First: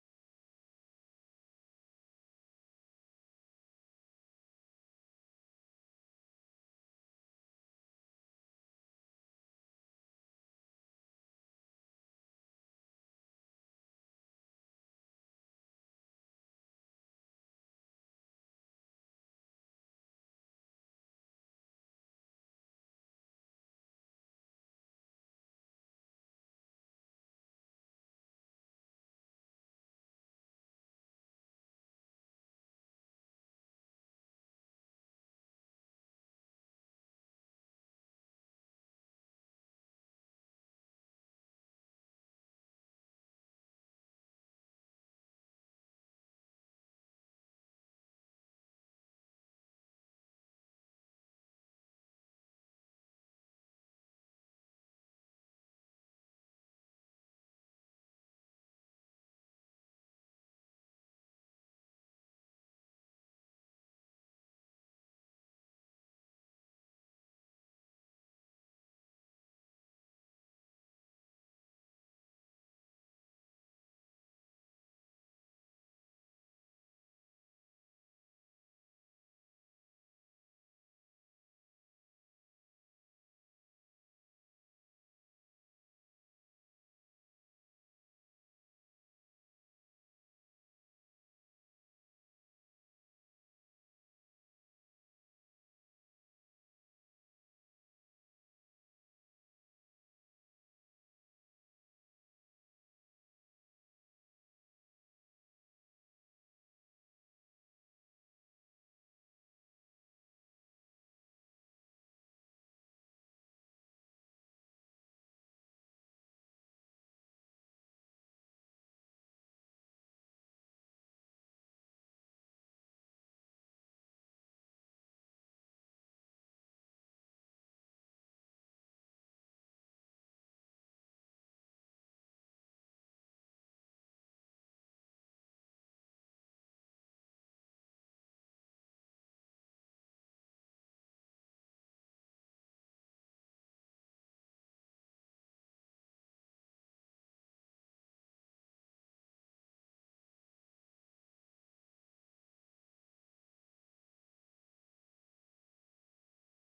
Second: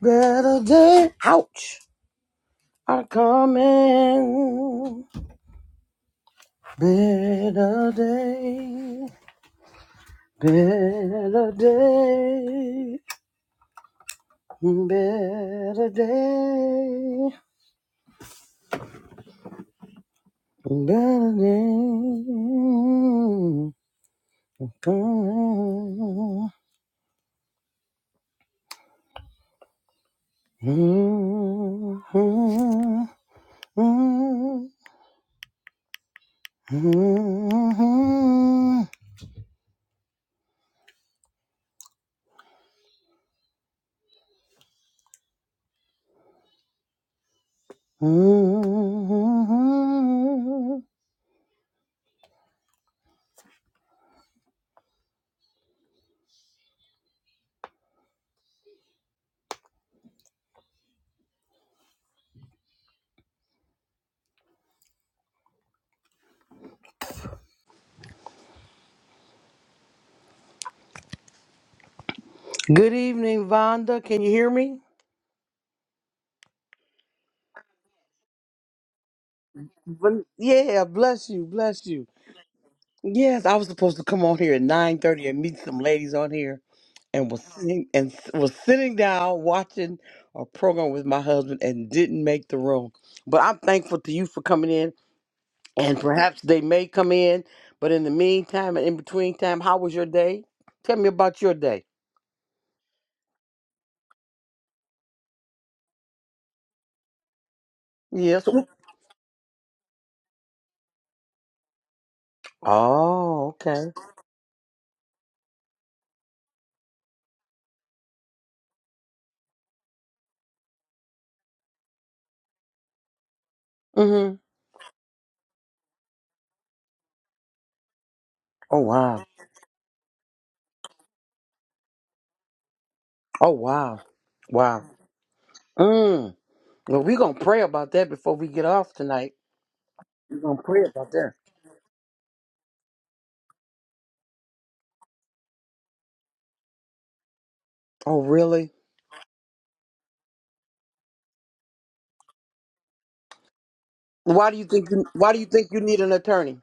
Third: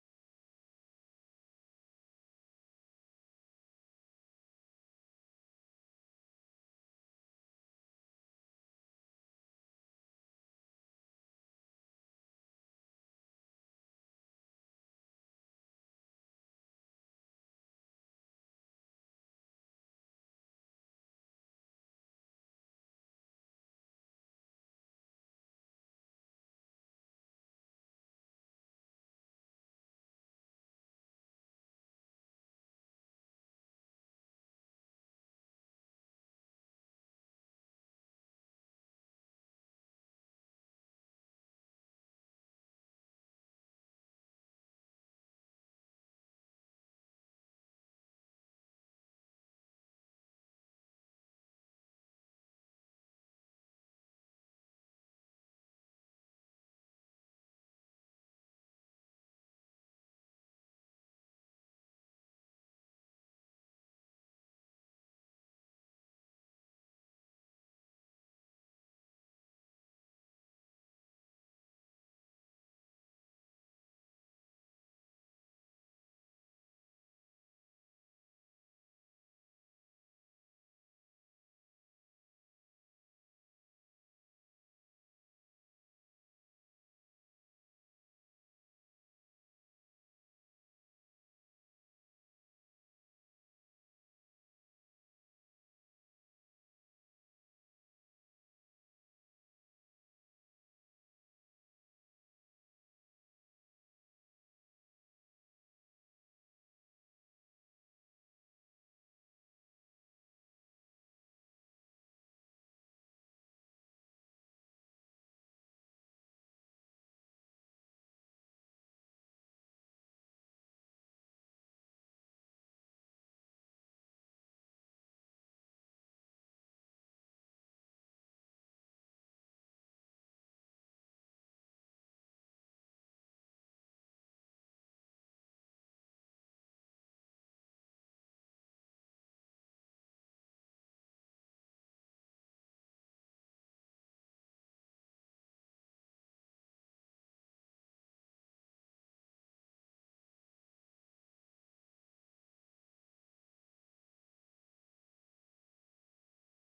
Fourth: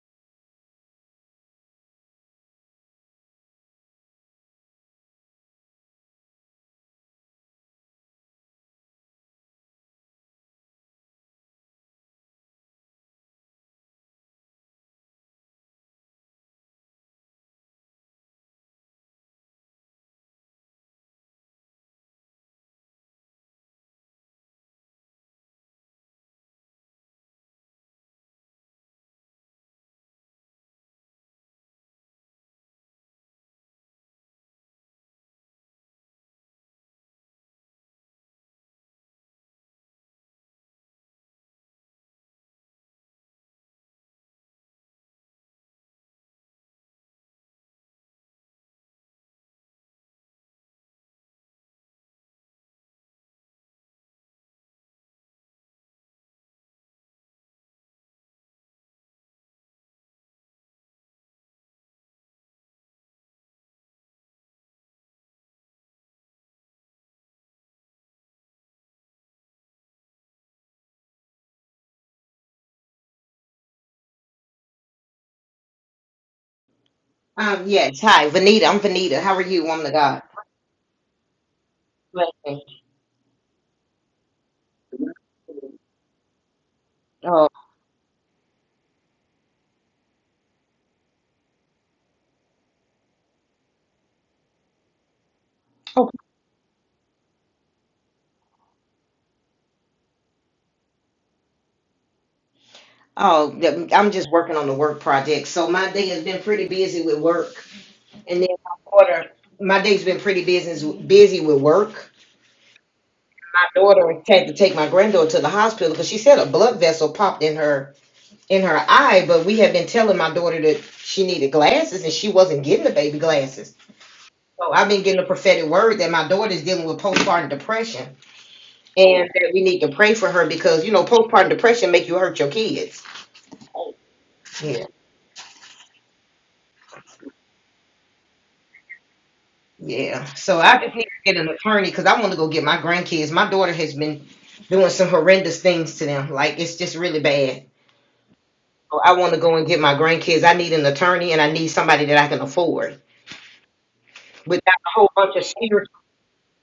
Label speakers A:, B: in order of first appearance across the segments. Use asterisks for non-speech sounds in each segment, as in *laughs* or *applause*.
A: Better day, ouch, are coming. Better day, better day, better day, better day, coming. Mm-hmm. Mm-hmm. Mm-hmm. Mm-hmm. Good evening, Vonda. Can you hear me?
B: Um, yes. Hi, Vanita. I'm Vanita. How are you, woman of God?
A: Von- Yeah, bless you, bless you.
B: Blessing.
A: Yes, I was supposed to come on here at nine thirty and meet some ladies on here, and was
B: Oh,
A: sitting and s- was sitting down watching a program with my husband and didn't make the room. But I'm thankful to you for coming in, and
B: oh,
A: perhaps they may come in. But in the meantime and in between time, how was your day? Tell me about your day.
B: oh, yeah, I'm just working on the work project. So my day has been pretty busy with work, and
A: Yes.
B: then my daughter. My day's been pretty busy busy with work.
A: Oh,
B: My
A: okay.
B: daughter had to take my granddaughter to the hospital because she said a blood vessel popped in her in her eye. But we had been telling my daughter that she needed glasses, and she wasn't getting the baby glasses.
A: Mhm.
B: So I've been getting a prophetic word that my daughter's dealing with postpartum depression
A: Oh wow.
B: and that we need to pray for her because you know postpartum depression make you hurt your kids
A: Oh wow. Wow.
B: yeah
A: Mm. Well, we're gonna pray about that before we get off tonight.
B: yeah
A: We're
B: so
A: gonna
B: i
A: pray
B: just need to
A: about that.
B: get an attorney because i want to go get my grandkids my daughter has been doing some horrendous things to them like it's just really bad
A: Oh, really?
B: so i want to go and get my grandkids i need an attorney and i need somebody that i can afford
A: Why do you
B: without a
A: think you
B: whole
A: Why
B: bunch
A: do
B: of
A: you think you
B: spiritual
A: need an attorney?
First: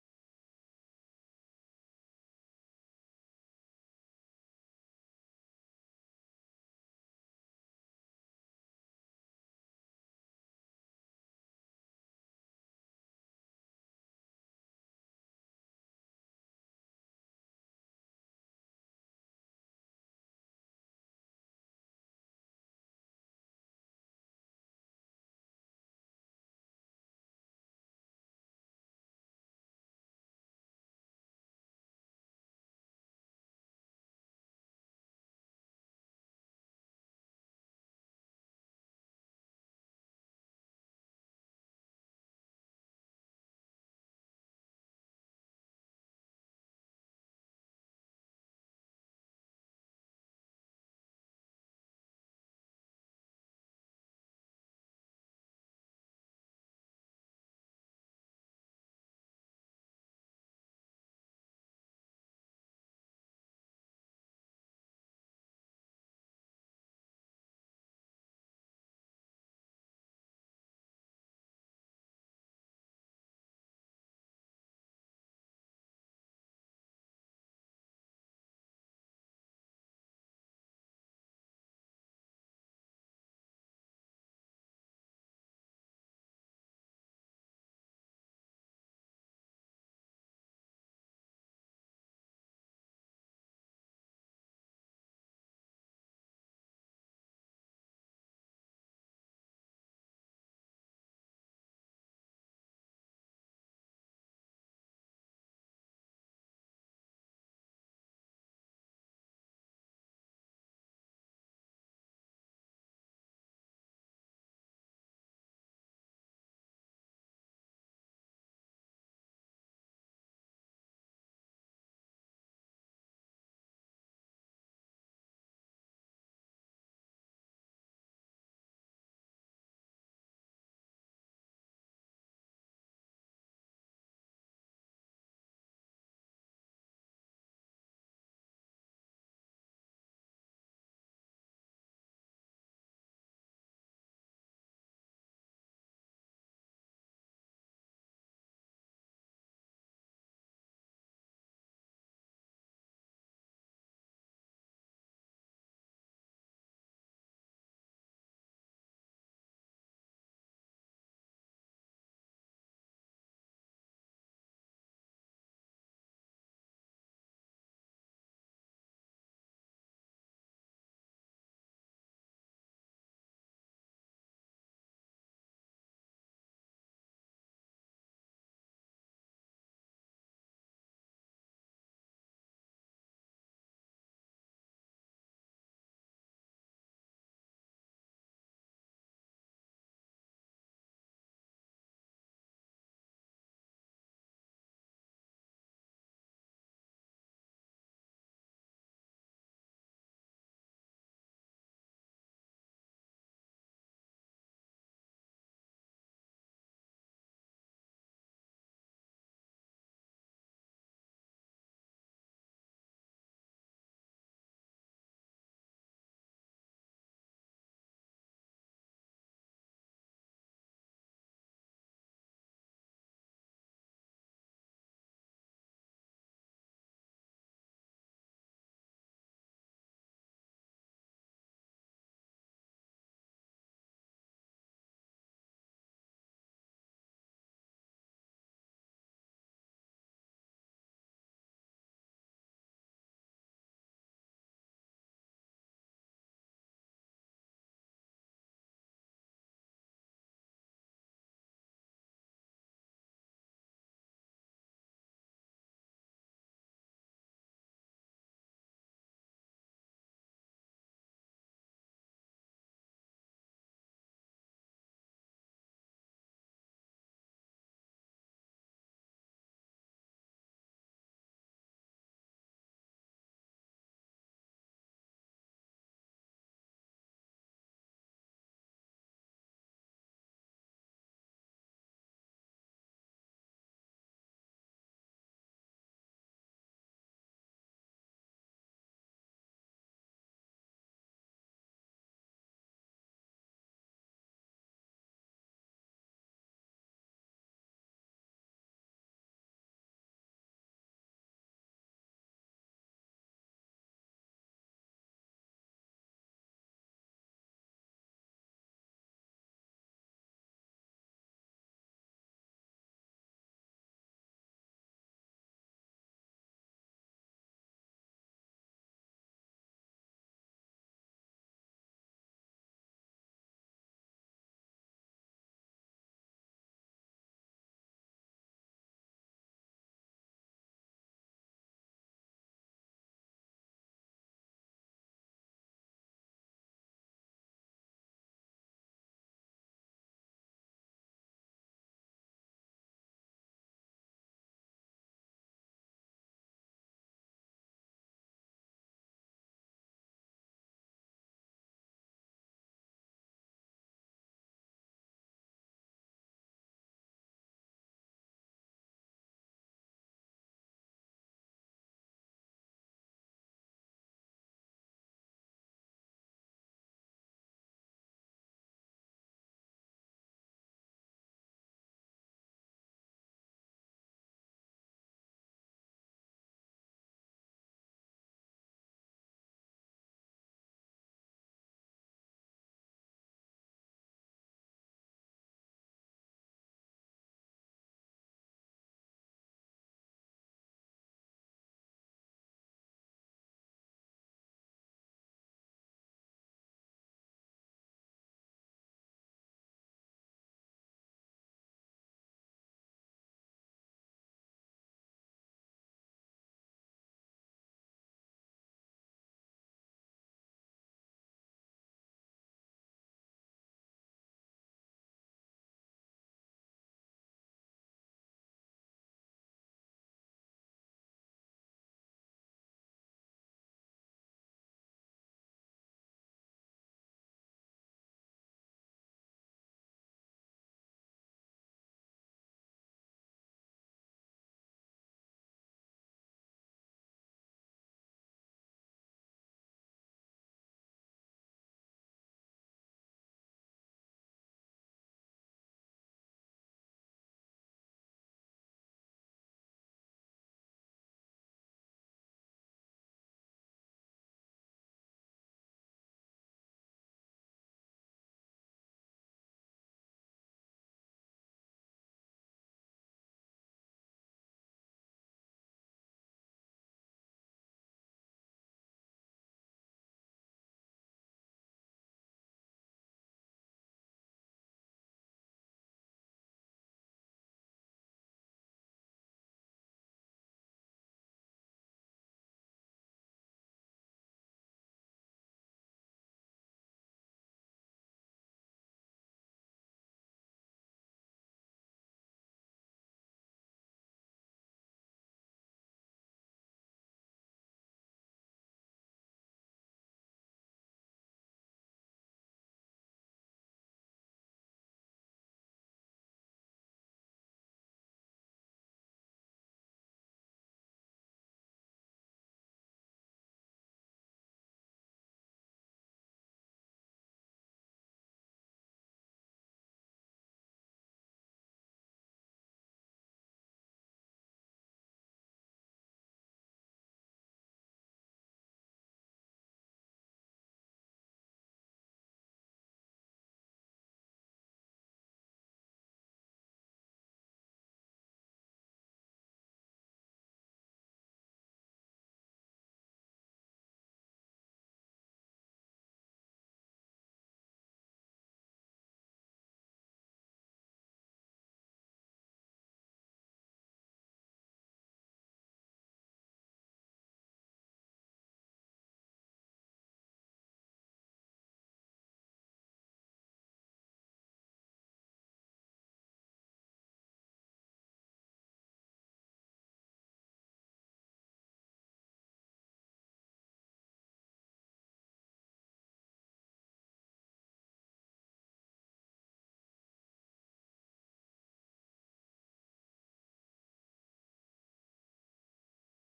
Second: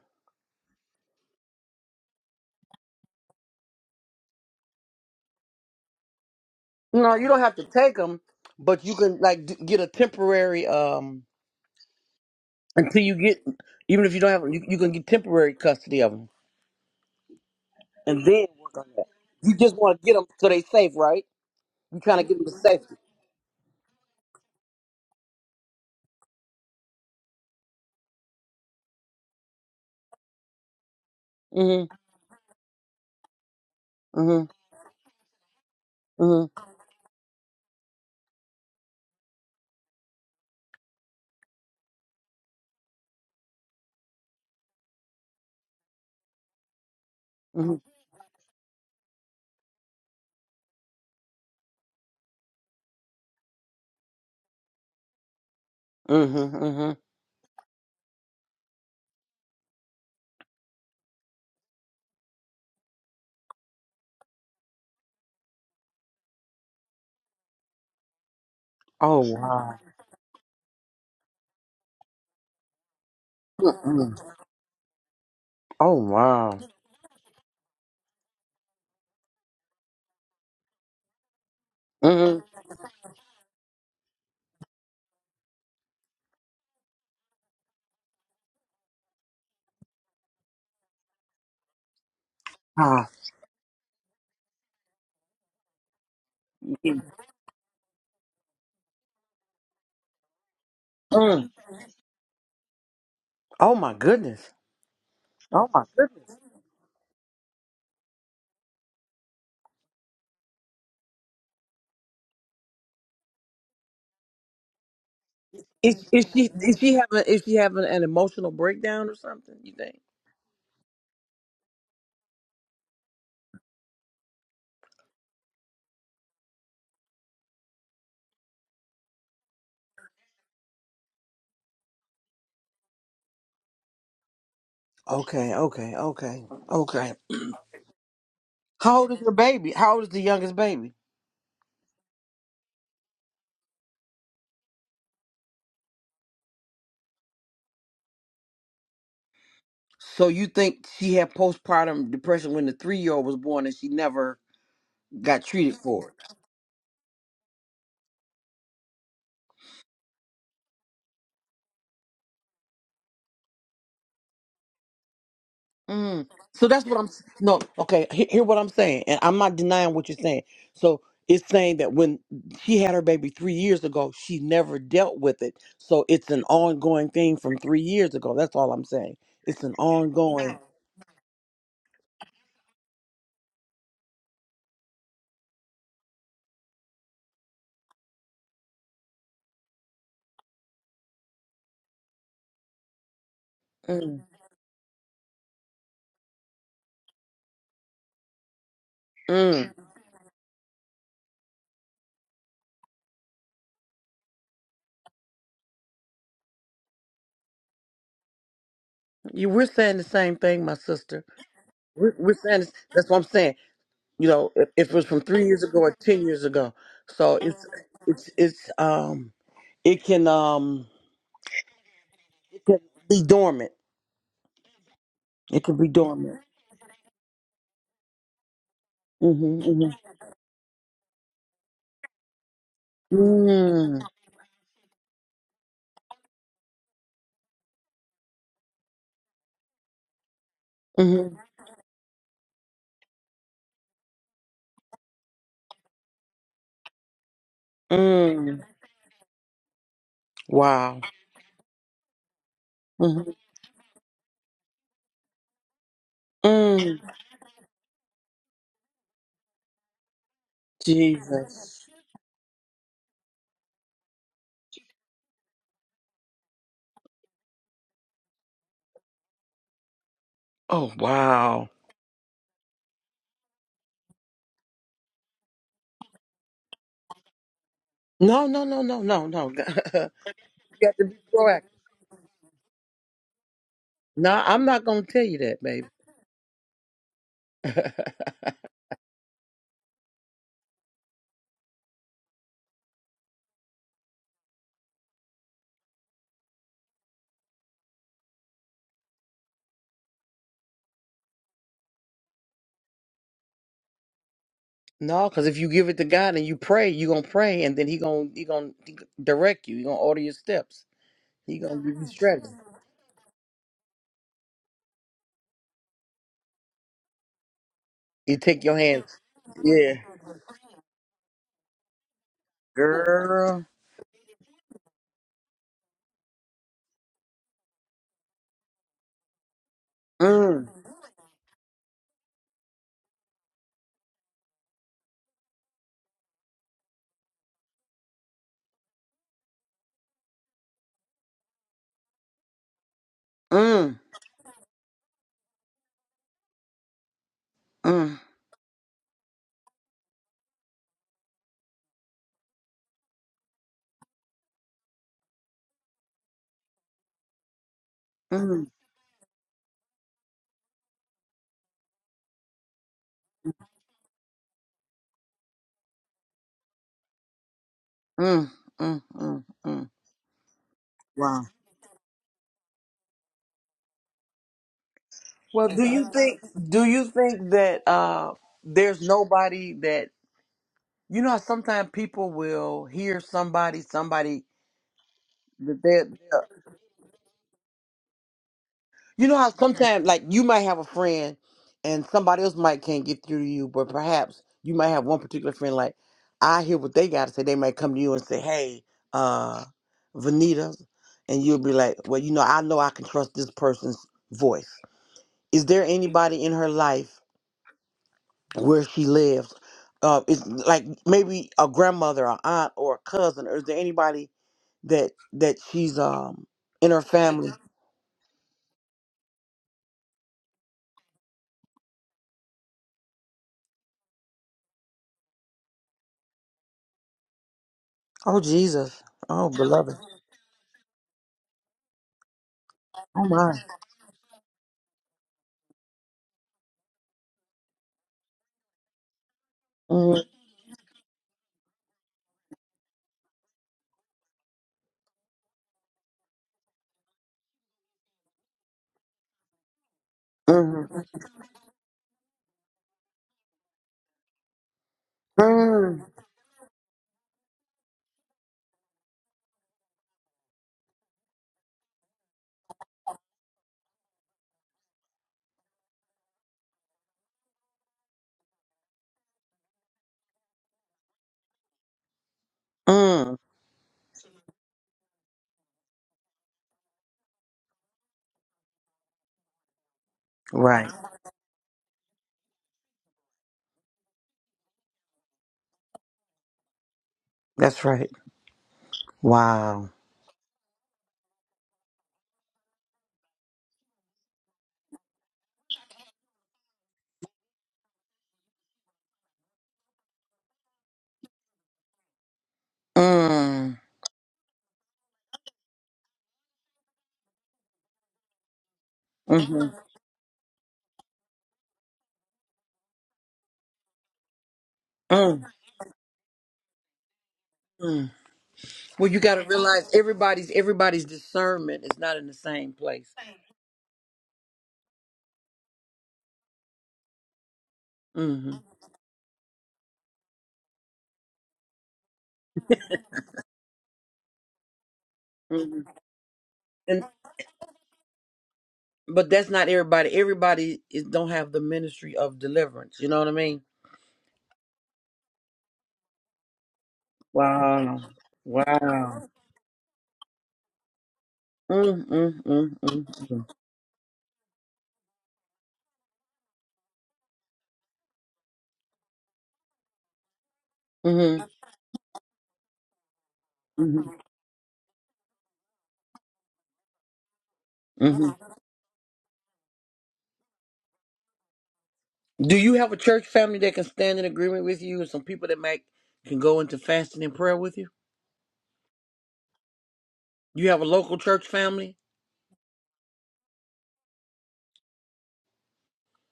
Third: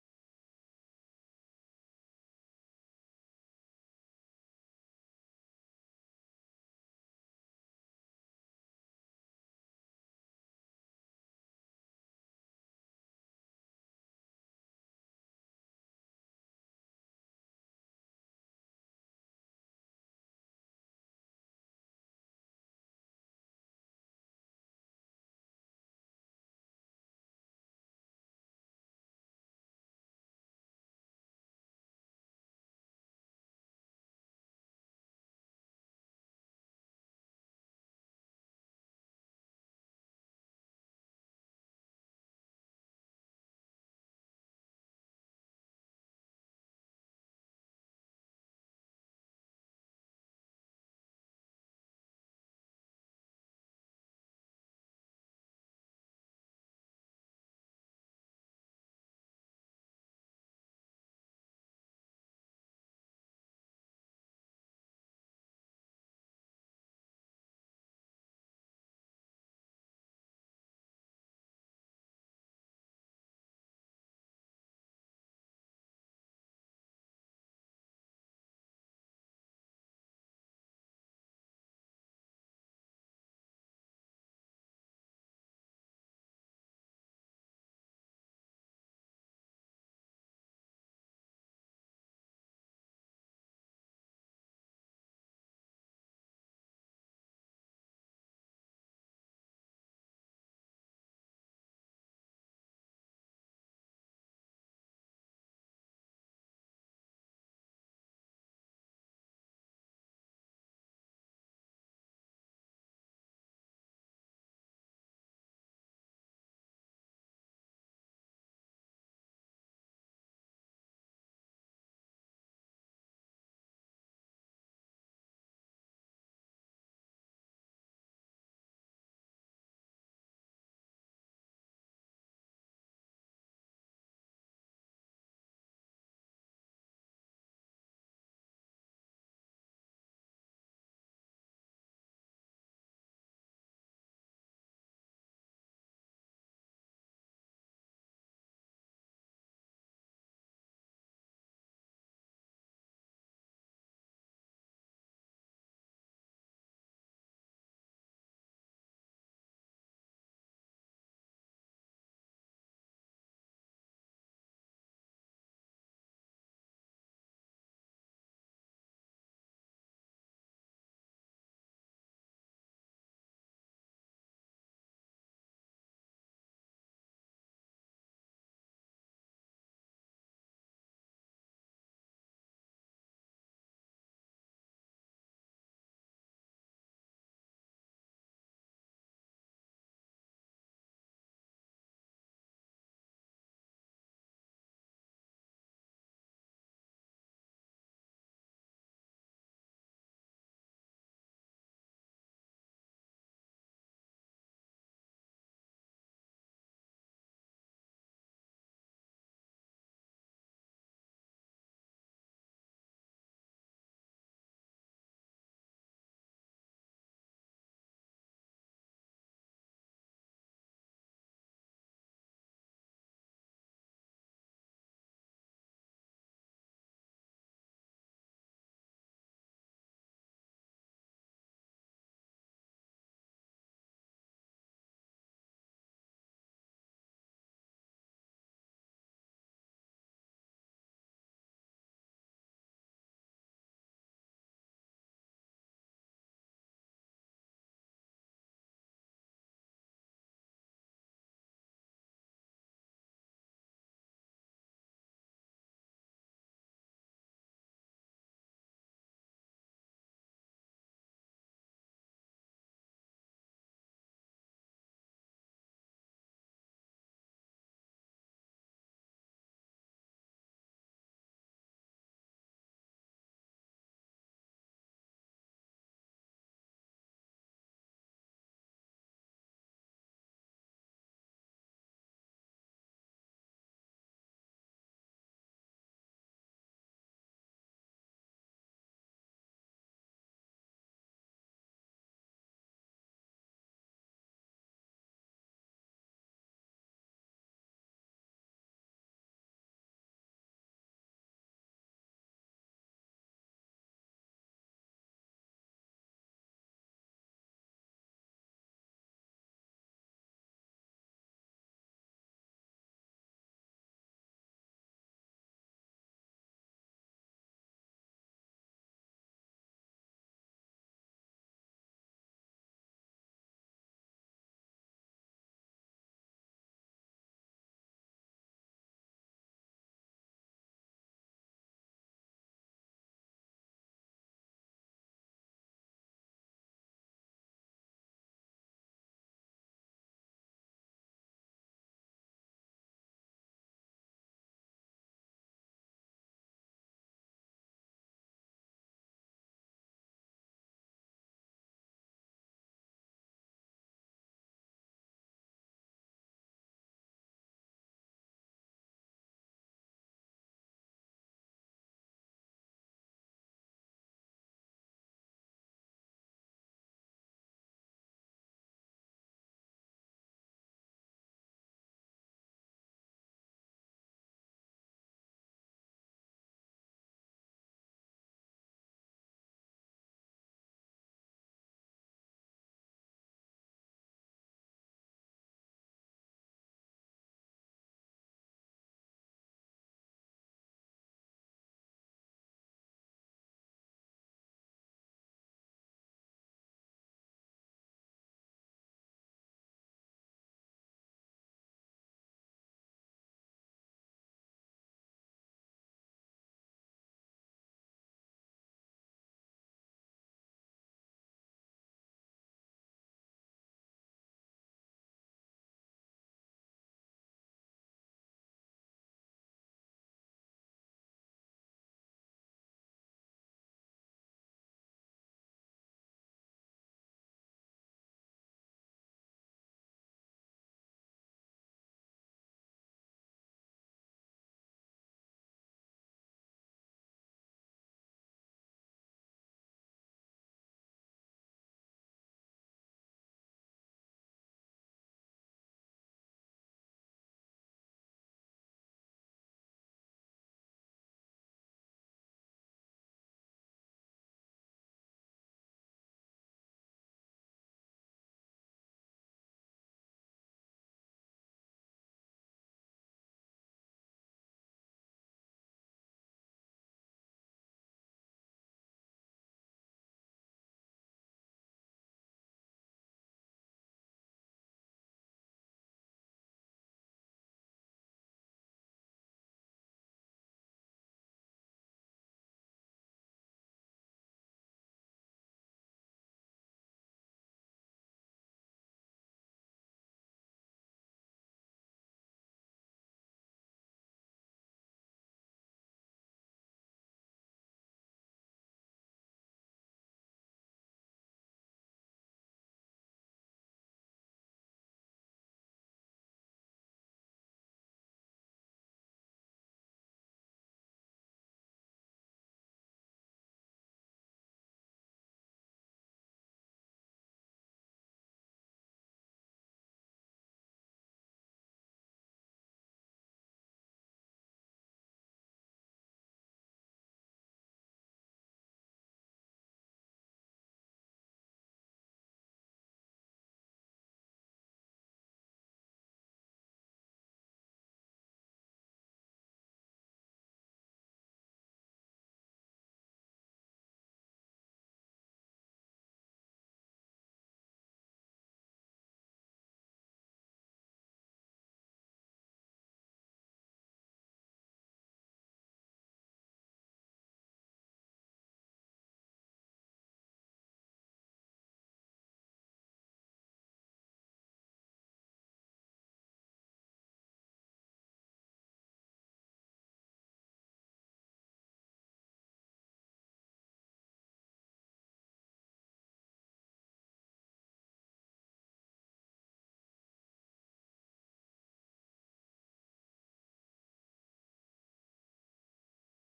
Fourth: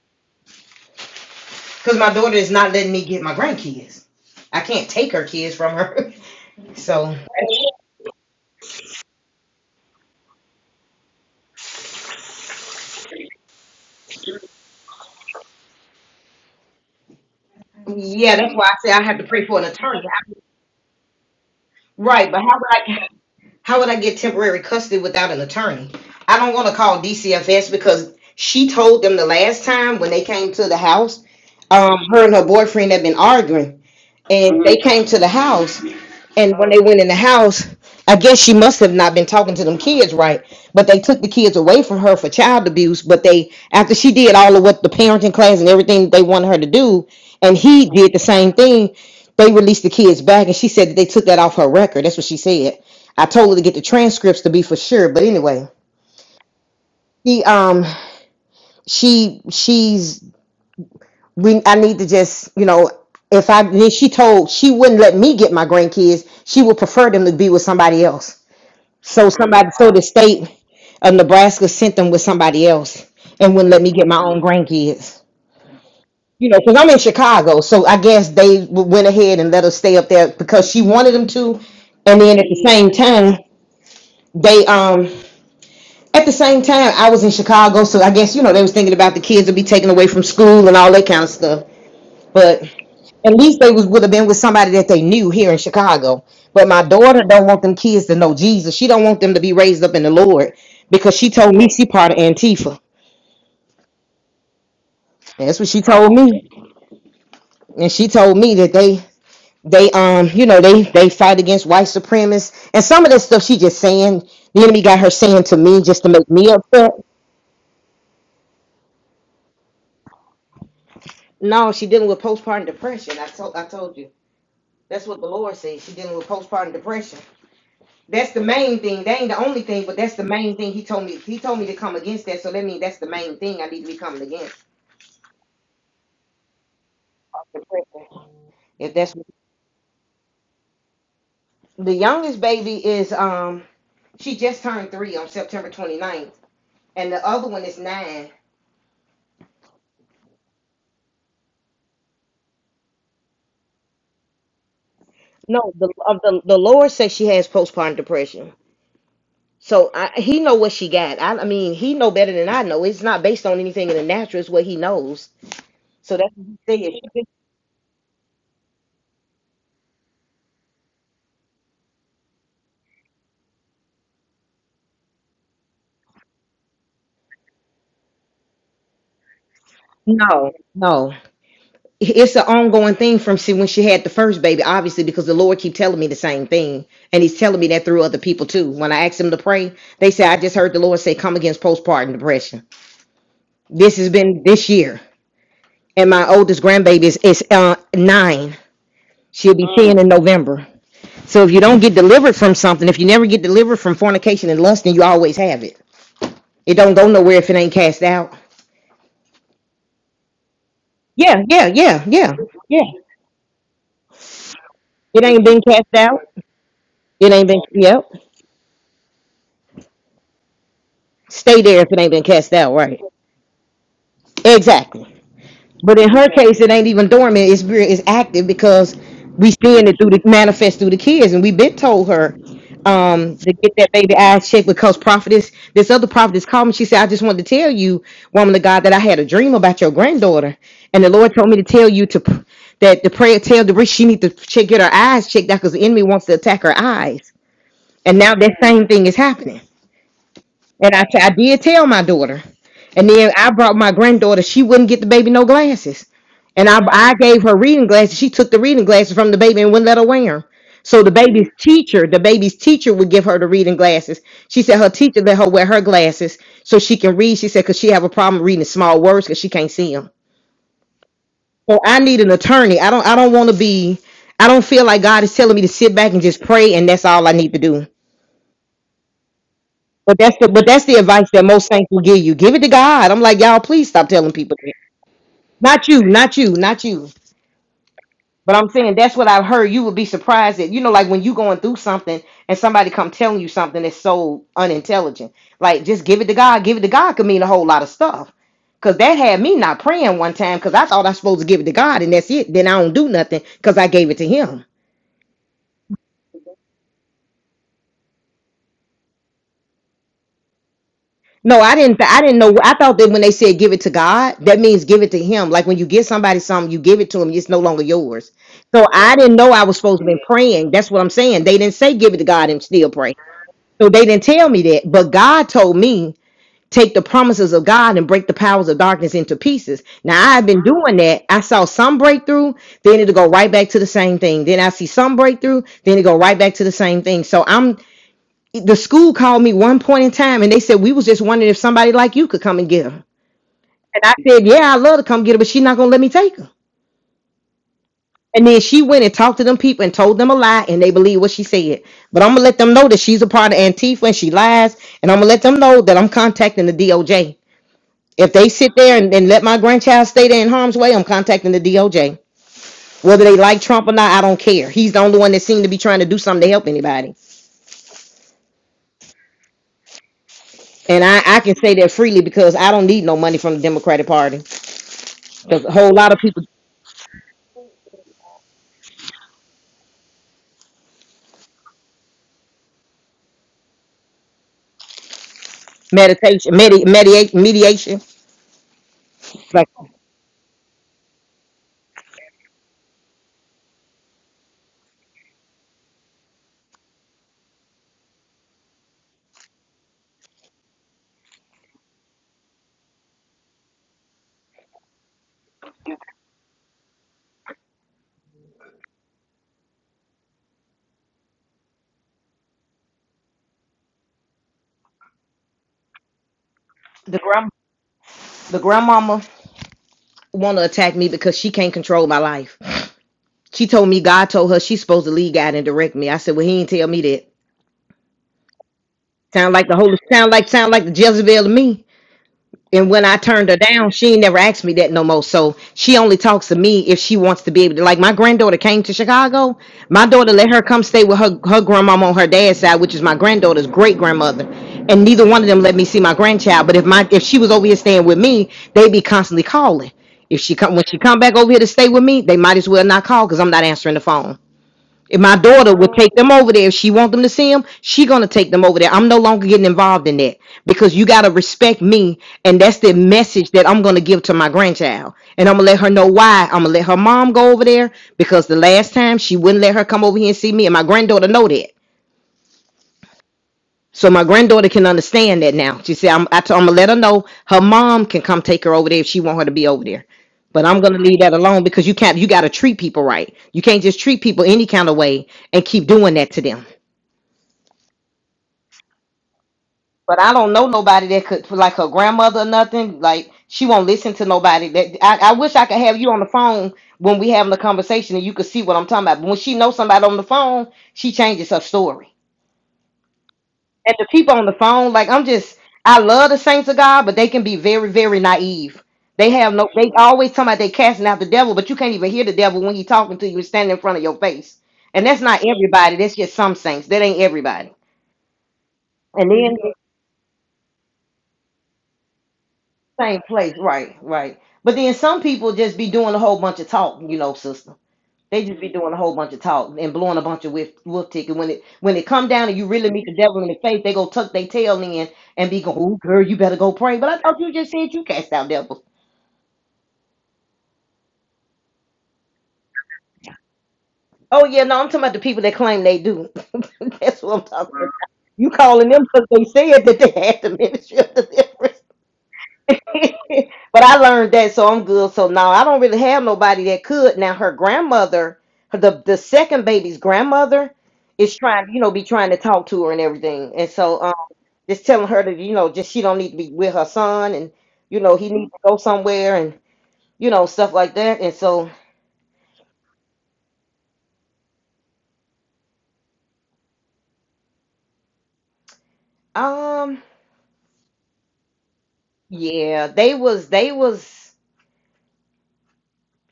B: because my daughter is not letting me get my grandkids i can't take her kids from her *laughs* so
A: No, you don't have to take them, but you can like d- get a temporary um until you get even if you don't have 'em, you, you can get temporary custody of them and
B: yeah
A: then
B: that's why i
A: work on
B: say i
A: that.
B: have to pray
A: You
B: for an
A: just want
B: attorney
A: to get them so they safe, right? You trying to
B: right
A: get
B: but
A: them
B: how
A: to
B: would
A: safety.
B: i How would I get temporary custody without an attorney? I don't want to call DCFS because she told them the last time when they came to the house,
A: Mm-hmm.
B: um, her and her boyfriend had been arguing
A: Mm-hmm.
B: and they came to the house and
A: Mm-hmm.
B: when they went in the house i guess she must have not been talking to them kids right but they took the kids away from her for child abuse but they after she did all of what the parenting class and everything they wanted her to do and he
A: Mm-hmm.
B: did the same thing they released the kids back and she said that they took that off her record that's what she said i told her to get the transcripts to be for sure but anyway
A: Mm-hmm. mm-hmm.
B: she um she she's we I need to just, you know, if I then she told she wouldn't let me get my grandkids, she would prefer them to be with somebody else. So
A: Oh
B: somebody
A: wow.
B: so the state of Nebraska sent them with somebody else and wouldn't let me get my
A: Mm-mm.
B: own grandkids.
A: Oh
B: You know,
A: wow.
B: because I'm in Chicago, so I guess they w- went ahead and let her stay up there because she wanted them to. And
A: Mm-hmm.
B: then at the same time, they um at the same time I was in Chicago, so I guess you know they was thinking about the kids would be taken away from school and all that kind of stuff. But
A: Ah.
B: At least they was would have been with somebody that they knew here in Chicago. But my daughter don't want them kids to know Jesus. She don't want them to be raised up in the Lord because she
A: Mm.
B: told me she part of Antifa.
A: Oh my goodness.
B: That's
A: Oh
B: what she
A: my
B: told
A: goodness.
B: me, and she told me that they they um you know they they fight against white supremacists and some of this stuff she just saying the enemy got her saying to me just
A: Is
B: to
A: is
B: make
A: she
B: me
A: is
B: upset.
A: she having is she having an emotional breakdown or something? You think?
B: No, she dealing with postpartum depression. I told I told you that's what the Lord said. She dealing with postpartum depression. That's the main thing. That ain't the only thing, but that's the main thing. He told me he told me to come against that, so that means that's the main thing I need to be coming against.
A: Okay, okay, okay, okay.
B: Depression. If
A: How old
B: that's
A: is your baby? How old is the youngest baby?
B: the youngest baby is um she just turned three on September 29th, and the other one is nine.
A: So you think she had postpartum depression when the three year old was born and she never got
B: No,
A: treated
B: the
A: for it?
B: of the the Lord says she has postpartum depression. So I, he know what she got. I, I mean, he know better than I know. It's not based on anything in the natural. It's what he knows. So
A: Mm.
B: that's what he
A: So
B: said.
A: that's what
B: She
A: I'm s-
B: just-
A: no okay. He, hear what I'm saying, and I'm not denying what you're saying. So it's saying that when she had her baby three years ago, she never dealt with it. So it's an ongoing thing from three years ago. That's all I'm saying. It's an
B: No,
A: ongoing.
B: no. it's an ongoing thing from she when she had the first baby, obviously, because the Lord keep telling me the same thing, and He's telling me that through other people too. When I ask them to pray, they say, "I just heard the Lord say, come against postpartum depression." This has
A: Mm.
B: been this year, and my oldest grandbaby is, is uh, nine. She'll be
A: Mm.
B: Mm. ten in November. So if you don't get delivered from something, if you never get delivered from fornication and lust, then you always have it. It don't go nowhere if it ain't cast out.
A: You, we're saying the same thing, my sister.
B: Yeah, yeah, yeah,
A: We're,
B: yeah,
A: we're saying this,
B: yeah.
A: that's what I'm saying. You know, if, if it was from
B: It ain't
A: three
B: been
A: years ago
B: cast
A: or
B: out.
A: ten years ago,
B: It
A: so
B: ain't been.
A: it's
B: Yep.
A: it's it's um it can um
B: Stay there if it ain't been cast
A: it
B: out,
A: can
B: right?
A: be dormant.
B: Exactly.
A: It can be
B: But in her
A: dormant.
B: case, it ain't even dormant. It's re- it's active because we
A: Mm-hmm.
B: seeing it through the manifest through the kids, and we been told her um to get that
A: Mm-hmm.
B: baby eyes checked because prophetess this other prophetess called me. She said, "I just wanted to tell you, woman of God, that I had a dream about your granddaughter, and the Lord
A: Mm-hmm.
B: told me to tell you to p- that the prayer tell Debris she need to check get her eyes checked out because the enemy wants to attack her eyes, and now that
A: Mm-hmm.
B: same thing is happening." And
A: Wow.
B: I, t- I did tell my daughter. And
A: Mm-hmm.
B: then I brought my granddaughter. She wouldn't get the baby no glasses. And I,
A: Mm.
B: I gave her reading glasses. She took the reading glasses from the baby and wouldn't let her wear them. So the baby's
A: Jesus.
B: teacher, the baby's teacher would give her the reading glasses. She said her teacher let her wear her glasses so she can read. She said because she have a problem reading small words because she can't see them.
A: Oh wow.
B: So I need an attorney. I don't. I don't want to be. I don't feel like God is telling me to sit back and just pray and that's all I need to do.
A: No, no, no, no, no, no. *laughs* you
B: But
A: have
B: that's the but that's the
A: to be
B: advice that
A: proactive.
B: most saints will give you. Give it to God. I'm like, y'all, please stop telling
A: No,
B: people.
A: I'm
B: that.
A: not gonna tell you that, baby.
B: Not you, not you, not you.
A: *laughs*
B: But I'm saying that's what I've heard. You would be surprised that you know, like when you going through something and somebody come telling you something that's so unintelligent. Like just give it to God. Give it to God could mean a whole lot of stuff. Cause that had me not praying one time because I thought I was supposed to give it to God and that's it. Then I don't do nothing because I gave it to him.
A: no, because if you give it to God and you pray, you gonna pray, and then He gonna He gonna direct you. He gonna order your steps. He
B: No, I
A: gonna give
B: didn't.
A: you
B: th- I didn't
A: strategy.
B: know. I thought that when they said give it to God, that means give it to Him. Like when you give somebody something, you give it to them. It's no longer yours.
A: You take your
B: So I
A: hands.
B: didn't know I was
A: Yeah,
B: supposed to be praying. That's what I'm saying. They didn't say give it to God and still pray.
A: girl.
B: So they didn't tell me that. But God told me take the promises of God and break the powers of darkness into pieces. Now I've been
A: Mm,
B: doing that. I saw some breakthrough, then it'll go right back to the same thing. Then I see some breakthrough, then it go right back to the same thing. So I'm the school called me one point in time and they said we was just wondering if somebody like you could come and get her.
A: mm,
B: And I said, Yeah, I love to come get her, but she's not gonna let me take her.
A: mm,
B: And then she went and talked to them people and told them a lie and they believe what she said. But I'm gonna let them know that she's a part of Antifa and she lies, and I'm gonna let them know that I'm contacting the DOJ. If they
A: mm,
B: sit there and, and let my grandchild stay there in harm's way, I'm contacting the DOJ. Whether they like Trump or not, I don't care. He's the only one that seemed to be trying to do something to help anybody.
A: mm, mm, mm, mm.
B: And I, I
A: Wow.
B: can say that freely because I don't need no money from the Democratic Party. Because
A: Well,
B: a
A: do
B: whole
A: you
B: lot of
A: think
B: people
A: do you think that uh there's nobody that you know how sometimes people will hear somebody somebody that they are
B: meditation, medi- mediate, mediation.
A: you know how
B: Like
A: sometimes like you might have a friend and somebody else might can't get through to you but perhaps you might have one particular friend like I hear what they got to say they might come to you and say hey uh Vanita and you'll be like well you know I know I can trust this person's voice is there anybody in her life where she lives. Uh, it's like maybe a grandmother, a aunt, or a cousin. Or is there anybody that that she's um in her
B: the grand,
A: family?
B: the grandmama want to attack me because she can't control my life. She told me God told her she's supposed to lead God and direct me. I said, well, he ain't tell me that.
A: Oh, Jesus. Oh,
B: Sound like the
A: beloved.
B: Holy, sound like sound like the Jezebel to me. And when I
A: Oh
B: turned
A: my.
B: her down, she ain't never asked me that no more. So she only talks to me if she wants to be able to. Like my granddaughter came to Chicago. My
A: Mm,
B: daughter let her come stay with her her grandmama on her dad's side, which is my granddaughter's great grandmother. And neither one of them let me see my grandchild. But if my if she was over here staying with me, they'd be constantly calling. If she come when she
A: mm,
B: come back over here to stay with me, they might as well not call because I'm not answering the phone. If my daughter would
A: mm,
B: take them over there if she want them to see them. she gonna take them over there. I'm no longer getting involved in that because you gotta respect me, and that's the message that I'm gonna give to my grandchild. And I'm gonna let her know why. I'm gonna let her mom go over there because the last time she wouldn't let her come over here and see me, and my granddaughter know that.
A: mm.
B: So my granddaughter can understand that now. She said, "I'm, I t- I'm gonna let her know her mom can come take her over there if she want her to be over there." But I'm
A: Right.
B: gonna leave that alone because you can't. You gotta treat people right. You can't just treat people any kind of way and keep doing that to them.
A: That's right. Wow.
B: But I don't know nobody that could, like her grandmother or nothing. Like she won't listen to nobody. That I, I wish I could have you on the phone when we having a conversation and you could see what I'm talking about. But when she knows somebody on the phone, she changes her story.
A: Mm,
B: And the people on the phone, like I'm just, I love the saints of God, but they can be very, very naive. They have no,
A: mm,
B: they always talking about they casting out the devil, but you can't even hear the devil when he talking to you and standing in front of your face. And that's
A: mm,
B: not everybody. That's just some saints. That ain't everybody.
A: mm. Well, you
B: And
A: got to
B: then
A: realize everybody's everybody's discernment is not in the same place.
B: Same place, right, right. But then some people just be doing a whole bunch of talk, you know, sister. They
A: Mm-hmm.
B: just be doing a whole bunch of talk and blowing a bunch of whiff wolf ticket. When it when it come down and you really meet the devil in the face, they go tuck their tail in and be going,
A: mm-hmm.
B: "Ooh, girl, you better go pray." But I thought you just said you cast out devils.
A: but that's not everybody. Everybody is, don't have the ministry of deliverance. You know what I mean?
B: Oh yeah, no, I'm talking about the people that claim they do. *laughs* That's what I'm talking about.
A: Wow.
B: You calling them
A: Wow.
B: because they said that they had the ministry of deliverance.
A: Mm, mm, mm, mm,
B: *laughs*
A: mm.
B: but I learned that, so I'm good. So now I don't really have nobody that could. Now her grandmother, her- the the second baby's grandmother, is
A: Mm-hmm,
B: trying, you know, be trying to talk to her and everything, and so um,
A: mm-hmm,
B: just telling her that you know, just she don't need to be with her son, and you know, he
A: mm-hmm.
B: needs to go somewhere, and you know, stuff like that. And so,
A: Do you have a church family that can stand in agreement with you and some people that might can go into fasting and prayer with you?
B: um,
A: You have a local church family?
B: yeah, they was they was.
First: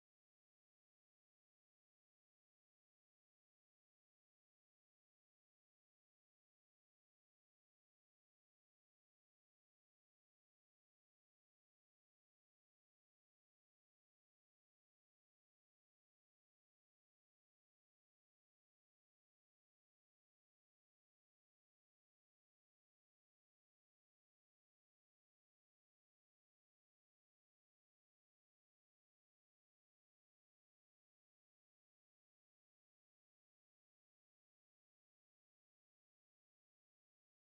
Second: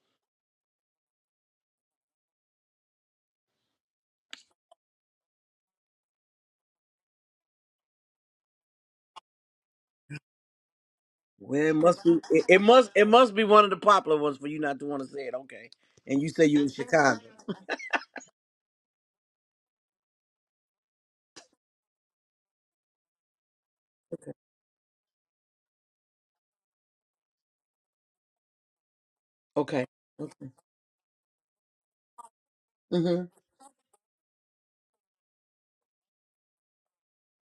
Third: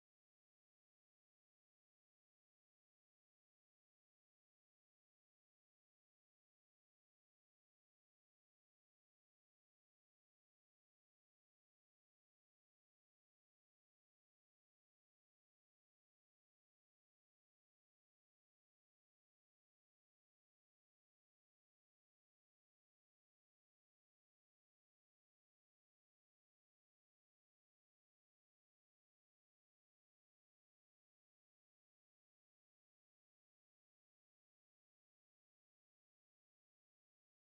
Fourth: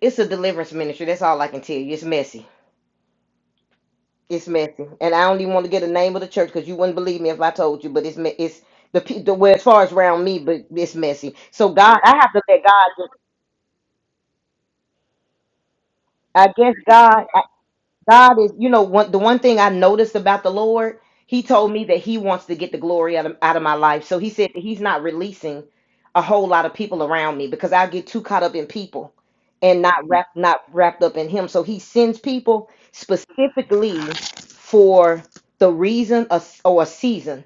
B: It's a deliverance ministry. That's all I can tell you. It's messy. It's messy, and I don't even want to get the name of the church because you wouldn't believe me if I told you. But it's me- it's the pe- the well as far as around me, but it's messy.
A: Well,
B: So
A: it
B: God,
A: must
B: I
A: be
B: have to
A: it, it
B: let God.
A: must it
B: Just,
A: must be one of the popular ones for you not to want to say it, okay. And you say
B: I
A: you in
B: guess
A: Chicago.
B: God. God is, you know, one the one thing I noticed about the Lord, he told me that he wants to get the glory out of, out of my life. So he
A: Okay.
B: said that he's not releasing a whole lot of people around me because I get too caught up in people and
A: Okay.
B: not wrapped not wrapped up in him. So he sends people
A: Mm-hmm.
B: specifically for the reason or or a season,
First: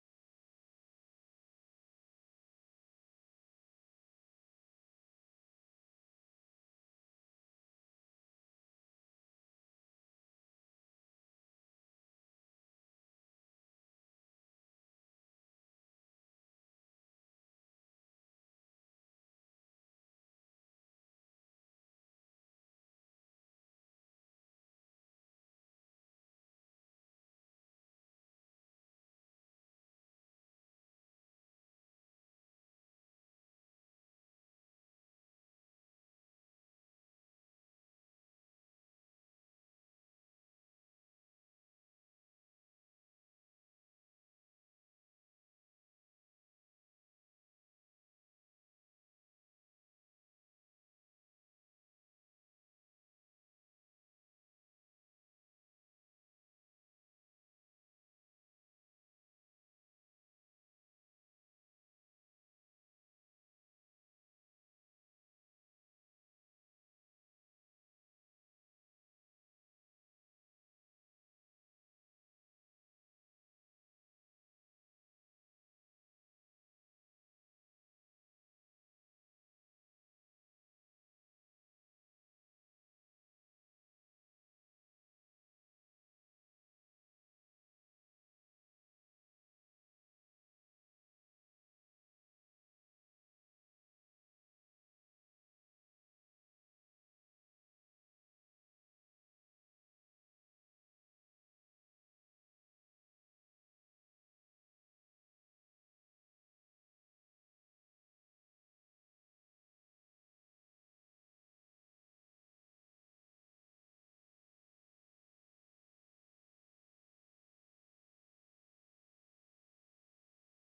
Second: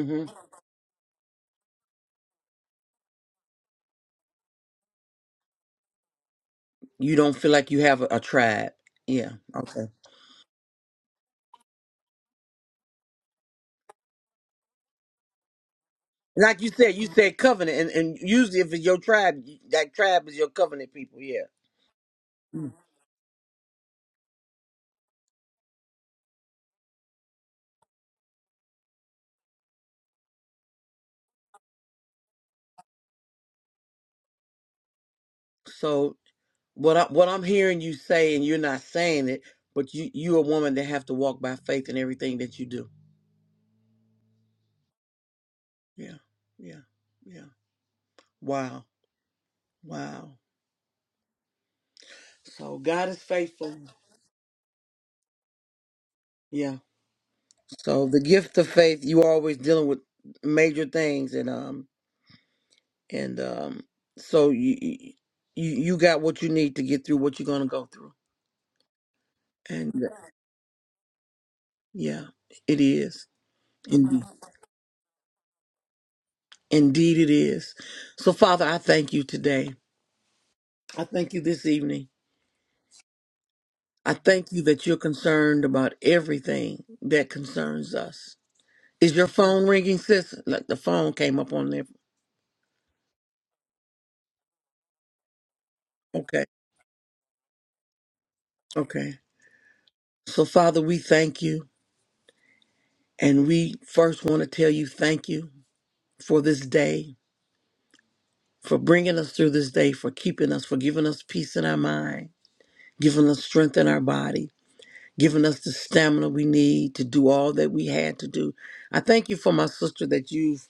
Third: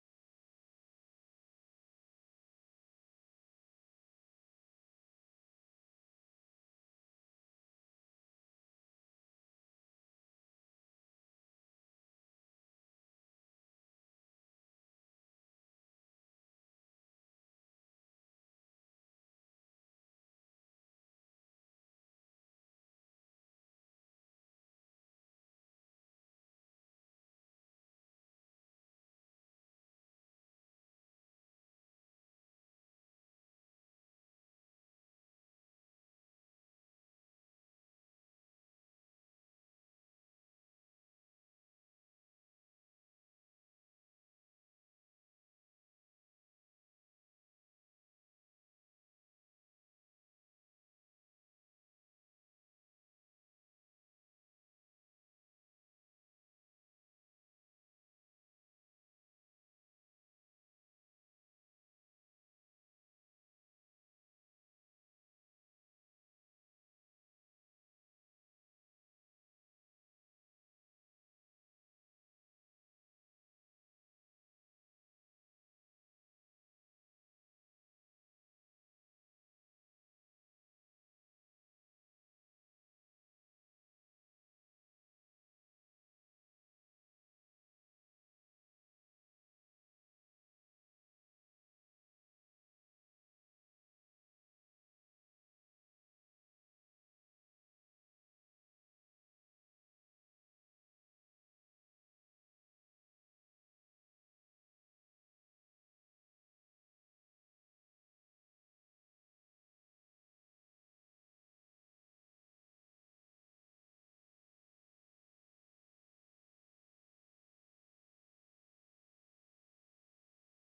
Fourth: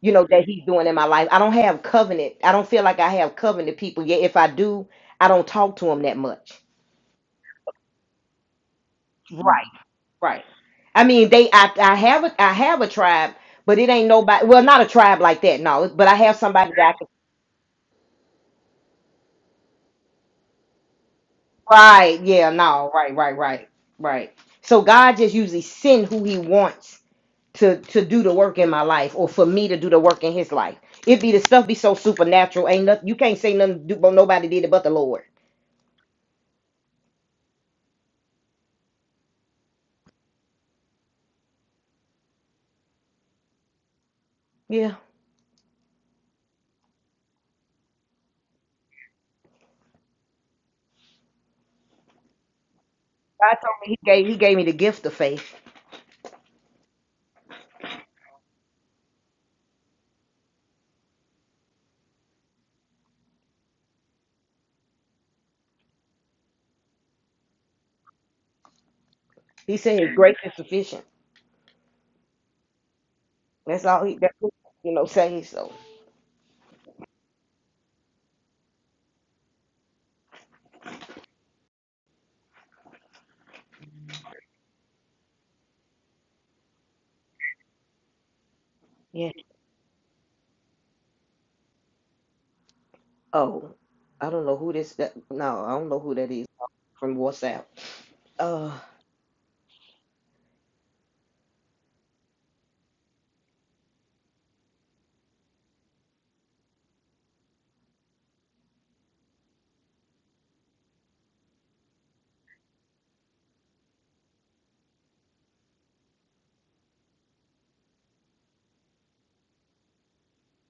B: you know, that he's doing in my life. I don't have covenant. I don't feel like I have covenant people yet. If I do, I don't talk to them that much.
A: You don't feel like you have a, a tribe. Yeah.
B: Right.
A: Okay.
B: Right. I mean, they. I. I have. A, I have a tribe, but it ain't nobody. Well, not a tribe like that. No, but I have
A: Like you
B: somebody that. I
A: said,
B: can,
A: you said covenant, and, and usually if it's your tribe, that tribe is your covenant people. Yeah.
B: right. Yeah.
A: Mm.
B: No. Right. Right. Right. Right. So God just usually send who He wants to to do the work in my life, or for me to do the work in His life. It be the stuff be so supernatural. Ain't nothing. You can't say nothing. Do, but nobody did it but the Lord.
A: So what I, what I'm hearing you say, and you're not saying it, but you you a woman that have to walk by faith in everything that you do.
B: Yeah.
A: Yeah. Yeah. Yeah. Wow. Wow. So God is
B: God told
A: faithful.
B: me He gave. He gave me the gift of faith.
A: Yeah. So the gift of faith, you always dealing with major things, and um and um so you you you got what you need to get through what you're gonna go through,
B: He said, His "Grace is sufficient."
A: Yeah, it is.
B: That's all He.
A: Indeed.
B: That's what, you know. Say so.
A: Indeed, it is. So, Father, I thank you today. I thank you this evening. I thank you that you're concerned about everything that concerns us. Is your phone ringing, sis? Like the phone came up on there.
B: Oh, I don't know who this. That, no, I don't know who that
A: Okay.
B: is from WhatsApp. Uh,
A: Okay. So, Father, we thank you. And we first want to tell you thank you for this day, for bringing us through this day, for keeping us, for giving us peace in our mind, giving us strength in our body. giving us the stamina we need to do all that we had to do. I thank you for my sister that you've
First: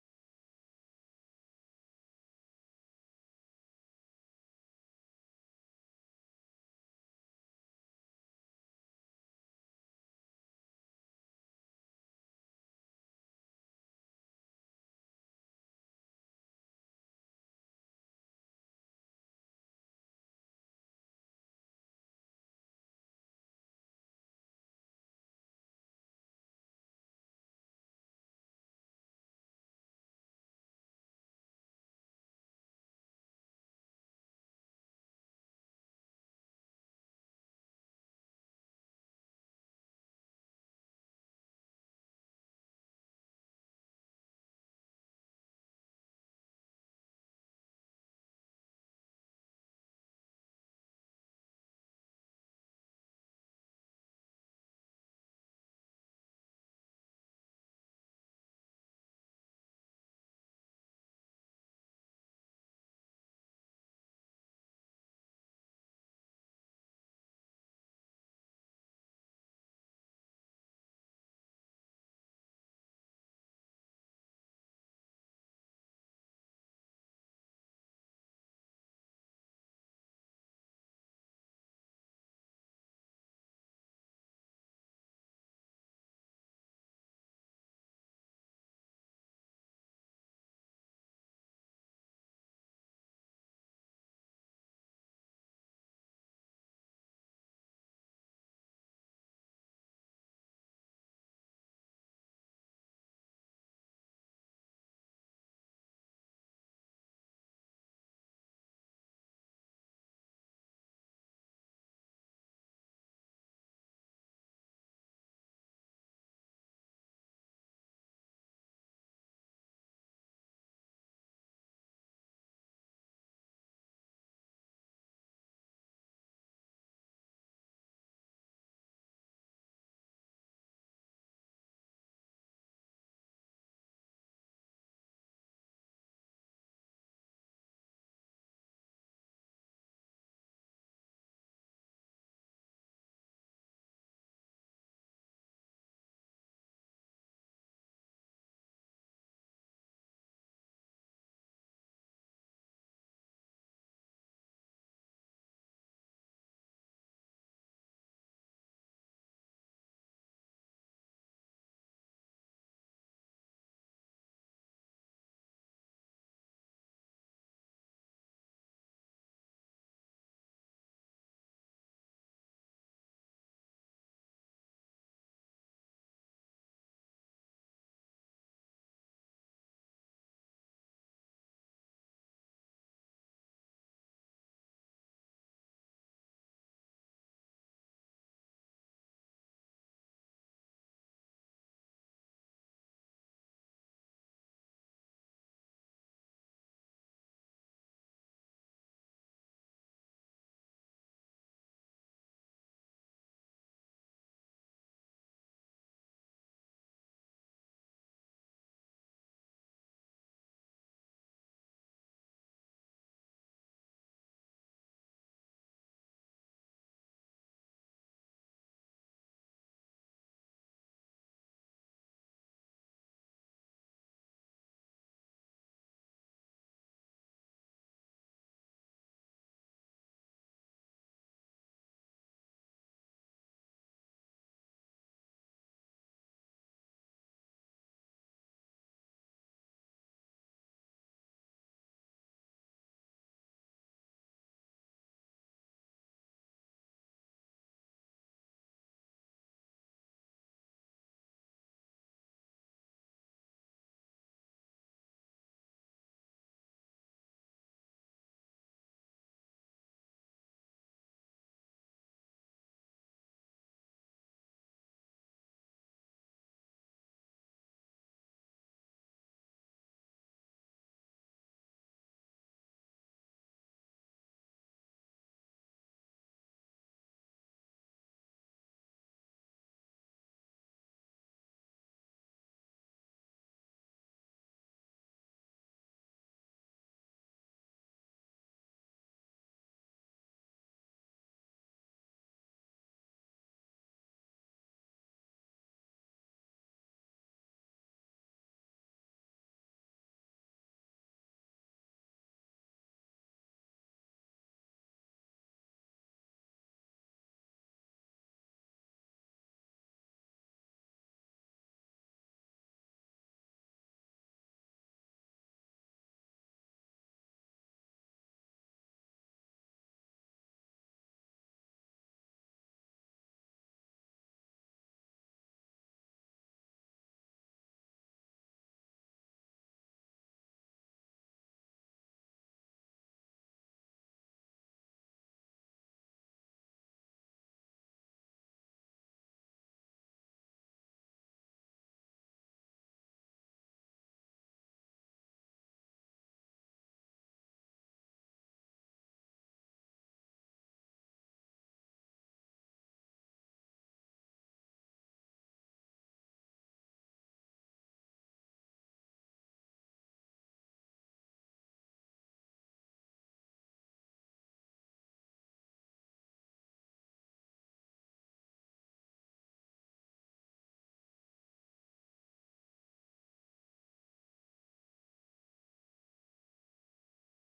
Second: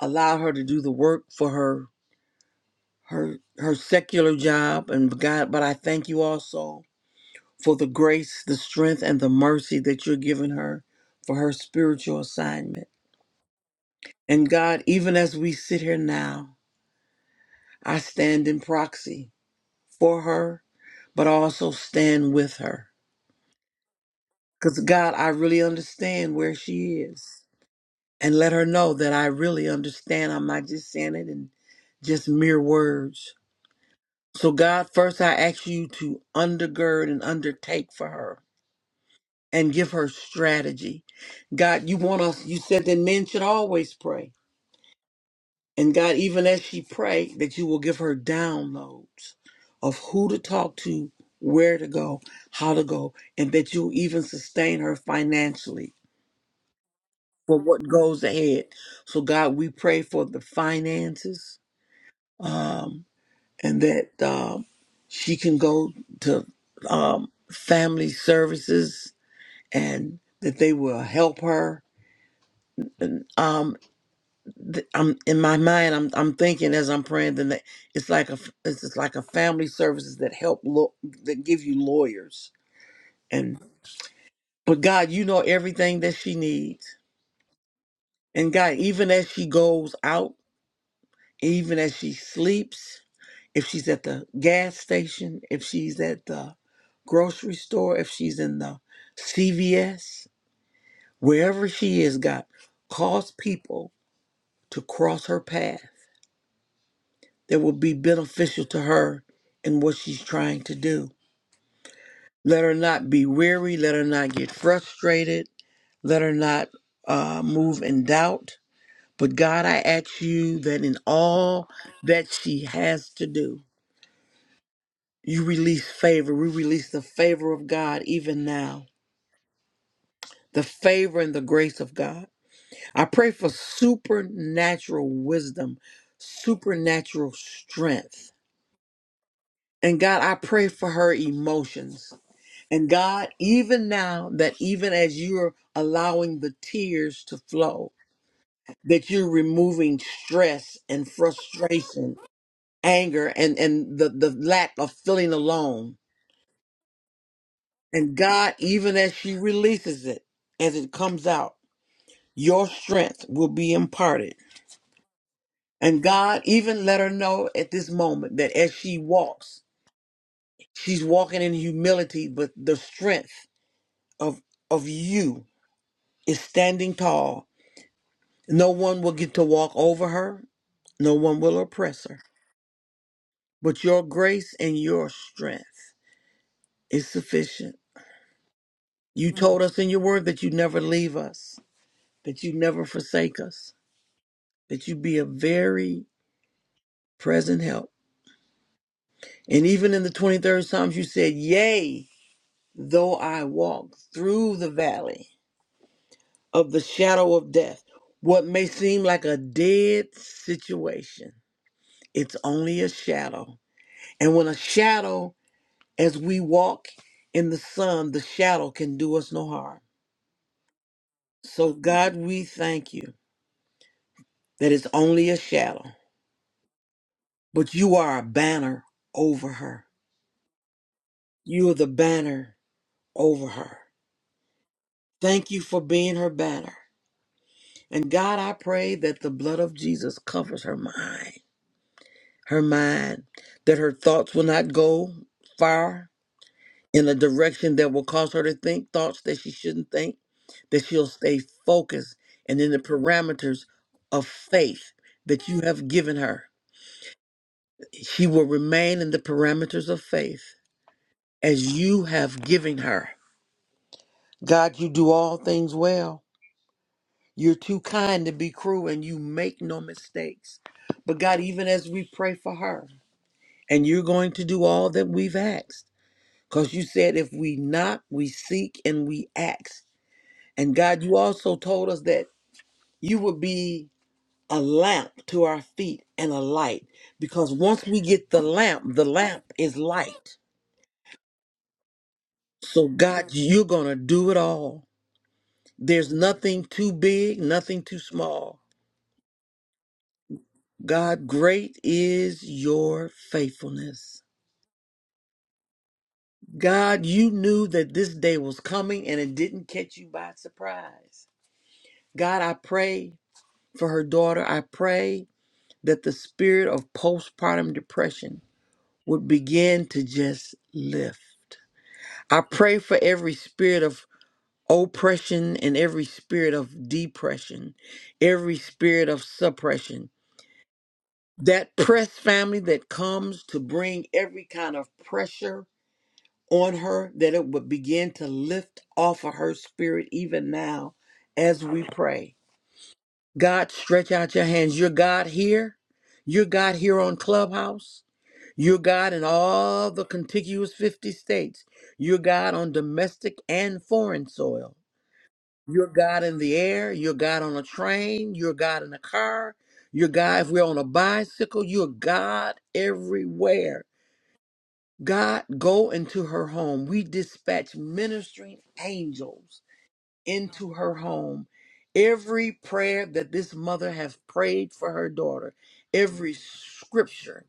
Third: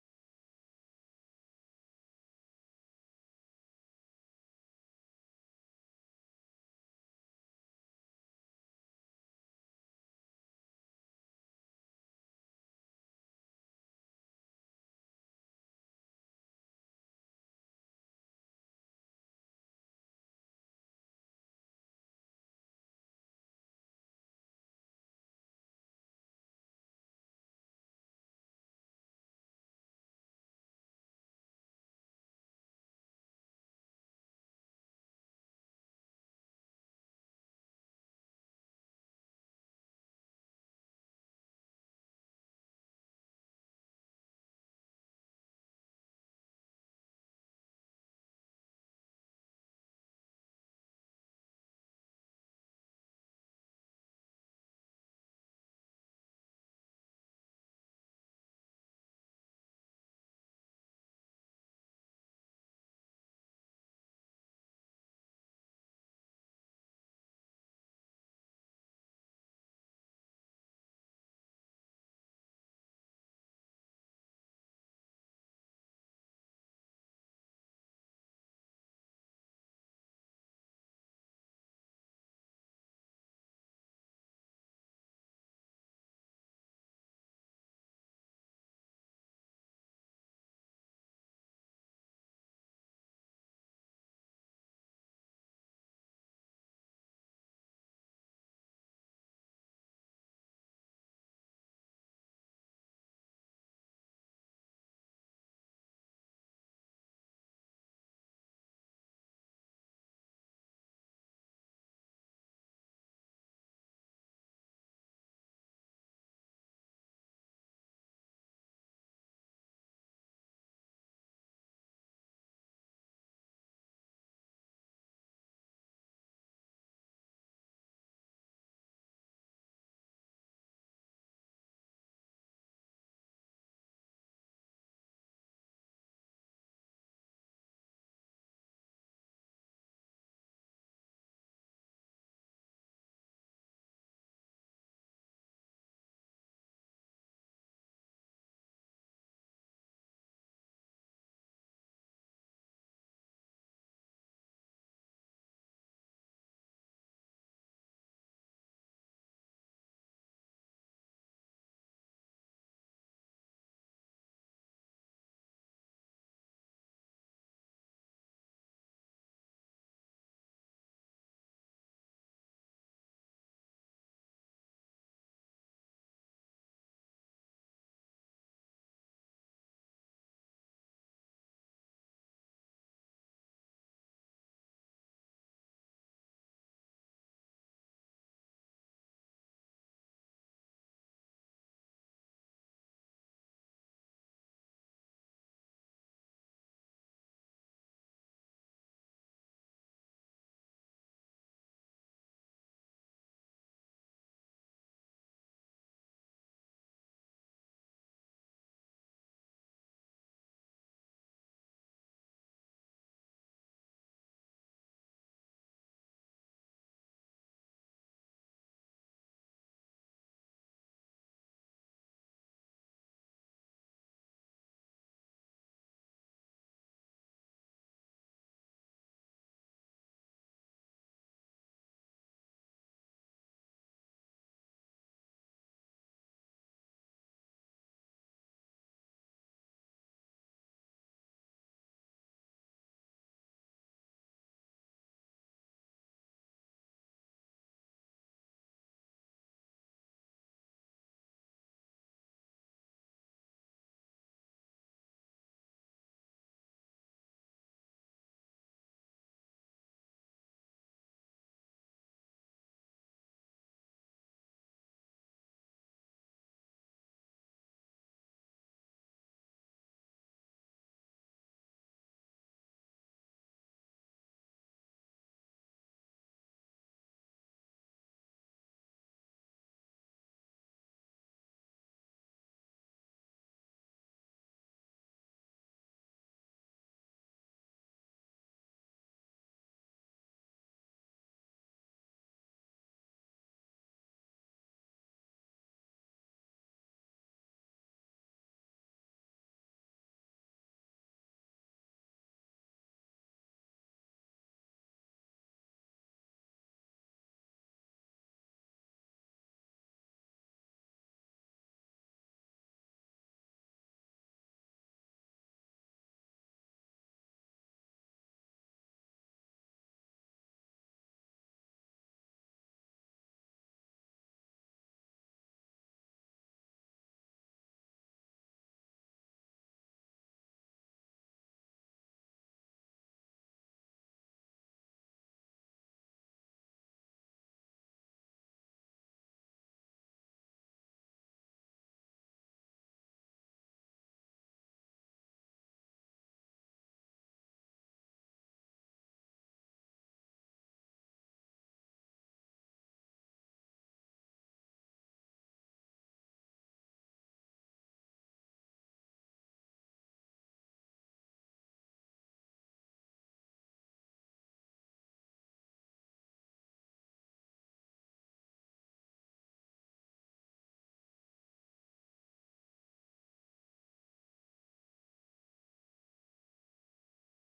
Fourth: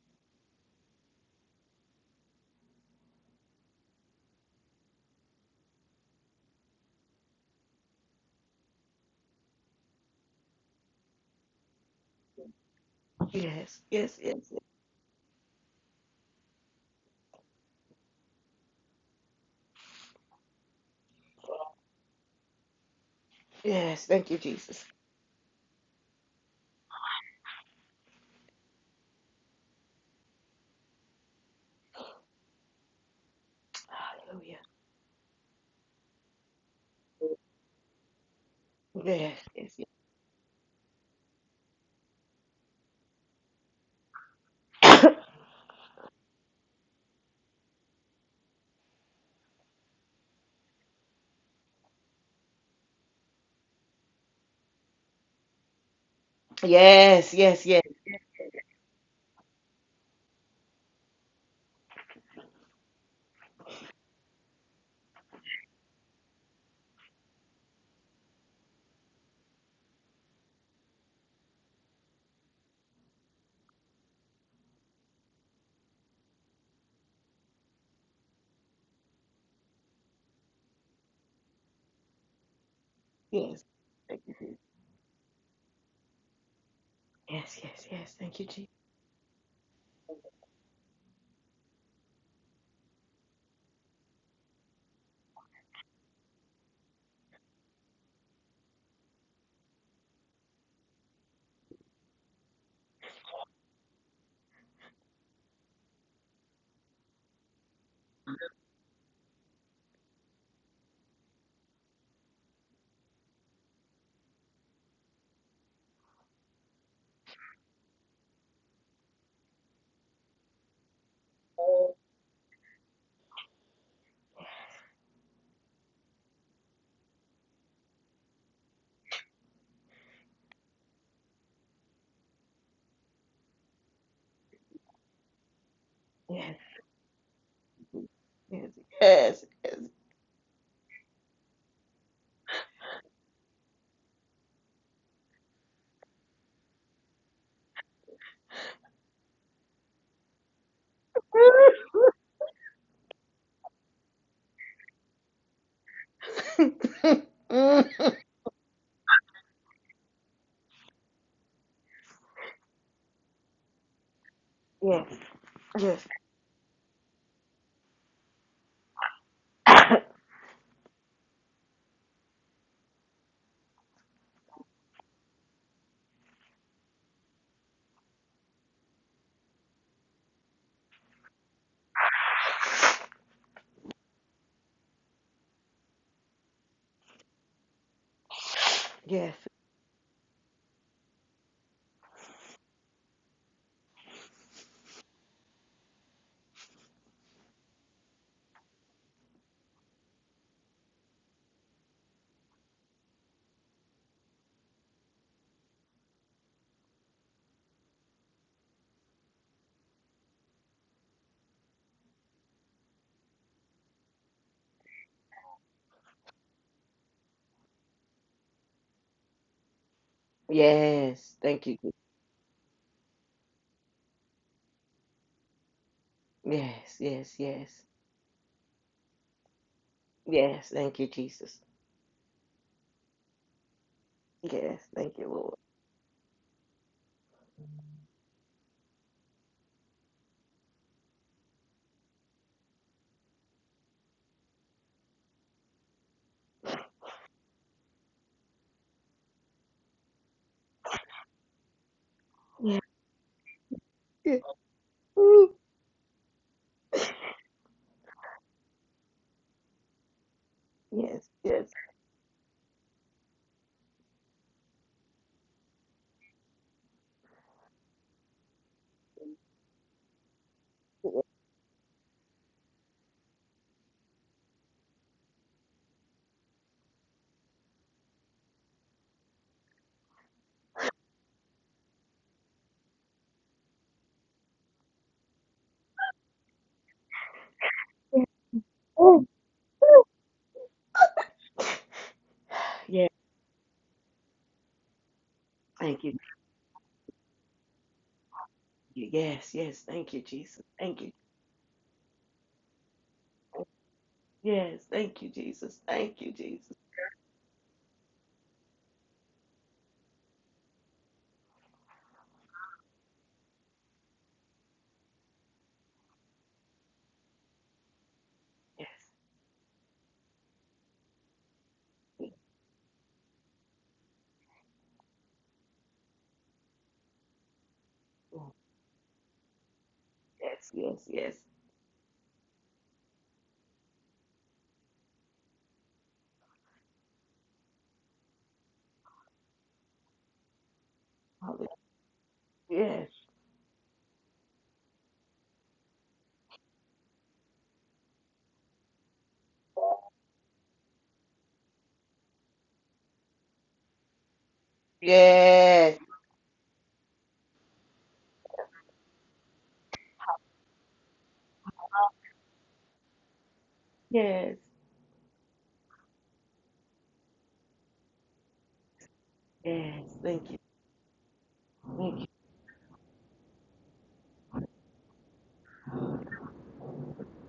A: allowed her to do the work for her her her secular job and God, but I thank you also for the grace, the strength and the mercy that you're giving her for her spiritual assignment.
B: yes, yes, yes,
A: And
B: yes.
A: God, even as we sit here now, I stand in proxy for her, but also stand with her.
B: yes, Thank you,
A: Cuz
B: Jesus.
A: God, I really understand where she is. and let her know that I really understand. I'm not just saying it in just mere words. So,
B: Hallelujah.
A: God, first I ask you to undergird and undertake for her
B: Yes, yes,
A: and give her strategy. God, you want us, you said that men should always pray.
B: yes,
A: And God, even as she pray, that you will give her downloads of who to talk to, where to go, how to go, and that you'll even sustain her financially
B: *coughs* yes,
A: for
B: yes, yes.
A: what goes ahead. So, God, we pray for the finances. um, and that um, she can go to um, family services and that they will help her. Um, th- I'm in my mind. I'm I'm thinking as I'm praying. Then that it's like a f- it's just like a family services that help lo- that give you lawyers and
B: yes. Thank you.
A: but God, you know everything that she needs.
B: Yes, yes, yes. Thank you,
A: And
B: Jesus.
A: God, even as she goes out, even as she sleeps, if she's at the gas station, if she's at the grocery store, if she's in the CVS, wherever she is, God, cause people to cross her path that will be beneficial to her in what she's trying to do. Let her not be weary. Let her not get frustrated. Let her not uh, move in doubt. But God, I ask you that in all that she has to do, you release favor. We release the favor of God even now the favor and the grace of God. I pray for supernatural wisdom,
B: Yes,
A: supernatural strength.
B: yes, yes, yes.
A: And God, I pray for her emotions. And God, even now, that even as you're allowing the tears to flow, that you're removing stress and frustration, anger, and, and the, the lack of feeling alone.
B: *laughs* yes,
A: And God, even as she releases it, as it comes out, your strength will be imparted
B: yes,
A: And God even let her know at this moment that as she walks, she's walking in humility, but the strength of of you is standing tall. No one will get to walk over her, no one will oppress her. But your grace and your strength is sufficient.
B: *coughs*
A: You
B: yes,
A: told us in your word that you never leave us, that you never forsake us, that you be a very present help. And even in the 23rd Psalms, you said, Yea. Though I walk through the valley of the shadow of death, what may seem like a dead situation, it's only a shadow. And when a shadow, as we walk in the sun, the shadow can do us no harm.
B: yes. Thank
A: So,
B: you. Jesus.
A: God, we thank you that it's only a shadow,
B: Yes, yes,
A: but
B: yes,
A: you are a banner over her.
B: yes. Thank you, Jesus.
A: You are the banner over her.
B: Yes, thank
A: Thank
B: you,
A: you for being her banner. And God, I pray that the blood of Jesus covers her mind her mind, that her thoughts will not go far in a direction that will cause her to think thoughts that she shouldn't think, that she'll stay focused and in
B: Lord.
A: the parameters of
B: Yes,
A: faith that
B: Ooh,
A: you have given her. She will remain in the parameters of faith
B: yes, yes.
A: as you have given her. God, you do all things well. You're too kind to be cruel and you make no mistakes.
B: yes.
A: But God, even as we pray for her, and you're going to do all that we've asked Because you said if we knock, we seek and we ask. And God, you also told us that you would be a lamp to our feet and a light. Because once we
B: yes.
A: get the lamp, the
B: Ooh,
A: lamp is
B: ooh.
A: light. So,
B: Yes,
A: God, you're going to do it all.
B: Thank you.
A: There's
B: thank
A: nothing too big, nothing too small.
B: you. Yes, yes. Thank you, Jesus. Thank you.
A: God, great is your faithfulness.
B: Yes, thank you, Jesus. Thank you, Jesus.
A: God, you knew that this day was coming and it didn't catch you by surprise. God, I pray For her daughter, I pray that the spirit of postpartum depression
B: Yes,
A: would begin to just lift.
B: yes,
A: I pray for every spirit of oppression and every spirit of depression,
B: ooh,
A: every spirit of suppression.
B: yes, yes. yes.
A: That press family that comes to bring every kind of pressure on her, that it would begin to lift off of her spirit even now as
B: Hallelujah.
A: we pray.
B: Yes,
A: God, stretch out your hands. You're God here. You're God here on Clubhouse. You're God in all the contiguous 50 states. You're God on domestic and foreign soil. You're
B: yes,
A: God in the air. You're God on a train. You're God in a car. You're God if we're on a bicycle. You're God everywhere.
B: yes,
A: God, go into her home. We dispatch ministering angels
B: yes. Thank you.
A: into her home.
B: Thank you.
A: Every prayer that this mother has prayed for her daughter, every scripture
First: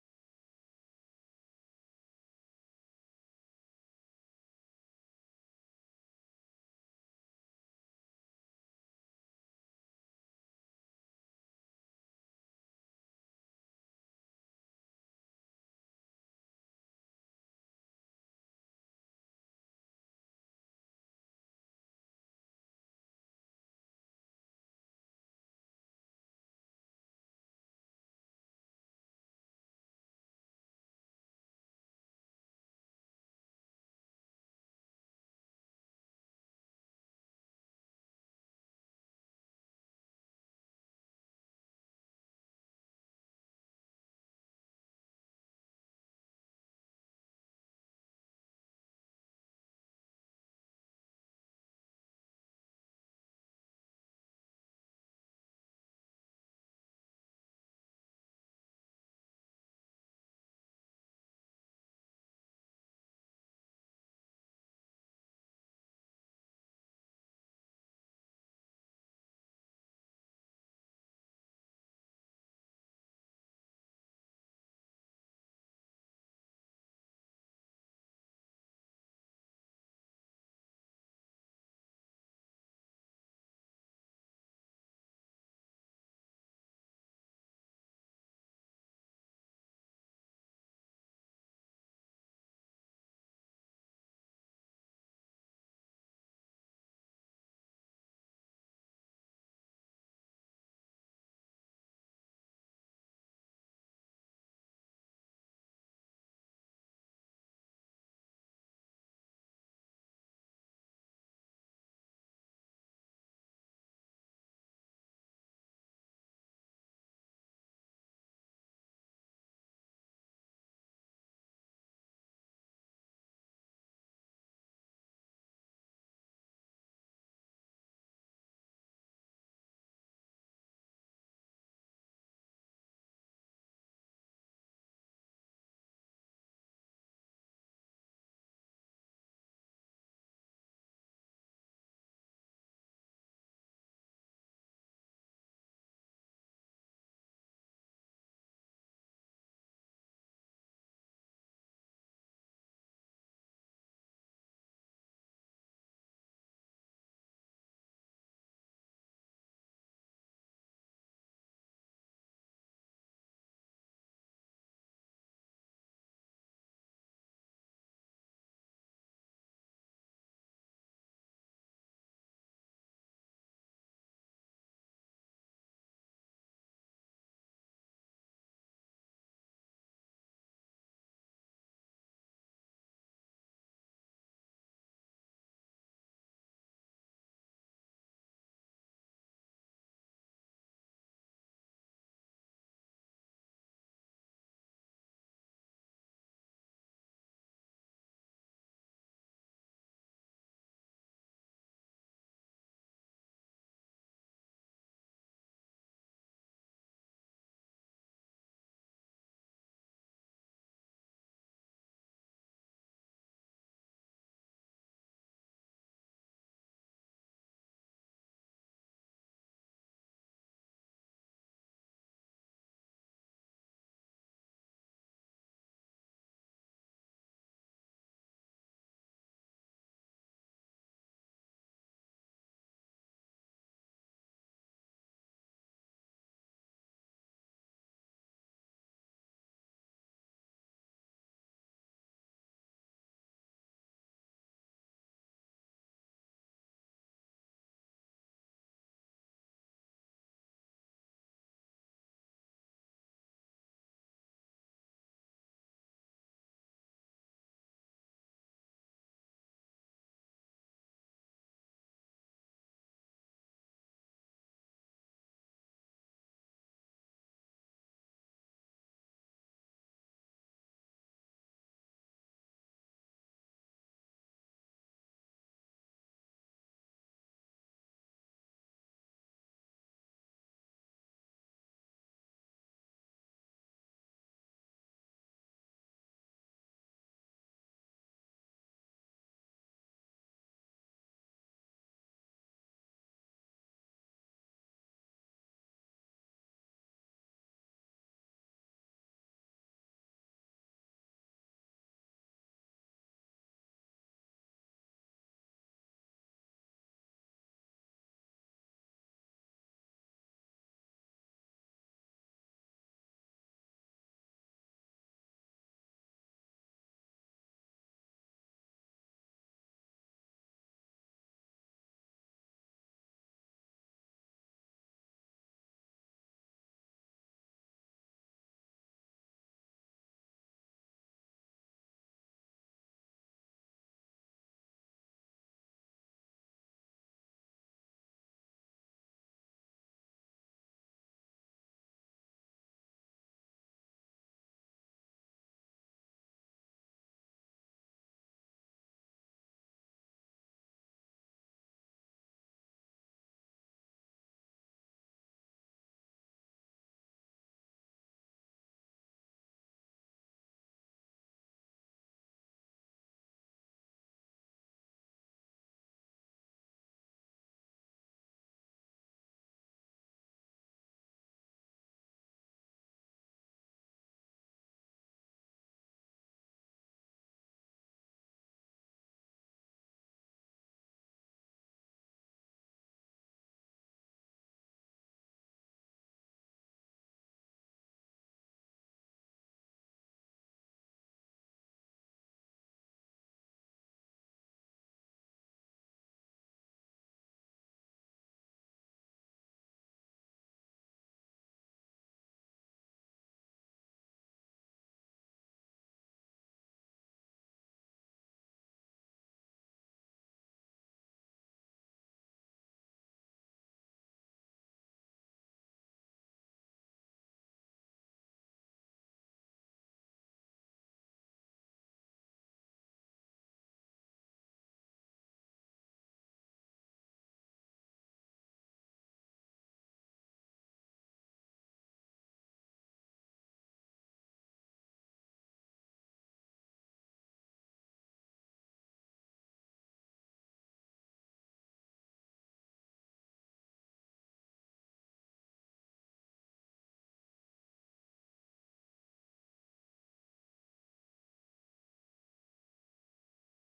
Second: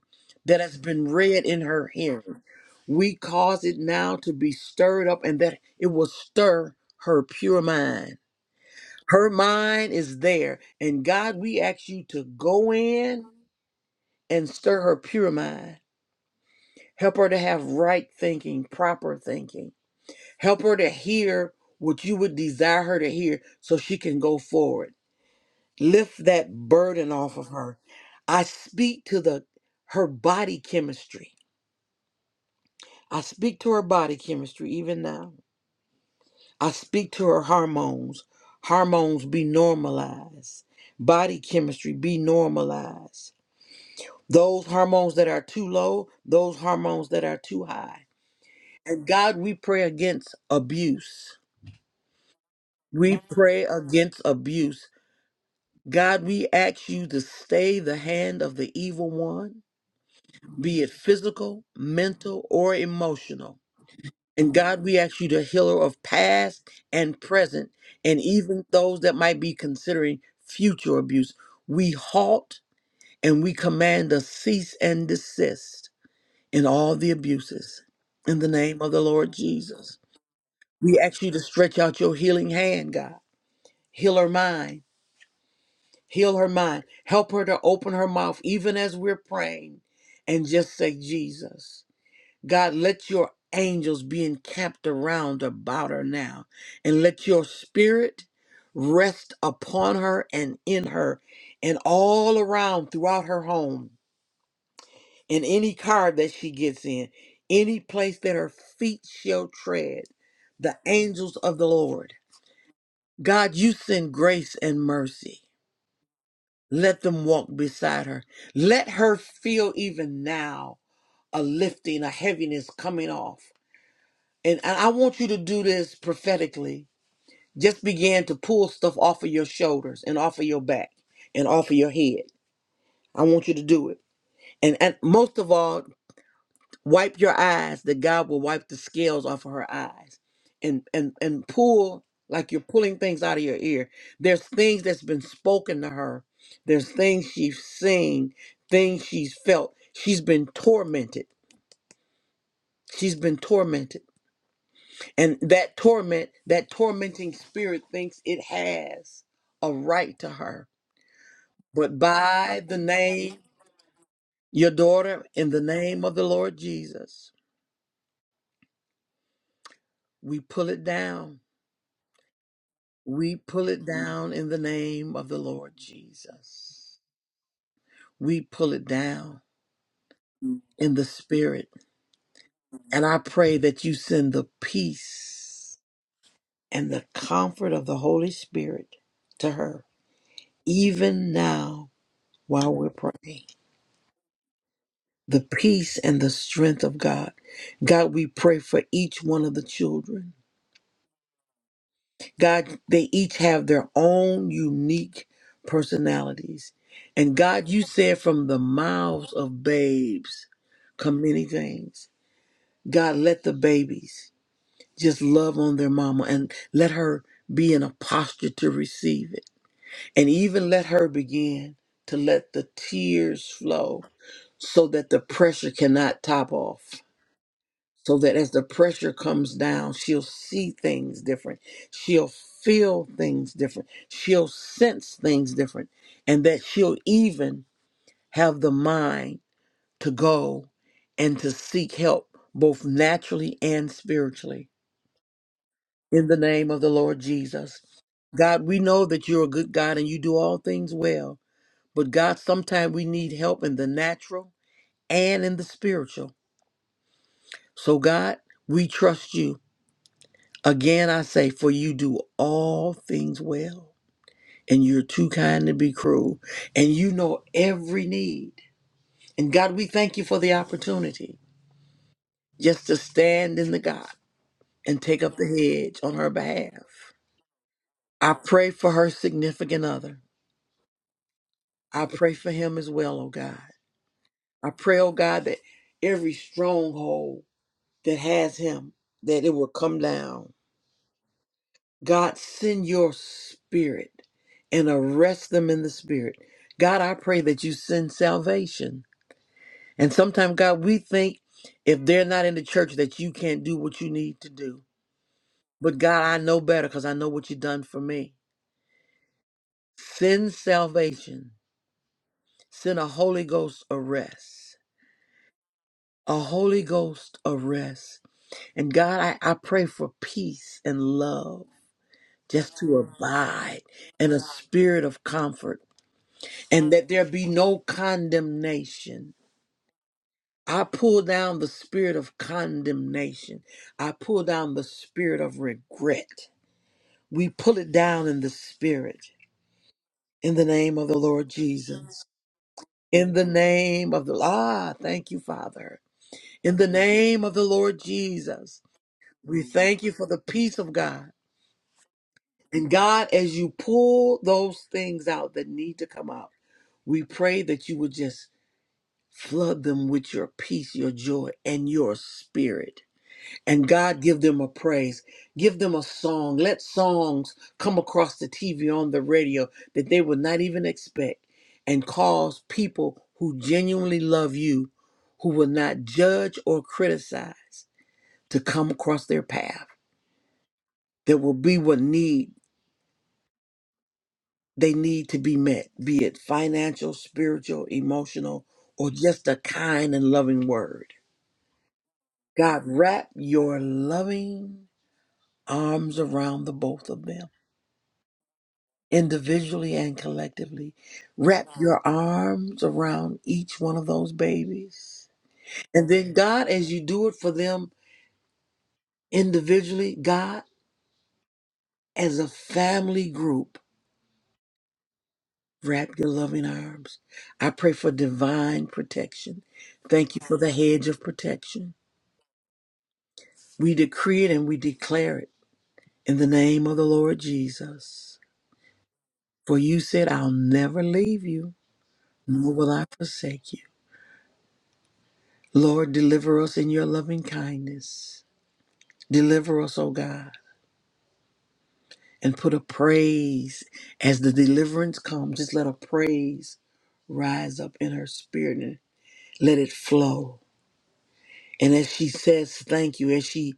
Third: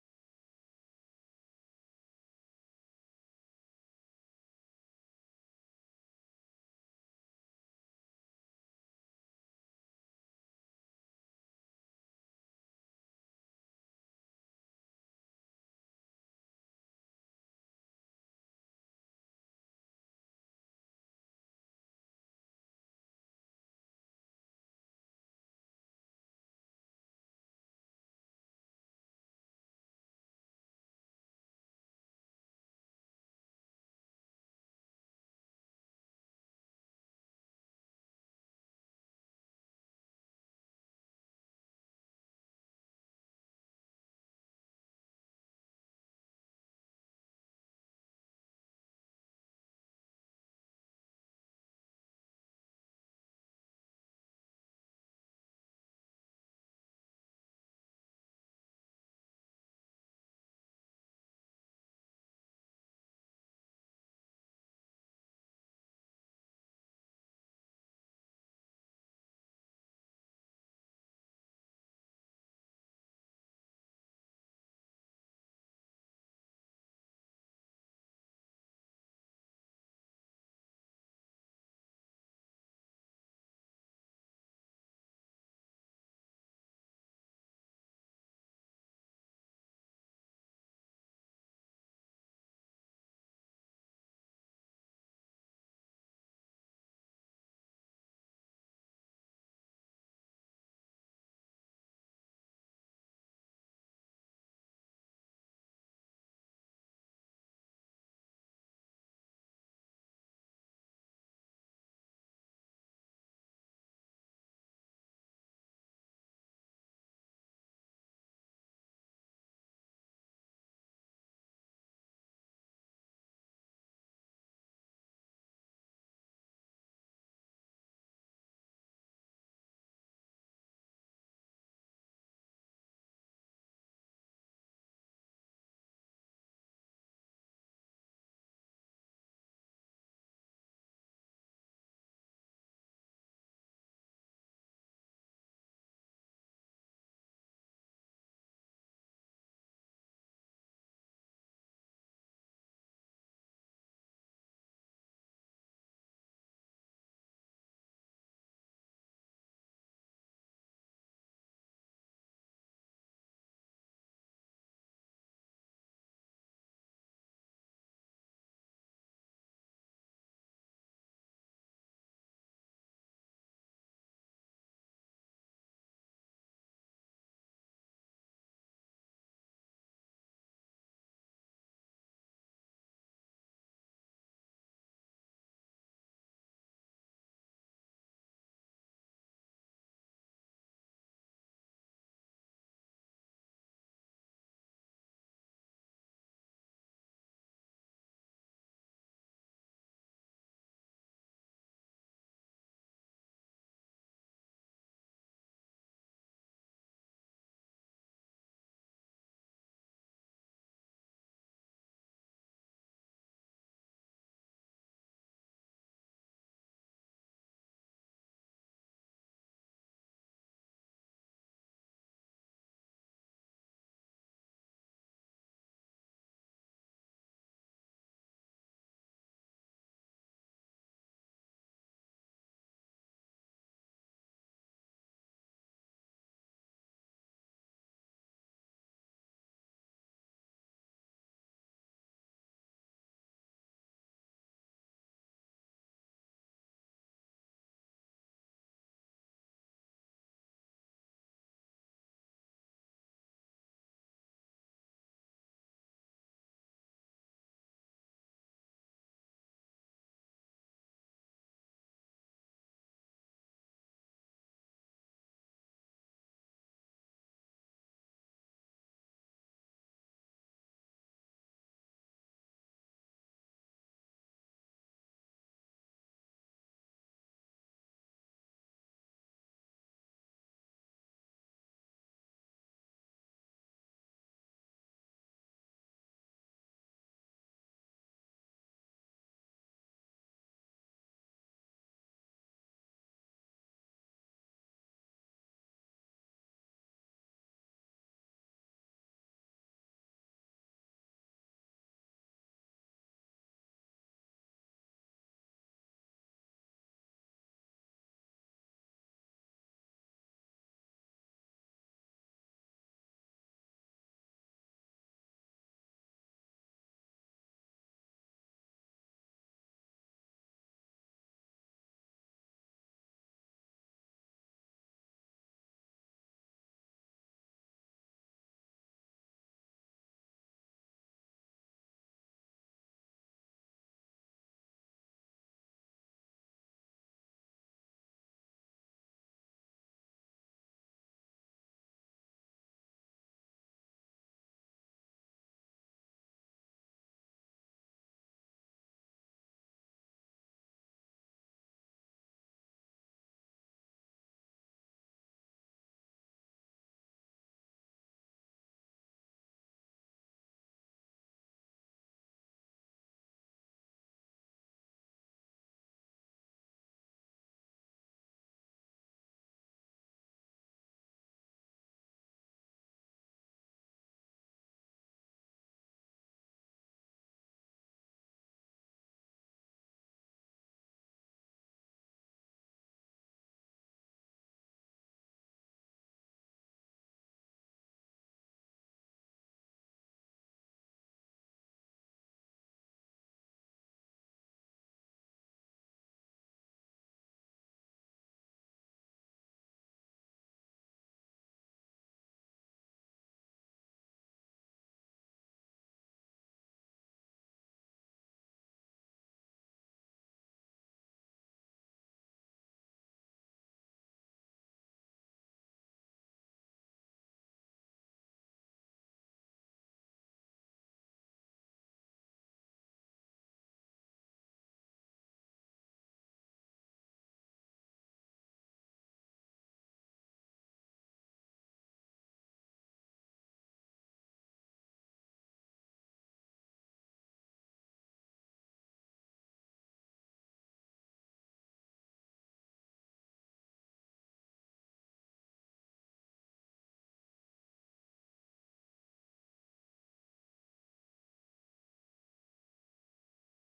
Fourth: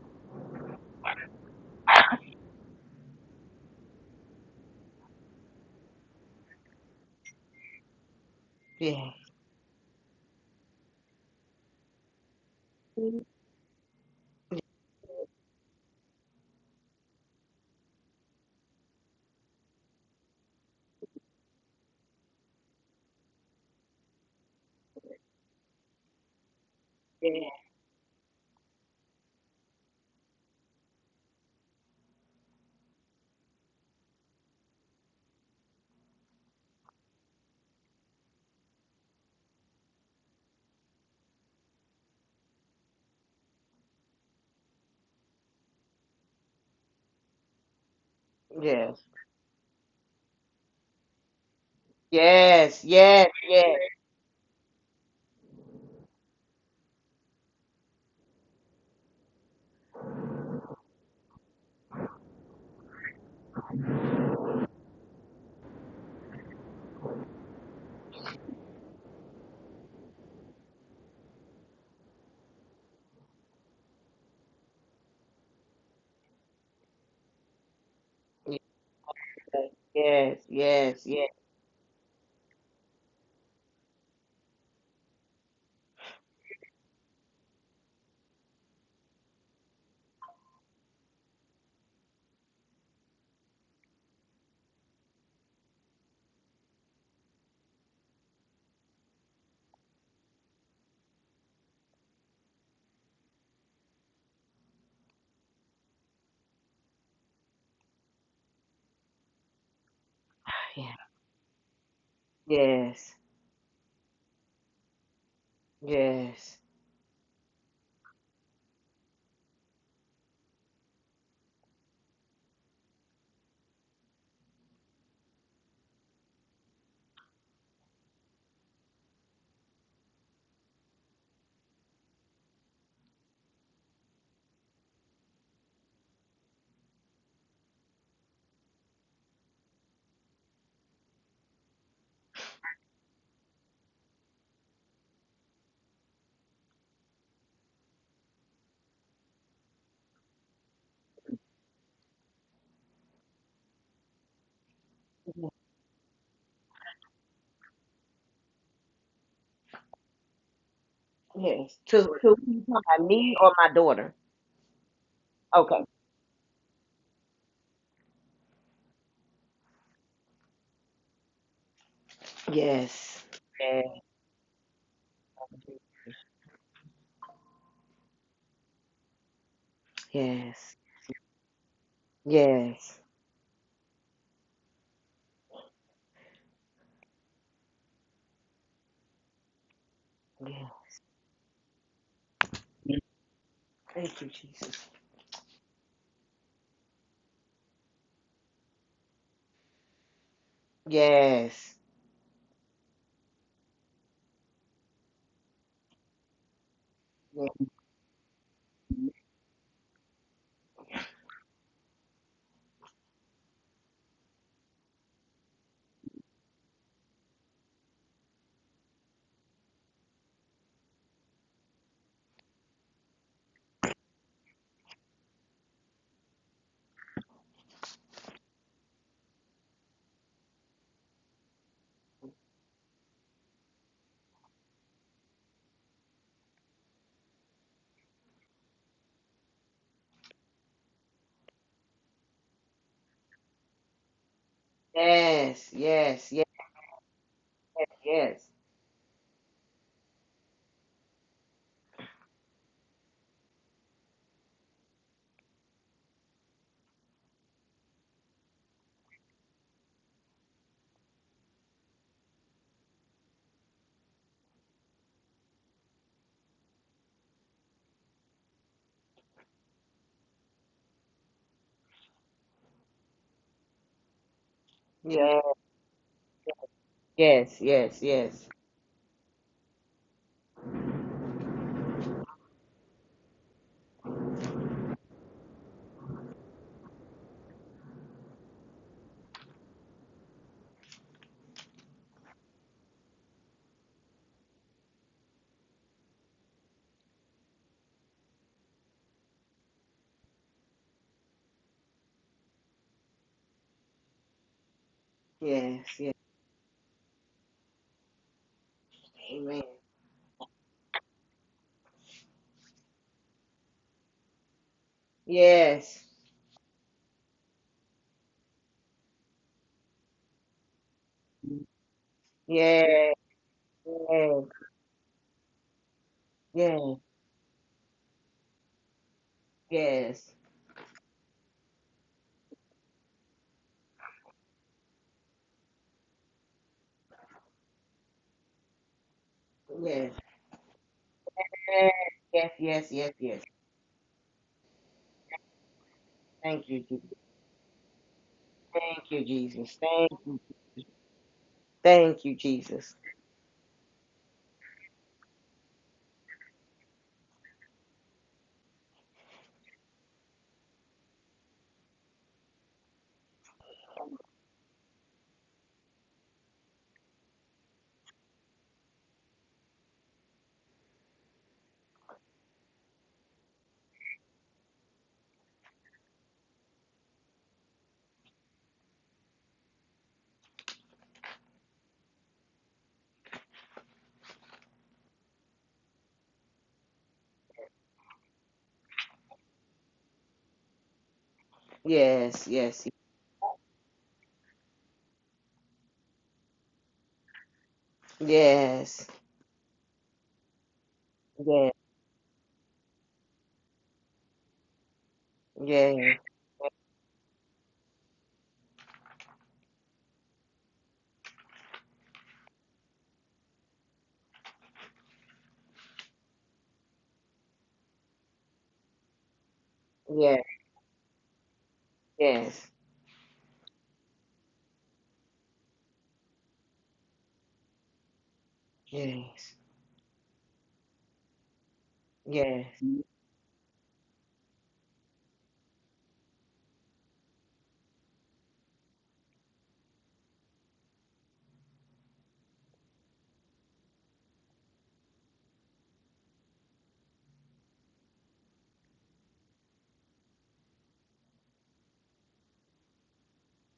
A: that has been read in her hearing, we cause it now to be stirred up and that it will stir her pure mind.
B: Yes,
A: Her mind is there. And God, we ask you to go in and stir her pure mind. Help her to have right thinking, proper thinking. Help her to hear what you would desire her to hear so she can go forward. lift that burden
B: yes, yes,
A: off of
B: yes,
A: her. I speak to the her body chemistry. I speak to her body chemistry even now. I speak to her hormones. Hormones be normalized. Body chemistry be normalized. Those hormones that are too low, those hormones that are too high.
B: yes,
A: And
B: yes,
A: God, we pray against abuse. We pray against abuse. God, we ask you to stay the hand of the evil one be it physical, mental, or emotional. And God, we ask you to heal her of past and present, and even those that might be considering future abuse. We halt and we command a cease and desist in all the abuses. In the name of the Lord Jesus,
B: yes, yes,
A: we
B: yes,
A: ask
B: yes,
A: you to stretch out your healing hand, God. Heal her mind. Heal her mind. Help her to open her mouth, even as we're praying, and just say, Jesus. God, let your angels be encamped around about her now, and let your spirit rest upon her and in her and all around throughout her home, in any car that she gets in, any place that her feet shall tread, the angels of the Lord.
B: Yeah. yes,
A: God, you send grace and mercy.
B: yes,
A: Let them walk beside her. Let her feel even now a lifting, a heaviness coming off. And and I want you to do this prophetically. Just begin to pull stuff off of your shoulders and off of your back and off of your head. I want you to do it. And, and most of all, wipe your eyes that God will wipe the scales off of her eyes. And and and pull like you're pulling things out of your ear. There's things that's been spoken to her. There's things she's seen, things she's felt. She's been tormented. She's been tormented And that torment, that tormenting spirit thinks it has a right to her.
B: yes.
A: But
B: To to who you
A: by
B: talking
A: the
B: about, me
A: name,
B: or my daughter?
A: your daughter, in the
B: Okay.
A: name of the Lord Jesus, we pull it down.
B: Yes.
A: We pull
B: Yeah.
A: it down in the name of the Lord Jesus. We pull it down
B: Yes.
A: in the spirit.
B: Yes.
A: And I pray that you send the peace and the comfort of the Holy Spirit to her,
B: Yeah.
A: even now while we're
B: Yeah.
A: praying.
B: Thank you, Jesus.
A: the peace and the strength of God. God, we pray for each one of the children.
B: Yes.
A: God, they each have their own unique personalities. And God, you said from the mouths of babes come many things. God, let the babies just love on their mama and let her be in a posture to receive it. And even let her begin to let the tears flow so that the pressure cannot top off. so that as the pressure comes down, she'll see things different. She'll feel things different. She'll sense things different. And that she'll even have the mind to go and to seek help, both naturally and spiritually.
B: Yes. Yes.
A: In
B: Yes.
A: the name of the Lord Jesus.
B: Yes.
A: God, we know that you're a good God and you do all things well. But God, sometimes we need help in the natural and in the spiritual. So, God, we trust you. Again, I say, for you do all things well, and you're too kind to be cruel, and you know every need. And God, we thank you for the opportunity just to stand in the gap and take up the
B: Yes.
A: hedge on her behalf.
B: Yes. Yes. Yes. Yes.
A: I
B: Yes.
A: pray for her significant other. I pray for him as well, oh God. I pray, oh God, that every stronghold that has him, that it will come down God, send your spirit and arrest them in the spirit. God, I pray that you send salvation. And sometimes, God, we think if they're not in the church that you can't do what you need to do. But
B: Yes.
A: God, I know better because I know what you've done for me.
B: Amen.
A: Send salvation. Send a Holy Ghost arrest.
B: Yes.
A: A Holy Ghost arrest. And God, I, I pray for peace and love just to
B: Yes.
A: abide and a
B: Yes.
A: spirit of comfort. and
B: Yes.
A: that there be no condemnation.
B: Yes. Yes.
A: I pull down the spirit of condemnation. I pull down the spirit of regret. We pull it down in the spirit in the name of the Lord Jesus.
B: Yes. Yes. Yes.
A: In
B: Yes.
A: the name of the Ah, thank you, Father.
B: Thank
A: In
B: you,
A: the
B: Jesus.
A: name of the Lord Jesus.
B: Thank you,
A: We
B: Jesus.
A: thank
B: Thank
A: you for the
B: you.
A: peace of God.
B: Thank you,
A: And
B: Jesus.
A: God, as you pull those things out that need to come out, we pray that you would just Flood them with your peace, your joy, and your spirit. And God, give them a praise. Give them a song. Let songs come across the TV on the radio that they would not even expect and cause people who genuinely love you, who will not judge or criticize, to come across their path There will be what need they need to be met, be it financial, spiritual, emotional, or just a kind and loving word.
B: Yes.
A: God,
B: Yes.
A: wrap your loving arms around the both of them,
B: Yes.
A: individually and collectively.
B: Yes.
A: Wrap your arms around each one of those babies. And
B: Yes,
A: then, God, as you do it for them individually, God, as a family group, wrap your loving arms. I pray for divine protection. Thank you
B: yes,
A: for the hedge of protection.
B: yes,
A: We decree it and we declare it in the name of the Lord Jesus.
B: yes,
A: For you said, I'll never leave you,
B: yes.
A: nor will I forsake you. Lord, deliver us in your loving kindness. Deliver us, O God, and put a praise as the deliverance comes. Just let a praise rise up in her spirit and let it flow. And as she says thank you, as she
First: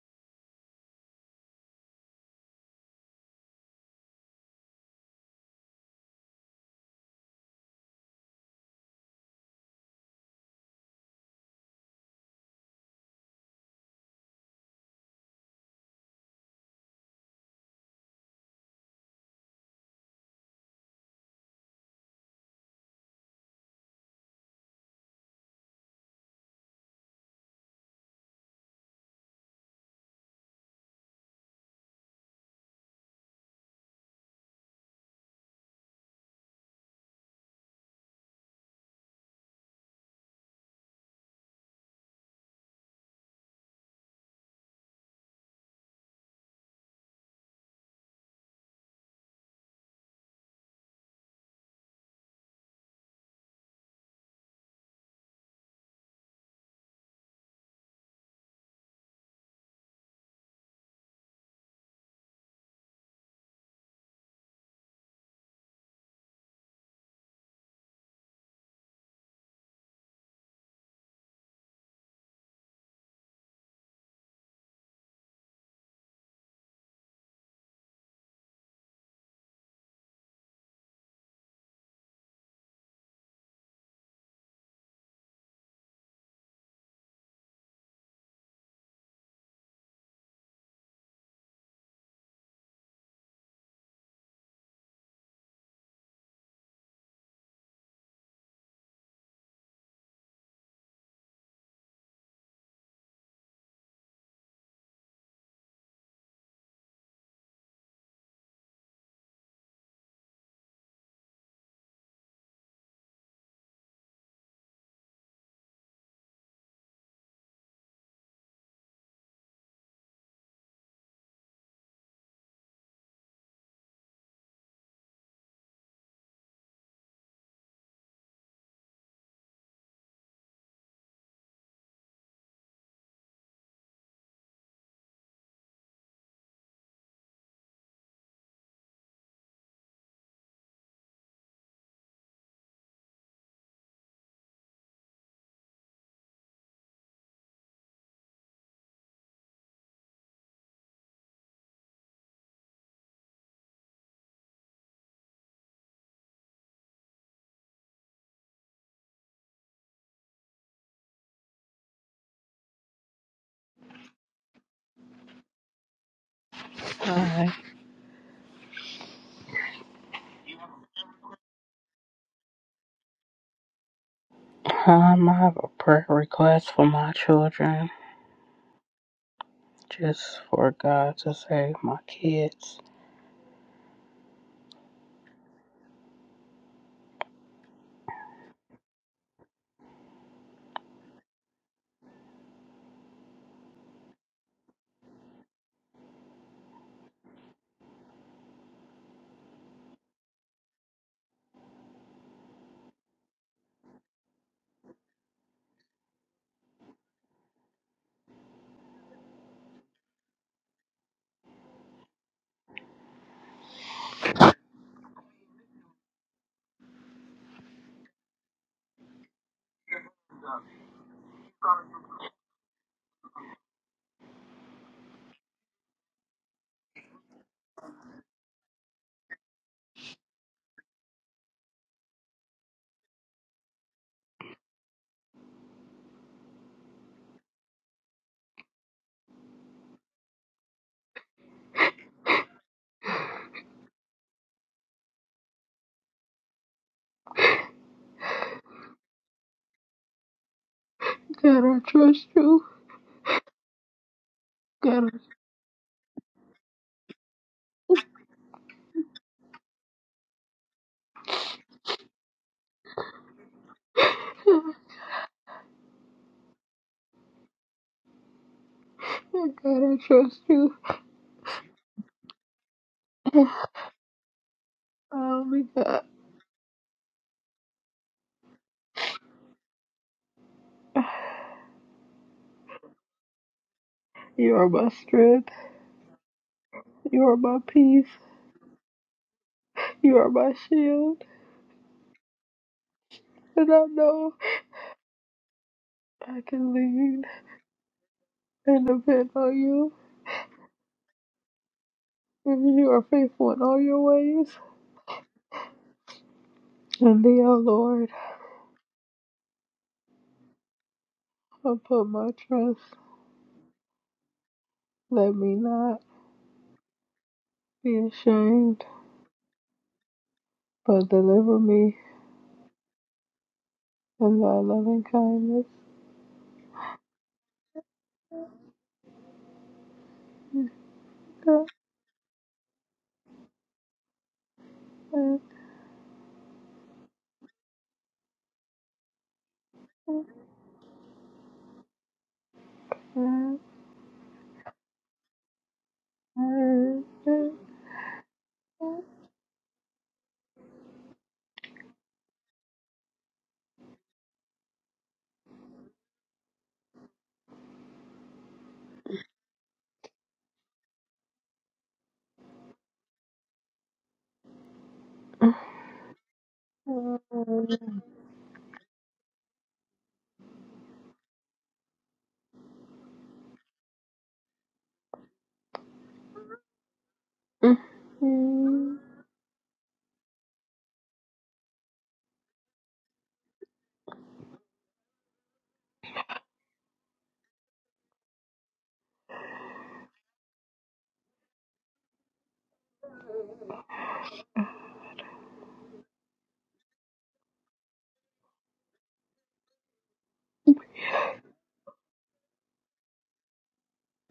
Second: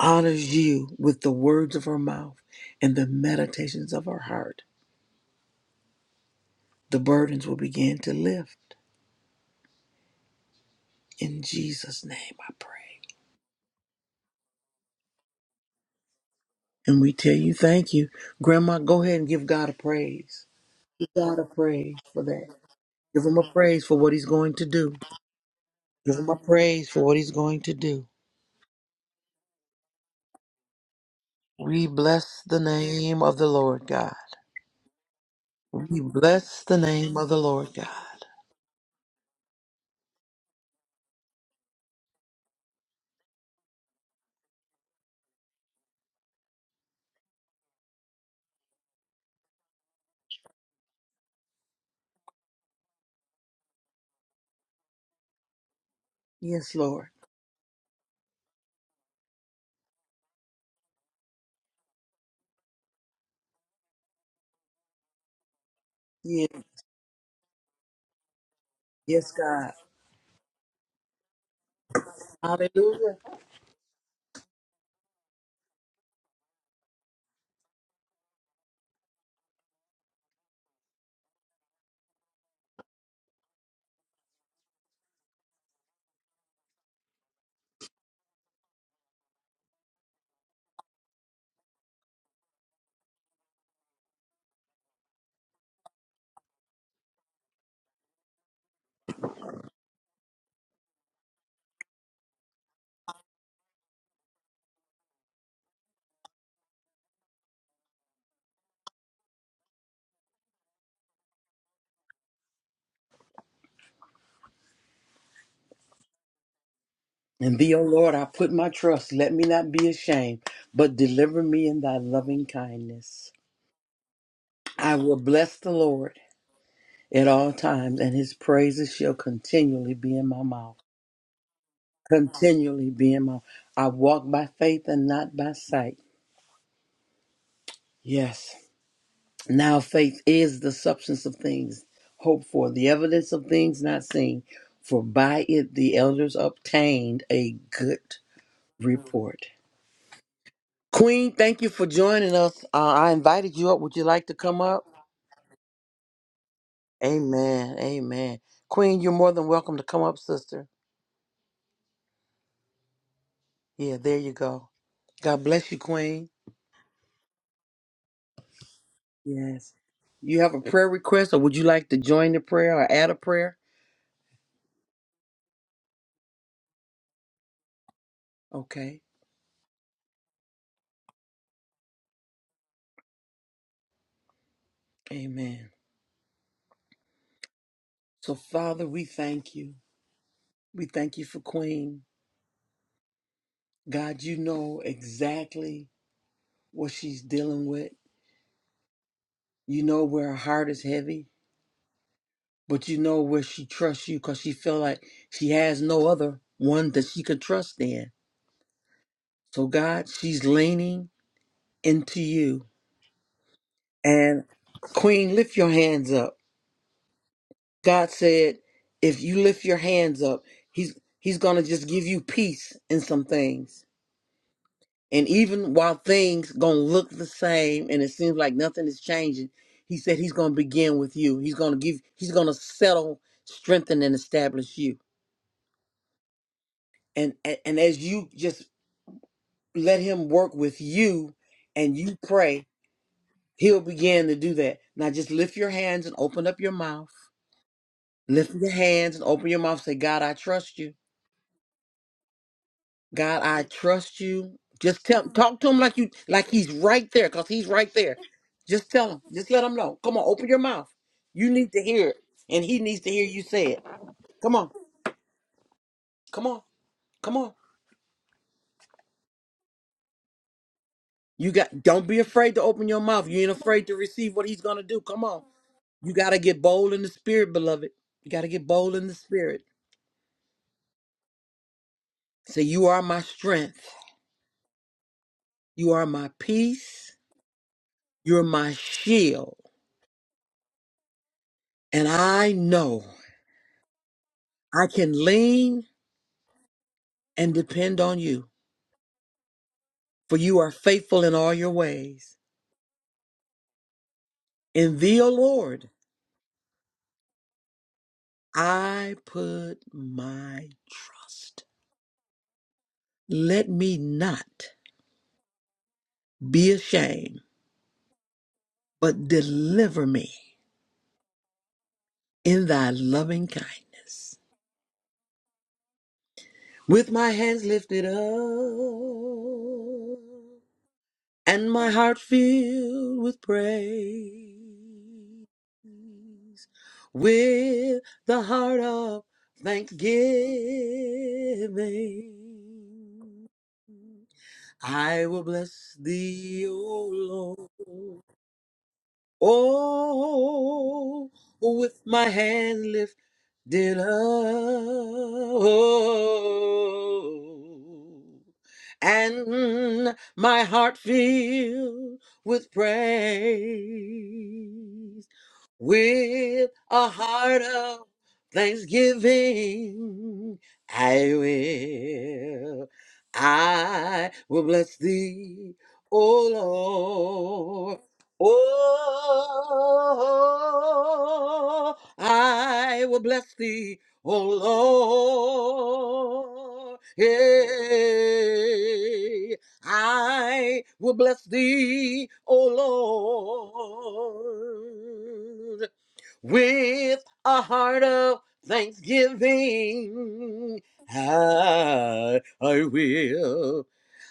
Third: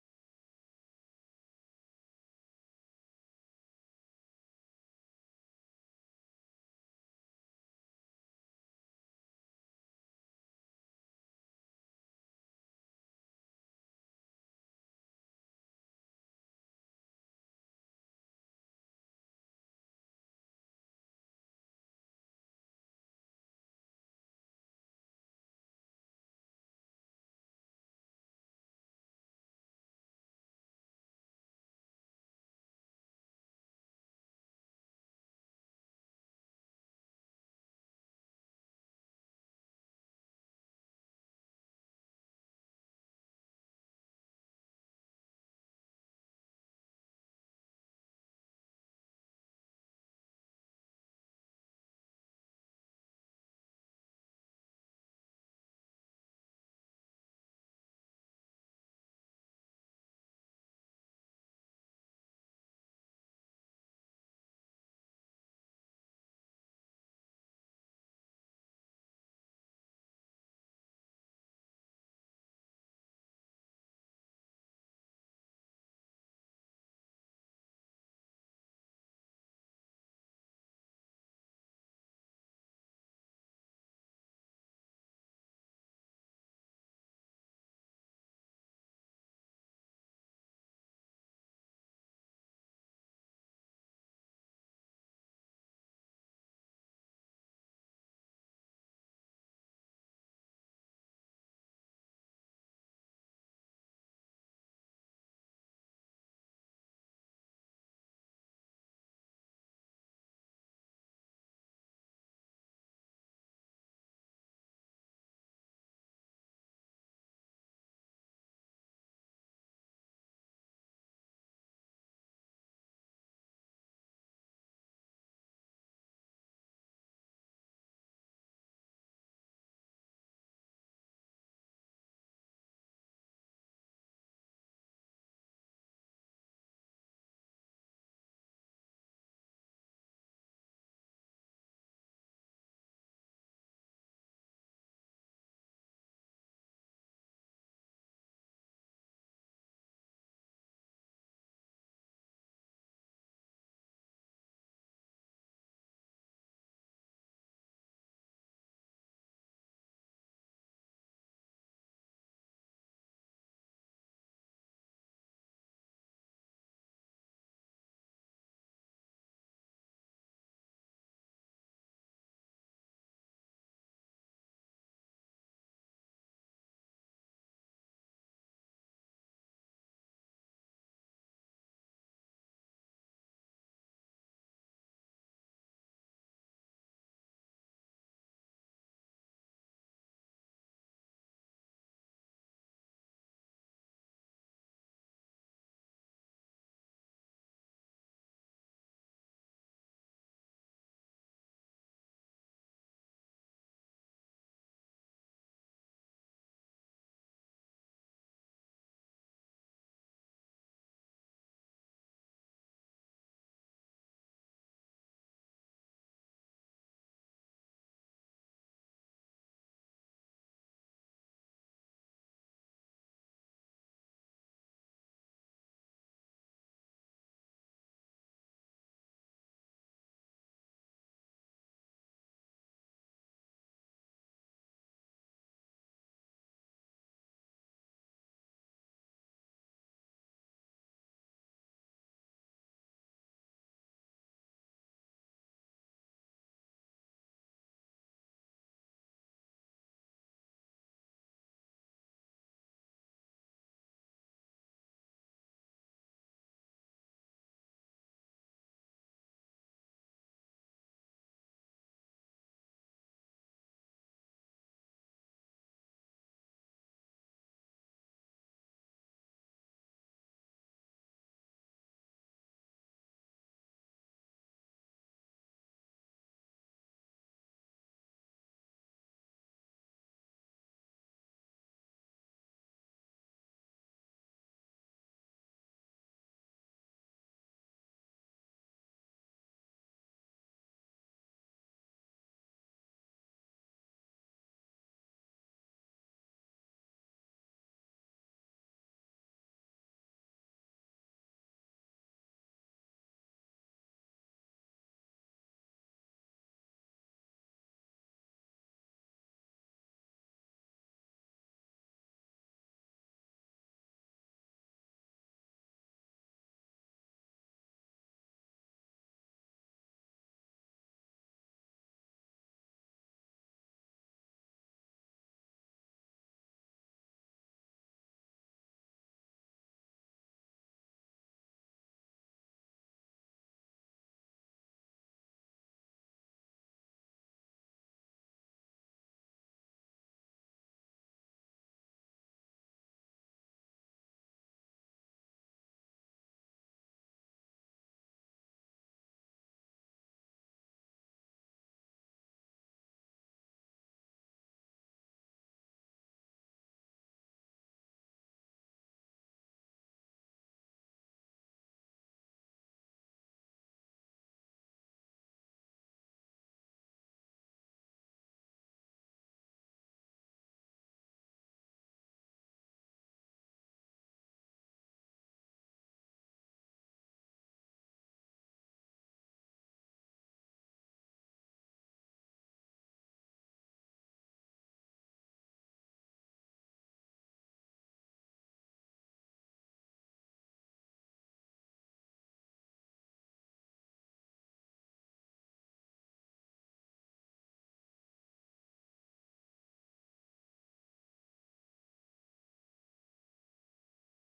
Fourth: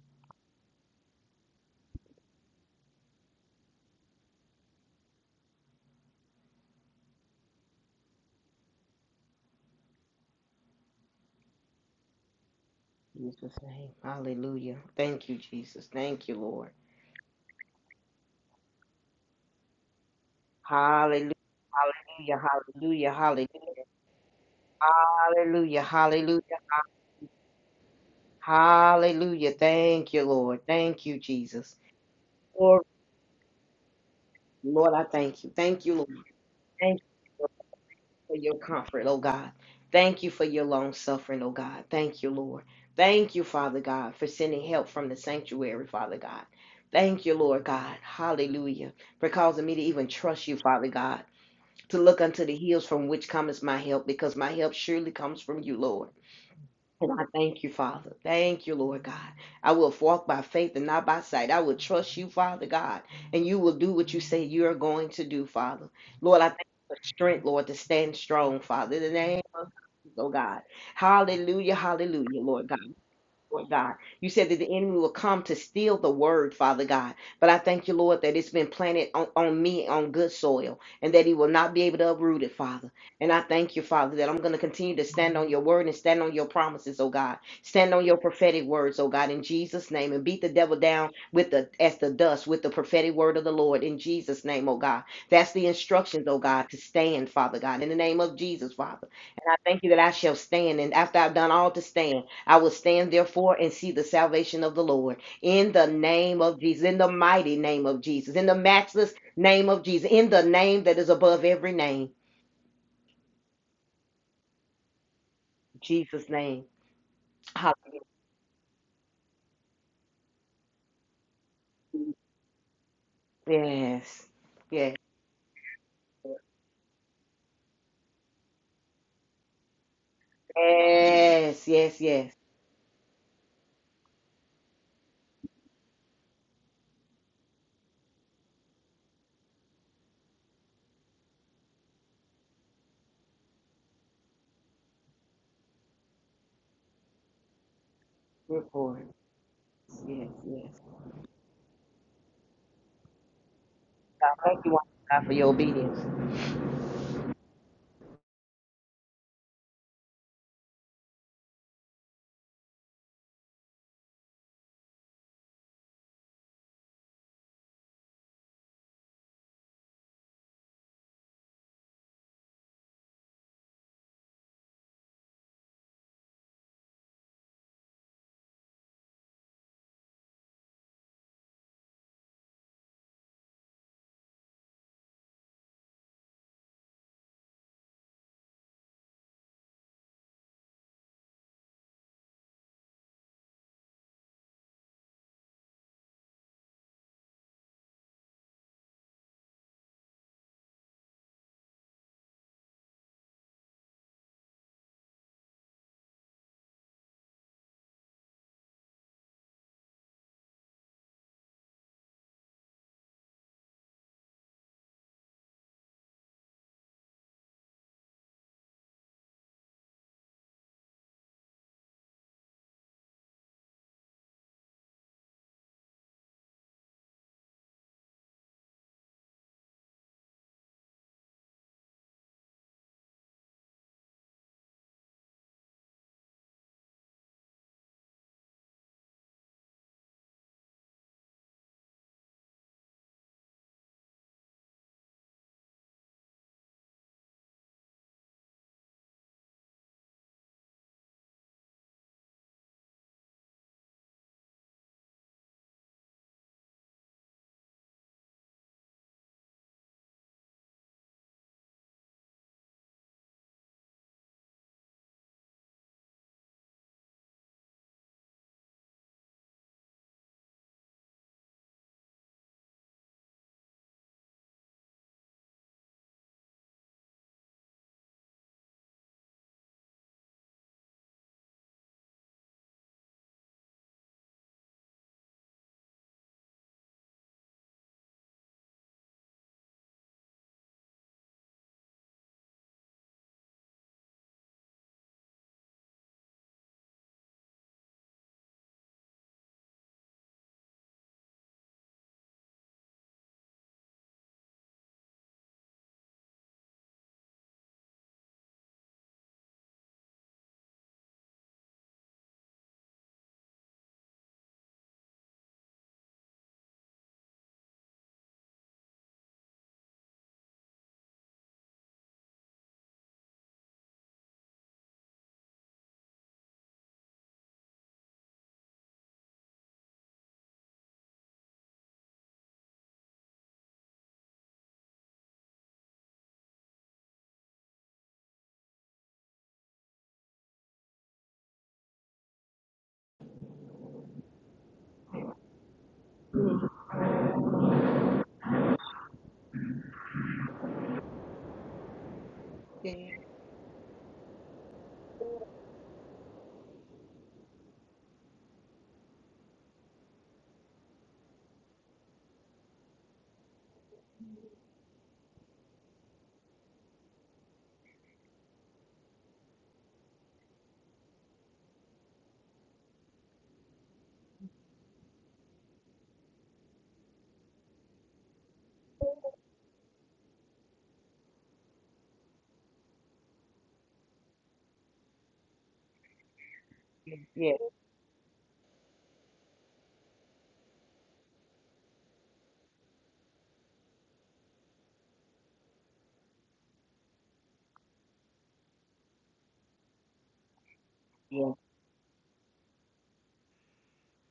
A: honors you with the words of her mouth and the meditations of her heart, the burdens will begin to lift. In Jesus' name I pray.
B: In Jesus' name. Hallelujah. Thank you, Jesus. Thank you, Lord.
A: And we tell you thank you. Grandma, go ahead and give God a praise. Give
B: Hallelujah.
A: God a praise for
B: Hallelujah.
A: that.
B: Hallelujah.
A: Give him a
B: Hallelujah.
A: praise for what he's going to do.
B: Hallelujah.
A: Give him a
B: Hallelujah.
A: praise for what he's going to do.
B: Hallelujah. Thank you, Lord. Thank you, Jesus.
A: We bless the
B: Lord,
A: name of the Lord God.
B: Lord, I thank you. Thank you,
A: We
B: Lord.
A: bless the
B: Thank
A: name of the
B: you.
A: Lord God.
B: for your comfort, oh God. Thank you for your long suffering, oh God. Thank you, Lord. Thank you, Father God, for sending help from the sanctuary, Father God. Thank you, Lord God. Hallelujah. For causing me to even trust you, Father God, to look unto the hills from which cometh my help, because my help surely comes from you, Lord.
A: Yes, Lord.
B: And I thank you, Father. Thank you, Lord God. I will walk by faith and not by sight. I will trust you, Father God, and you will do what you say you are going to do, Father. Lord, I
A: Yes,
B: thank you for strength, Lord, to stand strong, Father, in the
A: yes,
B: name of
A: God.
B: Jesus, oh God. Hallelujah, hallelujah, Lord God.
A: Hallelujah.
B: Lord God. You said that the enemy will come to steal the word, Father God. But I thank you, Lord, that it's been planted on, on me on good soil and that he will not be able to uproot it, Father. And I thank you, Father, that I'm going to continue to stand on your word and stand on your promises, oh God. Stand on your prophetic words, oh God, in Jesus' name and beat the devil down with the as the dust with the prophetic word of the Lord in Jesus' name, oh God. That's the instructions, oh God, to stand, Father God, in the name of Jesus, Father. And I thank you that I shall stand. And after I've done all to stand, I will stand therefore and see the salvation of the Lord in the name of Jesus, in the mighty name of Jesus, in the matchless name of Jesus, in the name that is above every name, Jesus' name.
A: And
B: Hallelujah.
A: thee, O Lord, I put my trust. Let me not be ashamed, but deliver me in thy loving kindness.
B: Yes,
A: I
B: yes,
A: will bless the Lord at all times, and his praises shall continually be in my mouth.
B: yes, yes, yes.
A: Continually be in my I walk by faith and not by sight. Yes. Now faith is the substance of things hoped for, the evidence of things not seen. For by it the elders obtained a good
B: Report.
A: report.
B: Yes, yes.
A: Queen, thank you for joining us. Uh, I invited you up. Would you like
B: God,
A: to come
B: thank you,
A: up?
B: God, for your obedience.
A: Amen. Amen. Queen, you're more than welcome to come up, sister. Yeah, there you go. God bless you, Queen.
C: Hi.
A: Yes. You have a prayer request, or would you like to join the prayer or add a prayer?
C: Um, I have a prayer request for my children,
A: Okay.
C: just for God to save my kids.
A: Amen. So, Father, we thank you. We thank you for Queen. God, you know exactly what she's dealing with. You know where her heart is heavy, but you know where she trusts you because she feel like she has no other one that she could trust in. So, God, she's leaning into you. And Queen, lift your hands up. God said, if you lift your hands up, he's he's gonna just give you peace in some things. And even while things gonna look the same and it seems like nothing is changing, he said he's gonna begin with you. He's gonna give he's gonna settle, strengthen, and establish you. And and, and as you just let him work with you and you pray, he'll begin to do that. Now just lift your hands and open up your mouth. Lift your hands and open your mouth. Say, God, I trust you.
C: God, I trust you.
A: God, I trust you. Just
C: God,
A: tell talk to him like you like he's right there, cause he's right there. Just tell him. Just let him know. Come on, open your mouth. You need to hear it. And he needs to hear you say it. Come on.
C: I
A: Come on. Come on.
C: God, I trust you.
A: You got don't be afraid to open your mouth. You ain't afraid to receive what he's gonna do. Come on.
C: Oh my God,
A: You gotta get bold in the spirit, beloved. You gotta get bold in the spirit. Say, You are my strength.
C: you are my strength.
A: You are my peace.
C: You are my peace.
A: You're my shield.
C: You are my shield,
A: And I know
C: and I know
A: I can lean
C: I can lean
A: and depend on you,
C: and depend on you.
A: for you are faithful in all your ways.
C: If you are faithful in all your ways,
A: In thee, O Lord,
C: and thee, O Lord,
A: I put my trust.
C: I put my trust.
A: Let me not
C: Let me not
A: be ashamed,
C: be ashamed.
A: but deliver me
C: but deliver me
A: in thy loving kindness.
C: from thy loving kindness.
A: With my hands lifted up
C: Thank
A: and my heart filled with praise,
C: you, thank
A: with the heart of thanksgiving.
C: you,
A: I will bless thee, O Oh, with my hand
B: Yes,
A: lifted up and my heart filled with praise. With a heart of thanksgiving, I will, I will bless thee, O Lord. Oh, I will bless thee, O Lord.
B: yes,
A: Yeah. I will bless thee, O Lord with a heart of thanksgiving.
B: yes,
A: I, I will.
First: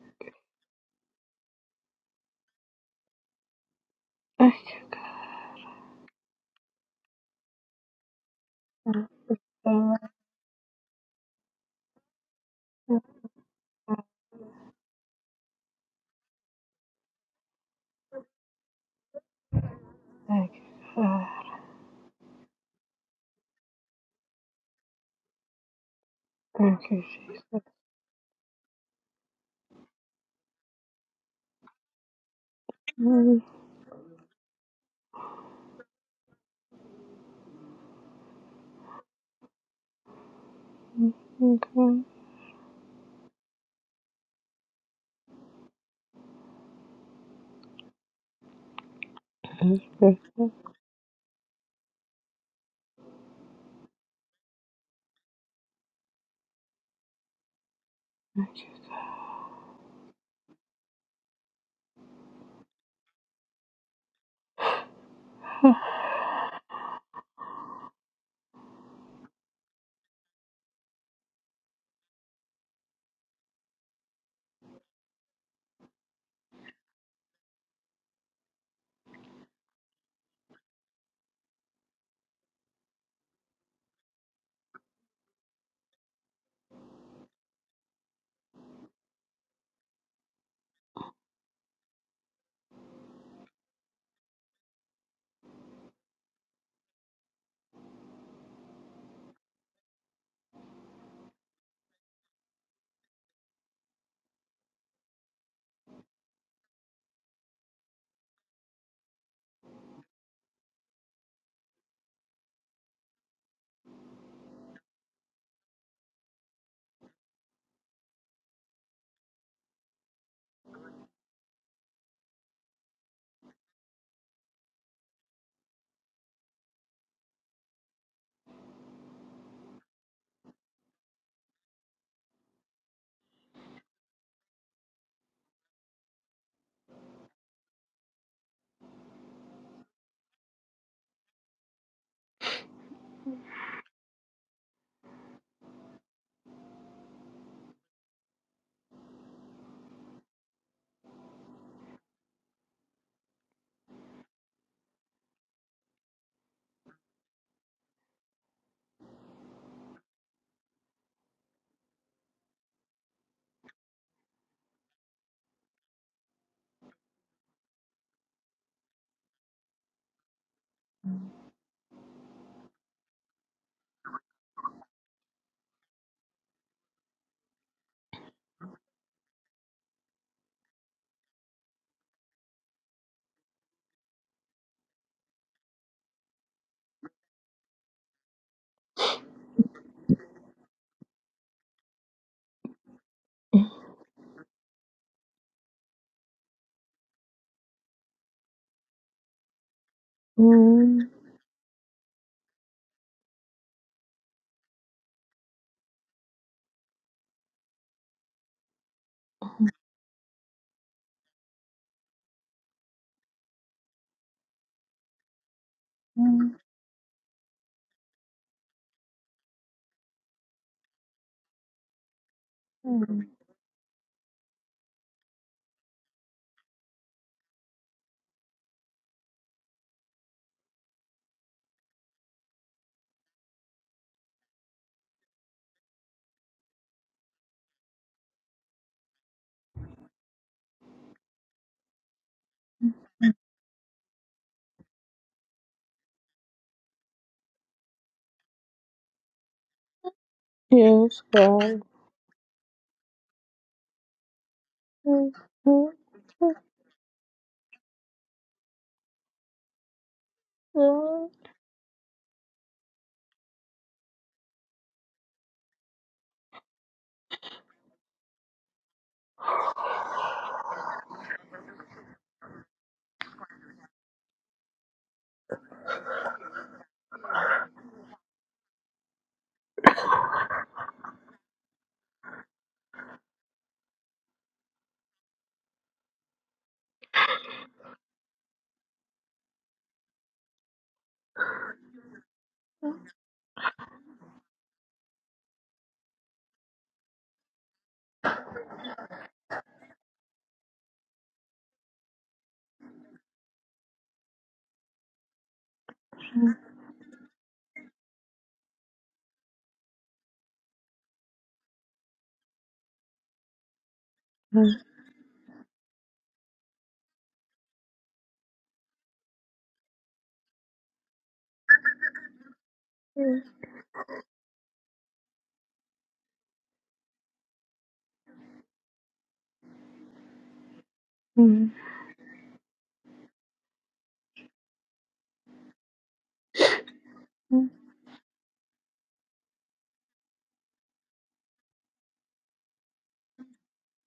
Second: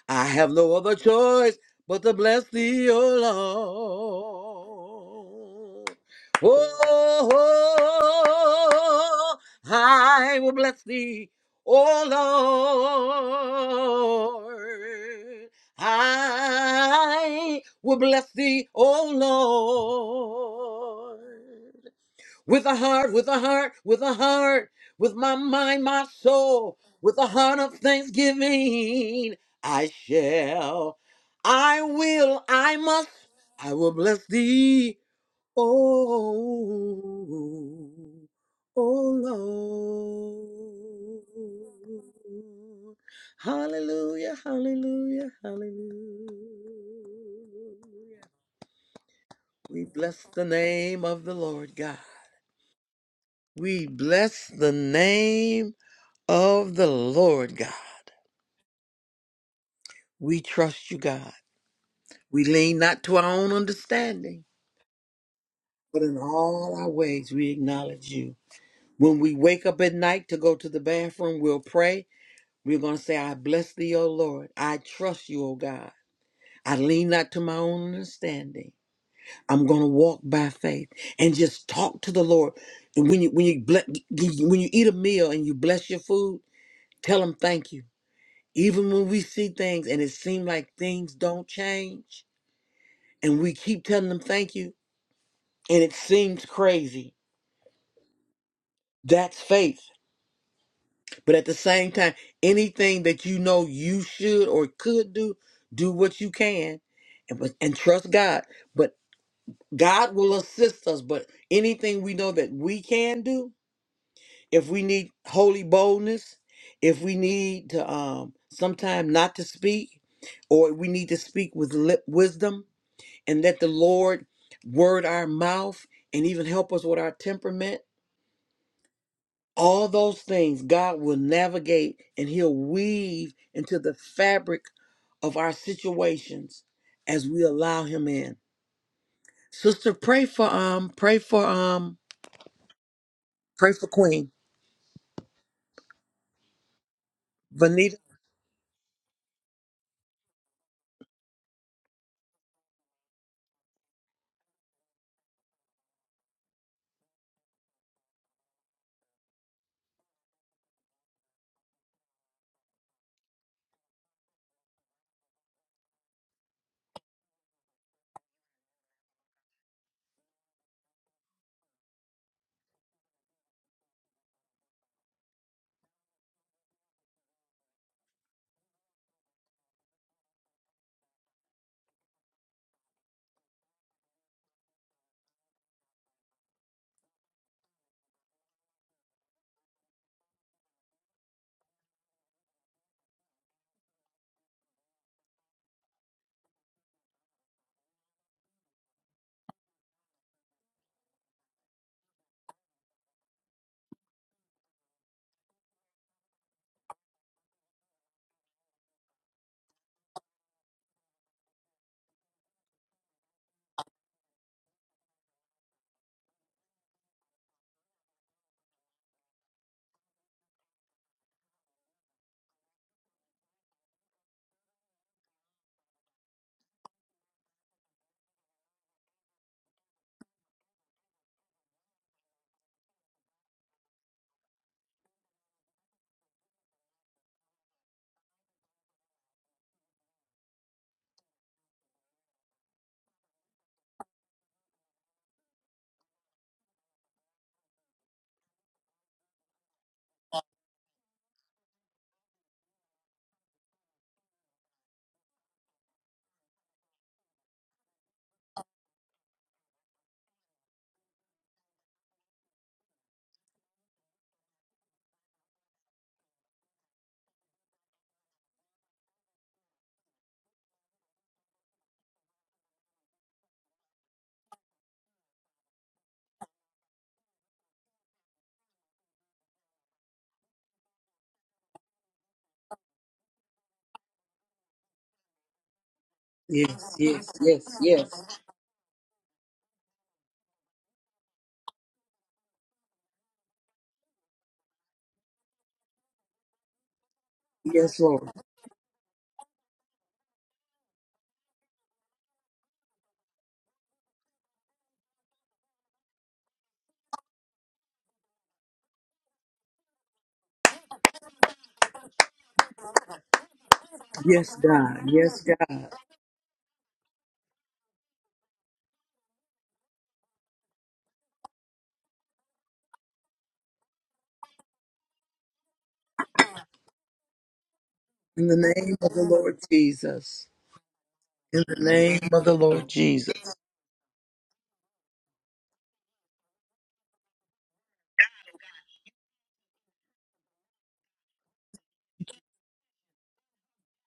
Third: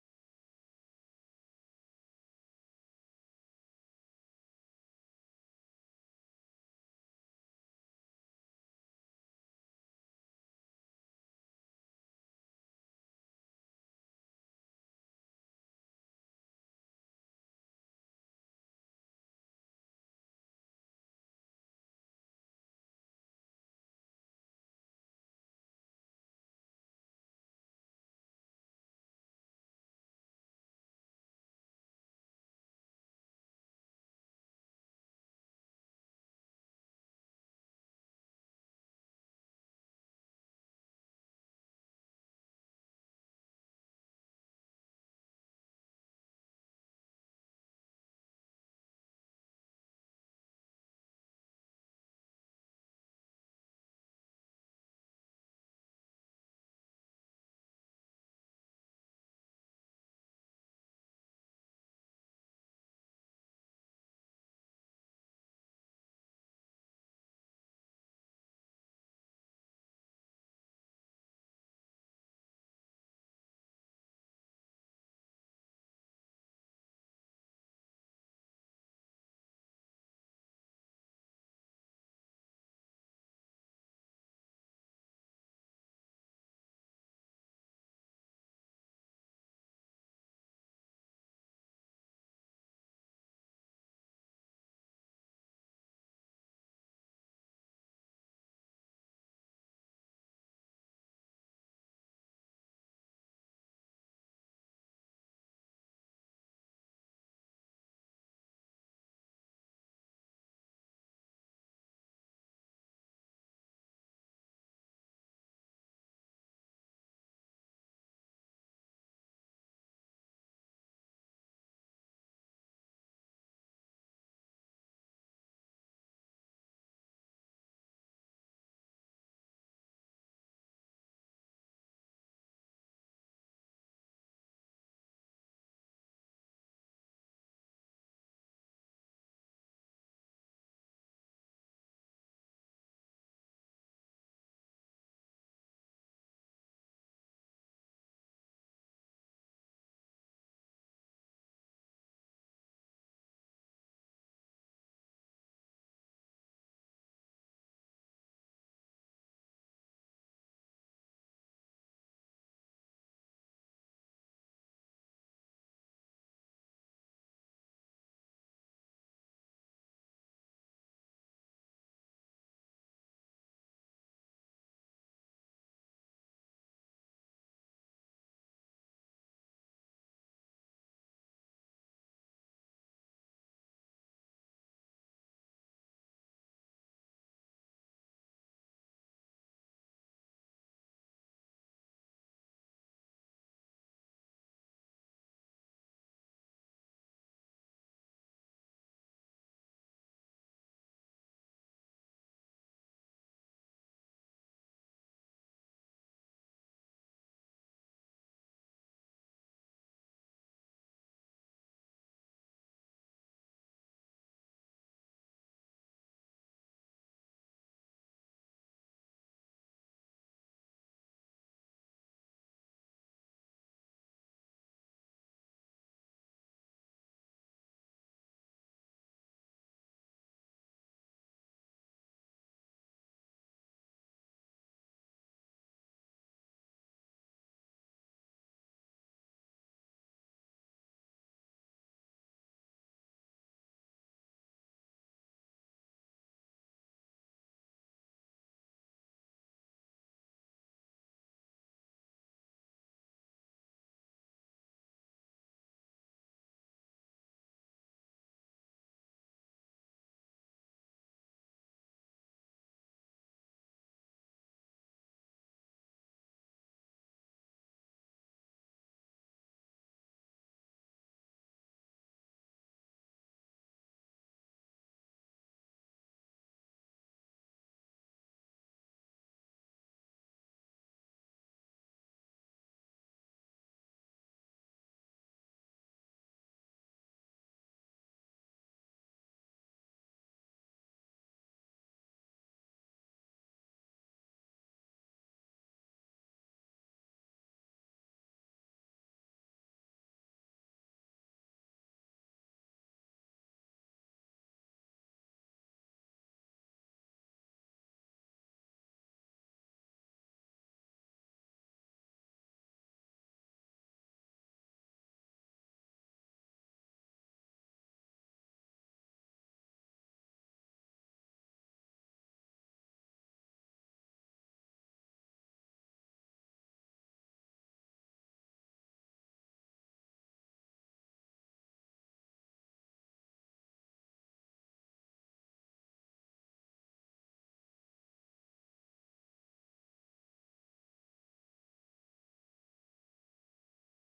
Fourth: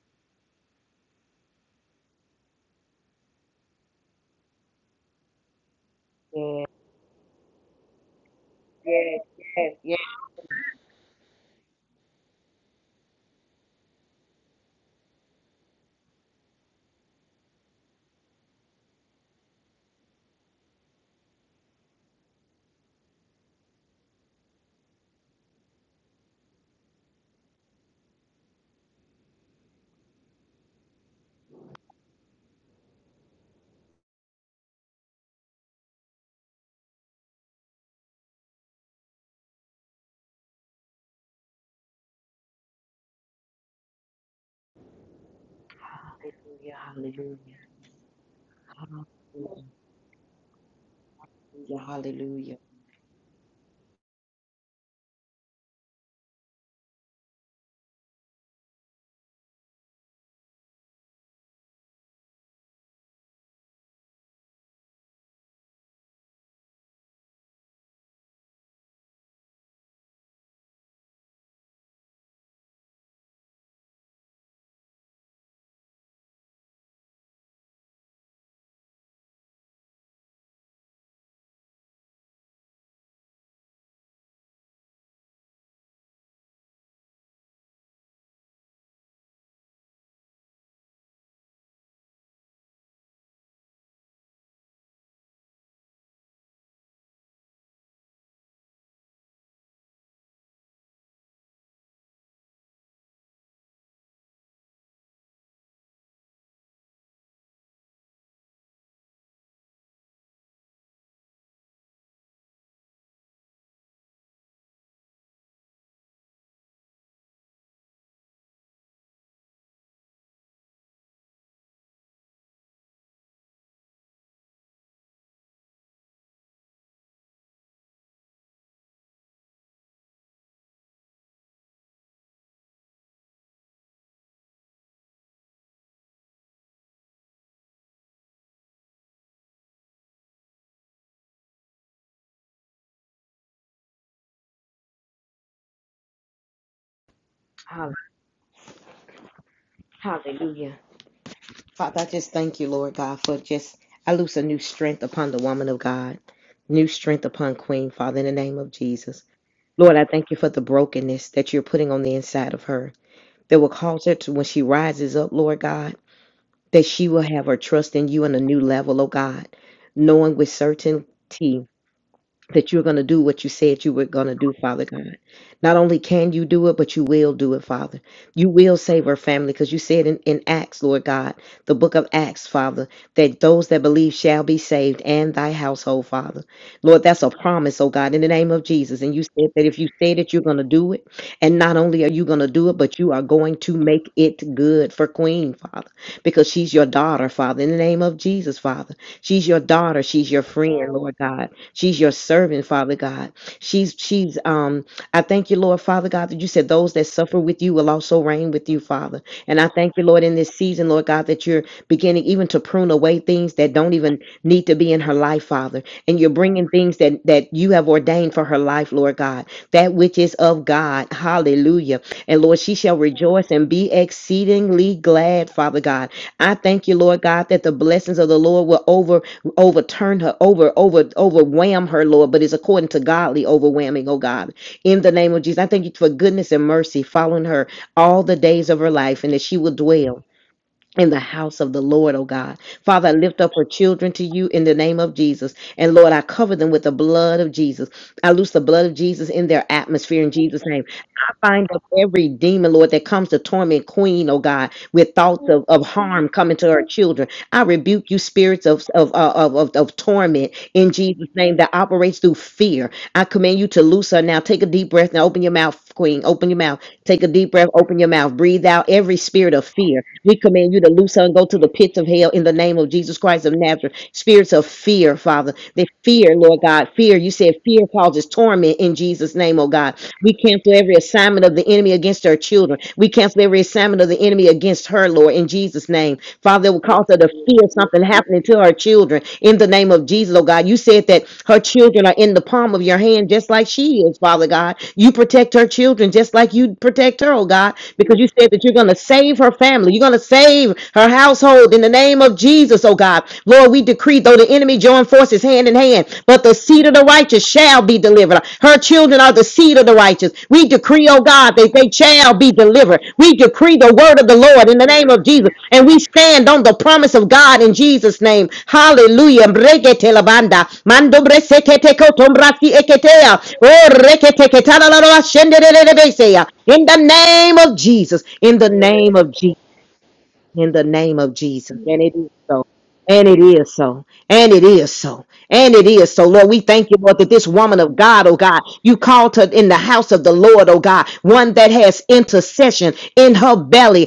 A: I have no other choice but to bless thee, O Lord.
B: yes, yes,
A: Oh,
B: yes. yes.
A: I will bless thee, O Lord. I will bless thee, O
C: God.
A: Lord. With a heart, with a heart, with a heart, with my mind, my soul,
C: Thank you,
A: with a
C: Jesus.
A: heart of thanksgiving, I shall, I will, I must, I will bless thee, oh, oh Lord.
C: Thank you, God.
A: Hallelujah, hallelujah, hallelujah.
B: Hallelujah, hallelujah,
C: Thank
A: We bless the name of the Lord God.
B: hallelujah,
A: We bless the name of the Lord God. We trust you, God. We lean not to our own understanding, but in all our ways we acknowledge you. When we wake up at night to go to the bathroom, we'll pray. We're going to say, I bless thee, O Lord. I trust you, O God. I lean not to my own understanding. I'm going to walk by faith and just talk to the Lord. And when you when you ble- when you eat a meal and you bless your food, tell him thank you. Even when we see things and it seems like things don't change, and we keep telling them thank you, and it seems crazy, that's faith. But at the same time, anything that you know you should or could do, do what you can and, but- and trust God. But God will assist us. But anything we know that we can do, if we need holy boldness, if we need to um, sometime not to speak, or we need to speak with lip wisdom, and let the Lord word our mouth and even help us with our temperament. All those things God will navigate and He'll weave into the fabric of our situations as we allow Him in. Sister, pray for um, pray for um, pray for Queen Vanita.
B: hallelujah, hallelujah. Father, I just thank you, Lord God, for just, I loose a new strength upon the woman of God, new strength upon Queen, Father, in the name of Jesus. Lord, I thank you for the brokenness that you're putting on the inside of her that will cause her to, when she rises up, Lord God, that she will have her trust in you on a new level, oh God, knowing with certainty that you're going to do what you said you were going to do, Father God. Not only can you do it, but you will do it, Father. You will save our family because you said in, in Acts, Lord God, the book of Acts, Father, that those that believe shall be saved and thy household, Father. Lord, that's a promise, oh God, in the name of Jesus. And you said that if you say that you're going to do it, and not only are you going to do it, but you are going to make it good for Queen, Father, because she's your daughter, Father, in the name of Jesus, Father. She's your daughter. She's your friend,
C: you, God.
B: Lord God. She's your servant, Father God. She's she's um I thank you, Lord, Father God, that you said those that suffer with you will also reign with you, Father. And I thank you, Lord, in this season, Lord God, that you're beginning even to prune away things that don't even need to be in her life, Father. And you're bringing things that that you have ordained for her life, Lord God. That which is of God. Hallelujah. And Lord, she shall rejoice and be exceedingly glad, Father God. I thank you, Lord God, that the blessings of the Lord will over overturn her, over, over, overwhelm her, Lord, but it's according to godly overwhelming, oh God. In the name of Jesus, I thank you for goodness and mercy following her all the days of her life and that she will dwell. In the house of the Lord, oh God. Father, I lift up her children to you in the name of Jesus. And Lord, I cover them with the blood of Jesus. I loose the blood of Jesus in their atmosphere in Jesus' name
C: Yes,
B: bind
C: God.
B: up every demon, Lord, that comes to torment Queen, oh God, with thoughts of, of harm coming to our children. I rebuke you, spirits of, of, uh, of, of, of torment in Jesus' name that operates through fear. I command you to loose her now. Take a deep breath now. Open your mouth, Queen. Open your mouth. Take a deep breath. Open your mouth. Breathe out every spirit of fear. We command you to loose her and go to the pits of hell in the name of Jesus Christ of Nazareth. Spirits of fear, Father. They fear, Lord God. Fear. You said fear causes torment in Jesus' name, oh God. We cancel every assignment of the enemy against our children. We cancel every assignment of the enemy against her, Lord. Lord, in Jesus' name. Father, it will
A: Yes,
B: cause her to
A: yes, yes,
B: feel something
A: yes,
B: happening to her children in the name of Jesus, oh God. You said that her children are in the palm of your hand just like she is, Father God. You protect her children just like you protect her, oh God,
A: yes,
B: because you
A: Lord.
B: said that you're going to save her family. You're going to save her household in the name of Jesus, oh God. Lord, we decree, though the enemy join forces hand in hand, but the seed of the righteous righteous shall be delivered. Her children are the seed of the righteous. We decree, oh God, that they shall be delivered. We decree the word of the
A: Yes,
B: Lord in the
A: God.
B: name of
A: Yes,
B: Jesus.
A: God.
B: And we stand on the promise of God in Jesus' name. Hallelujah.
C: Yes,
B: Oh, In the name of Jesus.
A: In
B: In the
A: the name of
B: name
A: the
B: of Jesus
A: Lord Jesus.
B: in the name of
A: In the
B: Jesus.
C: God.
B: And it
A: name
B: is
A: of the
B: so.
A: Lord
B: And
A: Jesus.
B: it is so. And it is so. And it is so. Lord, we thank you, Lord, that this woman of God, oh God, you called her in the house of the Lord, oh God, one that has intercession in her belly.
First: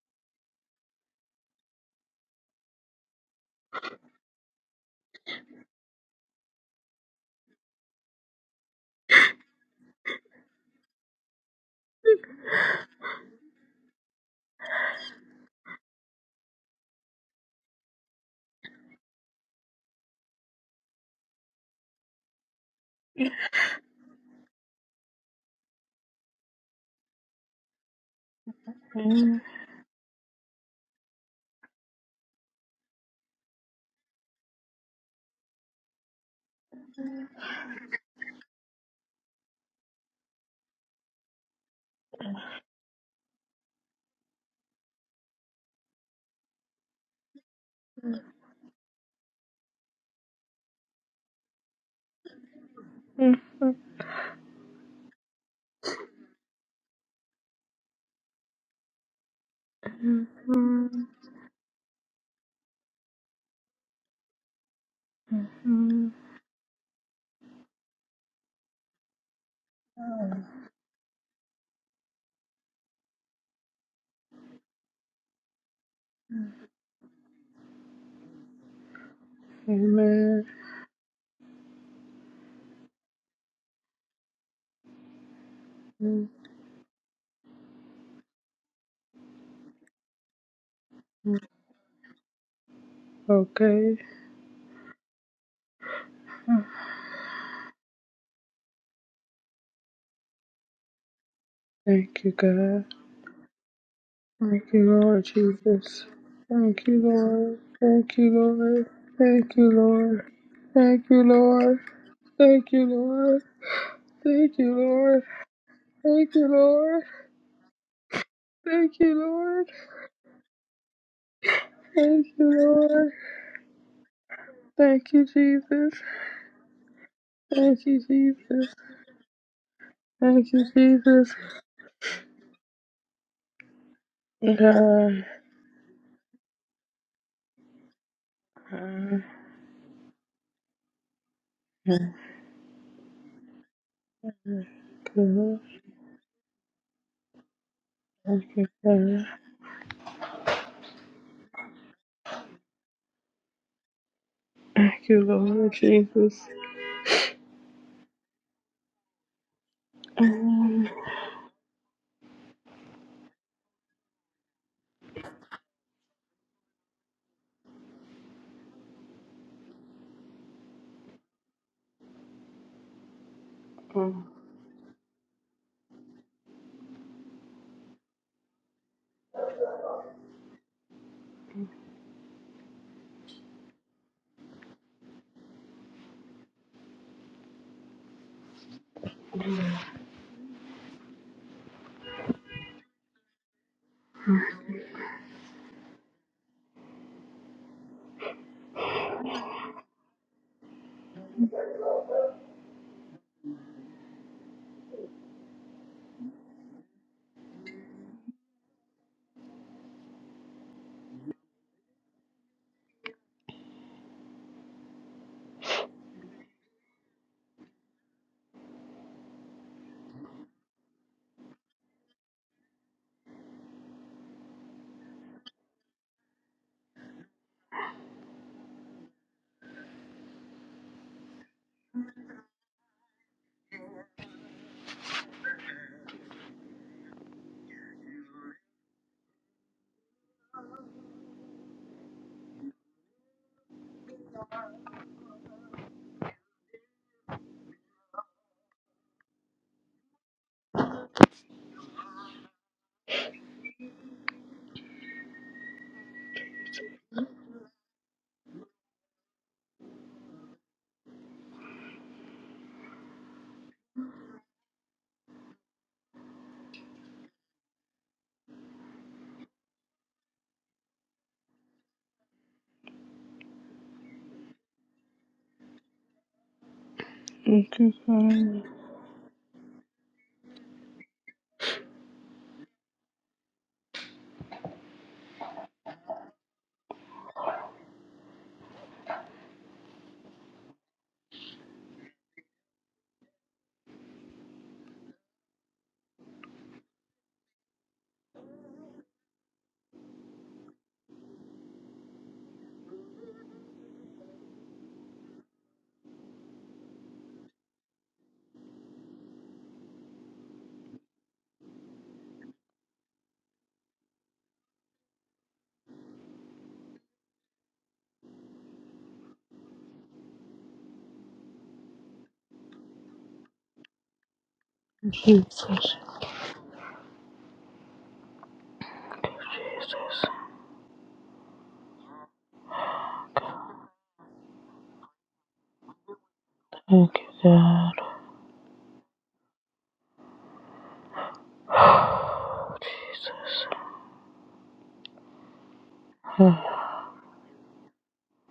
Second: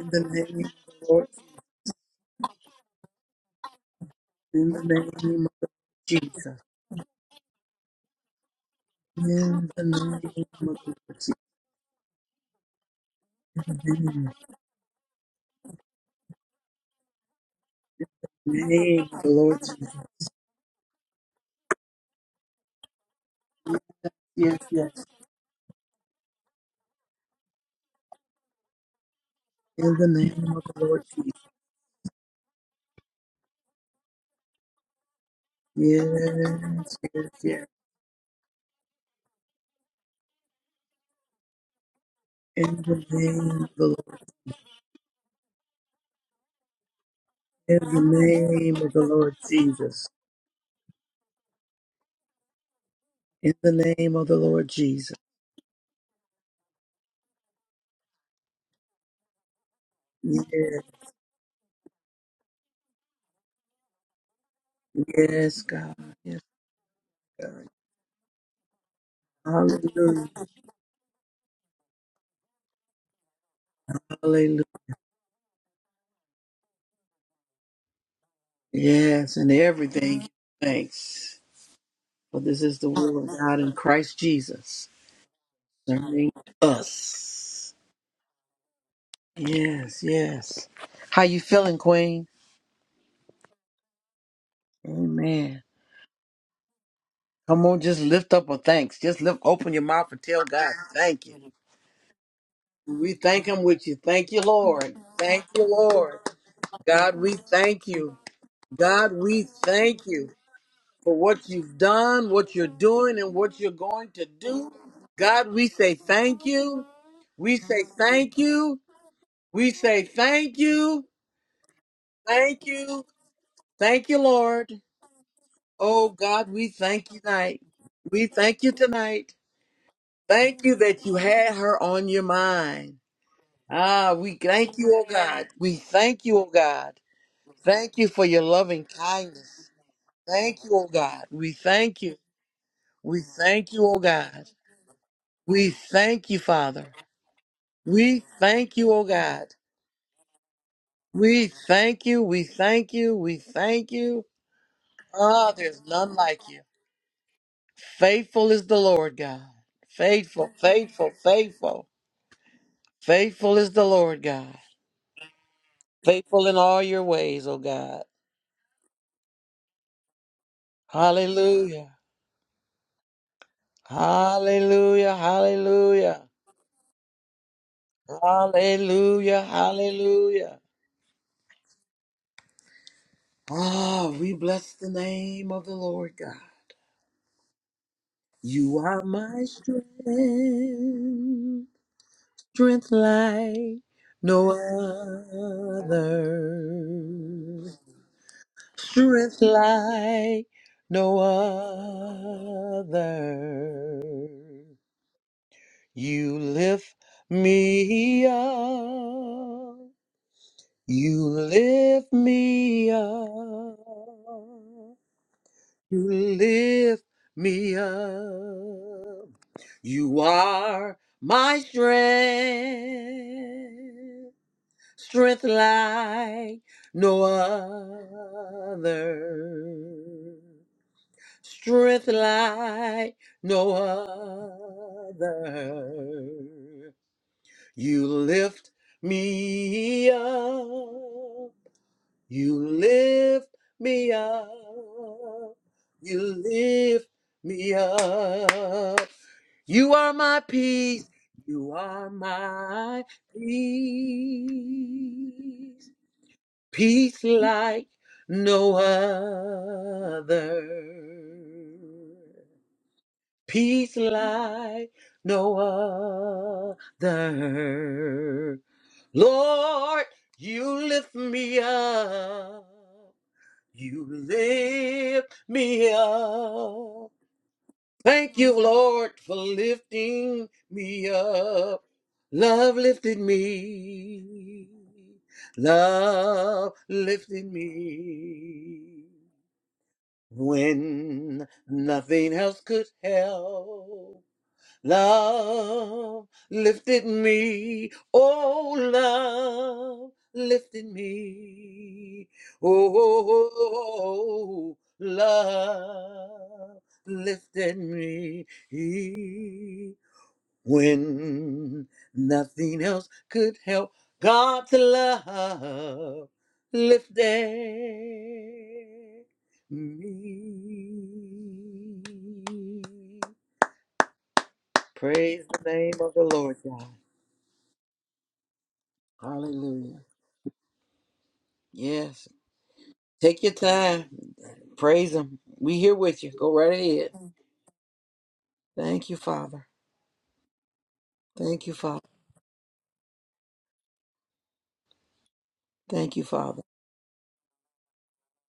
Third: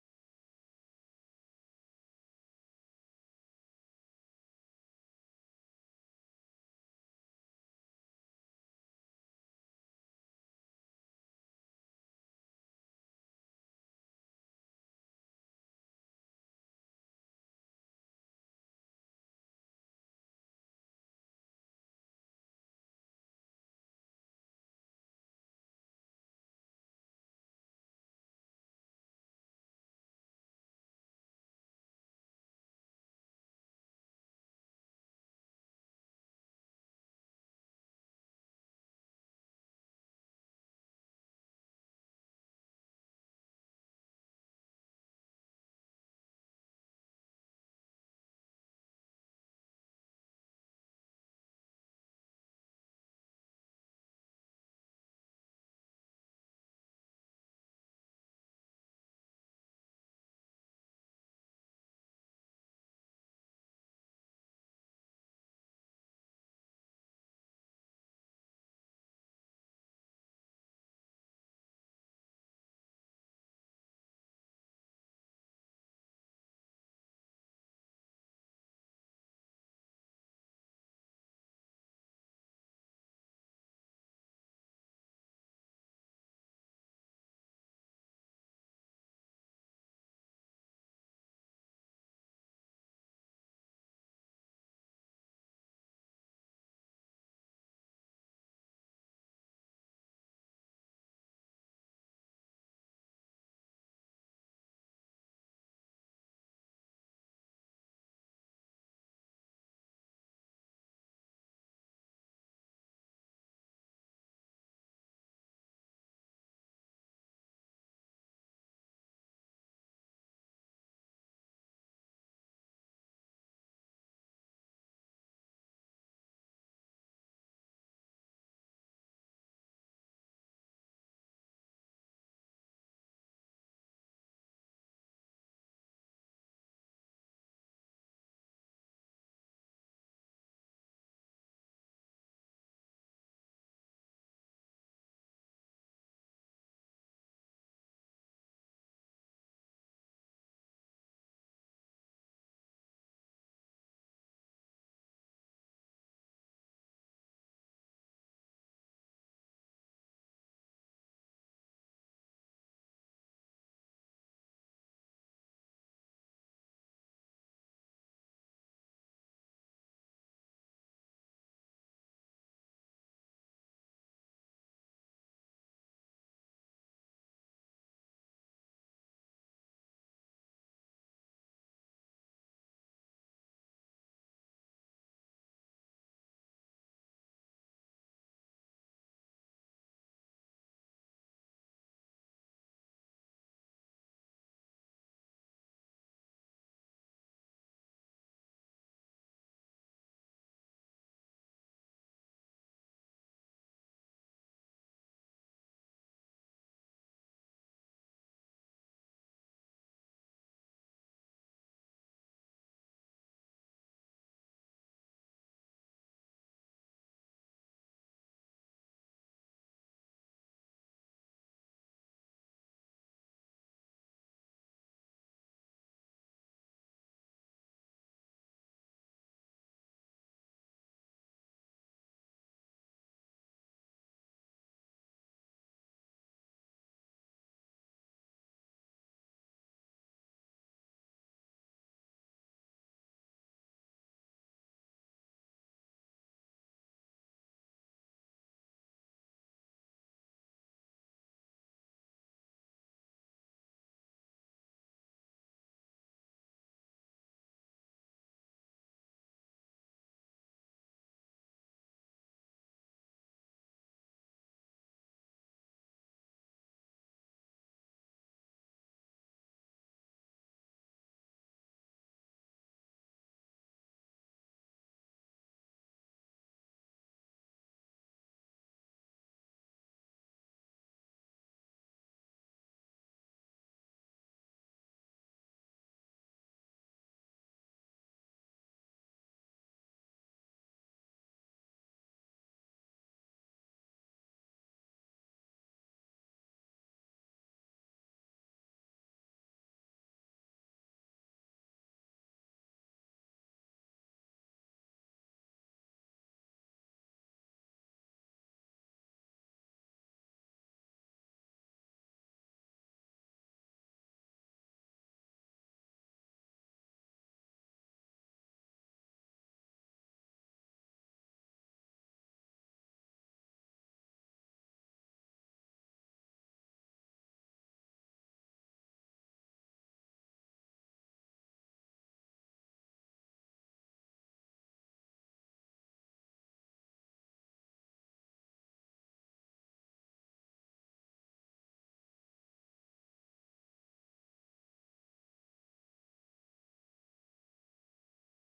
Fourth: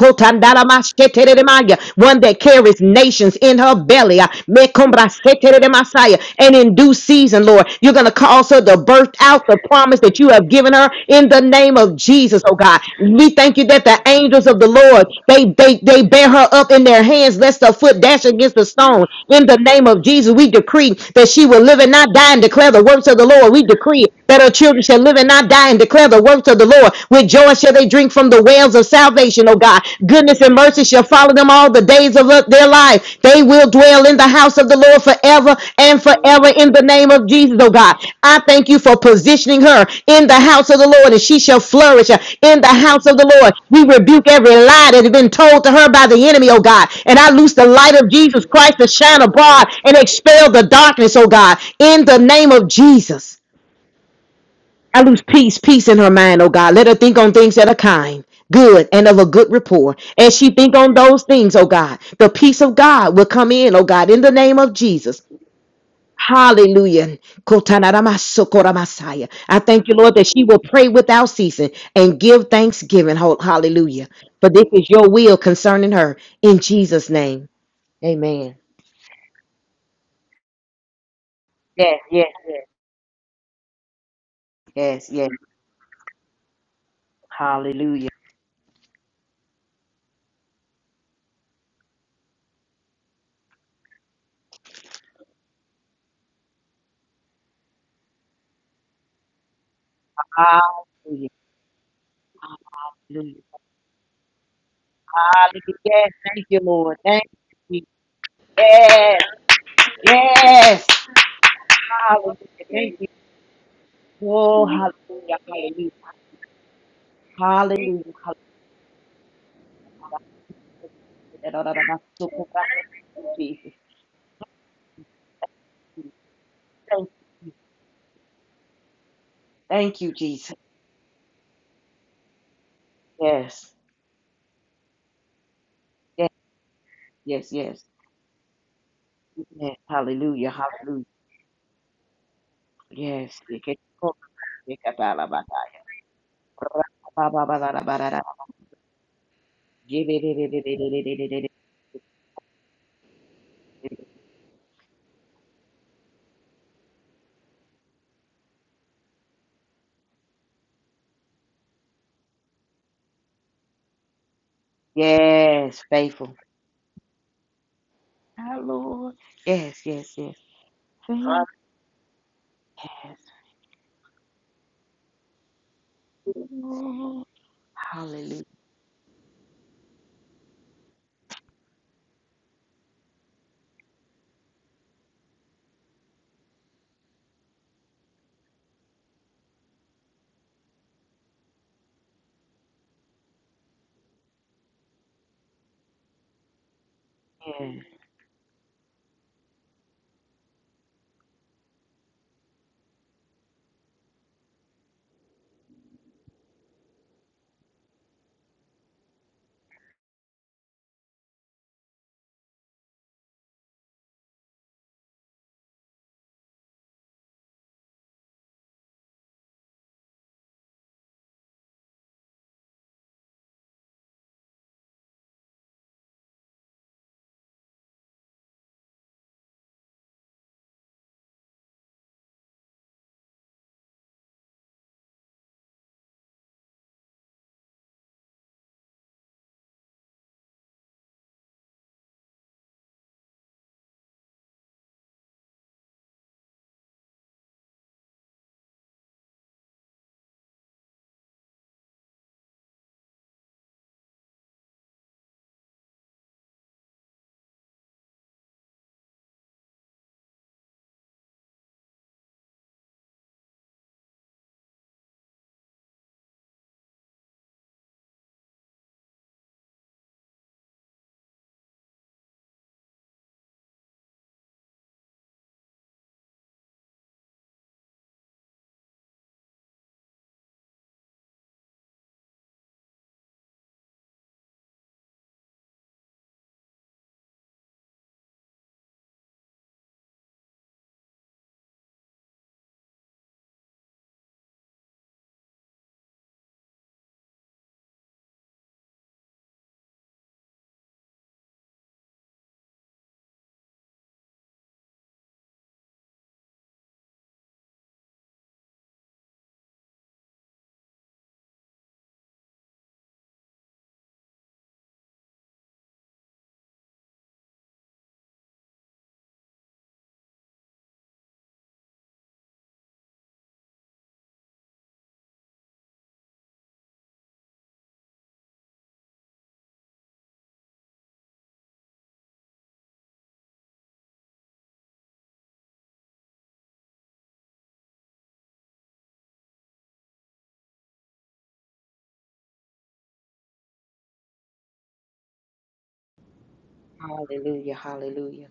A: In the name of the Lord.
B: One that carries nations in her belly. Ah,
A: In the name of
B: mekombraseteremasaya. And
A: Jesus.
B: in due season, Lord, you're going to cause her to birth out the
A: In the
B: promise voice
A: name
B: that
A: of
B: you have given her
A: the
B: in the name of Jesus, oh God. We thank you that the
A: name,
B: angels of the Lord, they, they, they bear her up in their hands, lest her foot dash against the
A: name
B: stone.
A: of the
B: In the
A: Lord
B: name
A: Jesus.
B: of Jesus, we decree that she will live and not die and declare the works of the Lord. We decree that her
A: Yes,
B: children shall
A: yes.
B: live and not die and declare the works of the Lord. With joy shall they drink from the wells of
C: Amen.
B: salvation, oh God.
A: In the
B: Goodness and
A: name of
B: mercy
A: the Lord
B: shall follow
A: Jesus.
B: them all all the days of their life. They will dwell in the house of the Lord forever and forever in the
A: Yes,
B: name of Jesus,
A: yes.
B: oh God. I thank you for positioning her in the house of the Lord and she shall flourish in the
A: In the
B: house of the
A: name
B: Lord.
A: of
B: We
A: the Lord.
B: rebuke every lie that has been told to her by the enemy, oh God. And I loose the
A: In
B: light of
A: the
B: Jesus
A: name
B: Christ to
A: of the
B: shine
A: Lord
B: abroad and
A: Jesus.
B: expel the darkness, oh God, in the name of Jesus.
A: In the name of the Lord
B: I
A: Jesus.
B: lose peace, peace in her mind, oh God. Let her think on things that are kind, good, and of a good rapport. As
A: Yes,
B: she think on those things, oh God, the peace of God will come in, oh God, in the name of Jesus.
A: yes, God. Yes,
B: Hallelujah.
A: God.
B: Kotanaramasokoramasaya. I thank you, Lord,
A: Hallelujah.
B: that she will pray without ceasing and give thanksgiving. Ho- Hallelujah. For
A: Hallelujah.
B: this is your will concerning her. In Jesus' name. Amen.
A: Yes, and everything. give Thanks.
B: Yes, yes,
A: For this
B: yes.
A: is the will of God in Christ Jesus.
B: Yes, yes.
A: Concerning us.
B: Hallelujah.
A: Yes, yes. How you feeling, Queen?
C: Okay.
A: Amen. Come on, just lift up a thanks. Just lift, open your mouth and tell God, thank
B: Hallelujah.
A: you.
C: Thank you, God.
A: We thank Him with you. Thank you,
C: Thank you,
A: Lord.
C: Lord
A: Thank you,
B: Hallelujah.
C: Jesus.
B: Yes.
A: Lord.
B: Thank you,
C: Thank
B: Lord.
C: you,
A: God,
B: Thank
A: we
C: Lord.
B: you.
A: thank
C: Thank
A: you.
C: you, Lord.
A: God,
B: Yes.
A: we
C: Thank you,
A: thank
C: Lord.
A: you
B: Yes.
C: Thank
A: for
C: you,
A: what you've
C: Lord.
A: done, what you're
B: Hallelujah.
C: Thank you,
B: Thank you.
A: doing, and
C: Lord.
A: what you're going to
C: Thank you, Lord. Thank
B: Lord.
A: do.
C: you,
B: hall-
C: Lord.
A: God, we say
C: Thank
A: thank
C: you,
A: you.
C: Lord.
A: We say
B: hallelujah.
A: thank you.
C: Thank
A: We say thank you.
B: Da, da, da, da. So, oh,
C: you,
B: God,
A: Thank you.
C: Lord.
A: Thank you, Lord.
C: Thank you, Jesus.
A: Oh God, we
B: Thank
A: thank you tonight.
C: Thank you,
A: We thank you
C: Jesus.
A: tonight.
B: you,
C: Thank
B: Jesus.
C: you,
A: Thank you that you
C: Jesus.
A: had her on your mind.
B: Yes.
A: Ah, we thank you, oh
C: God.
A: God. We thank
B: Yes.
A: you, oh God.
B: Yes. Yes.
A: Thank you for your loving kindness.
B: Yes. Hallelujah.
A: Thank you, oh
B: Hallelujah.
A: God. We thank
C: Thank
A: you. We
B: Yes.
A: thank you, oh
B: Yes.
A: God.
C: you,
A: We thank you, Father. We
C: Thank you,
A: thank you, oh
C: God.
A: God. We thank you. We thank you. We thank you.
C: Thank you,
A: Ah,
C: Lord
A: there's none
C: Jesus.
A: like you. Faithful is the Lord God. Faithful,
C: Amen.
A: faithful, faithful. Faithful is the Lord God.
B: Yes, faithful.
A: Faithful in all your ways, O God.
B: My Lord. Yes, yes, yes. Thank
A: Hallelujah.
B: yes.
A: Hallelujah. Hallelujah.
B: Hallelujah.
A: Hallelujah. Hallelujah. Ah, we bless the name of the Lord God. You are my strength, strength like no other. Strength like no other. You lift me up. You lift me up. You lift me up. You are my strength. Strength like no other. Strength like no other. You lift me up. You lift me up. You lift me up. You are my peace. You are my peace. Peace like no other. Peace like no other. Lord, you lift me up. You lift me up.
C: Thank you,
A: Thank you,
C: God.
A: Lord, for lifting me up. Love lifted me. Love lifted me. When nothing else could help. Love lifted me. Oh, love lifted me. Oh, oh, oh, oh, love lifted me. When nothing else could help, God's love lifted me. Praise the name
C: Jesus.
A: of the Lord God.
C: Thank you,
A: Hallelujah.
C: Jesus.
A: Yes. Take your time. Praise Him. We here with you. Go right ahead.
C: Thank you, God.
A: Thank you, Father. Thank you, Father.
C: *sighs* Jesus.
A: Thank you, Father.
C: Ah. *laughs*
B: Hallelujah. Hallelujah.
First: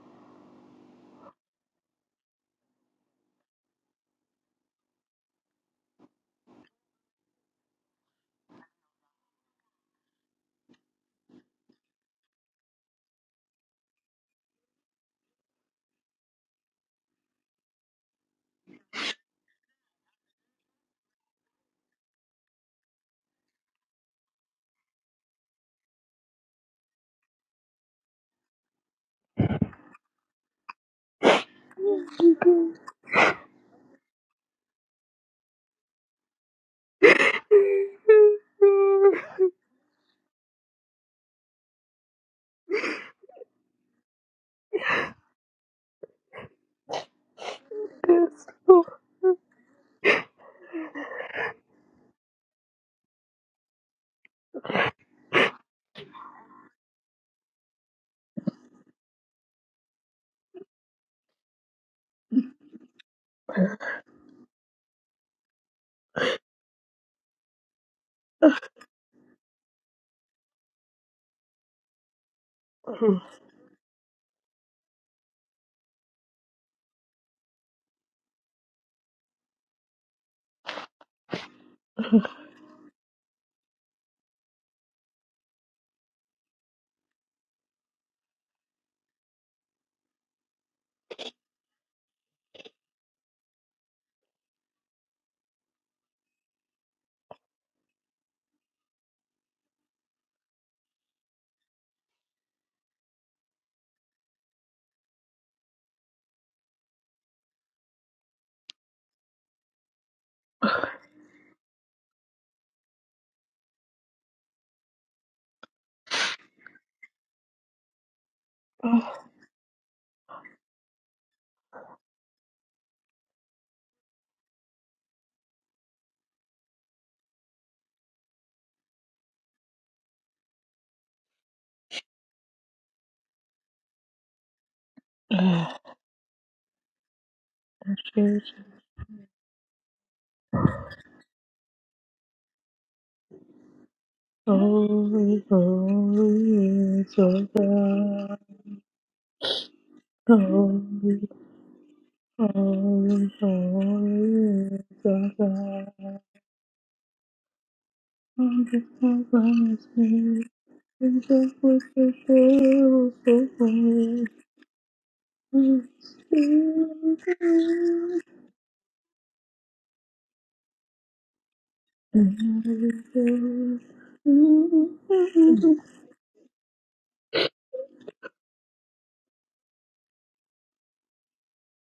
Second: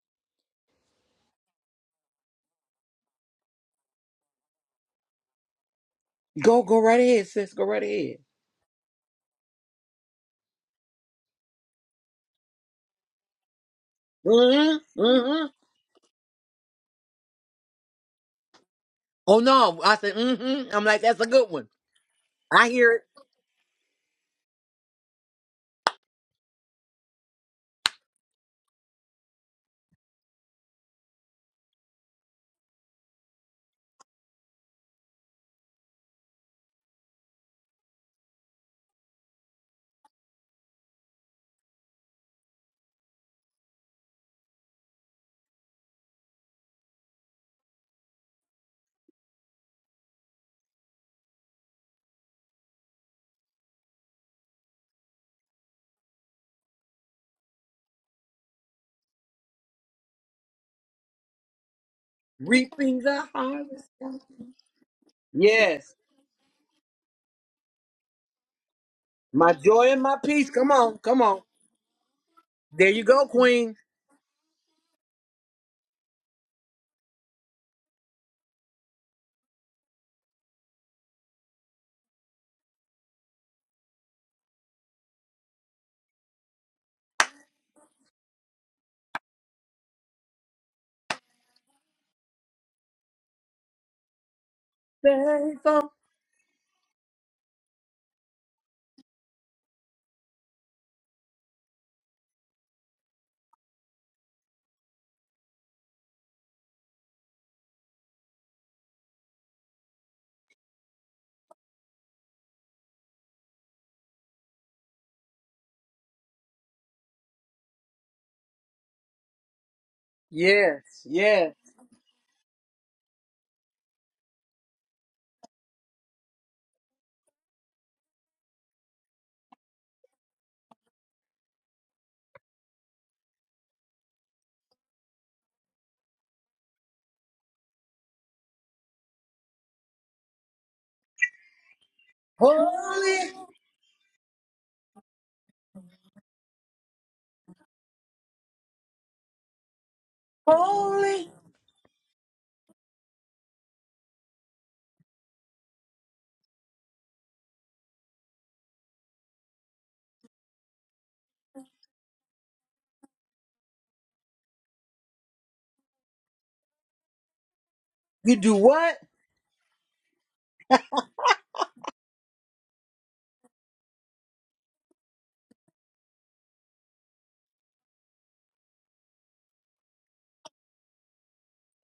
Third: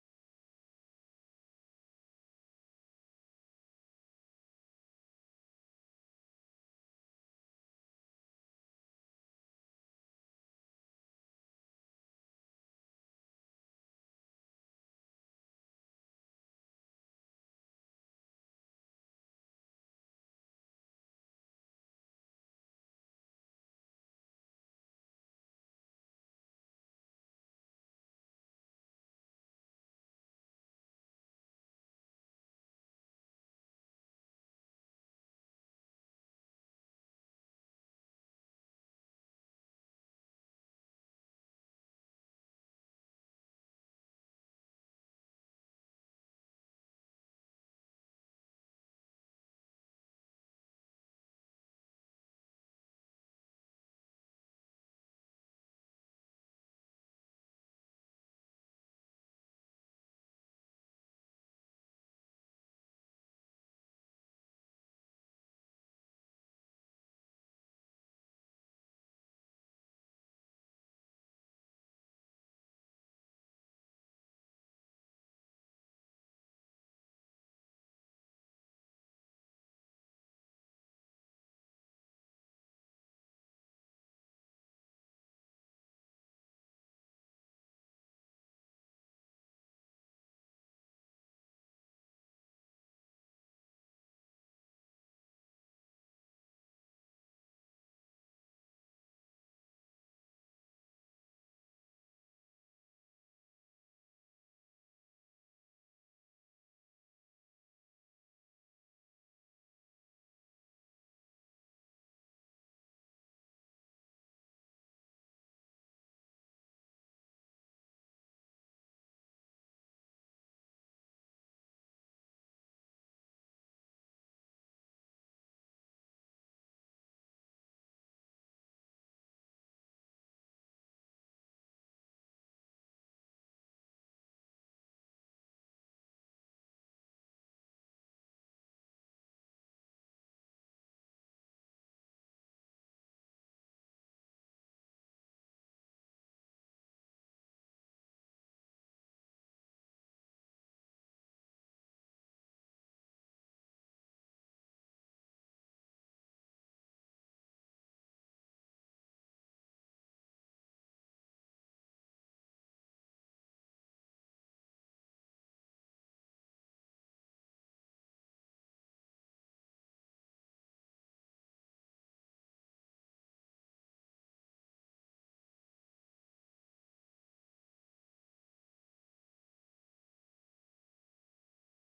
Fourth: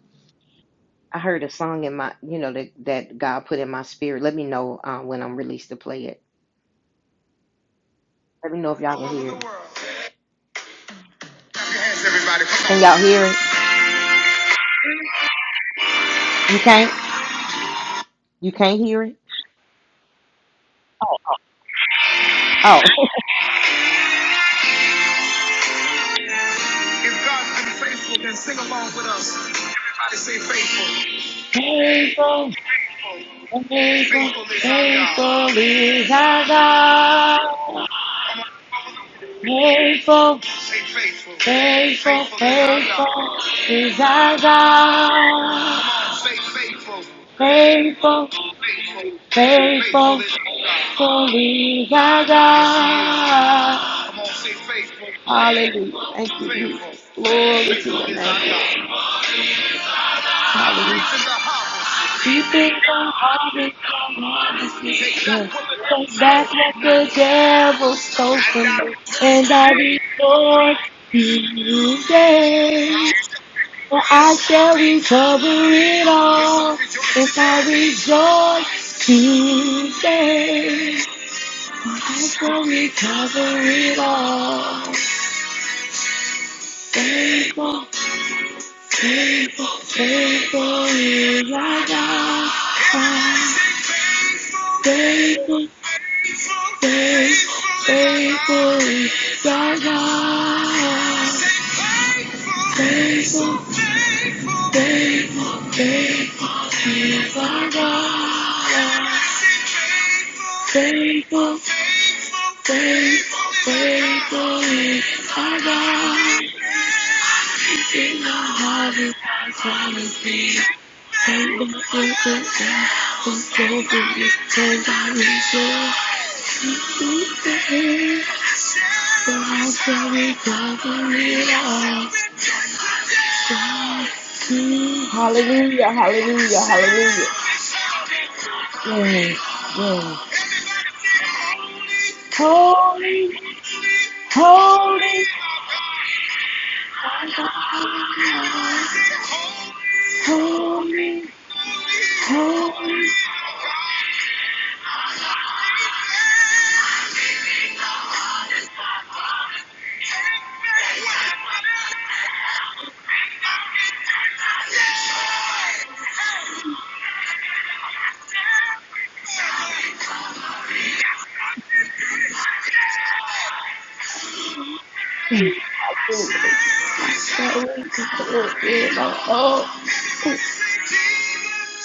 B: I heard a song in my, you know, that, that God put in my spirit. Let me know uh, when I'm released to play it.
A: Go, go right ahead, sis. Go right ahead.
B: Let me know if y'all can hear it. Can y'all hear it?
A: Mm-hmm. Mm-hmm.
B: You can't? You can't hear it?
A: Oh no. I said, mm-hmm. I'm like, that's a good one. I
B: Oh.
A: hear it.
B: If God's been faithful, then sing along with us. Everybody say faithful. Faithful, faithful, Faithful is our God. faithful is our God. Come on, come on. Faithful, Say faithful. faithful, Faithful is our God. faithful is our Come God. on, say faithful. Faithful,
C: Yes, Lord.
B: faithful, faithful is our God. Hallelujah. Thank you, Jesus. Glory to your name, Lord. Hallelujah. Reaping the
A: Reaping the harvest.
B: harvest of lawlessness.
A: Yes.
B: Take that's what the devil stole from me. And
A: My
B: I
A: joy and my peace. Come
B: rejoice
A: on. Come on. There you
B: today.
A: go, Queen.
B: For I shall recover it all if I rejoice today. I shall recover it all. Thankful Faithful, faithful is our God. Faithful,
A: Faithful.
B: faithful, faithful is our God. Faithful, faithful, faithful is our God.
C: Ah,
B: Faithful, faithful, faithful is our God. King of Harvey, I promise me.
A: Yes. Yes.
B: Take my flippin' down. I'm so free, turned on me, so. So I'm sorry, it up. Mm,
C: Ah.
B: Hallelujah, hallelujah, hallelujah.
C: Jesus.
B: Yes.
A: Holy.
B: Holy, holy.
C: Holy, holy is your God. Holy
B: Holy,
A: Holy.
B: holy,
C: Holy, holy is the God. Wonderful promise me. And that was the devil so far. I'm still there.
A: You do what?
C: And I will
B: oh,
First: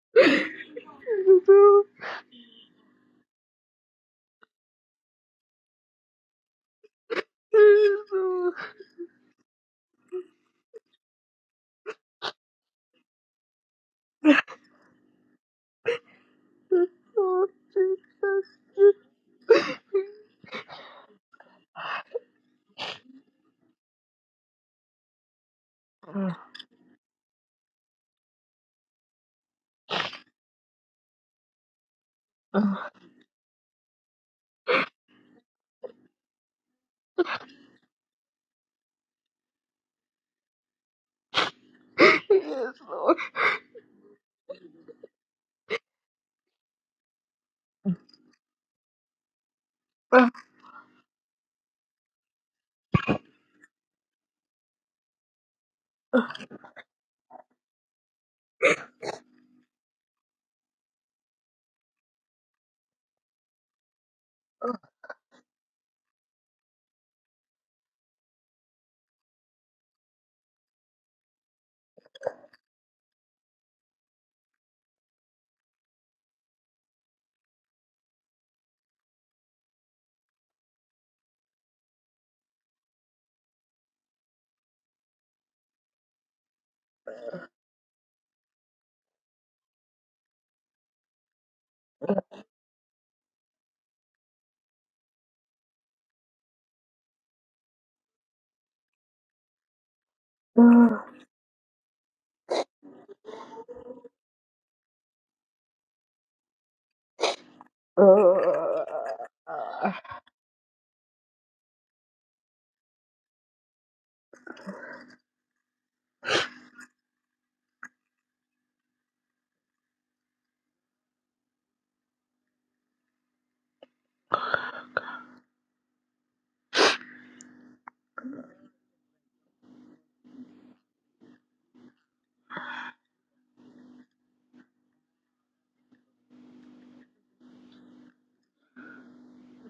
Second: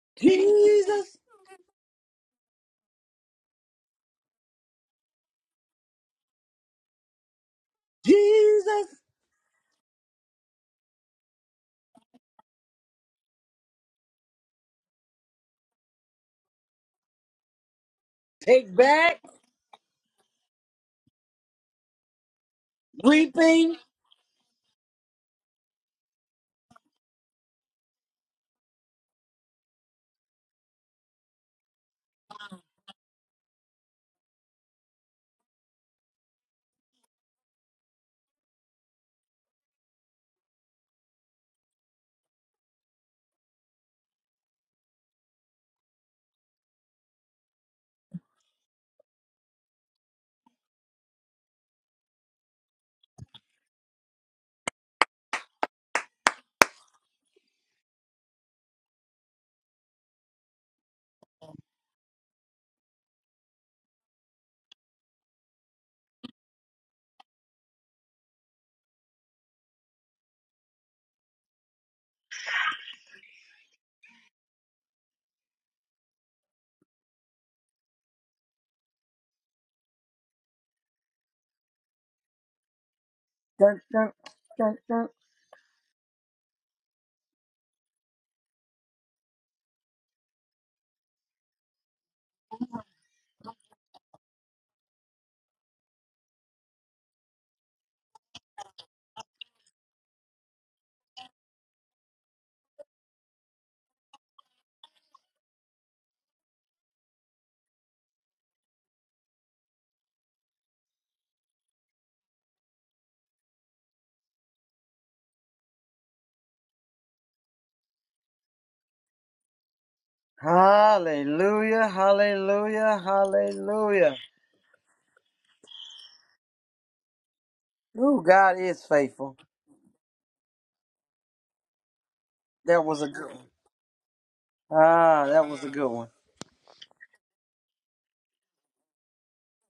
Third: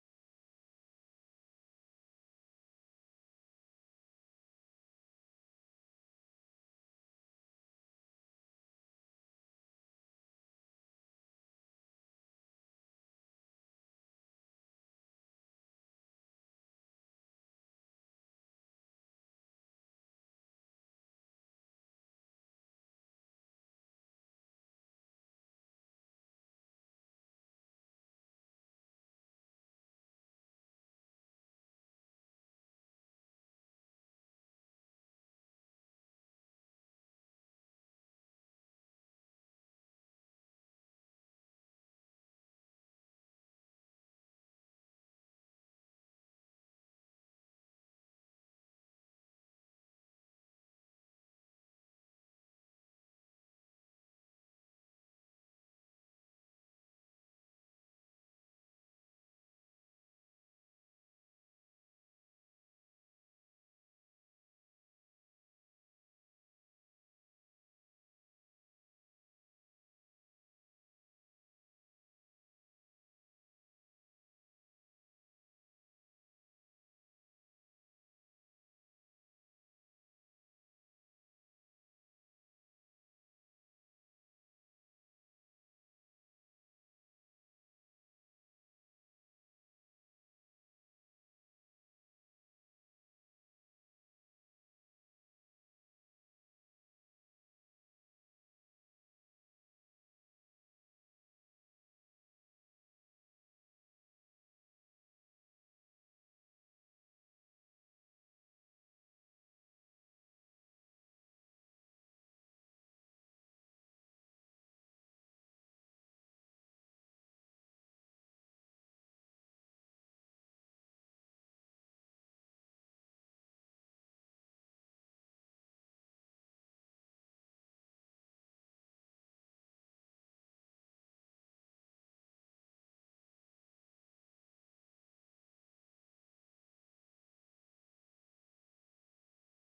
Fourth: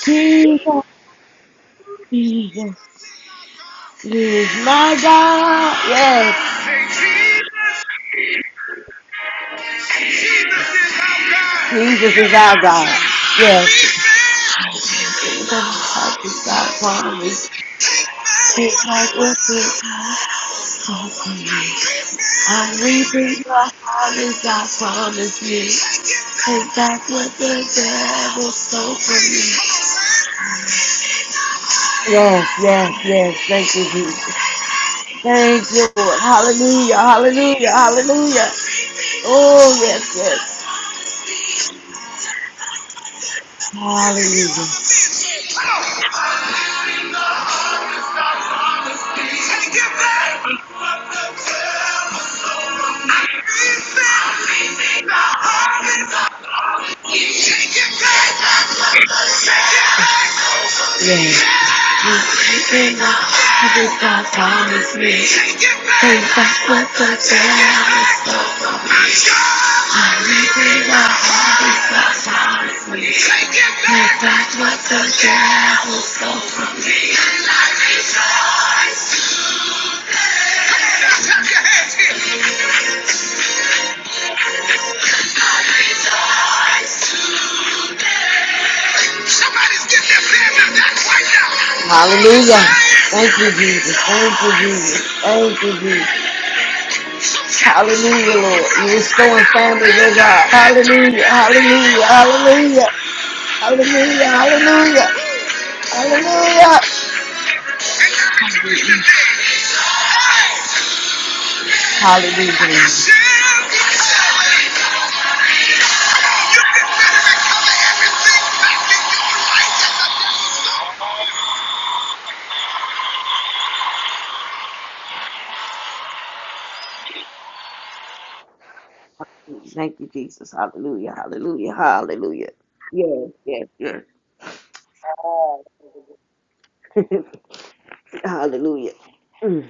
B: Jesus,
A: Jesus,
C: go.
B: Jesus is my God. Yes,
A: Jesus,
B: Jesus is our God. Yes, Jesus is our God. We take
A: take
B: back
A: back,
B: what we got. call on me. I'm weeping my
A: reaping.
B: heart is out from this me. And that's what the devil stole from me. Yes, yes, yes. Thank you, Jesus. Thank you, Lord. Hallelujah, hallelujah, hallelujah. Oh, yes, yes.
C: Yes, Lord.
B: Hallelujah.
C: Ah,
B: Yes. Every God promised me. Take back what the devil stole from me. I'm living up Every God promised me. Take back what the devil stole from me.
A: Dun, dun, dun, dun.
B: Somebody's getting their family back right now. Hallelujah. Thank you.
C: ah,
B: can better recover everything back in your righteousness.
A: Hallelujah, hallelujah, hallelujah. Ooh, God is faithful.
B: Thank you, Jesus. Hallelujah. Hallelujah. Hallelujah.
A: That was a good
B: Yes,
A: one.
B: yes, yes.
A: Ah, that was a good one.
B: *laughs* hallelujah. Mm.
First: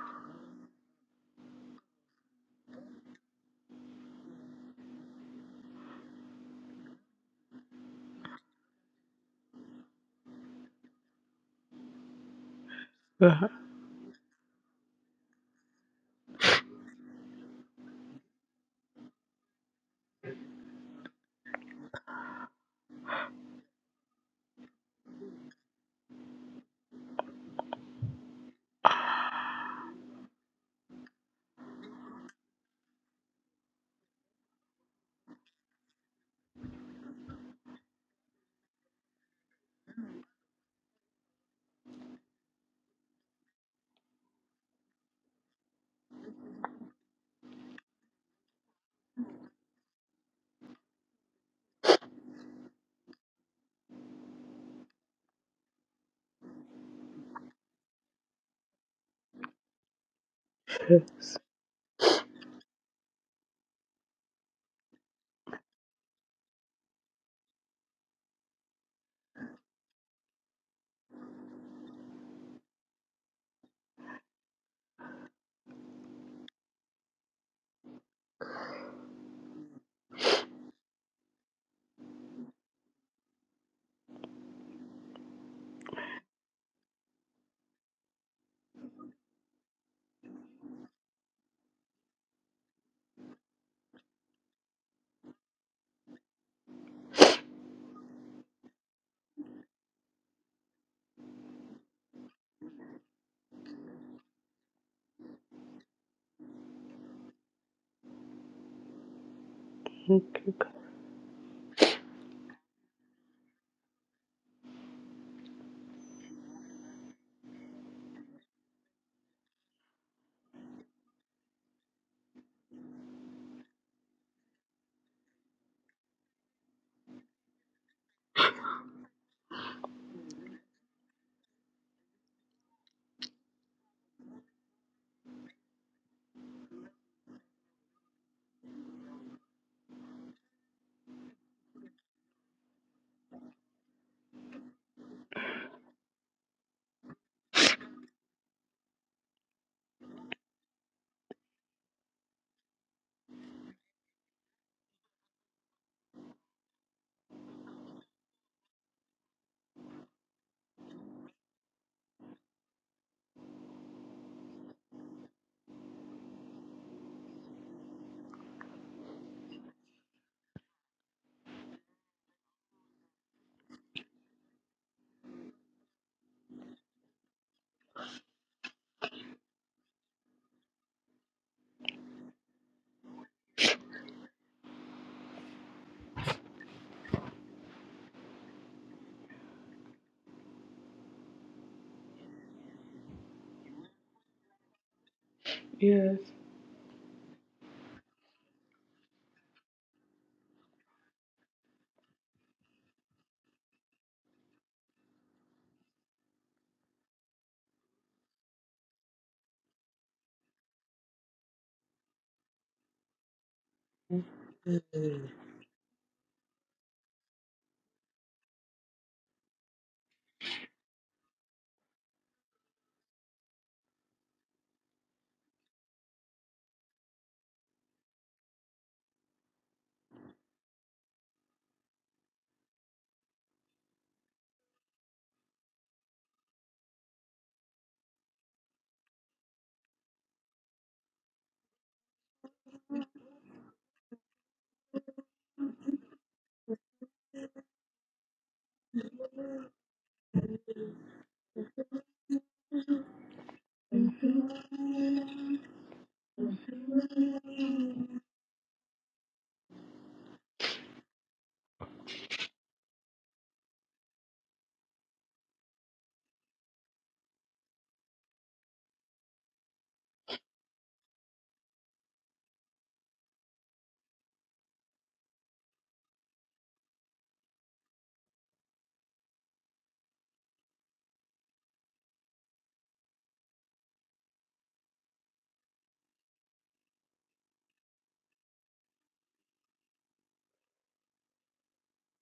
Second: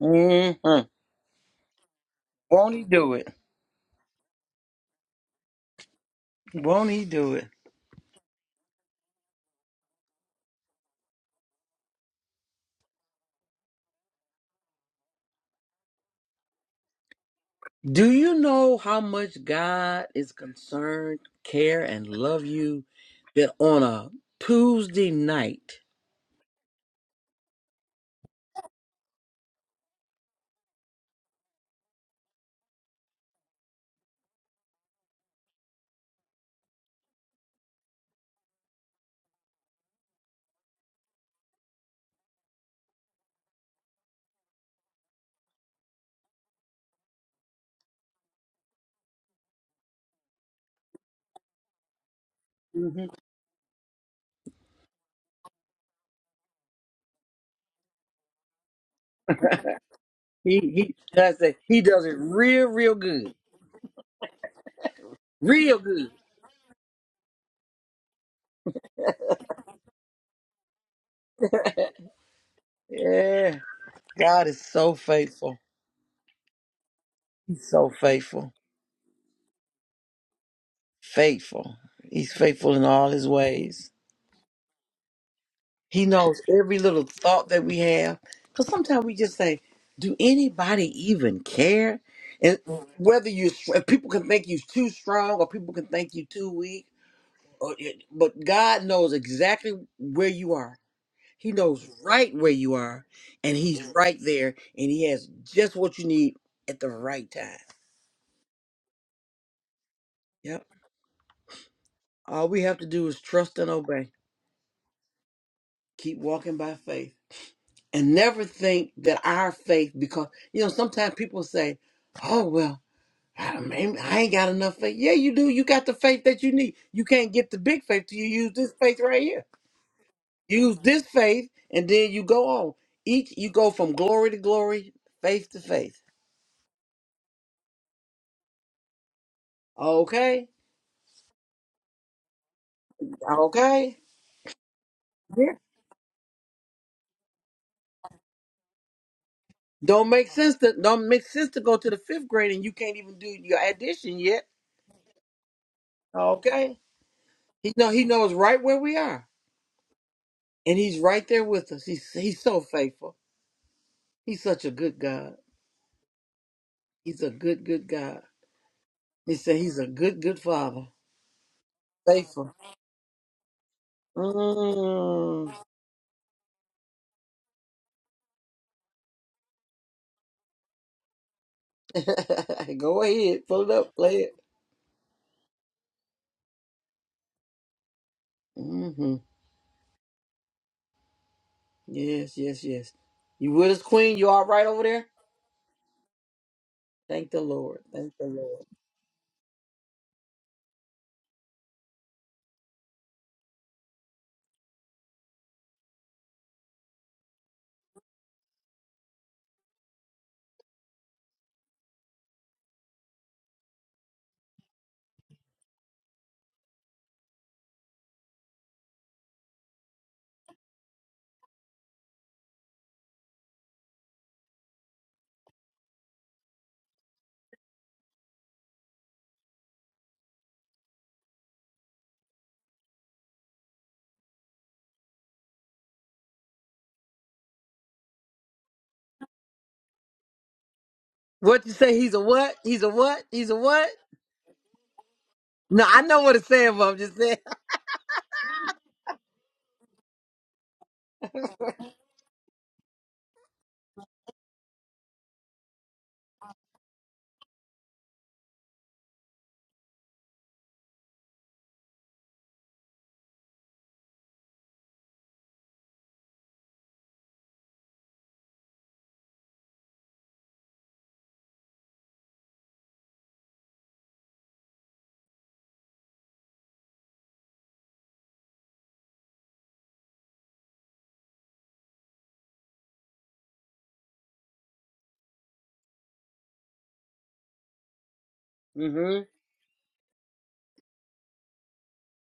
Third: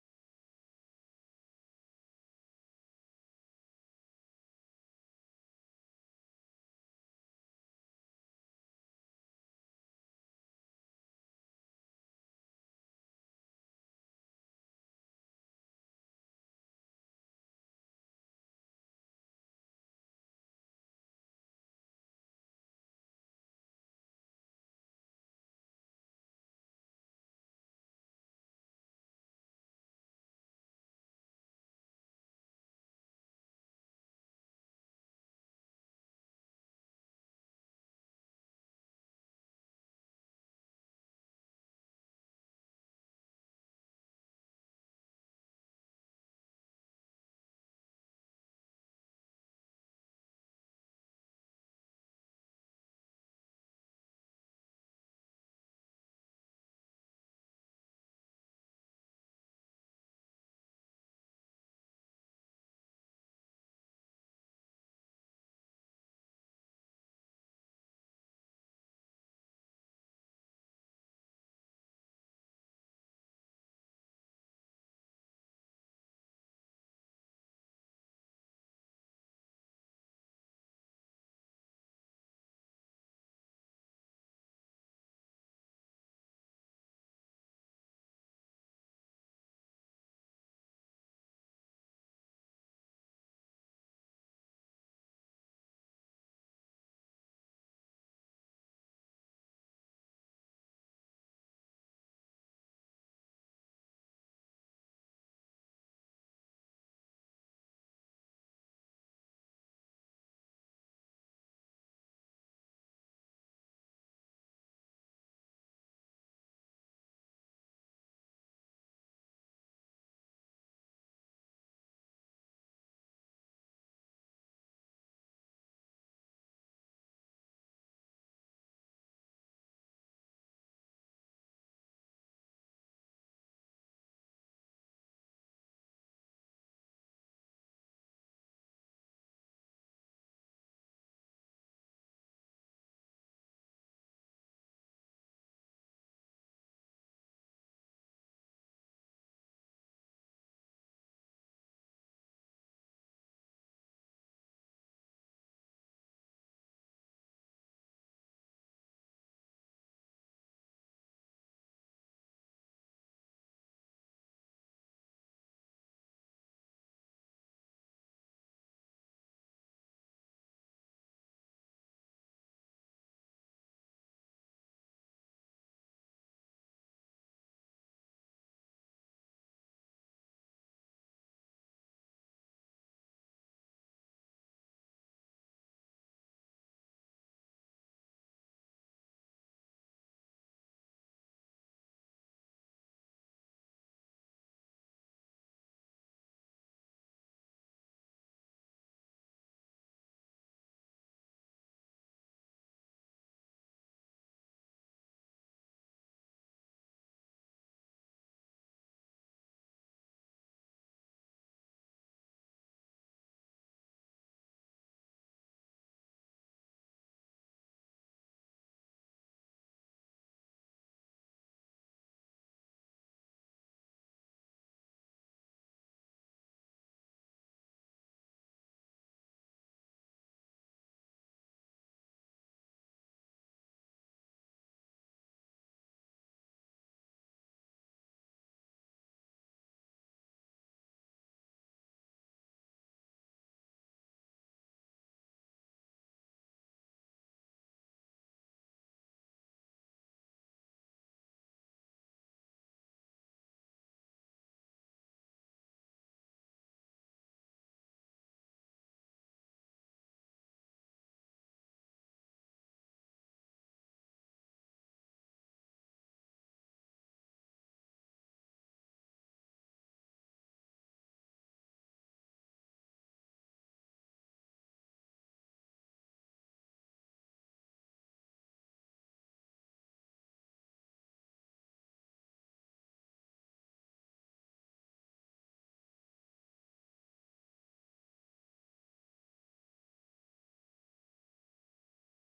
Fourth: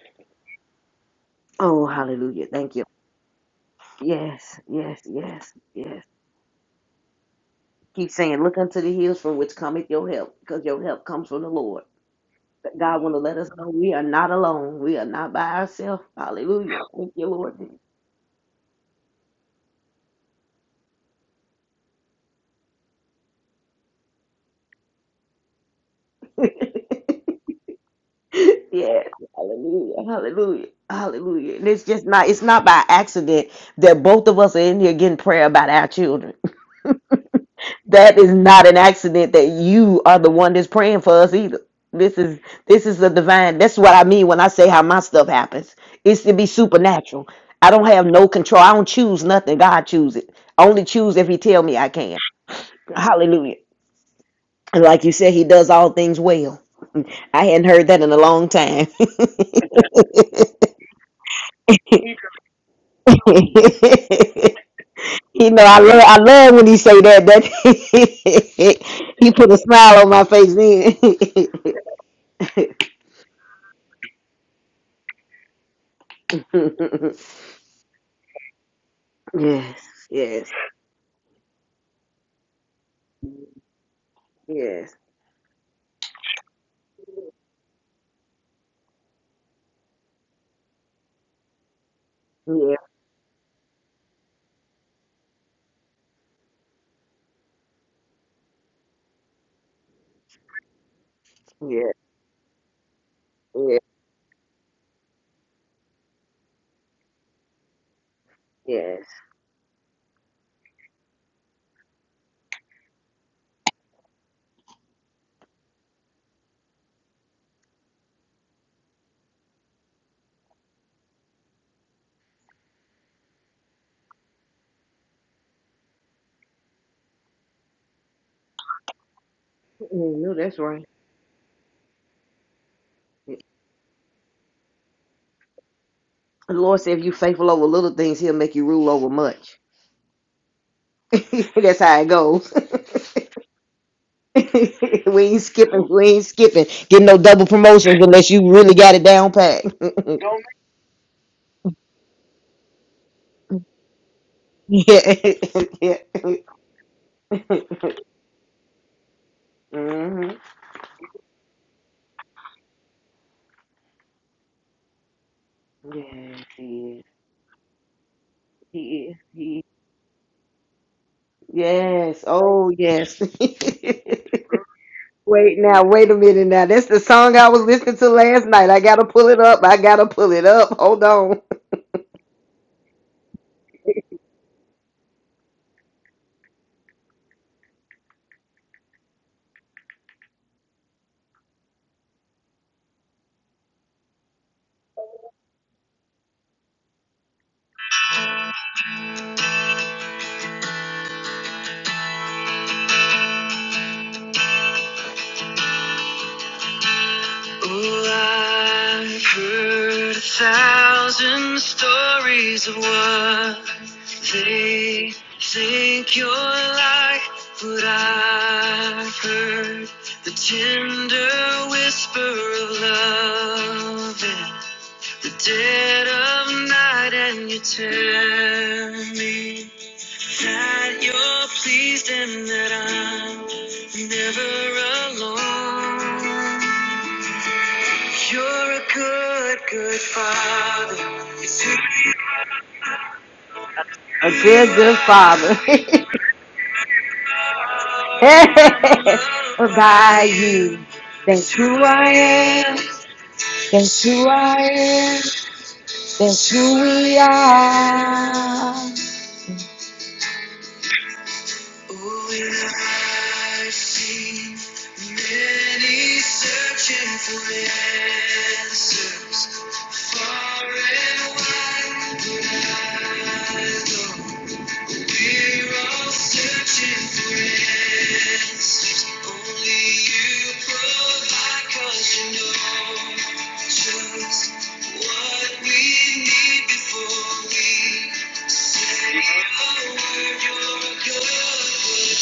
A: hmm
B: Oh, hallelujah.
A: Won't
B: Thank you.
A: he do it?
B: Yes, yes, yes, yes.
A: Won't he do it?
B: Keep saying, look unto the hills from which cometh your help, because your help comes from the Lord. But God want to let us know we are not alone. We are not by ourselves. Hallelujah. Thank you, Lord.
A: Do you know how much God is concerned, care, and love you that on a Tuesday night,
B: *laughs* *laughs* Yes, hallelujah, hallelujah, hallelujah. And it's just not, it's not by accident that both of us are in here getting prayer about our children. *laughs* That is not an accident that you are the one that's praying for us either. This is this is a divine. That's what I mean when I say how my stuff happens. It's to be supernatural. I don't have no control. I don't choose nothing. God choose it. I only choose if He tell me I can. Hallelujah. And like you said, He does all things well. I hadn't heard that in a long time. *laughs*
A: He he does
C: ah,
A: it. He does it real, real
B: *laughs*
A: good.
B: you know, I
A: Real
B: love
A: good.
B: I love when he say that. That *laughs* he put a smile on my face then.
A: Yeah. God is so faithful.
B: *laughs*
A: He's so faithful.
B: yes, yes, yes,
A: Faithful. He's faithful in all his ways. He knows every little thought that we have. Because sometimes we just say, Do anybody even care? And
B: yes,
A: whether you people can think you too strong or people can think you too weak. Or, eh, but God knows exactly where you are He knows
B: yes,
A: right where you are, and
B: yes,
A: he's Mhm. right there, and he has just what you need at the right time.
B: yes.
C: ah.
A: Yep. All we have to do is trust and obey. Keep walking by faith. And never think that our faith, because you know, sometimes people say, Oh, well, I don't mean I ain't got enough faith. Yeah, you do. You got the faith that you need. You can't get the big faith till you use this faith right here.
B: You know that's
A: Use
B: right.
A: this faith, and then you go on. Each
B: The
A: you go from glory to glory, faith to faith.
B: Lord said, if you faithful over little things, He'll make you rule over much.
A: Okay?
B: *laughs* that's how it goes.
A: Okay?
B: *laughs* we ain't
A: Yeah.
B: skipping. We ain't skipping. Getting no double promotions unless you really got it down pat.
A: Don't make sense to don't make sense to go to the fifth grade and you can't even do your addition yet.
B: *laughs* yeah, *laughs* yeah.
A: Okay.
B: *laughs*
A: He know he knows right where we are.
B: hmm
A: And he's right there with us. He's he's so faithful. He's such a good God.
B: Yes, he is.
A: He's a good, good God.
B: He is.
A: He said
B: He is.
A: he's a good, good father.
B: Yes.
A: Faithful.
B: Oh, yes. *laughs*
A: Mm.
B: Wait now, wait a minute now. That's the song I was listening to last night. I gotta pull it up. I gotta pull it up. Hold on. *laughs*
A: *laughs* go ahead. Pull it up. Play it. hmm Yes, yes, yes. You with us, Queen? You all right over there?
C: Yes.
A: Thank the Lord. Thank the Lord.
C: Mm.
A: What you say? He's a what? He's a what? He's a what?
B: A good, good father.
A: No, I know what it's saying, but I'm just saying.
B: *laughs* By you. That's who I That's who I Oh, and I've seen many searching for answers far and wide, but I don't. We're all searching for answers. Only you provide 'cause you know just what we need before we
A: *laughs*
B: say
A: hmm
B: a word. You're a good, good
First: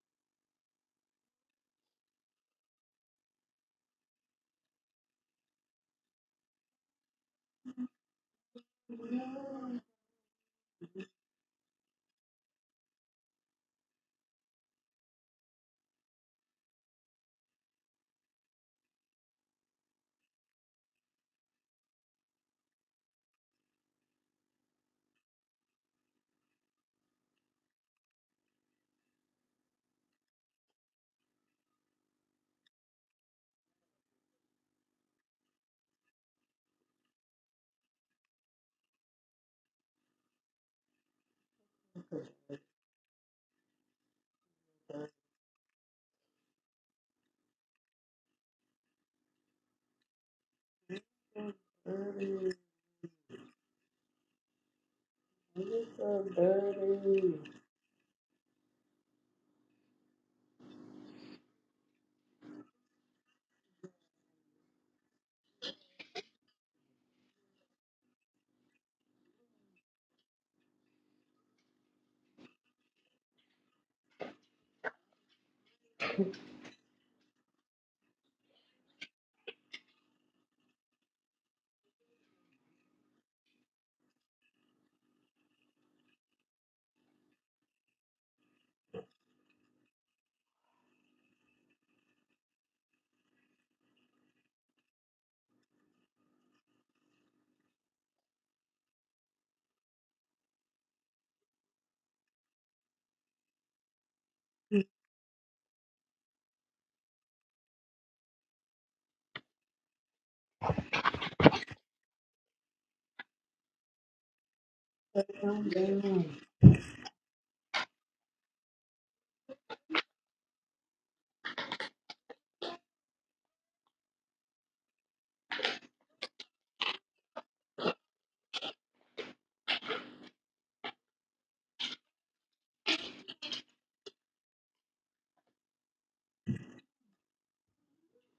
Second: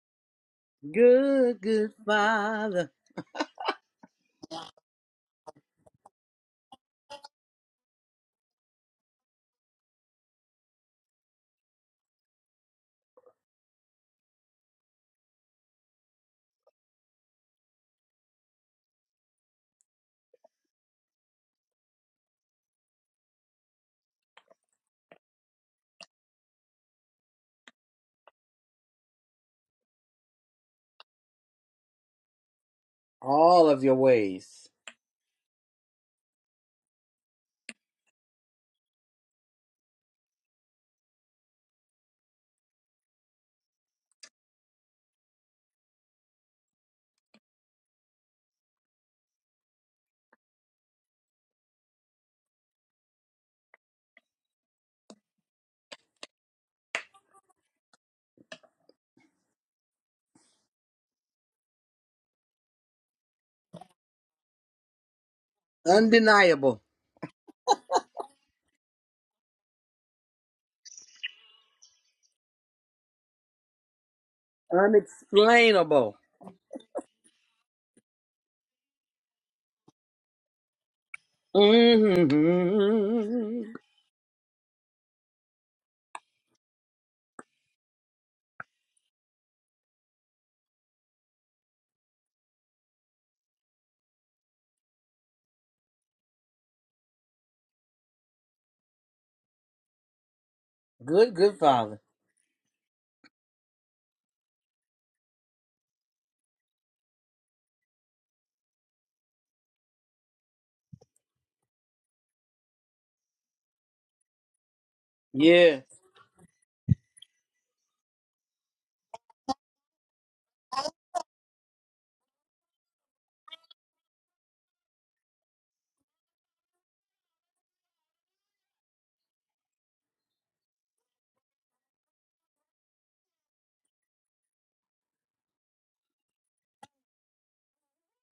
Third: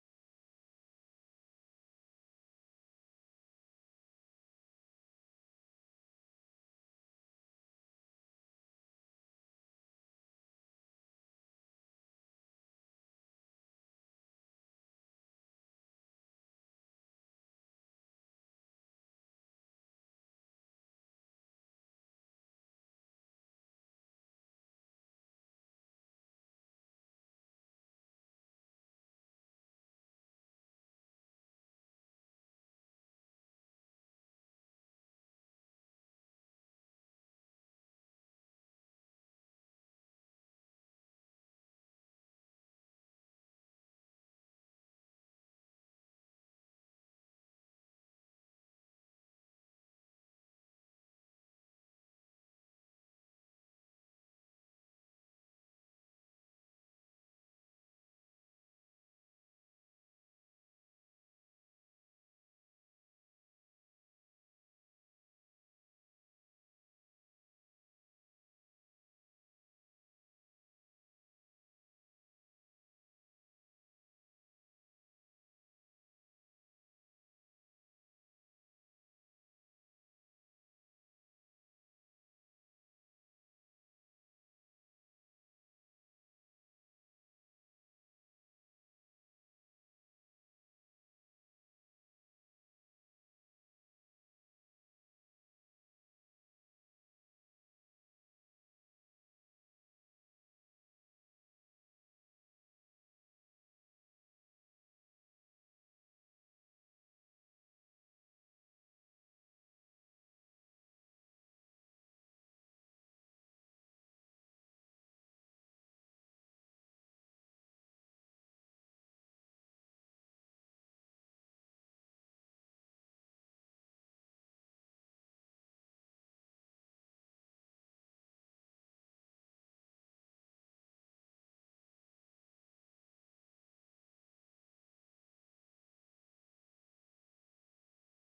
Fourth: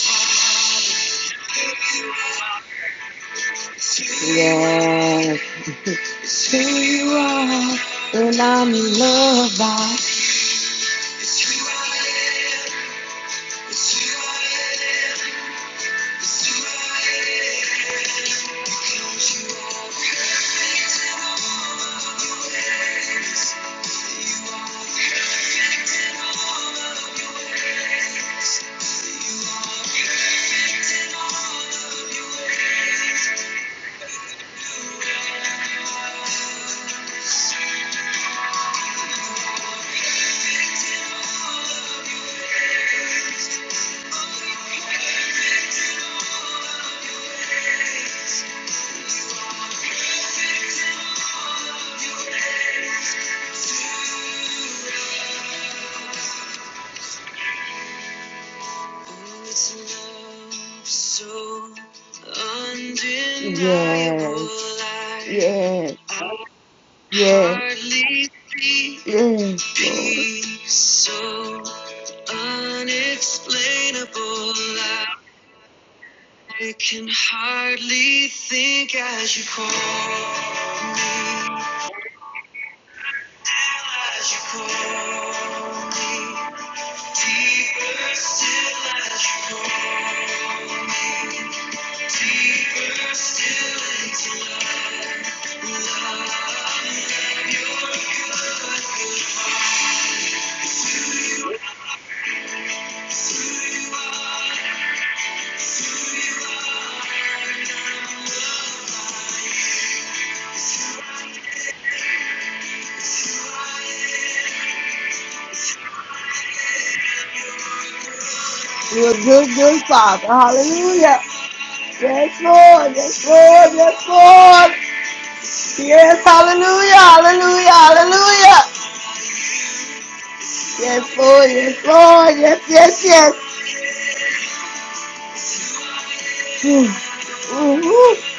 A: Good,
B: father.
A: good
B: Who you are.
A: Father.
B: Yes. It's who you are. And I'm loved by. It's who I am. It's who I am. Thank
A: All of your ways.
B: you. Yes.
A: Undeniable.
B: Yes. Yes. Yes, Lord. So unexplainable.
A: Unexplainable.
B: I can hardly think as you call me,
A: hmm
B: as you call me, deeper still as you call me, deeper still into love.
A: Good, good Father. Yes,
B: Your good, good, do you are, do you are, and I'm loved by you. You're a good, good father. Hallelujah. Yes, Lord. Yes, Lord. Yes, Lord. Yes, hallelujah. Hallelujah. Hallelujah. Yes, Lord. Yes, Lord. Yes, yes, yes. Mm, mm, mm.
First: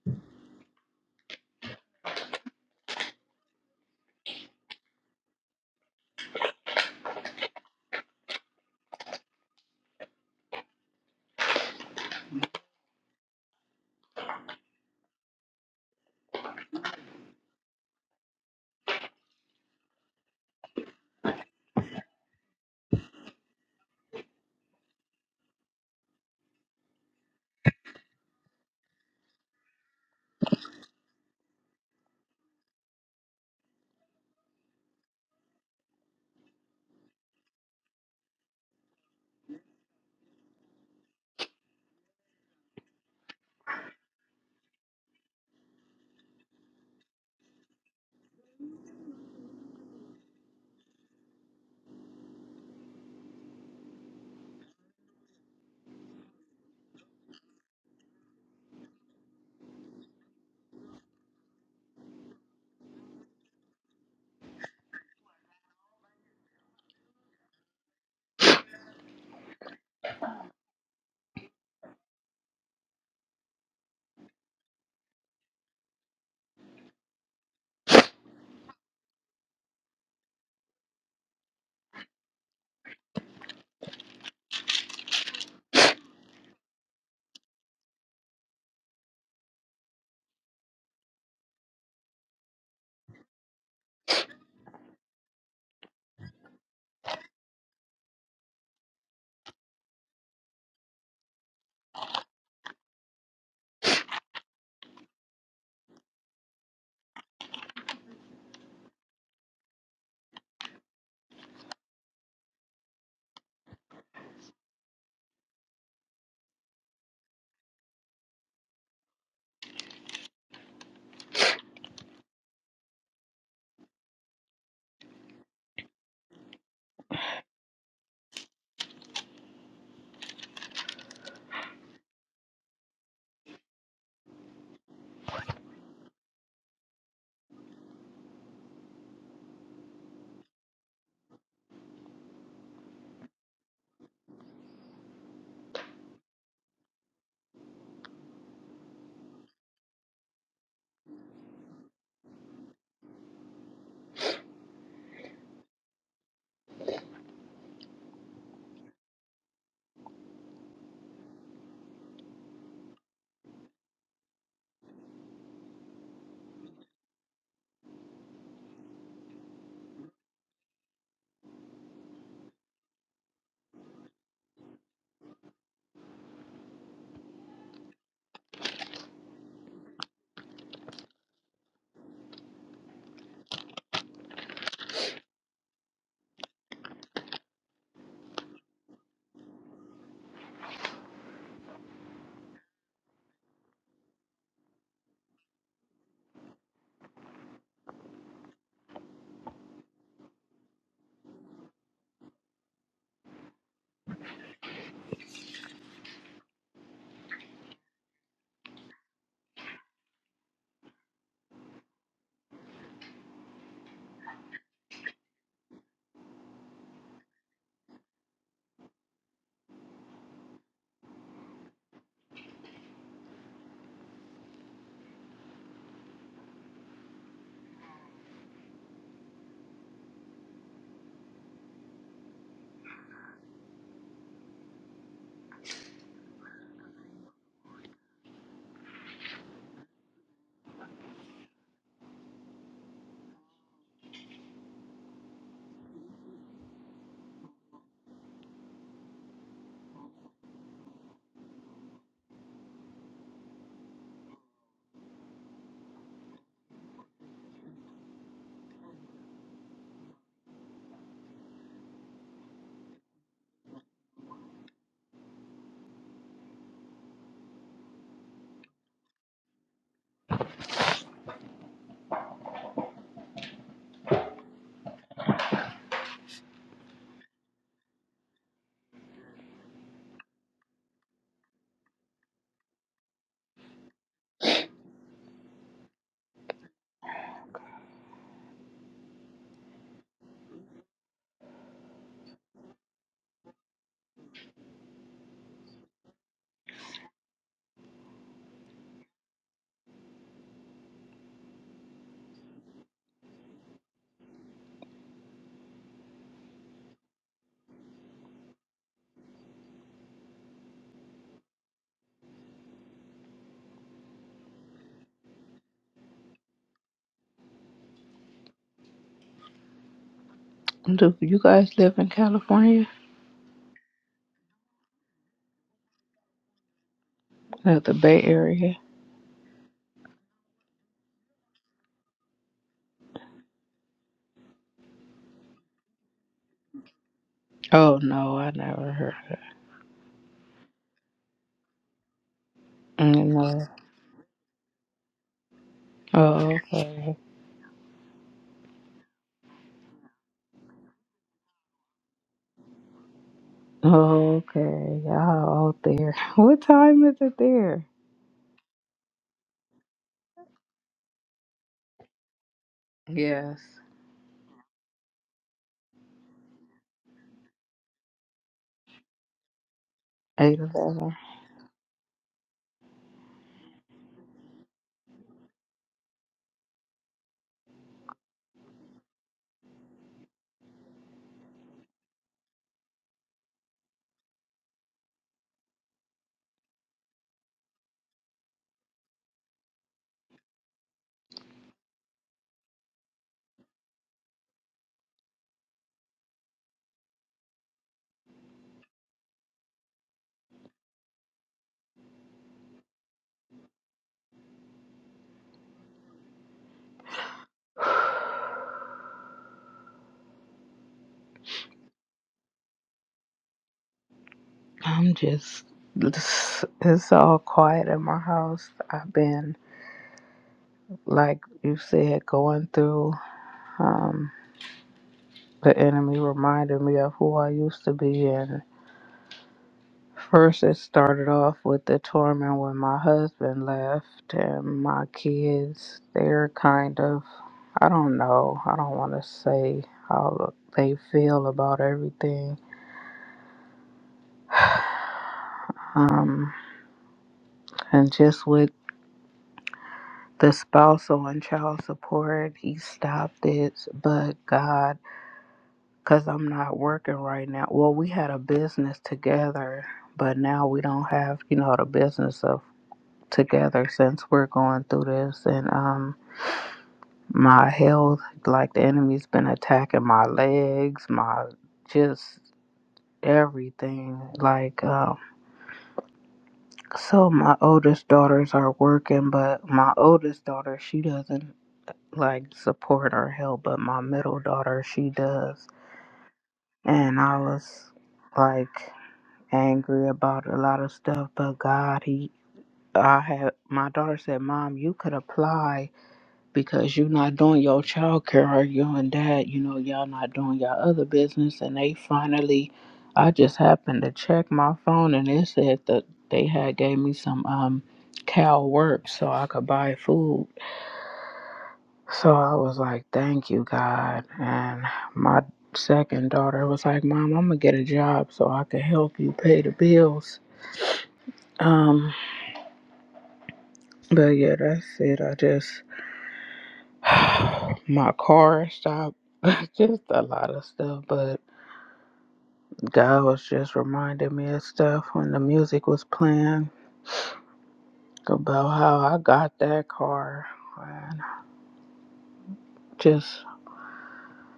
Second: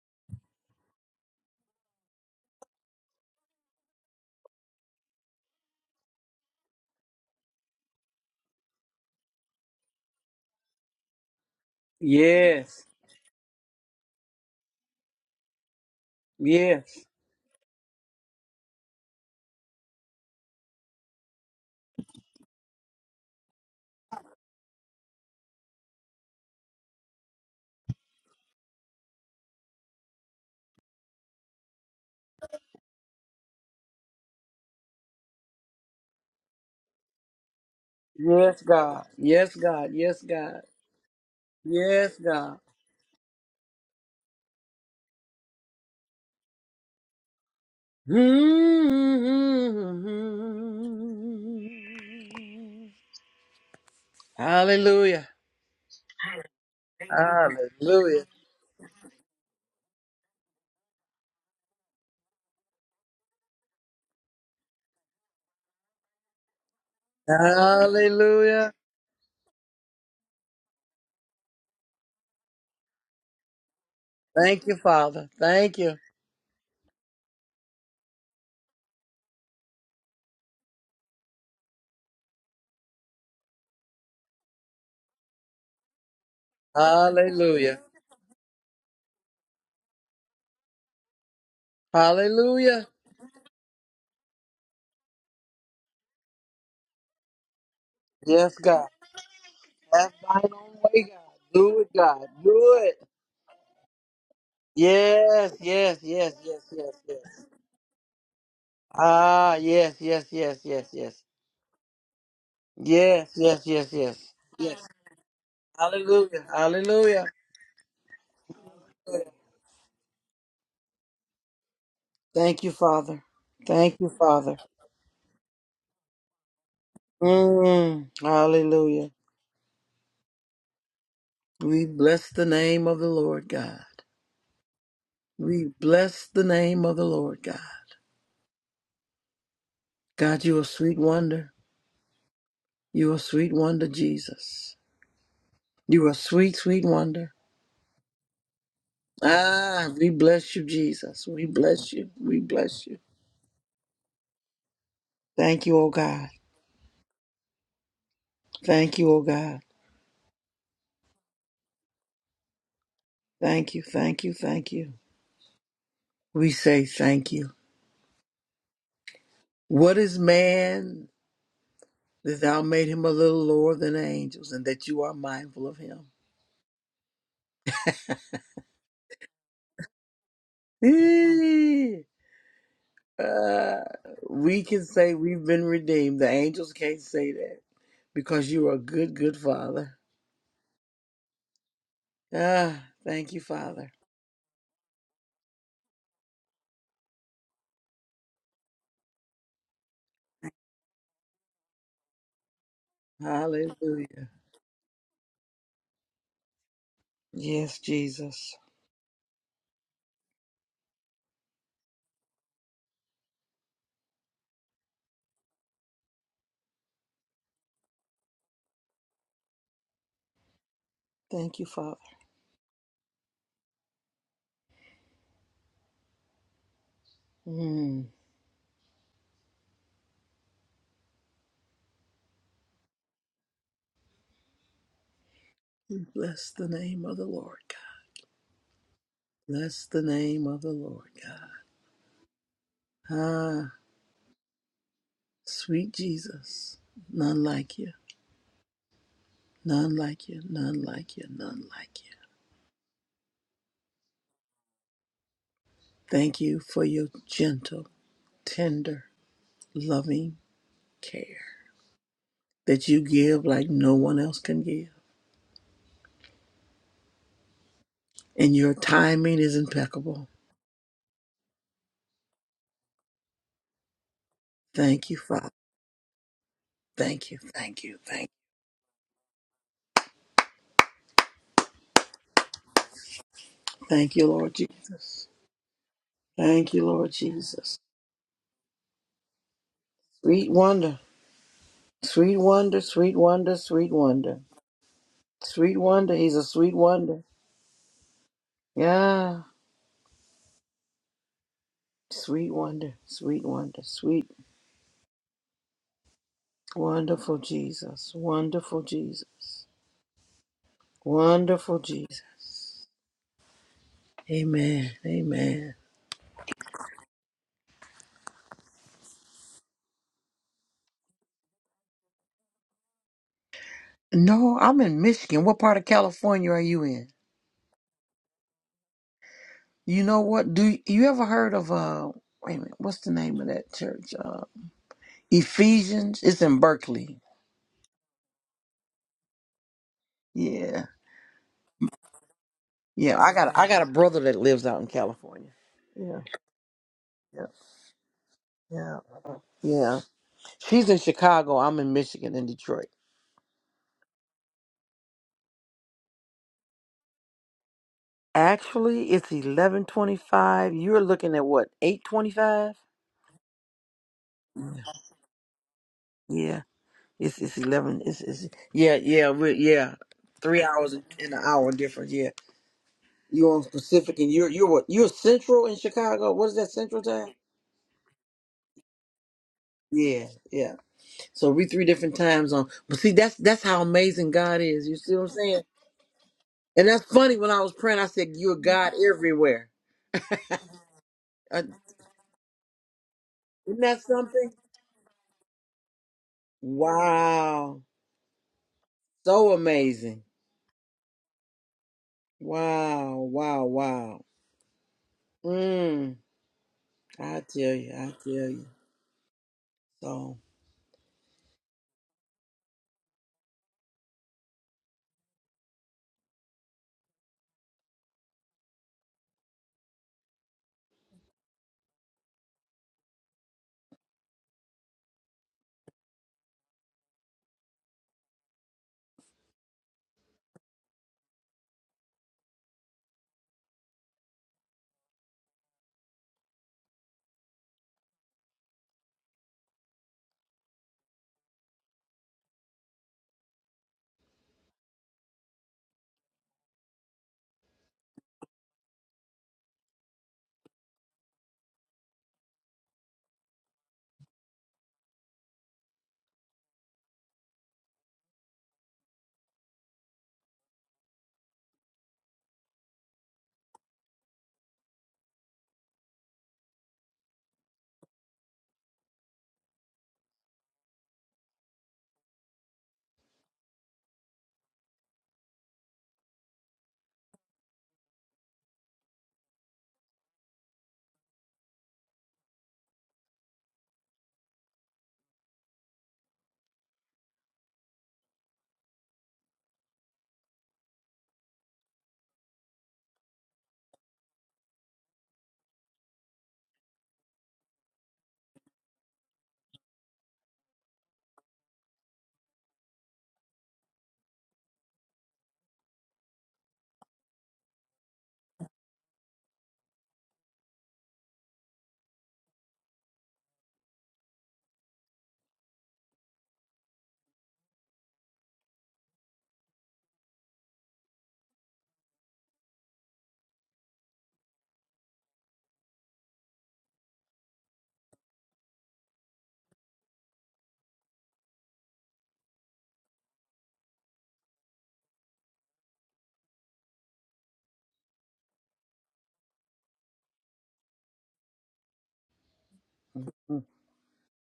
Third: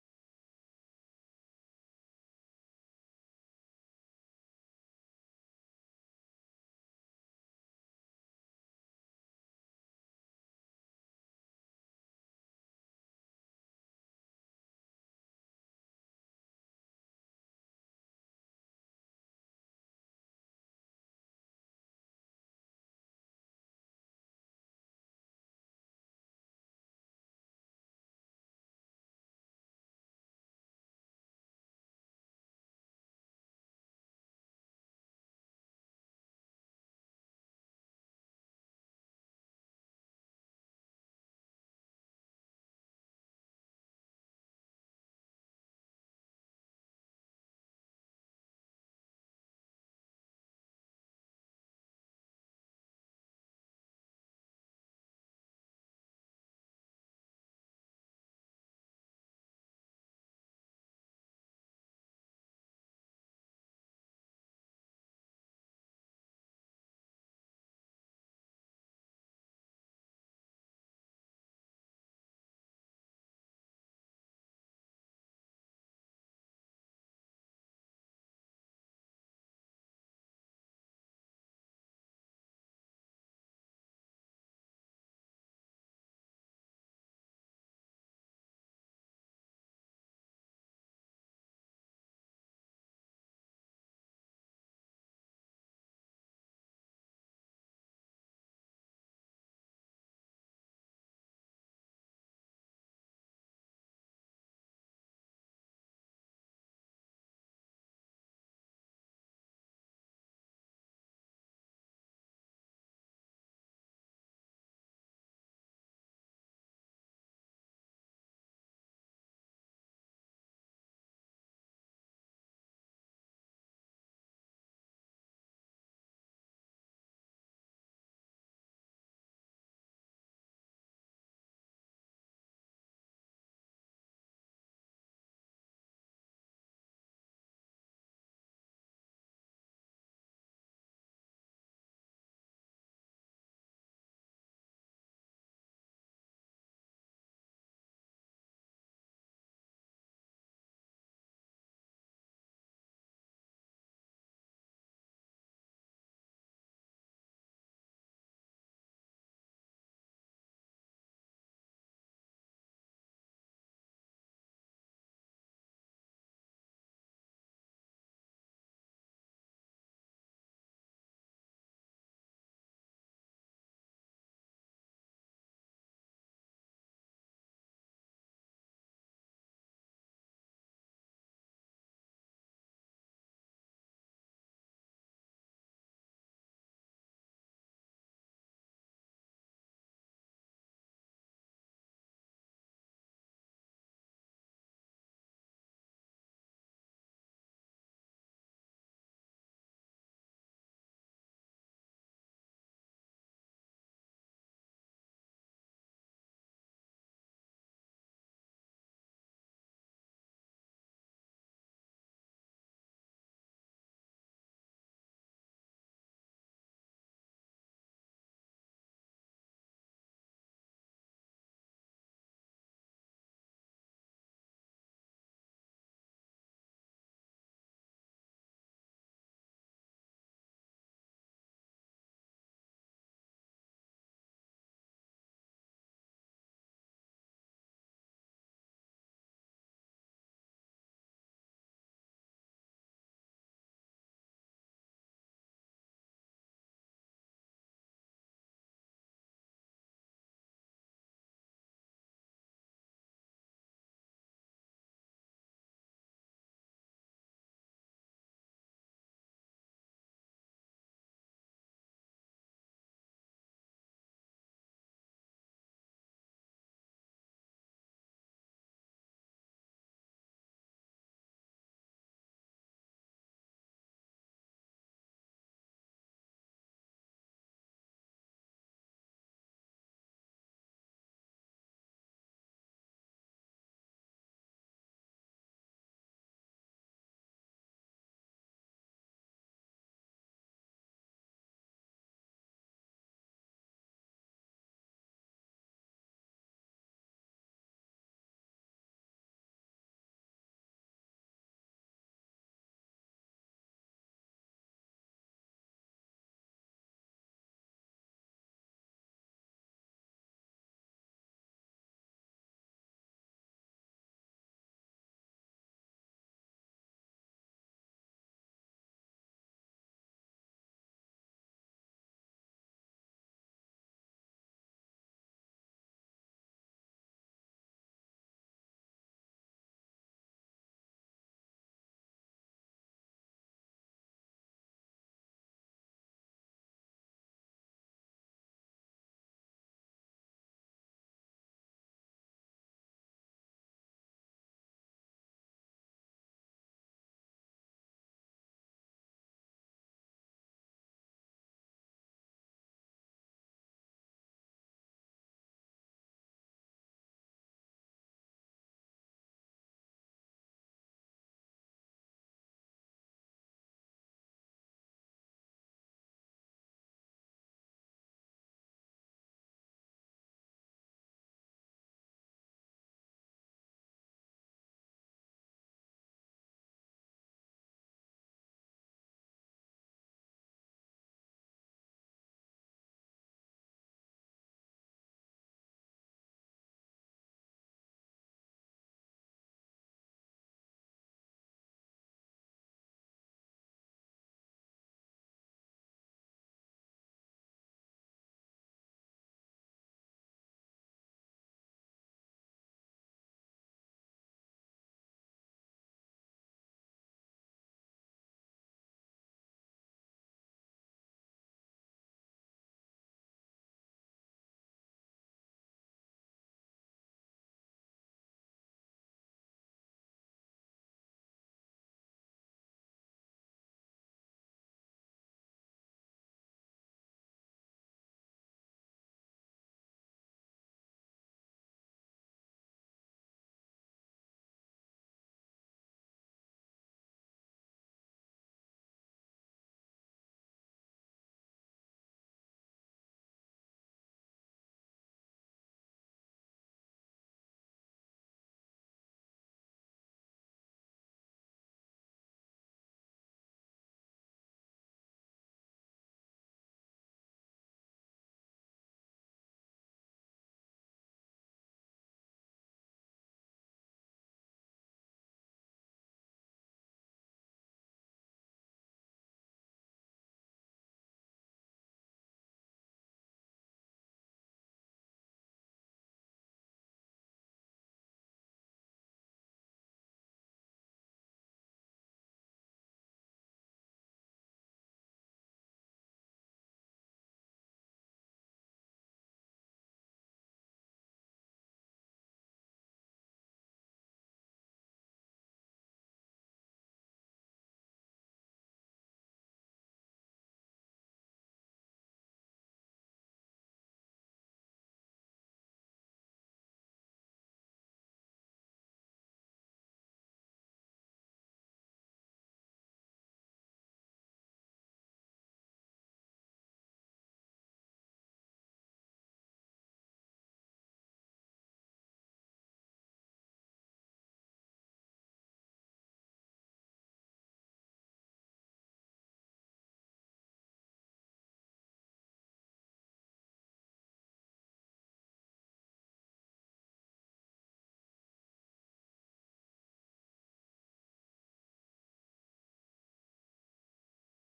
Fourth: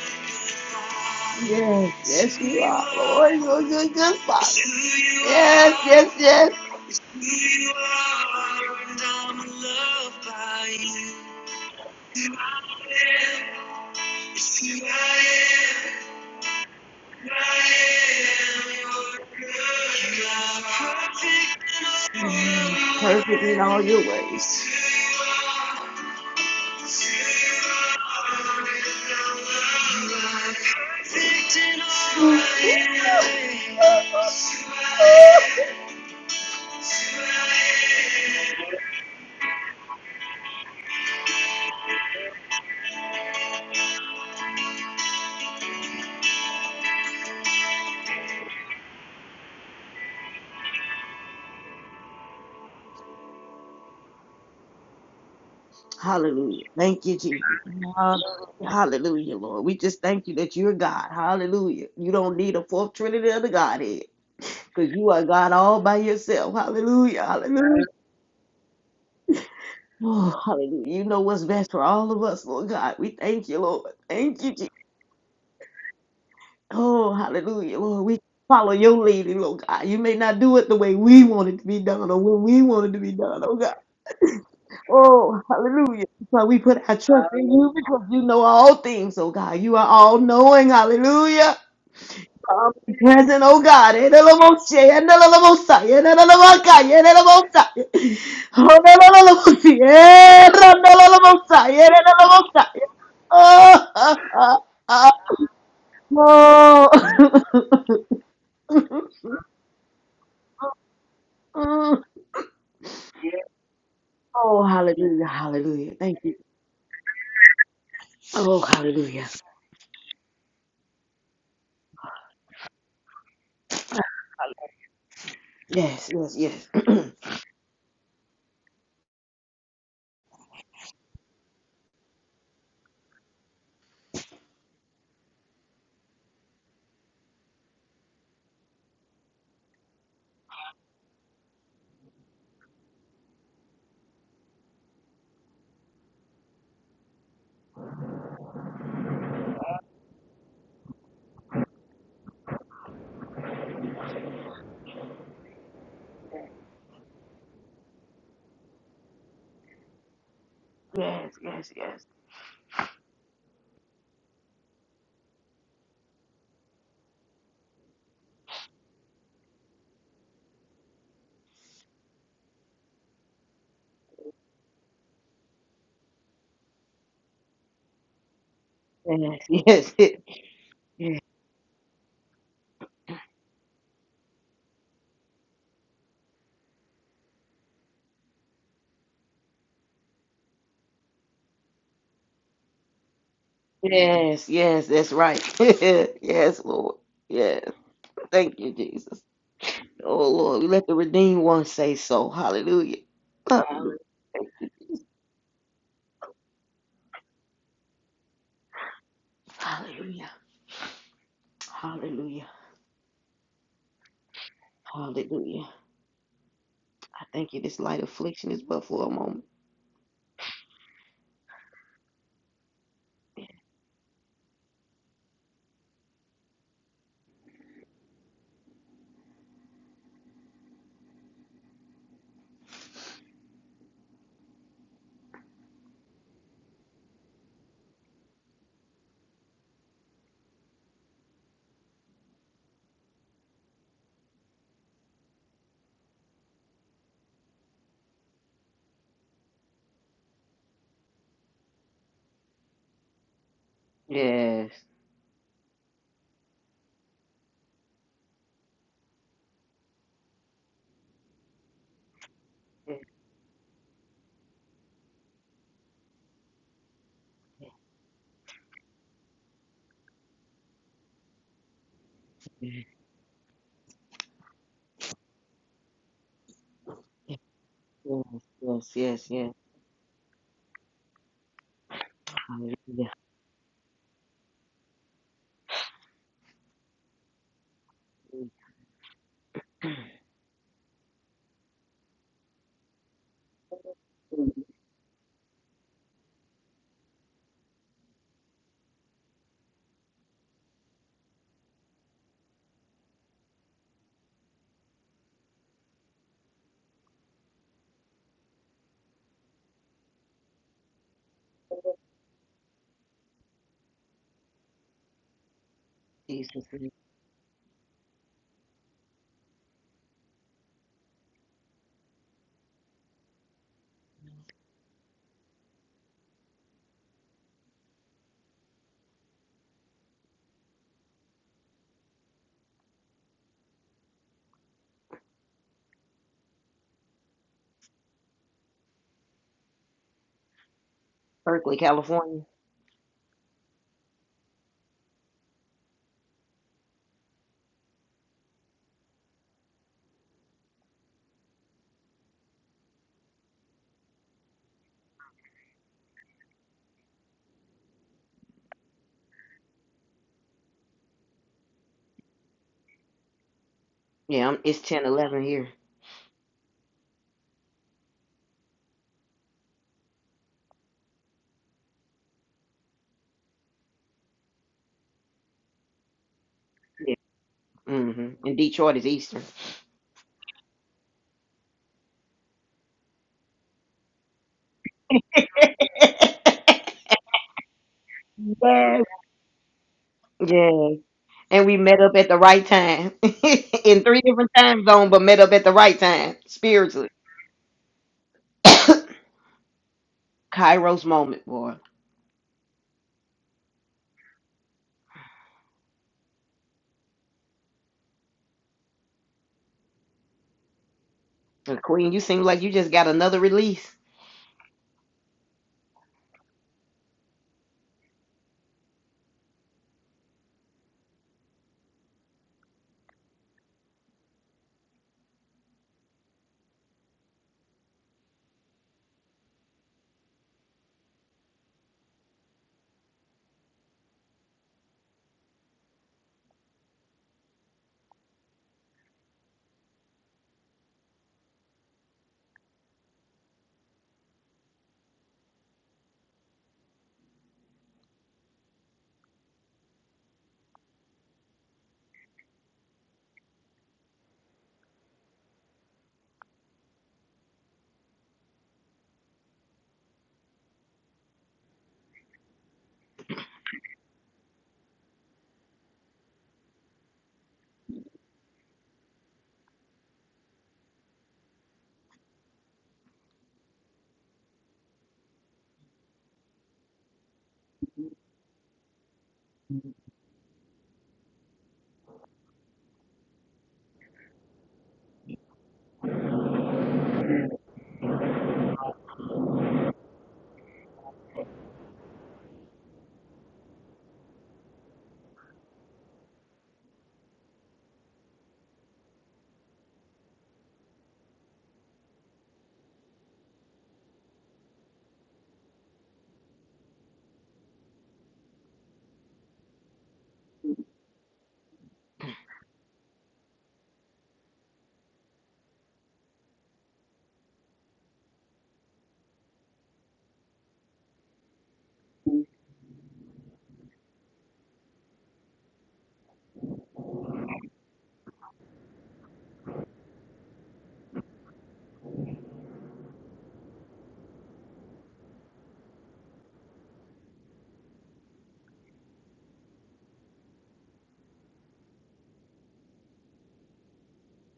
B: Yes, yes, you are, Lord. You're a good, good Father. Yes, yes, yes. You are, and I'm loved by you. I
A: yes,
B: am, yes, I am.
A: yes.
B: Perfect in all your ways.
A: Yes, God. Yes, God. Yes, God. Yes, God. hmm Hallelujah.
B: Hallelujah. Thank you, Jesus.
A: Hallelujah.
B: Hallelujah, Lord. We just thank you that you're God. Hallelujah. You don't need a fourth trinity of the Godhead. Because you are God all by yourself. Hallelujah. Hallelujah.
A: Hallelujah.
B: Oh, hallelujah. You know what's best for all of us, Lord God. We thank you, Lord. Thank you,
A: Thank
B: Jesus.
A: you, Father. Thank you.
B: Oh, hallelujah, Lord. We follow your leading, Lord God. You may not do it the way we want it to be done or when we want it to be done, oh God. *laughs* Oh, hallelujah. But we put our trust in you
A: Hallelujah.
B: because you know all things, oh God. You are all knowing. Hallelujah. Um,
A: Hallelujah.
B: Present, oh God, Edelomoshe, Edelomosa, Edelomaka, Edelomosa,
A: Yes, God.
B: Hodelolomosi,
A: Have thine own way, God.
B: Edelolomosa, Edelomosa. Oh, the Lamosi, and the Lamosa,
A: Do it,
B: and the
A: God.
B: Lamosa.
A: Do it.
B: Oh, ah, ah, ah.
A: Yes, yes, yes, yes, yes, yes.
B: oh. *laughs*
A: Ah, yes, yes, yes, yes, yes.
B: Mm.
A: Yes, yes, yes, yes.
B: Oh,
A: Yes.
B: hallelujah, hallelujah. Thank you.
A: Hallelujah. Hallelujah.
B: Oh, hallelujah.
A: Thank you, Father. Thank you, Father.
B: Yes, yes, yes. *clears throat* yes,
A: Mm, hallelujah. We bless the name of the Lord God. We bless the name of the Lord God. God, you are sweet wonder. You are sweet wonder, Jesus. You are sweet, sweet wonder. Ah, we bless you, Jesus. We bless you. We bless you. Thank you, O God. Thank you, O God. Thank you, thank you, thank you. We say thank you. What is man that thou made him a little lower than angels and that you are mindful of him?
B: yes, yes.
A: Eh, ah, we can say we've been redeemed. The angels can't say that because you are a good, good father. Ah, thank you, Father.
B: Yes, yes, that's right. *laughs* yes, Lord. Yes. Thank you, Jesus. Oh Lord, let the redeemed one say so. Hallelujah.
A: Hallelujah.
B: Hallelujah.
A: Yes, Jesus.
B: Hallelujah. Hallelujah. Hallelujah. I thank you. This light affliction is but for a moment.
A: Thank you, Father. Mm. We Bless the name of the Lord God. Bless the name of the Lord God. Ah, sweet Jesus. None like you. None like you. None like you. None like you.
B: Yes.
A: Thank you for your gentle, tender, loving care that
B: Yes.
A: you give like no one else can give. And your timing is impeccable.
B: Yes.
A: Thank you, Father. Thank you. Thank you. Thank you.
B: Yes. Yes. yes. Hallelujah.
A: Thank you, Lord Jesus. Thank you, Lord Jesus. Sweet wonder, sweet wonder, sweet wonder, sweet wonder. Sweet wonder, he's a sweet wonder. Yeah, sweet wonder, sweet wonder, sweet, wonderful Jesus, wonderful Jesus, wonderful Jesus. Amen, amen.
B: Jesus.
C: Do you guys live in California?
A: No, I'm in Michigan. What part of California are you in?
C: Like the Bay Area?
A: You know what? Do you, you ever heard of, uh, wait a minute, what's the name of that church? Uh, Ephesians, it's in Berkeley.
C: Oh no, I never heard.
A: Yeah,
B: Berkeley, California.
C: Of
A: Yeah, I
C: it.
A: got
C: No.
A: I got a brother that lives out in California. Yeah,
C: Oh okay.
A: yeah, yeah, yeah. She's in Chicago. I'm in Michigan, in Detroit.
C: Oh, Okay. Y'all out there. *laughs* What time is it there?
A: Actually, it's eleven twenty-five. You're looking at what eight twenty-five?
C: Yes.
B: Yeah, I'm, it's ten eleven here.
A: Yeah, it's it's eleven. It's, it's yeah, yeah, we yeah.
C: Eight
A: Three hours and
C: eleven.
A: and an hour difference. Yeah, you're on Pacific, and you're you're what you're Central in Chicago. What is that Central
B: Yeah.
A: time?
B: hmm And Detroit is Eastern.
A: Yeah, yeah. So we three different time zones. But see, that's that's how amazing God is. You see what I'm saying?
B: *laughs*
A: And that's funny. When I was praying, I said, "You're God
B: Yes.
A: everywhere."
B: Yes,
A: Uh,
B: and we met up at the right time *laughs*
A: isn't that
B: in three different
A: something?
B: time zones, but met up at the right time spiritually.
A: Wow,
B: *coughs*
A: so amazing!
B: Kairos moment, boy.
A: Wow, wow, wow. Mm, I tell you, I tell you.
C: *sighs*
A: So,
B: And Queen, you seem like you just got another release.
C: I'm just, it's, it's all quiet in my house. I've been, like you said, going through, um, the enemy reminded me of who I used to be. And first, it started off with the torment when my husband left and my kids. They're kind of, I don't know, I don't want to say how they feel about everything. Um, and just with the spousal and child support he stopped it but god because i'm not working right now well we had a business together but now we don't have you know the business of together since we're going through this and um my health like the enemy's been attacking my legs my just everything like um so my oldest daughters are working but my oldest daughter she doesn't like support or help, but my middle daughter, she does. And I was like angry about a lot of stuff, but God, he I had my daughter said, Mom, you could apply because you're not doing your child care or you and dad, you know, y'all not doing your other business and they finally I just happened to check my phone and it said that they had gave me some um cow work so I could buy food So I was like, thank you, God. And my second daughter was like, Mom, I'm gonna get a job so I can help you pay the bills. Um, but yeah, that's it. I just my car stopped. *laughs* just a lot of stuff, but God was just reminding me of stuff when the music was playing about how I got that car and just
A: mm,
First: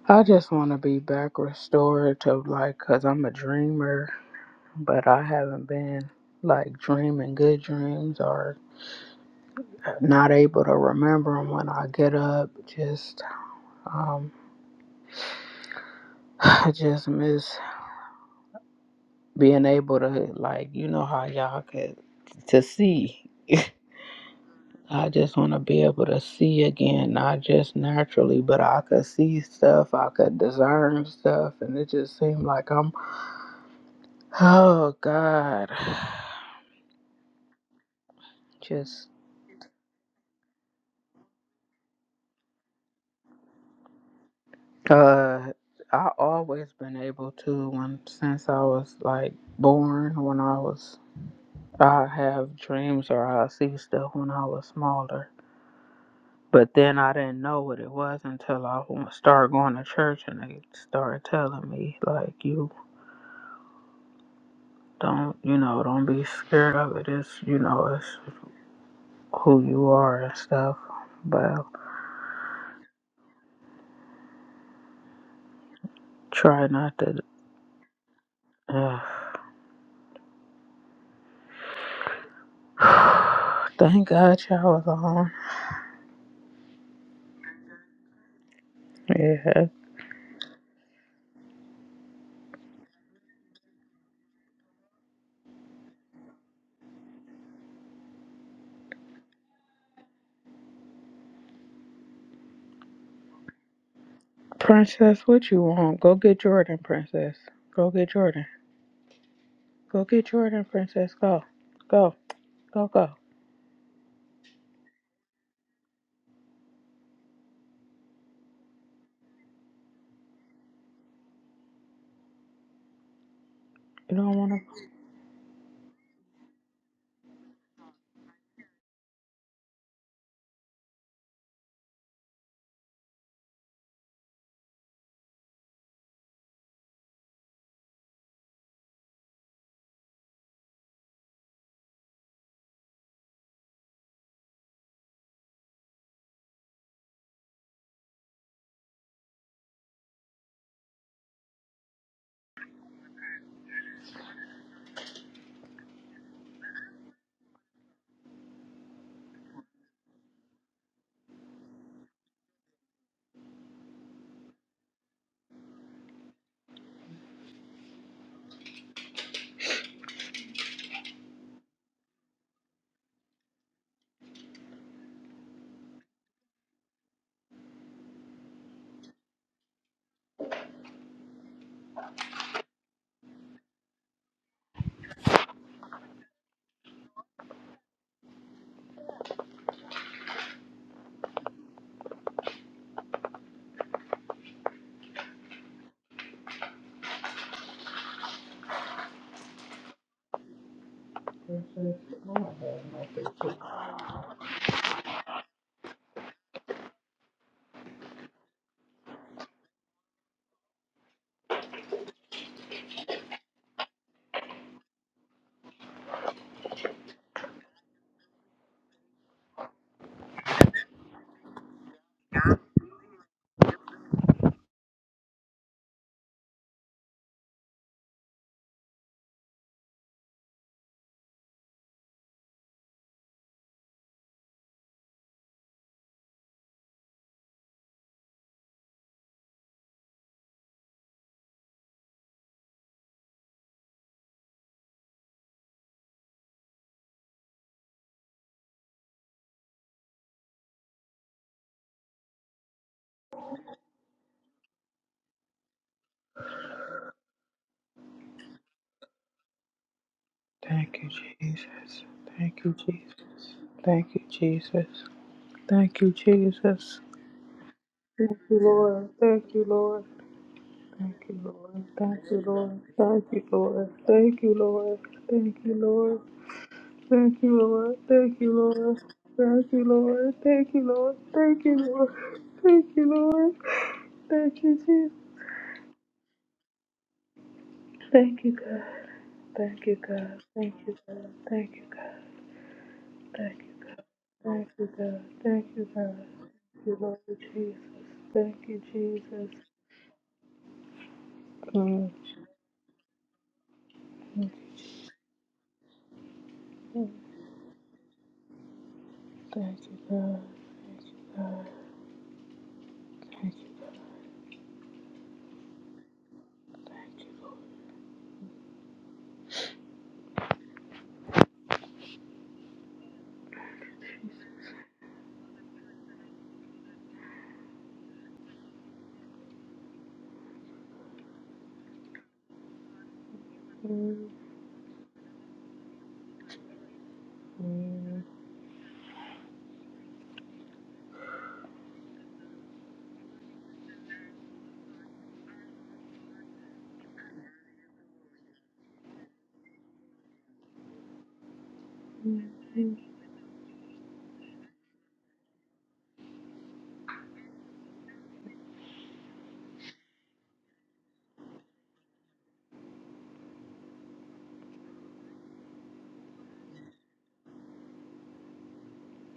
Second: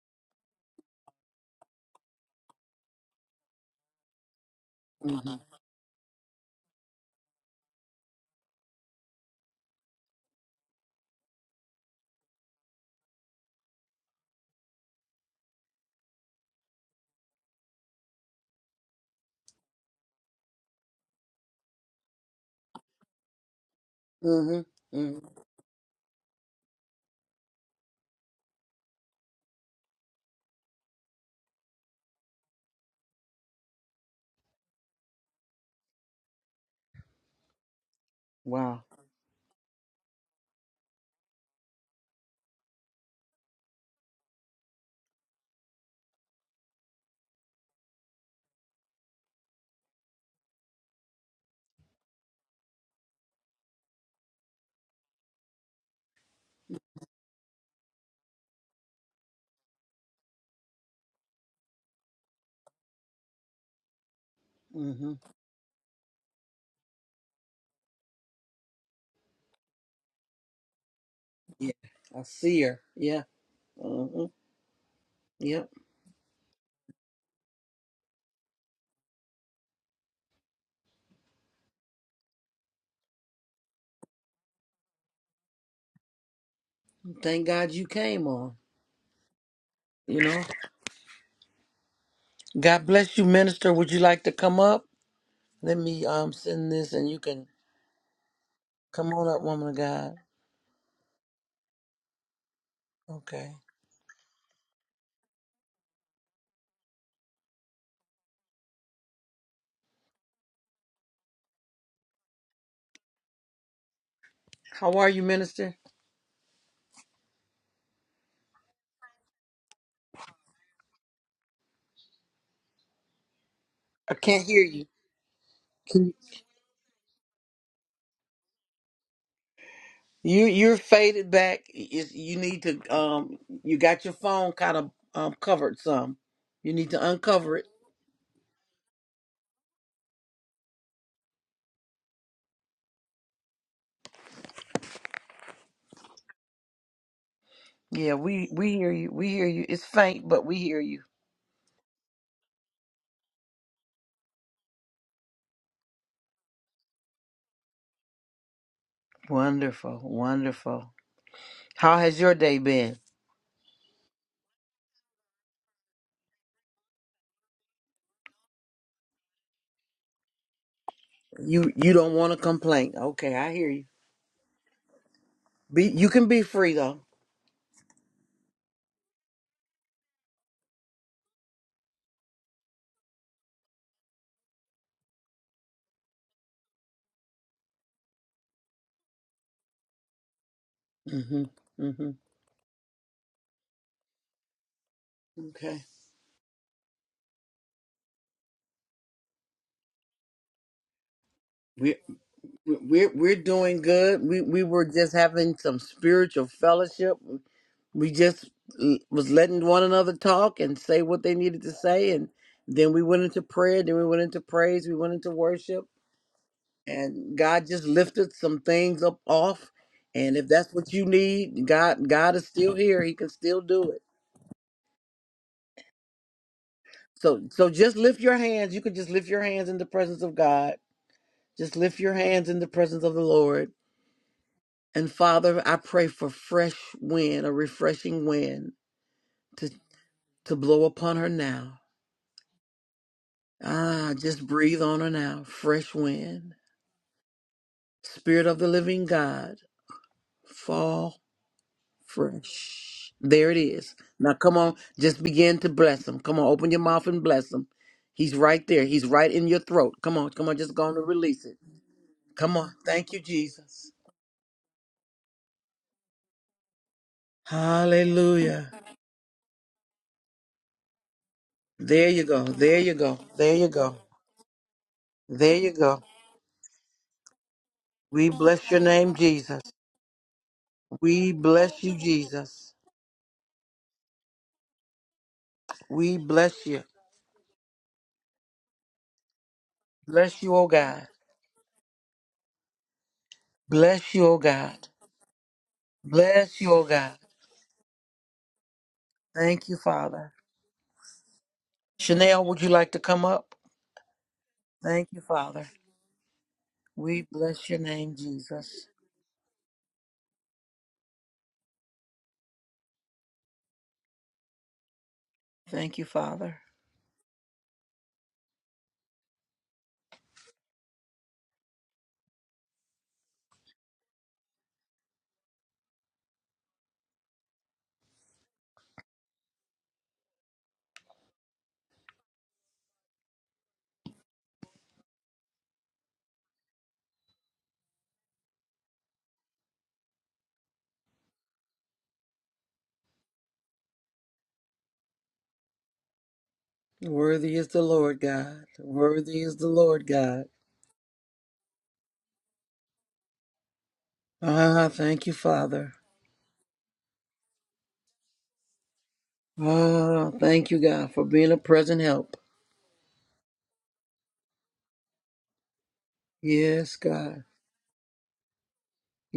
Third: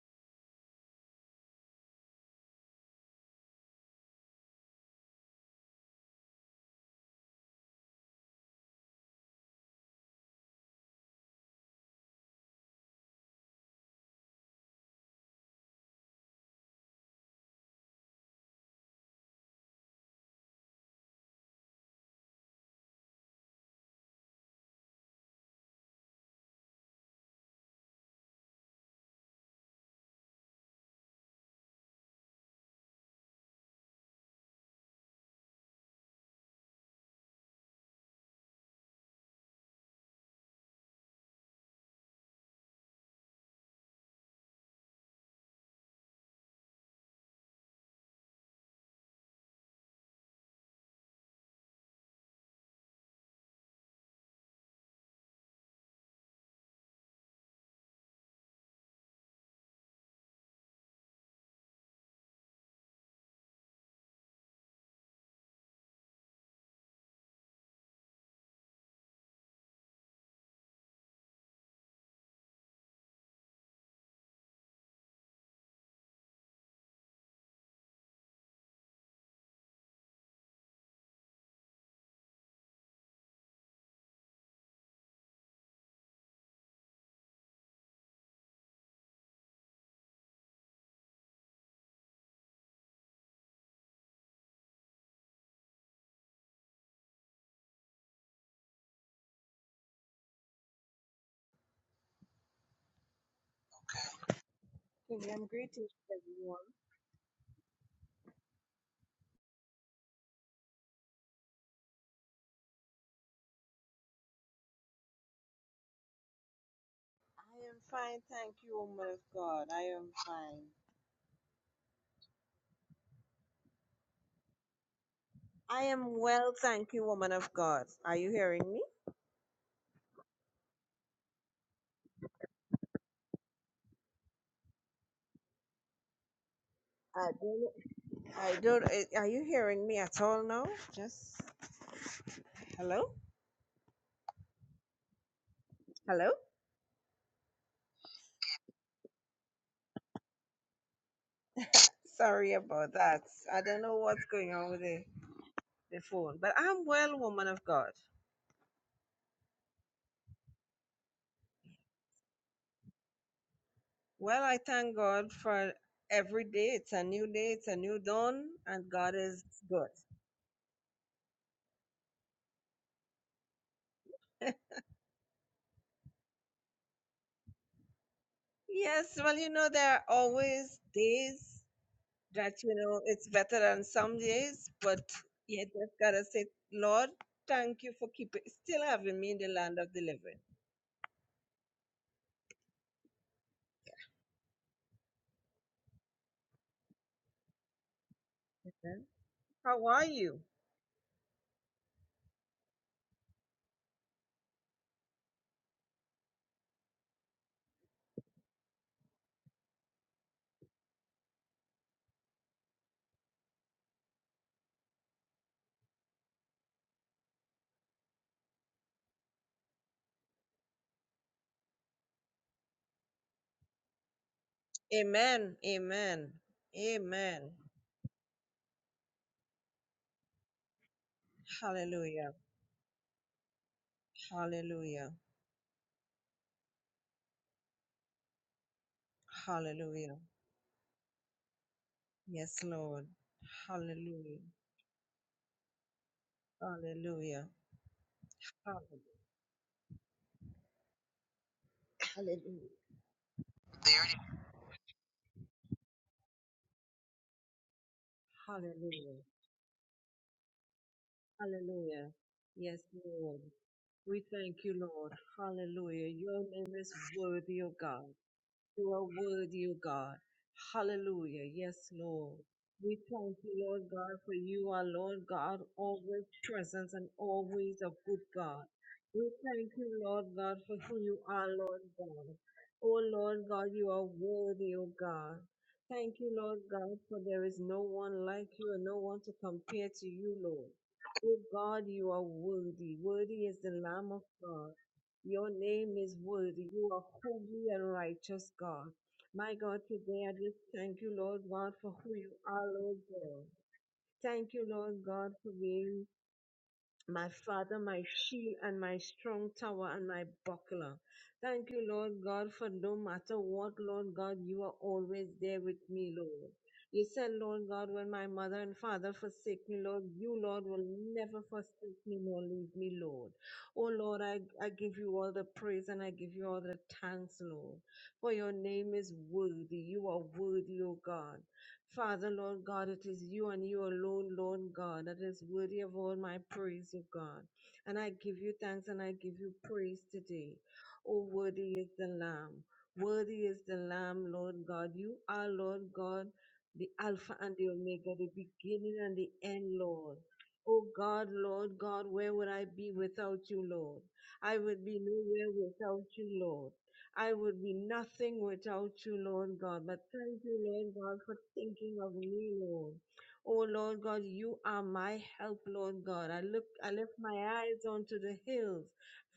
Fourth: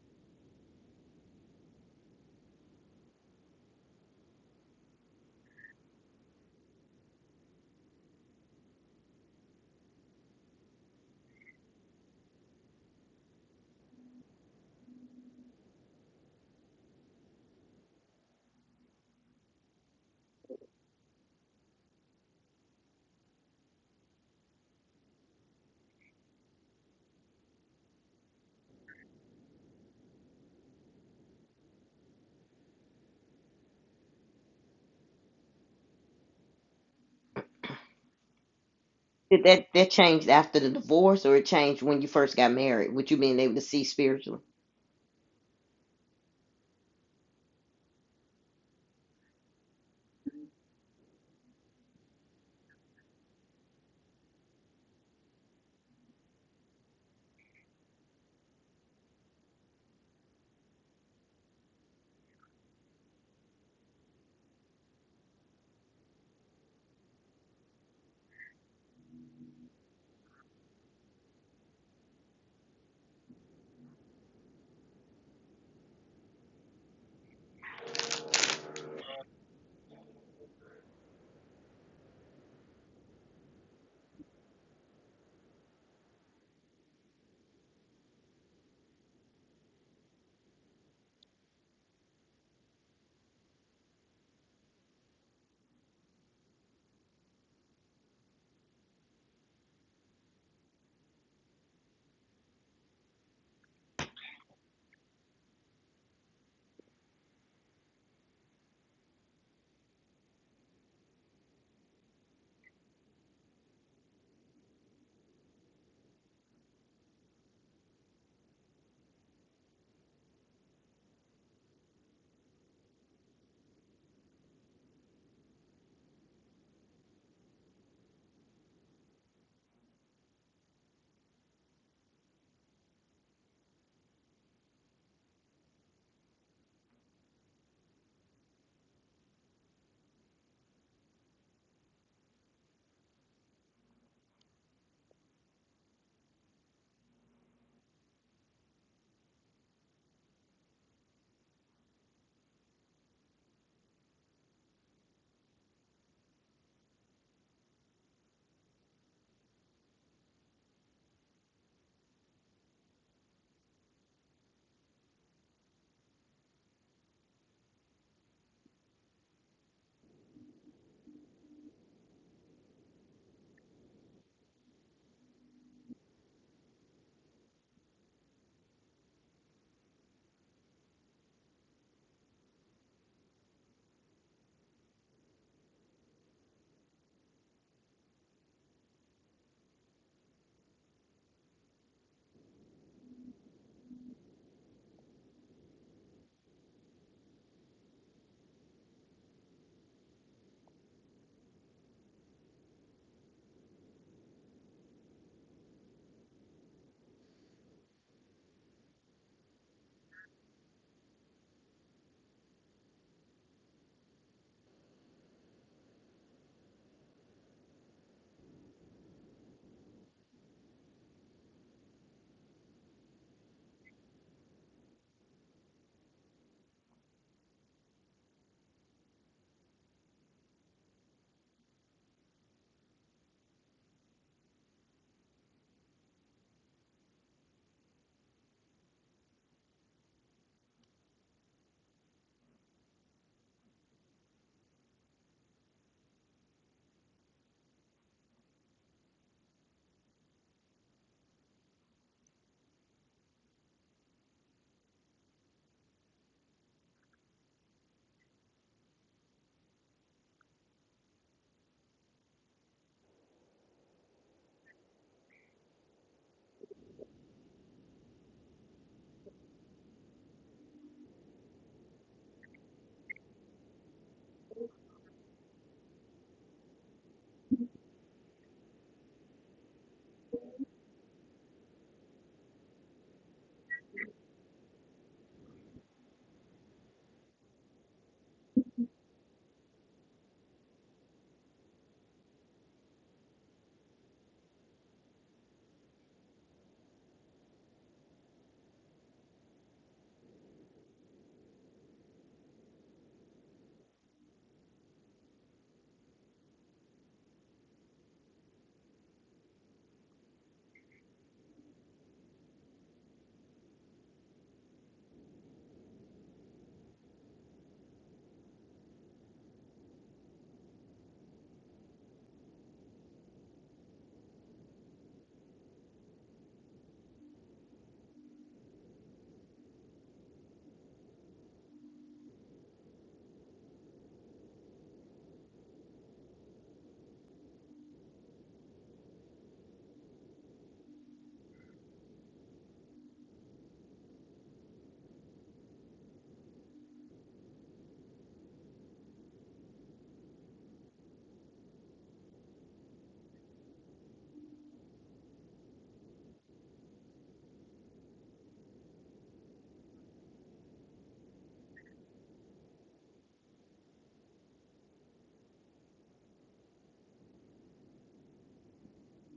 C: I just want to be back restored to like cuz I'm a dreamer but I
A: mm-hmm,
C: haven't been like dreaming good dreams or not able to remember them when I get up. Just, um, *sighs* I just miss being able to, like, you know, how y'all could to see.
A: mm-hmm,
C: I
A: mm-hmm.
C: just want to be able to see again, not just naturally, but I could see stuff, I could discern stuff, and it just seemed like I'm, oh God, *sighs*
A: wow.
C: just
B: Did that that changed after the divorce, or it changed when you first got married? What you being able to see spiritually?
C: Uh, I always been able to when since I was like born. When I was, I have dreams or I see stuff when I was smaller. But then I didn't know what it was until I w- started going to church and they started telling me like, you
A: Mm-hmm.
C: don't, you know, don't be scared of it. It's, you know, it's who you are and stuff. But
A: Yeah, I see her. Yeah. Mm-hmm. Yep.
C: try not to. Uh, *sighs* thank God y'all was on.
A: Thank God you came on.
C: Yeah.
A: You know. God bless you, minister. Would you like to come up? Let me um send this, and you can come on up, woman of God. Okay.
C: Princess,
D: Kingdom
C: what you
D: greetings,
C: want? Go get
D: everyone.
C: Jordan, Princess. Go get Jordan. Go get Jordan, Princess. Go. Go. Go, go.
A: How are you, Minister?
D: I am fine, thank you, woman of God. I am fine.
A: I
C: You don't
A: can't
C: want to.
A: hear you.
D: I
A: Can you?
D: am well, thank you, woman of God. Are you hearing me?
A: You you're faded back. You, you need to um. You got your phone kind of um covered some. You need to
D: I
A: uncover it.
D: don't. I don't. eh, Are you hearing me at all now? Just hello, hello.
A: Yeah, we we hear you. We hear you. It's faint, but we hear you.
D: Sorry about that. I don't know what's going on with the, the phone, but I'm well, woman of God.
A: Wonderful, wonderful. How has your day been?
D: Well, I thank God for every day. It's a new day. It's a new dawn, and God is good.
A: You you don't want to complain. Okay, I hear you.
D: *laughs*
A: Be you can be free though.
D: Yes, well, you know, there are always days that you know it's better on some days, but you just gotta say, Lord, thank you for keeping still having me in the land of the living.
A: Mhm. Mhm. Okay.
D: Amen. How are you?
C: Princess.
A: We
C: oh, I
A: we
C: have
A: we're
C: nothing
A: we're
C: to-
A: doing good. We we were just having some spiritual fellowship. we just l- was letting one another talk and say what they needed to say and then we went into prayer then we went into praise we went into worship and god just lifted some things up off and if that's what you need god god is still here he can still do it
D: Amen. Amen.
A: so
D: Amen.
A: so just lift your hands you can just lift your hands in the presence of god just lift your
D: Hallelujah.
A: hands in the presence of the lord
D: Hallelujah.
A: and father i pray for fresh wind a refreshing wind to
D: Hallelujah.
A: to blow upon her now
D: Yes, Lord.
A: Ah,
D: Hallelujah.
A: just breathe on her now. Fresh wind.
D: Hallelujah.
A: Spirit of the living
D: Hallelujah.
A: God. Fall
D: Hallelujah.
A: fresh. There it is. Now come on, just begin to bless him. Come on, open your mouth and bless him. He's right there. He's
D: Hallelujah.
A: right in your throat. Come on, come on, just go on
C: Thank
A: and
C: you,
A: release it.
C: Jesus.
D: Hallelujah.
A: Come
C: Thank
A: on.
C: you,
D: Yes,
A: Thank you,
D: Lord.
C: Jesus.
A: Jesus.
C: Thank you,
D: We thank you,
C: Jesus.
D: Lord.
C: Thank
D: Hallelujah.
C: you,
D: Your name is
C: Jesus.
D: worthy, O God.
C: Thank you,
A: Hallelujah.
D: You are
C: Lord. Thank you,
D: worthy, O
C: Lord.
D: God.
C: Thank you,
D: Hallelujah. Yes,
C: Lord.
A: There you
C: Thank
D: Lord.
C: you,
A: go. There
C: Lord.
A: you
D: We
A: go.
C: Thank
D: thank
C: you,
D: you,
A: There you
D: Lord
C: Lord.
A: go.
D: God, for
C: Thank you,
D: you are,
C: Lord.
D: Lord
A: There
D: God,
C: Thank
A: you
C: you,
A: go.
C: Lord.
D: always present and
C: Thank you,
D: always a
C: Lord.
D: good
A: We
C: Thank you,
D: God.
A: bless your
C: Lord.
A: name,
D: We
A: Jesus.
D: thank
C: Thank you,
D: you, Lord
C: Lord.
D: God,
C: Thank
D: for
C: you,
D: who
C: Lord.
D: you
A: We
D: are,
C: Thank
A: bless
D: Lord
C: you,
A: you,
C: Lord.
D: God.
A: Jesus.
C: Thank
D: Oh,
C: you,
D: Lord
C: Lord.
D: God, you are
C: Thank
D: worthy,
C: you,
D: O
C: Jesus.
D: God. Thank
A: We
D: you, Lord
A: bless you.
D: God, for there is no one
C: Thank
D: like
C: you,
D: you
C: God.
D: and no one to
C: Thank
D: compare
C: you,
D: to you,
C: God.
A: Bless you, oh
D: Lord.
C: Thank you,
A: God.
C: God.
D: Oh
C: Thank you,
D: God,
C: God.
D: you are worthy. Worthy is
C: Thank
D: the
C: you, God.
D: Lamb
A: Bless
D: of
A: you, oh
C: Thank
D: God.
C: you,
A: God.
C: God.
D: Your
C: Thank you,
D: name is
C: God. Thank
A: Bless
D: worthy.
A: you, oh
D: You
C: you,
D: are
A: God.
C: Lord
D: holy
C: Jesus.
D: and righteous,
C: Thank you,
D: God. My
C: Jesus.
A: Thank you,
D: God, today I
A: Father.
D: just thank you, Lord God, for
C: Mm.
D: who you
A: Chanel, would
D: are,
A: you like
D: Lord
A: to come
D: God.
A: up?
C: Thank
D: Thank you, Lord
A: Thank you,
D: God, for
A: Father.
D: being
C: you,
A: We
D: my
A: bless your
D: Father, my
A: name,
D: shield and
A: Jesus.
D: my strong
C: Thank
D: tower
C: you,
D: and my
C: God.
D: buckler.
C: Thank you, God.
D: Thank you, Lord God, for no matter
C: Thank you,
D: what,
C: God.
D: Lord God, you are always there with
A: Thank you,
D: me, Lord.
A: Father.
D: You
C: Thank
D: said,
C: you, Lord.
D: Lord God, when my mother and father forsake me, Lord, you, Lord, will never forsake me nor leave me, Lord. Oh, Lord, I, I give you all the praise and I give you all the thanks, Lord, for your name is worthy. You are worthy, oh God. Father, Lord God, it is you and you
C: Mm,
D: alone, Lord God, that is worthy of all my praise, O God. And I
C: mm,
D: give you thanks and I give you praise today. O worthy is the Lamb. Worthy is the Lamb, Lord God. You are, Lord God, the Alpha
A: Worthy
D: and
A: is
D: the
A: the
D: Omega,
A: Lord
D: the
A: God.
D: beginning and the
A: Worthy is the
D: end,
A: Lord
D: Lord.
A: God.
D: O God, Lord God, where would I be
C: mm,
D: without you, Lord? I would
A: Ah,
D: be
A: thank you,
D: nowhere
A: Father.
D: without you, Lord. I would be nothing without you, Lord God. But
A: Ah,
D: thank you,
A: thank you,
D: Lord
A: God,
D: God,
A: for
D: for
A: being a
D: thinking
A: present
D: of
A: help.
D: me, Lord. Oh Lord God, you are my help, Lord God. I look, I
A: Yes,
D: lift my
A: God.
D: eyes onto the hills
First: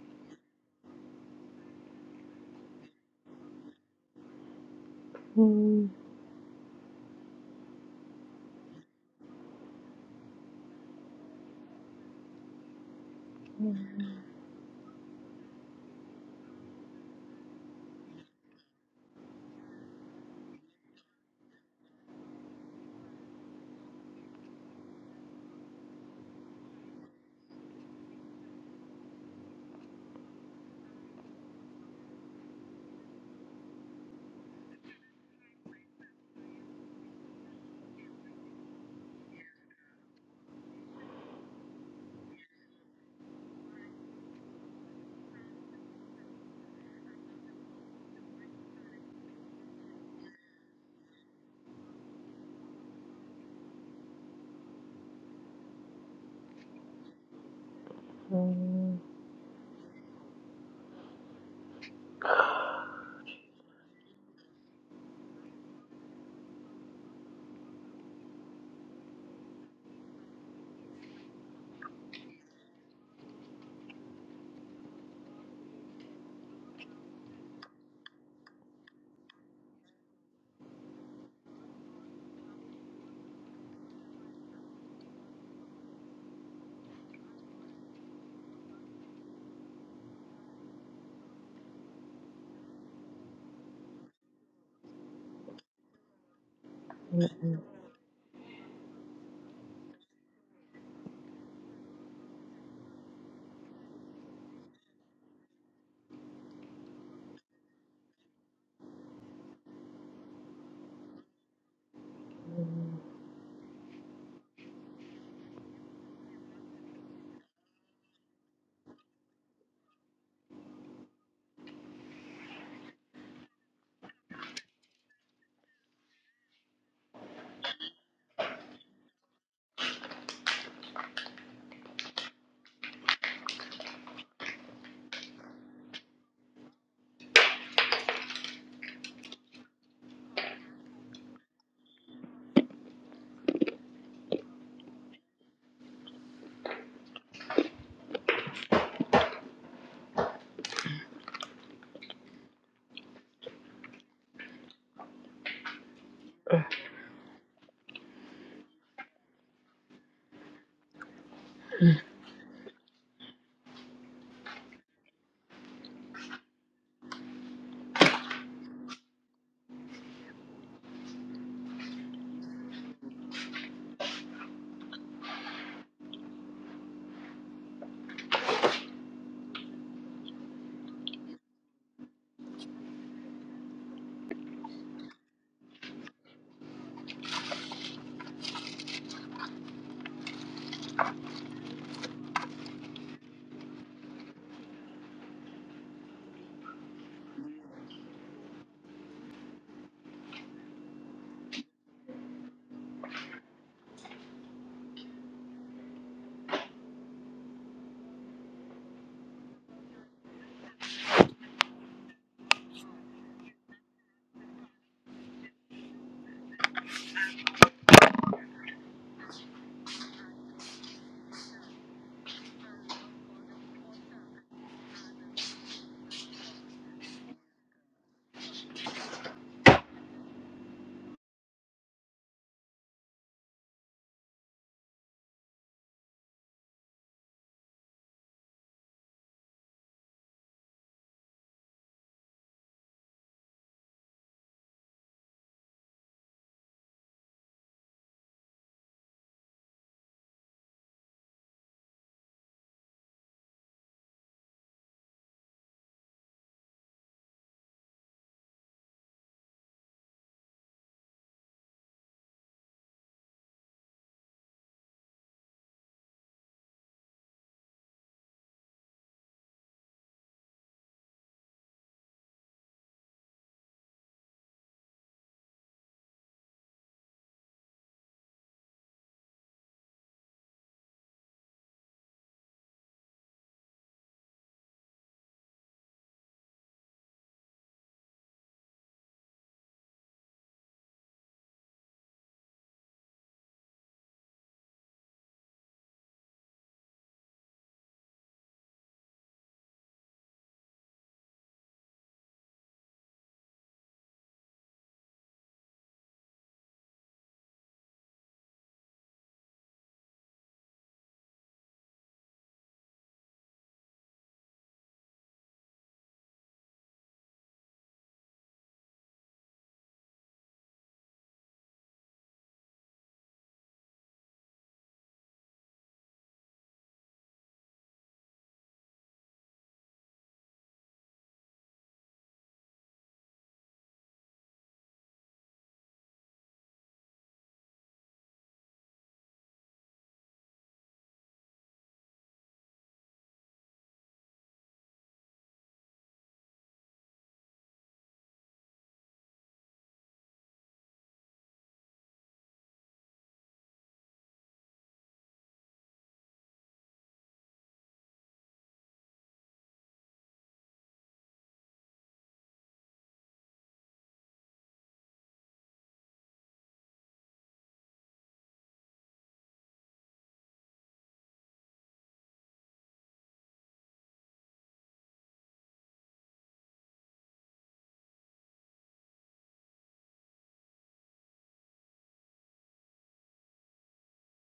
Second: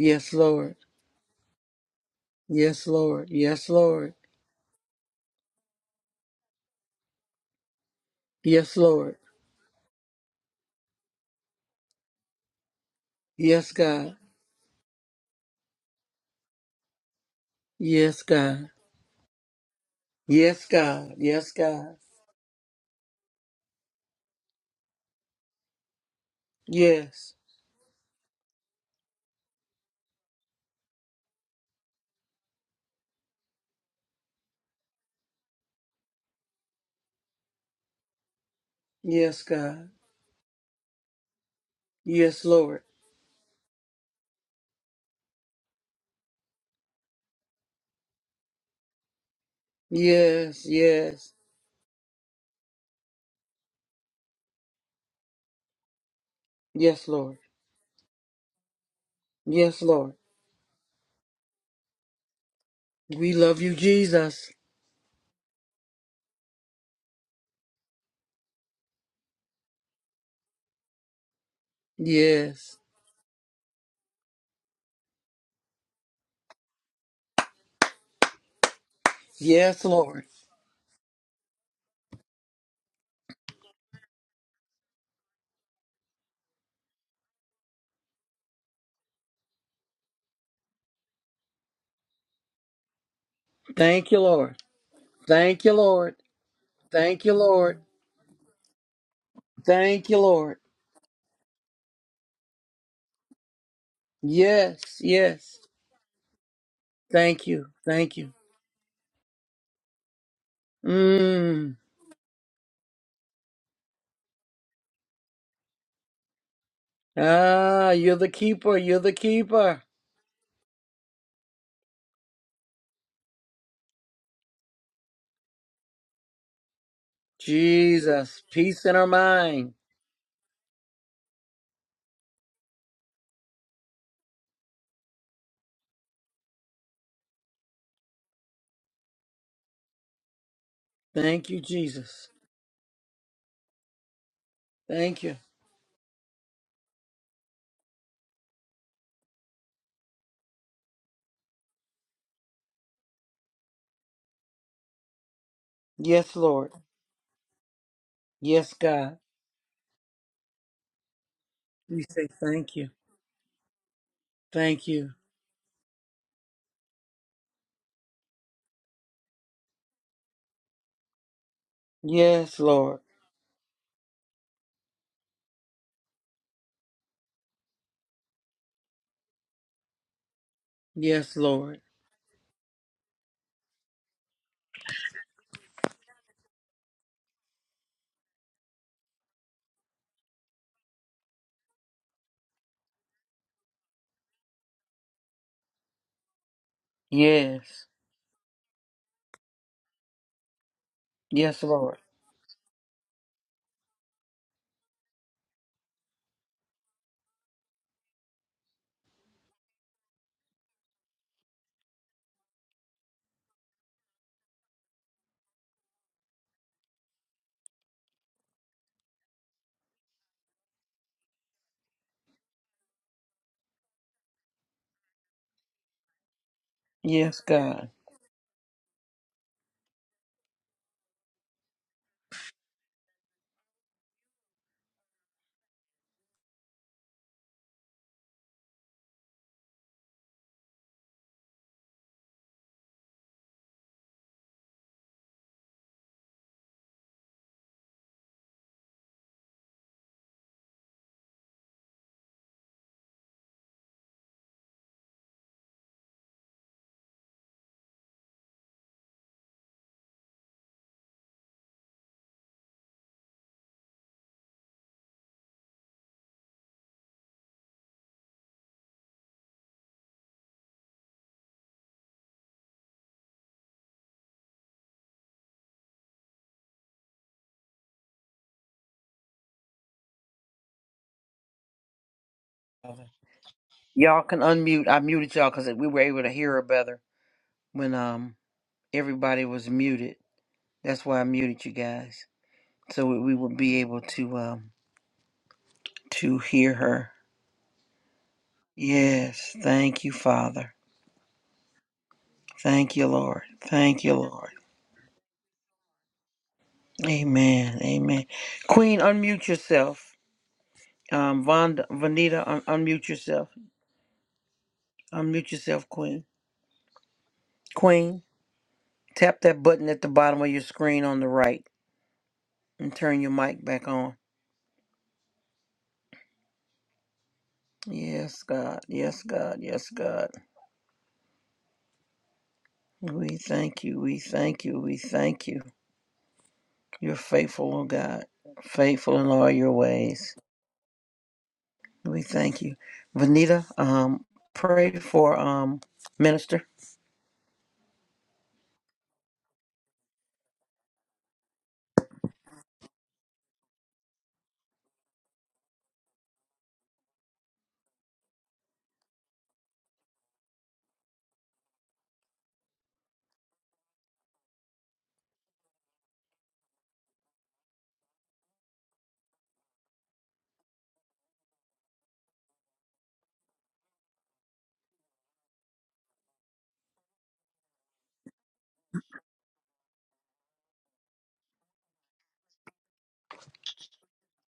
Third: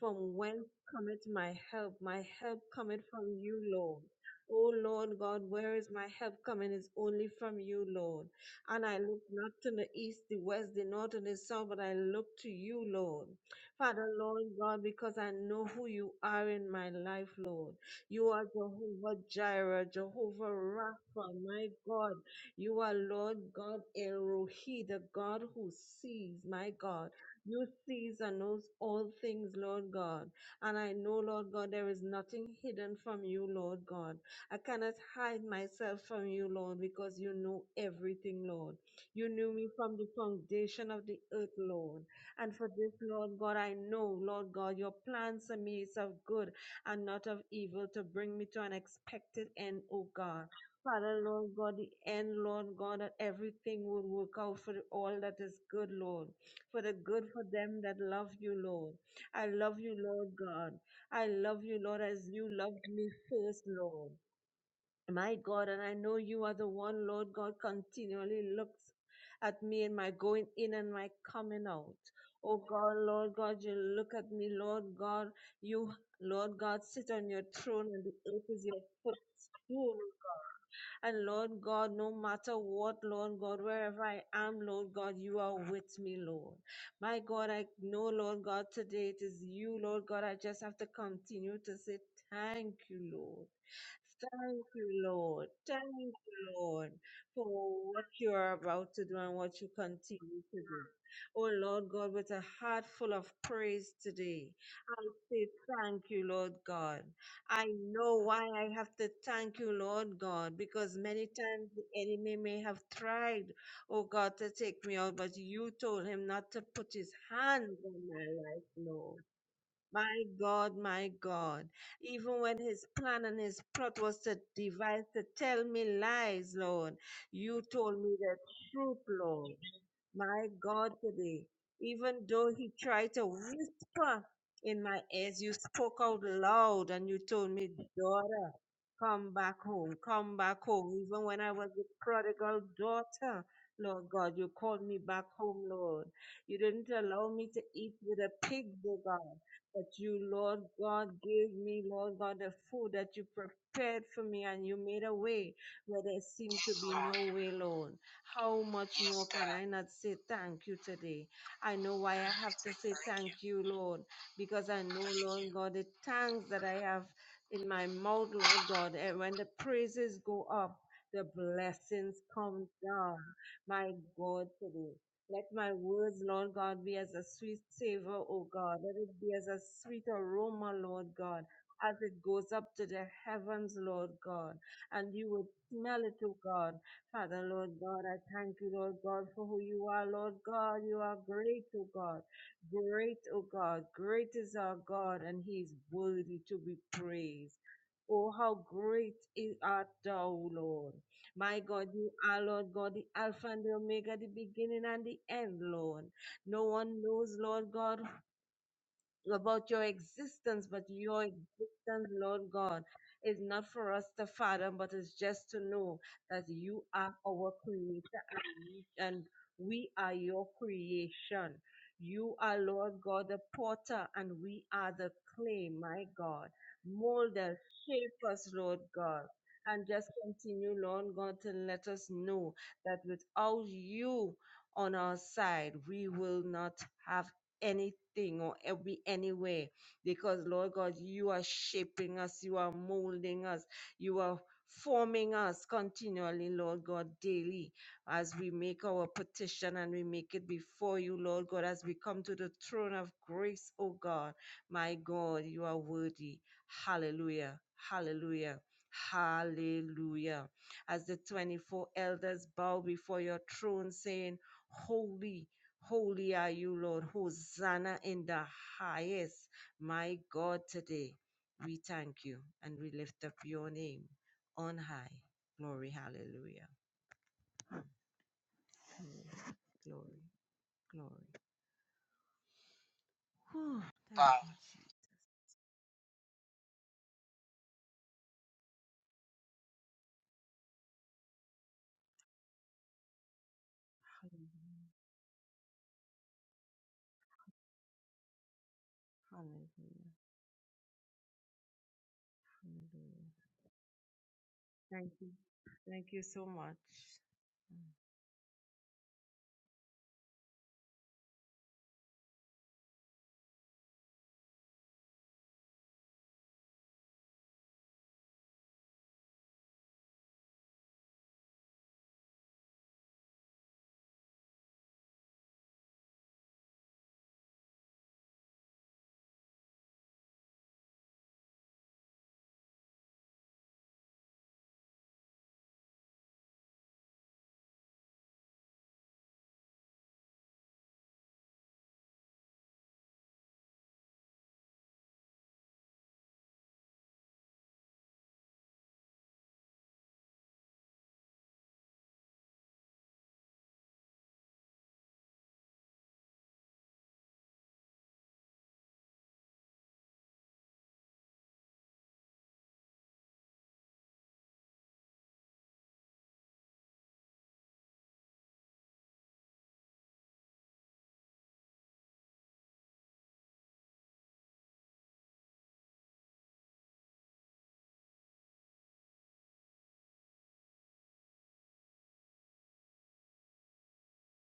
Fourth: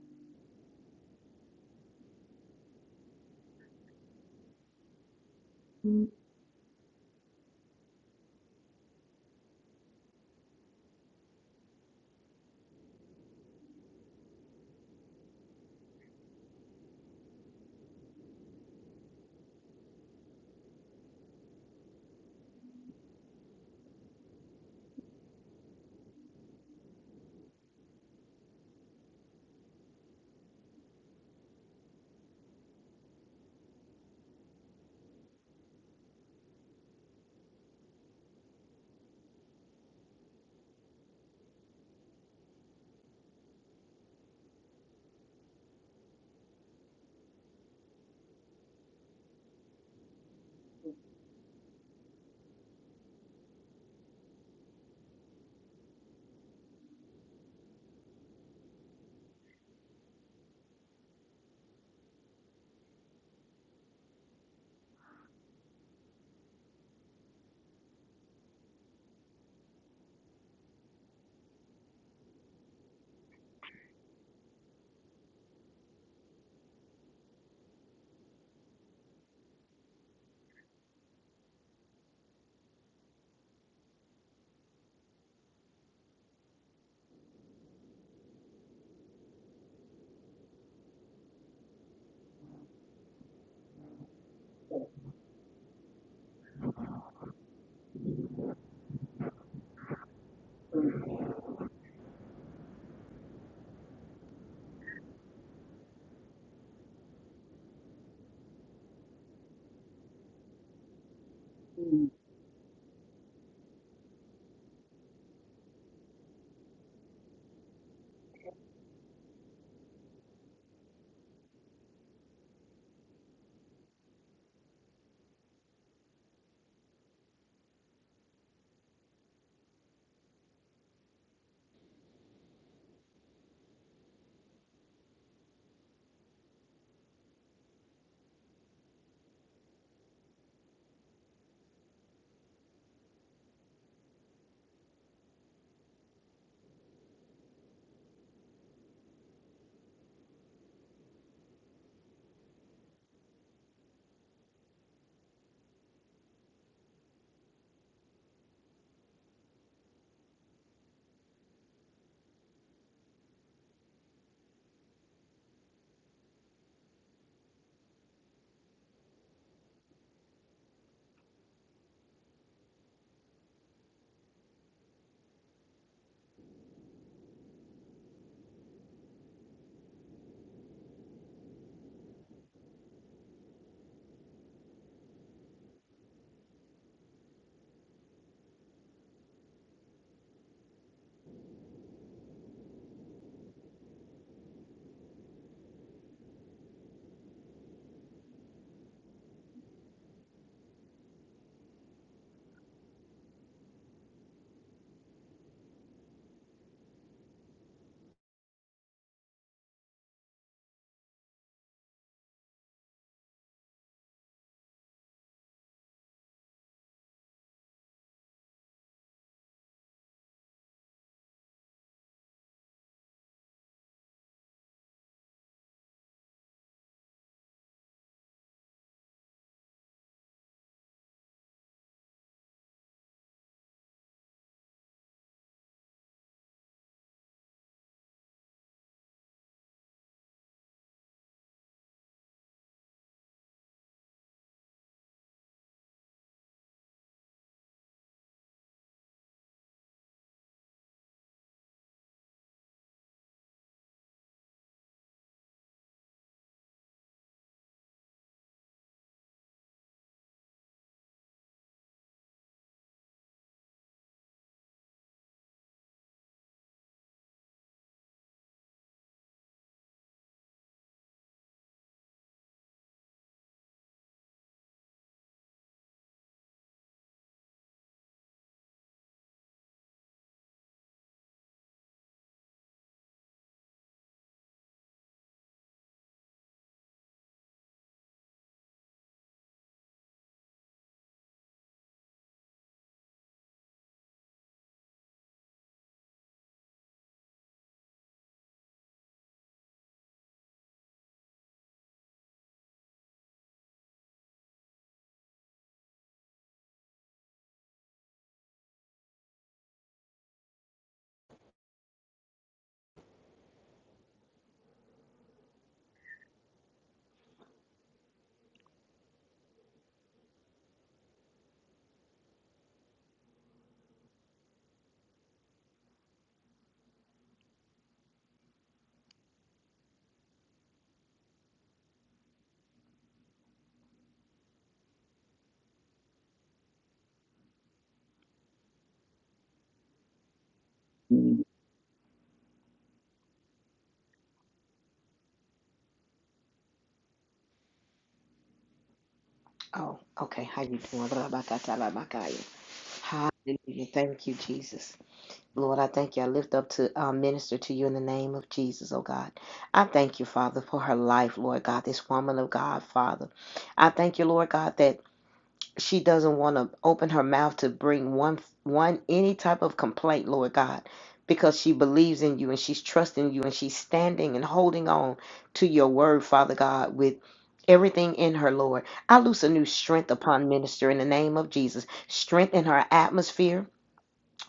D: from whence
A: Lord.
D: cometh my help. My help
A: Yes,
D: cometh from
A: Lord.
D: you,
A: Yes,
D: Lord.
A: Lord.
D: Oh Lord God, where
C: mm,
D: is my help coming? It's only from you, Lord.
A: Yes,
D: And I
A: Lord.
D: look not to the east, the west, the north, and the south, but I look to you, Lord.
A: Yes,
C: mm,
D: Father,
A: God.
D: Lord God, because I know who you are in my life, Lord.
A: Yes,
D: You are
A: God.
D: Jehovah Jireh, Jehovah
A: Yes, God.
D: Rapha,
A: Yes,
D: my
A: God.
D: God. You are Lord God Erohi, the God who sees, my God.
A: Yes.
D: You sees and knows all things, Lord God. And I know, Lord God, there is nothing hidden from you, Lord God. I cannot hide myself from you, Lord, because you know everything, Lord. You
A: Yes,
D: knew me
A: God.
D: from the foundation of the earth, Lord.
A: Yes,
D: And for
A: Lord.
D: this, Lord God, I know, Lord God, your plans for me is of good and not of evil to bring me to an expected end, O God.
A: Yes,
D: Father,
A: yes.
D: Lord God, the end, Lord God, that everything will work out for all that is good, Lord, for the
A: Yes,
D: good
A: Lord.
D: for them that love you,
C: mm.
D: Lord. I love
A: Yes,
D: you,
A: Lord.
D: Lord God. I love you, Lord, as you loved me
A: We love
D: first,
A: you,
D: Lord.
A: Jesus.
D: My God, and I know you are the one, Lord God, continually looks at me and my going in and my coming out. Oh
A: Yes.
D: God, Lord God, you look at me, Lord God. You, Lord God, sit on your throne and the earth is your
A: Yes,
D: footstool,
A: Lord.
D: God. And Lord God, no matter what, Lord God, wherever I am, Lord God, you are with me, Lord. My God, I know, Lord God, today it is you, Lord God. I just have to continue to say thank you, Lord.
A: Thank you, Lord.
D: Thank you, Lord.
A: Thank you,
D: Thank
A: Lord.
D: you, Lord,
A: Thank you,
D: for
C: Mm-mm.
A: Lord.
D: what you are about to do and what you
A: Thank you,
D: continue
A: Lord.
D: to do. Oh, Lord God, with a heart full of praise today,
A: Yes,
D: I say
A: yes.
D: thank you, Lord God.
A: Thank you.
D: I
A: Thank
D: know
A: you.
D: why I have to thank you, Lord God, because many times
A: Mm.
D: the enemy may have tried, oh God, to take me out, but you told him not to put his hands
A: Ah,
D: on
A: you're
D: my
A: the
D: life,
A: keeper. You're the
D: Lord.
A: keeper.
D: My God, my God. Even when his plan and his plot was to devise to tell me lies, Lord, you told me the
A: Jesus. Peace in
D: truth,
A: our
D: Lord.
A: mind.
D: My God, today, even though he tried to whisper in my ears, you spoke out loud and you told me, daughter, come back home, come back home. Even when
A: Thank
D: I
A: you,
D: was a
A: Jesus.
D: prodigal daughter, Lord God, you called me
A: Thank
D: back
A: you.
D: home, Lord. You didn't allow me to eat with the pigs, oh God that you, Lord God, gave me, Lord God, the food that you prepared for me and you made a way where there
A: Yes,
D: seemed
A: Lord.
D: to Yes, be God. no way, Lord. How
A: Yes,
D: much Yes,
A: God.
D: more can God. I not say thank you today? I know
A: We
D: why
A: say
D: I have to
A: thank you.
D: say Thank you. thank you, Lord, because I
A: Thank
D: know,
A: you.
D: Thank you. Lord you. God, the thanks that I have in my mouth, Lord God, and when the praises go up, the blessings
A: Yes,
D: come
A: Lord.
D: down, my God, today. Let my words, Lord God, be as a sweet savor, O God. Let it be as a sweet aroma, Lord
A: Yes,
D: God,
A: Lord.
D: as it goes up to the heavens, Lord God. And you would smell it, O God. Father, Lord God, I thank you, Lord God, for who you are, Lord God. You are great, O God. Great, O God. Great is our God, and he is worthy to be praised.
A: Yes.
D: Oh, how great is art thou, Lord. My
A: Yes,
D: God,
A: Lord.
D: you are, Lord God, the Alpha and the Omega, the beginning and the end, Lord. No one knows, Lord God, about your existence, but your existence, Lord God, is not for us to fathom, but is just to know that you are our creator and we, and we are your creation. You are, Lord God, the potter, and we are the clay, my God. Mold
A: Yes,
D: us,
A: God.
D: shape us, Lord God. And just continue, Lord God, to let us know that without you on our side, we will not have anything or e- be anywhere because Lord God, you are shaping us, you are molding us, you are forming us continually, Lord God, daily as we make our petition and we make it before you, Lord God, as we come to the throne of grace, oh God. My God, you are worthy. Hallelujah. Hallelujah. Hallelujah. As the 24 elders bow before your throne, saying, Holy Holy are you, Lord. Hosanna in the highest. My God, today we thank you and we lift up your name on high. Glory, hallelujah. Glory, glory,
A: Father.
D: Whew. *sighs*
A: Y'all can
D: Thank
A: unmute. I muted y'all because we were able to hear her better when um everybody was muted. That's why I muted you guys so we, we would be able to
D: you, Jesus.
A: um to hear her.
D: Hallelujah,
A: Yes, thank
D: hallelujah,
A: you, Father. Thank you,
D: hallelujah.
A: Lord. Thank you, Lord.
D: Thank you. Thank you so much.
A: Amen. Amen. Queen, unmute yourself. Um, Vonda, Vanita, un- unmute yourself. Unmute yourself, Queen. Queen, tap that button at the bottom of your screen on the right and turn your mic back on. Yes, God. Yes, God. Yes, God. We thank you. We thank you. We thank you. You're faithful, oh God. Faithful in all your ways. We thank you. Vanita, um, pray for um minister.
B: Oh, okay. How you doing? Blah, blah, blah, blah, blah, blah, blah. Hallelujah. Thank you, Jesus. Lord, I thank you. I lift up to uh, minister to you in the name of Jesus, oh God. I thank you, Father, for her life, Lord God, this woman of God, Father. I thank you, Lord God, that she doesn't want to open her mouth to bring one, one, any type of complaint, Lord God, because she believes in you and she's trusting you and she's standing and holding on to your word, Father God, with everything in her, Lord. I loose a new strength upon minister in the name of Jesus. Strength in her atmosphere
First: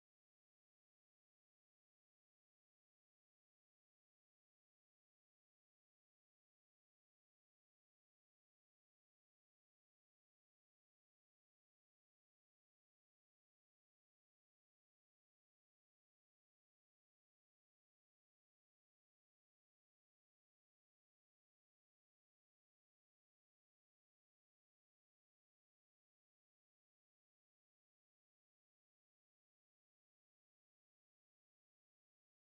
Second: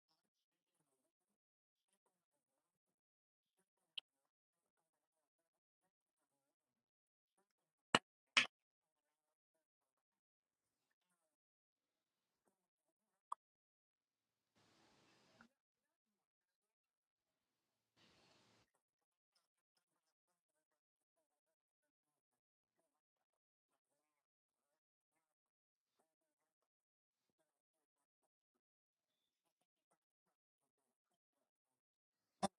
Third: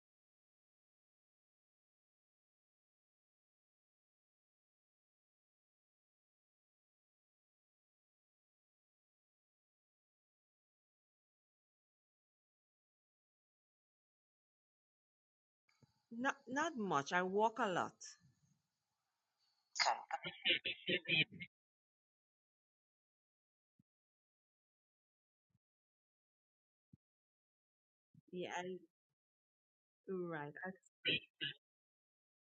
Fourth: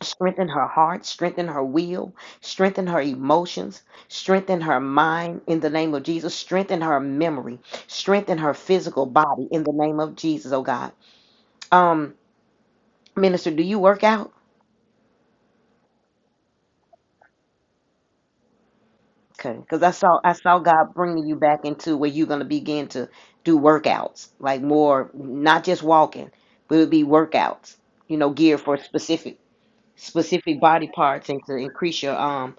B: strengthen her heart, strengthen her will, strengthen her emotions, strengthen her mind in the name of Jesus, strengthen her memory, strengthen her physical body in the name of Jesus, oh God. Um, minister, do you work out?
D: Not not much. I walk a lot.
B: Okay, because I saw I saw God bringing you back into where you're gonna begin to do workouts, like more not just walking, but it would be workouts, you know,
D: Yeah,
B: geared
D: I,
B: for specific
D: right.
B: specific
D: I,
B: body parts and to increase your um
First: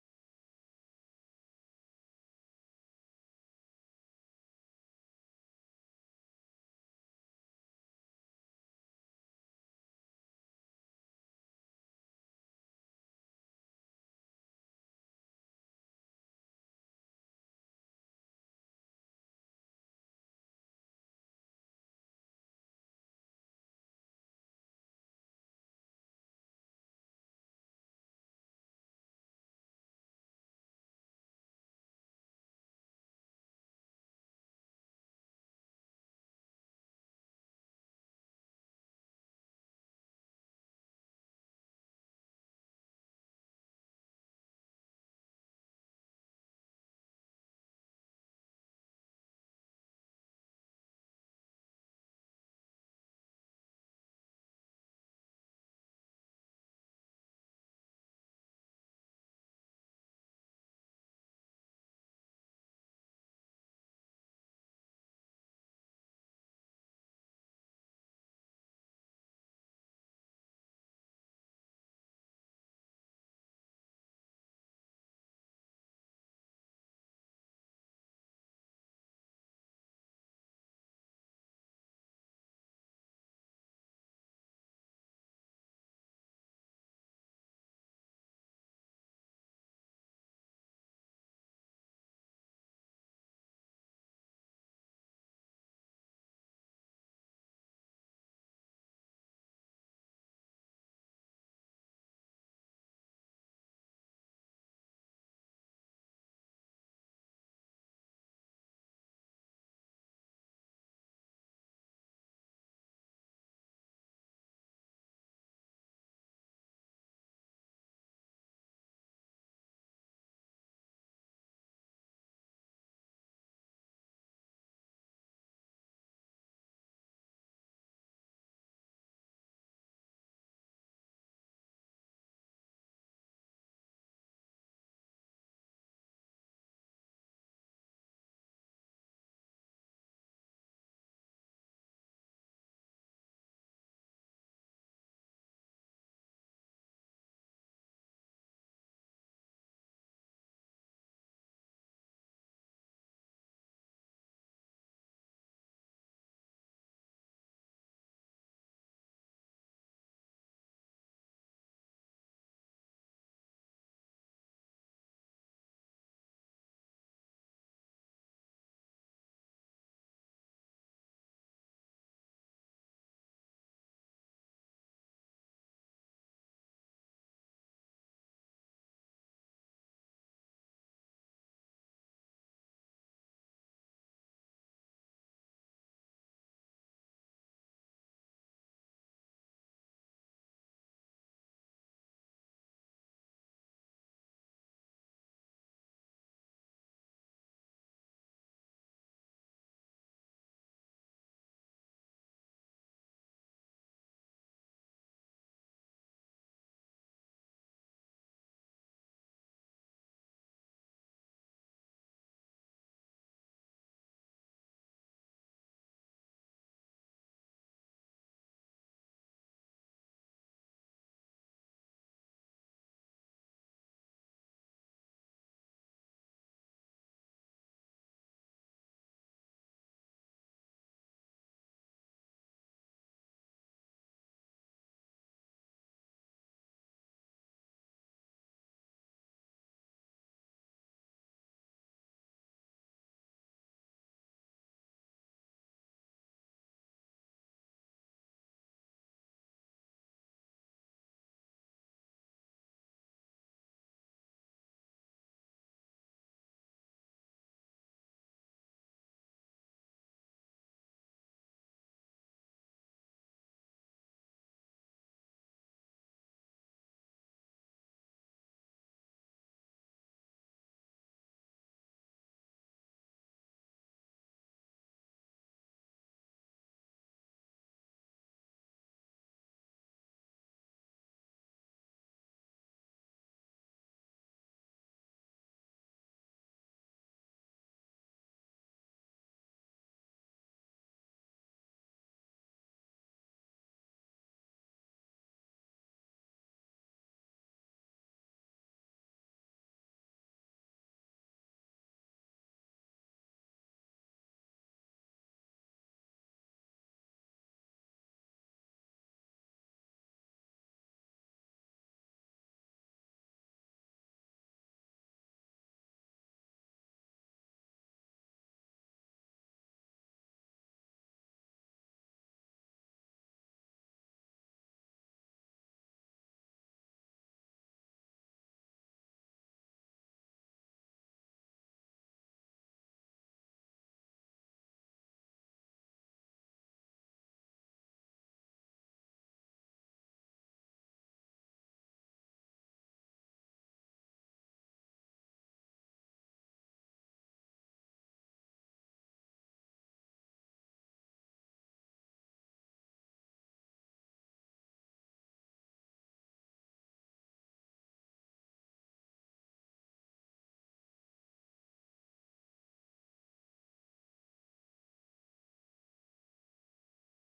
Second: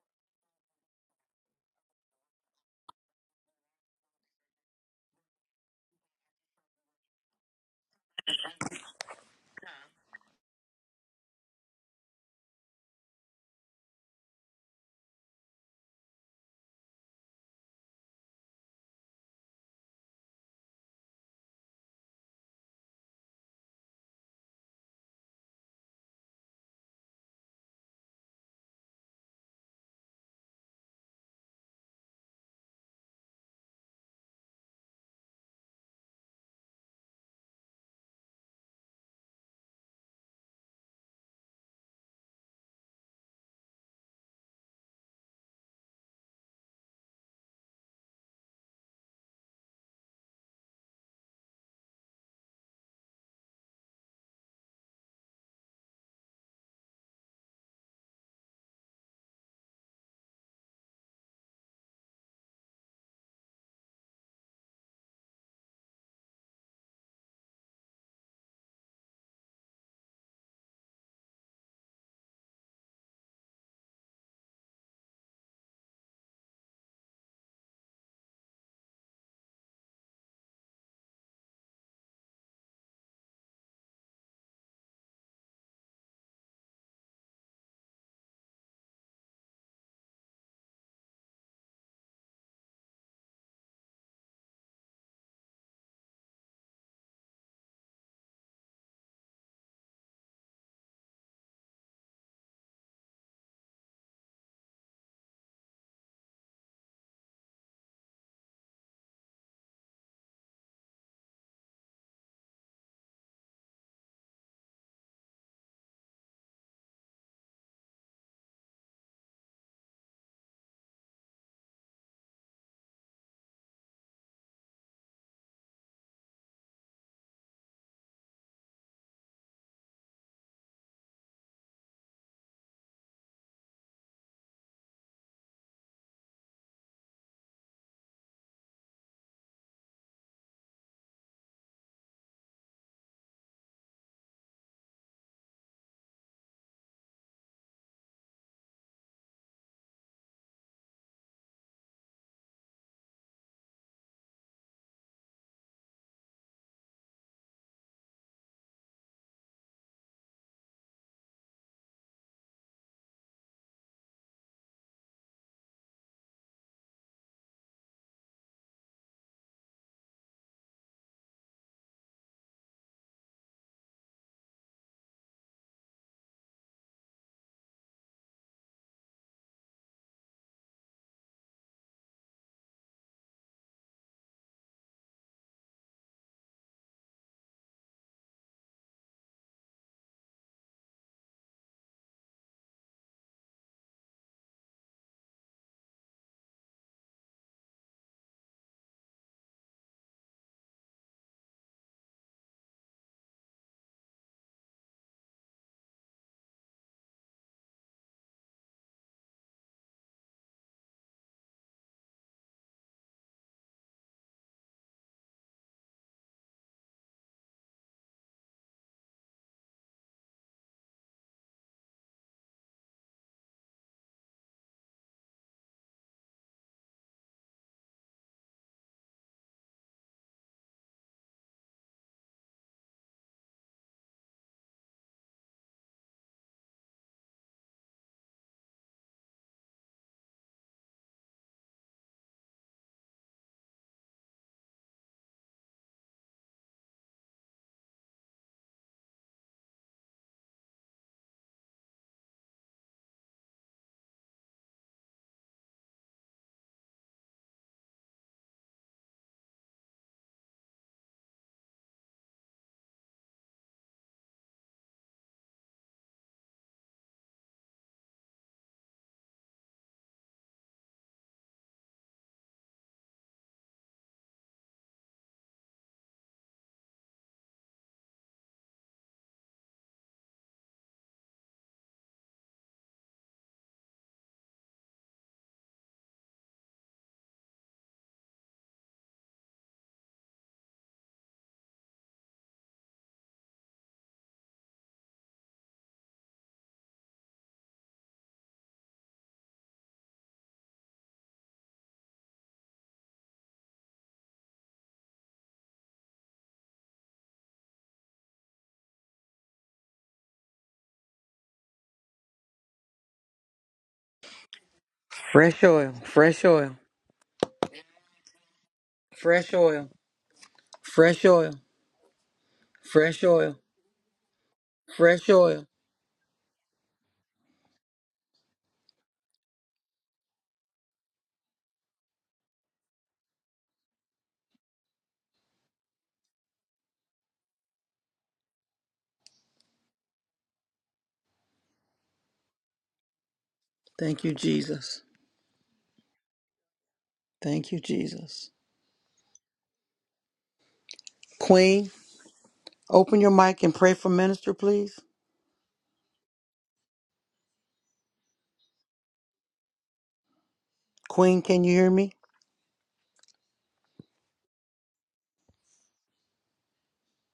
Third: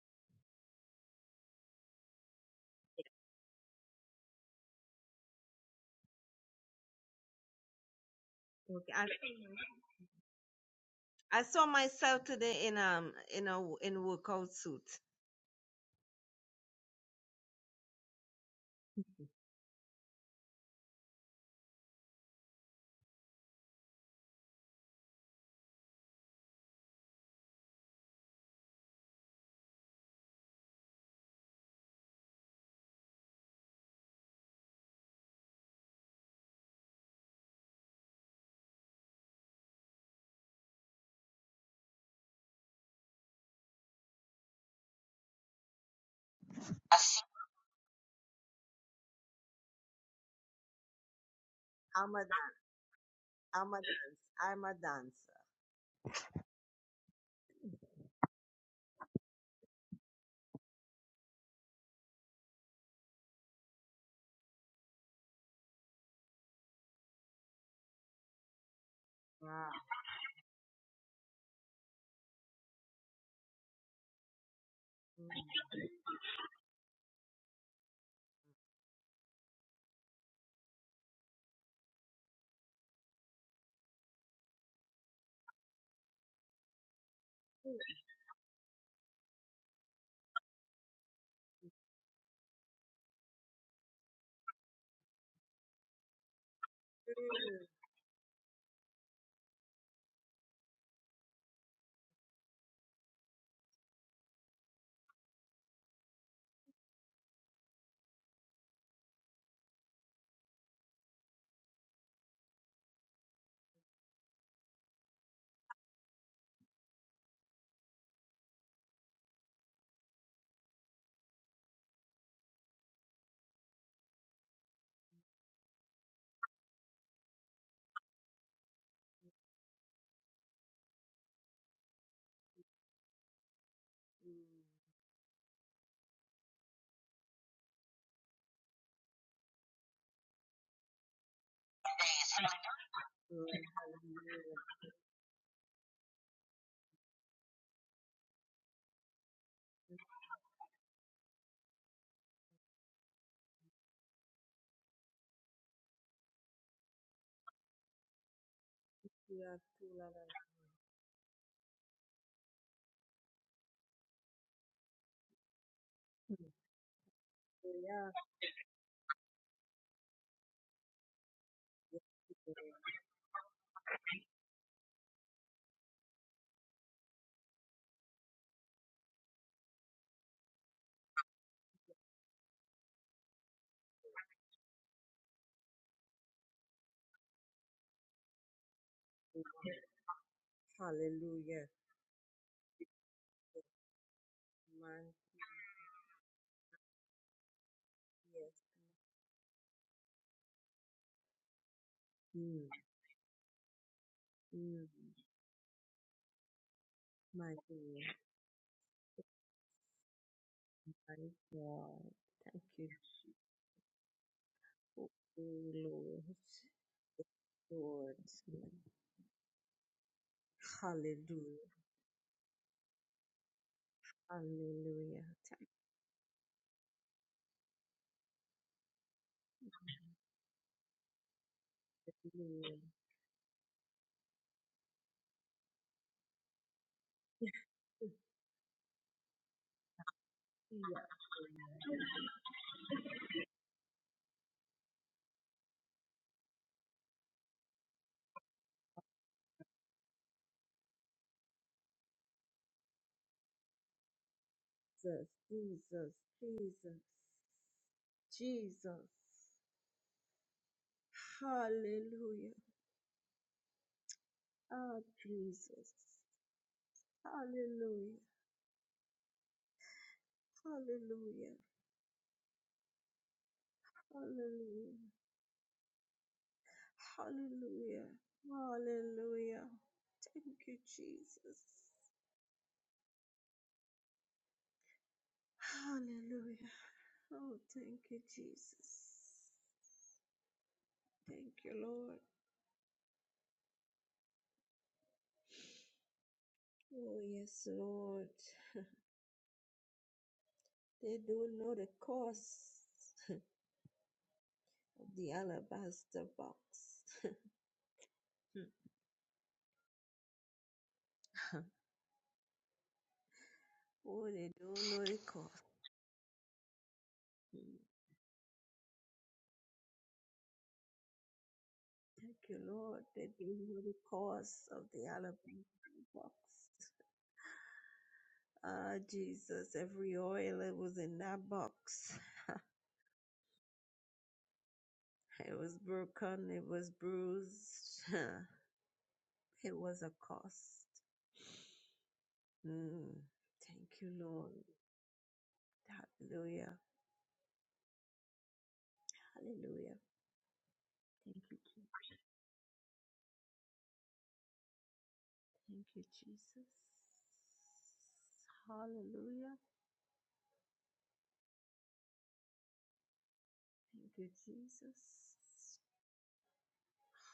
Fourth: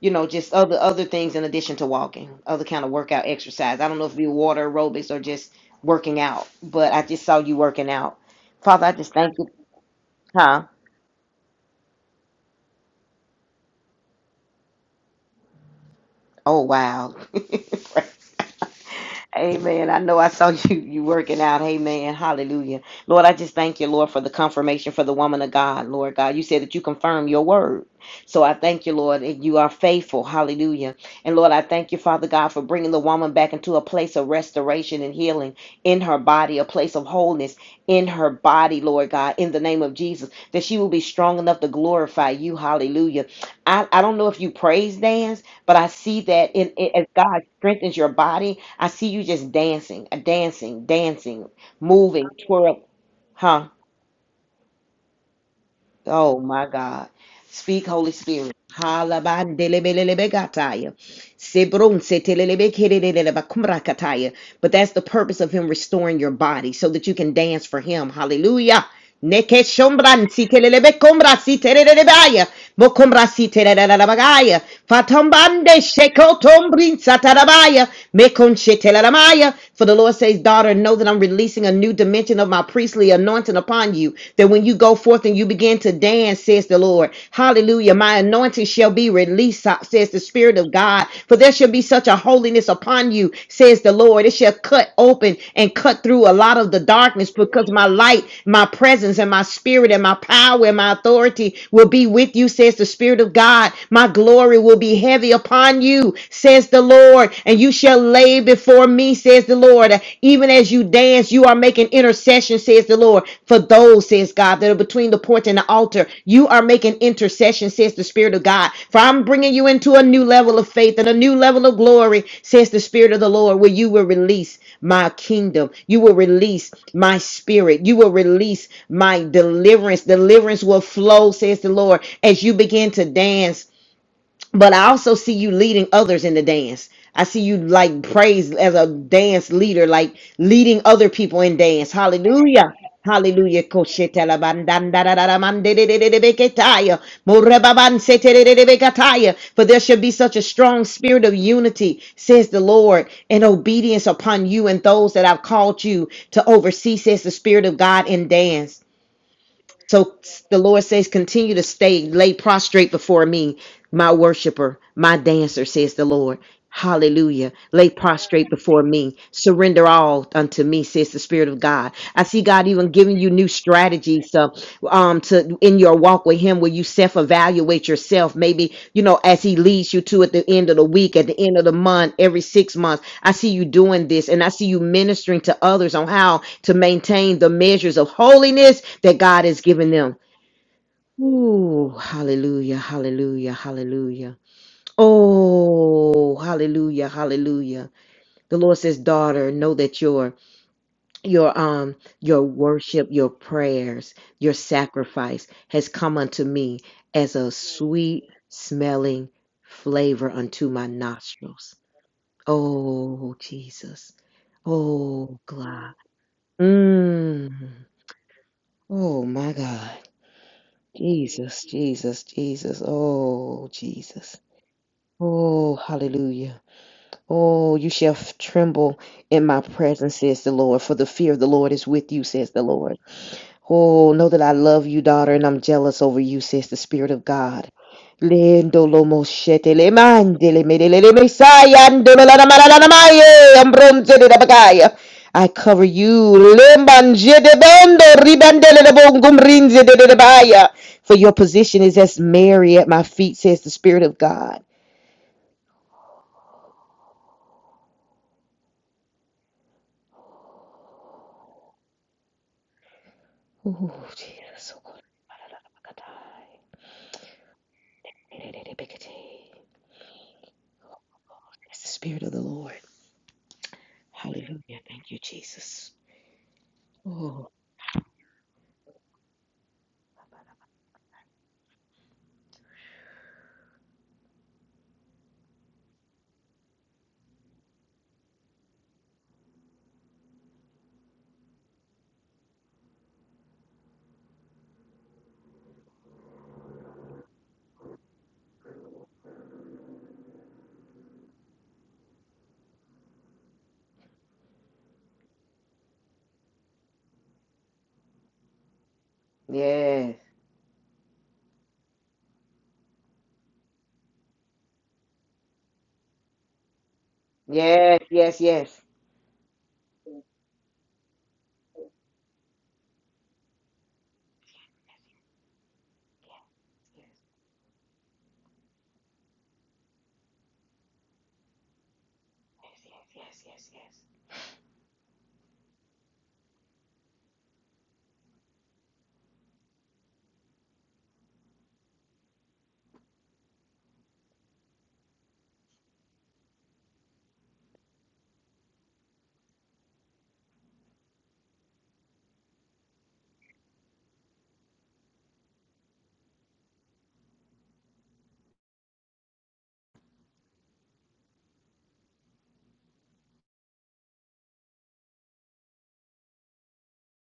B: you know, just other other things in addition to walking, other kind of workout exercise. I don't know if it be water aerobics or just working out, but I just saw you working out. Father, I
D: okay.
B: just thank you.
D: I,
B: Huh?
D: I saw myself today in um in a in workout suit.
B: Oh wow. *laughs* Amen. I know I saw *laughs* you you working out. Amen. Hallelujah. Lord, I just thank you, Lord, for the confirmation for the woman of God. Lord God, you said that you confirm your word. So I thank you, Lord, that you are faithful. Hallelujah. And Lord, I thank you, Father God, for bringing the woman back into a place of restoration and healing in her body, a place of wholeness in her body, Lord God, in the name of Jesus, that she will be strong enough to glorify you. Hallelujah. I, I don't know if you praise dance. But I see that in, in- as God strengthens your body, I see you just dancing, uh, dancing, dancing,
D: I'm a
B: moving, twirl, huh?
D: I'm a dance. I'm a dancer.
B: Oh my God. Speak, Holy Spirit. Halabandelebelelebegataya. Sebrunsetelelebekelelelebakumrakataya. But that's the purpose of him restoring your body so that you can dance for him. Hallelujah.
D: Wow.
B: Nekeshombransitelelebekumrasitelelebaya. Bokumrasitelelebagaya.
D: Mm.
B: Fatombande shekotombrinsatarabaya. Mekonchetelamaya. For the Lord says, Daughter, know that I'm releasing a new dimension of my priestly anointing upon you. That when you go forth and you begin to dance, says the Lord, Hallelujah, my anointing shall be released, says the Spirit of God. For there shall be such a holiness upon you, says the Lord. It shall cut open and cut through a lot of the darkness because my light, my presence, and my spirit, and my power, and my authority will be with you, says the Spirit of God. My glory will be heavy upon you, says says the Lord, and you shall lay before me, says the Lord. Even as you dance, you are making intercession, says the Lord, for those, says God, that are between the porch and the altar. You are making intercession, says the Spirit of God. For I'm bringing you into a new level of faith and a new level of glory, says the Spirit of the Lord, where you will release my kingdom. You will release my spirit. You will release my deliverance. Deliverance will flow, says the Lord, as you begin to dance but I also see you leading others in the dance. I see you like praise as a dance leader, like leading other people in dance. Hallelujah.
D: Mm.
B: Hallelujah. Koshetela
D: Hallelujah.
B: bandandarara mandedededebeketaya. Morebabanseterededebekataya. For there should be such a strong spirit of unity, says the Lord, and obedience upon you and those that I've called you to oversee, says the Spirit of God in dance. So the Lord says, continue to stay, lay prostrate before me, my worshiper, my dancer, says the Lord. Hallelujah. Lay prostrate before me. Surrender all unto me, says the Spirit of God. I see God even giving you new strategies. Uh, um to in your walk with him where you self-evaluate yourself maybe you know as he leads you to at the end of the week at the end of the month every six months i see you doing this and i see you ministering to others on how to maintain the measures of holiness that god has given them
D: Hallelujah. Hallelujah.
B: Ooh, hallelujah hallelujah hallelujah
D: Man,
B: oh hallelujah hallelujah the
D: yes.
B: lord says daughter know that you're your um your
D: Mm.
B: worship your prayers your
D: Mm.
B: sacrifice has come unto me as a
D: My God.
B: sweet smelling flavor unto my
D: My
B: nostrils
D: God. Thank you,
B: oh
D: Jesus.
B: jesus
D: oh,
B: oh god
D: Lord.
B: mm.
D: Lord.
B: oh my god jesus
D: Hallelujah.
B: jesus jesus oh jesus
D: Hallelujah.
B: oh hallelujah oh you shall f- tremble in my presence says the lord for the fear of the lord is with you says the lord Oh, know that I love you, daughter, and I'm jealous over you, says the Spirit of God. Lendo lo moshete le mande le mele le le
D: Hallelujah.
B: mesaya ando la la la la la maye ambronze de la bagaya. I cover you, le manje de bando ribande le bongum rinze de de de baya. For your position is as Mary at my feet, says the Spirit of God.
D: Jesus, Jesus, Jesus. Jesus! Hallelujah.
B: Ooh, Jesus. so
D: Ah,
B: good.
D: Jesus. Hallelujah. Hallelujah.
B: That's the Spirit of the Lord. Hallelujah.
D: Hallelujah.
B: Thank you, Jesus. Oh,
D: Hallelujah. Hallelujah. Thank you, Jesus. Hallelujah. Oh, thank you, Jesus. Thank you, Lord. Oh, yes, Lord. They don't know the cost. The alabaster box. *laughs*
B: yes,
D: Oh, they don't know the cost.
A: Fresh oil, fresh oil,
D: Mm.
B: yes, yes, yes,
A: fresh oil, fresh oil,
D: Thank you, Lord.
A: fresh
D: They
A: oil,
D: don't know the cost of the
A: fresh oil.
D: alabaster box. Ah, Jesus, every oil that was in that box,
B: yes, yes, yes, yes. Yes,
D: it was broken, it was bruised. *laughs* it was a cost. Mm. Thank you,
A: Thank you,
D: Lord.
A: Jesus.
D: Hallelujah.
A: Thank you, Jesus.
D: Hallelujah. Thank you, Jesus.
A: Queen. Open your mic and pray for minister, please.
D: Thank you, Jesus. Hallelujah.
A: Queen, can you hear me?
D: Thank you, Jesus.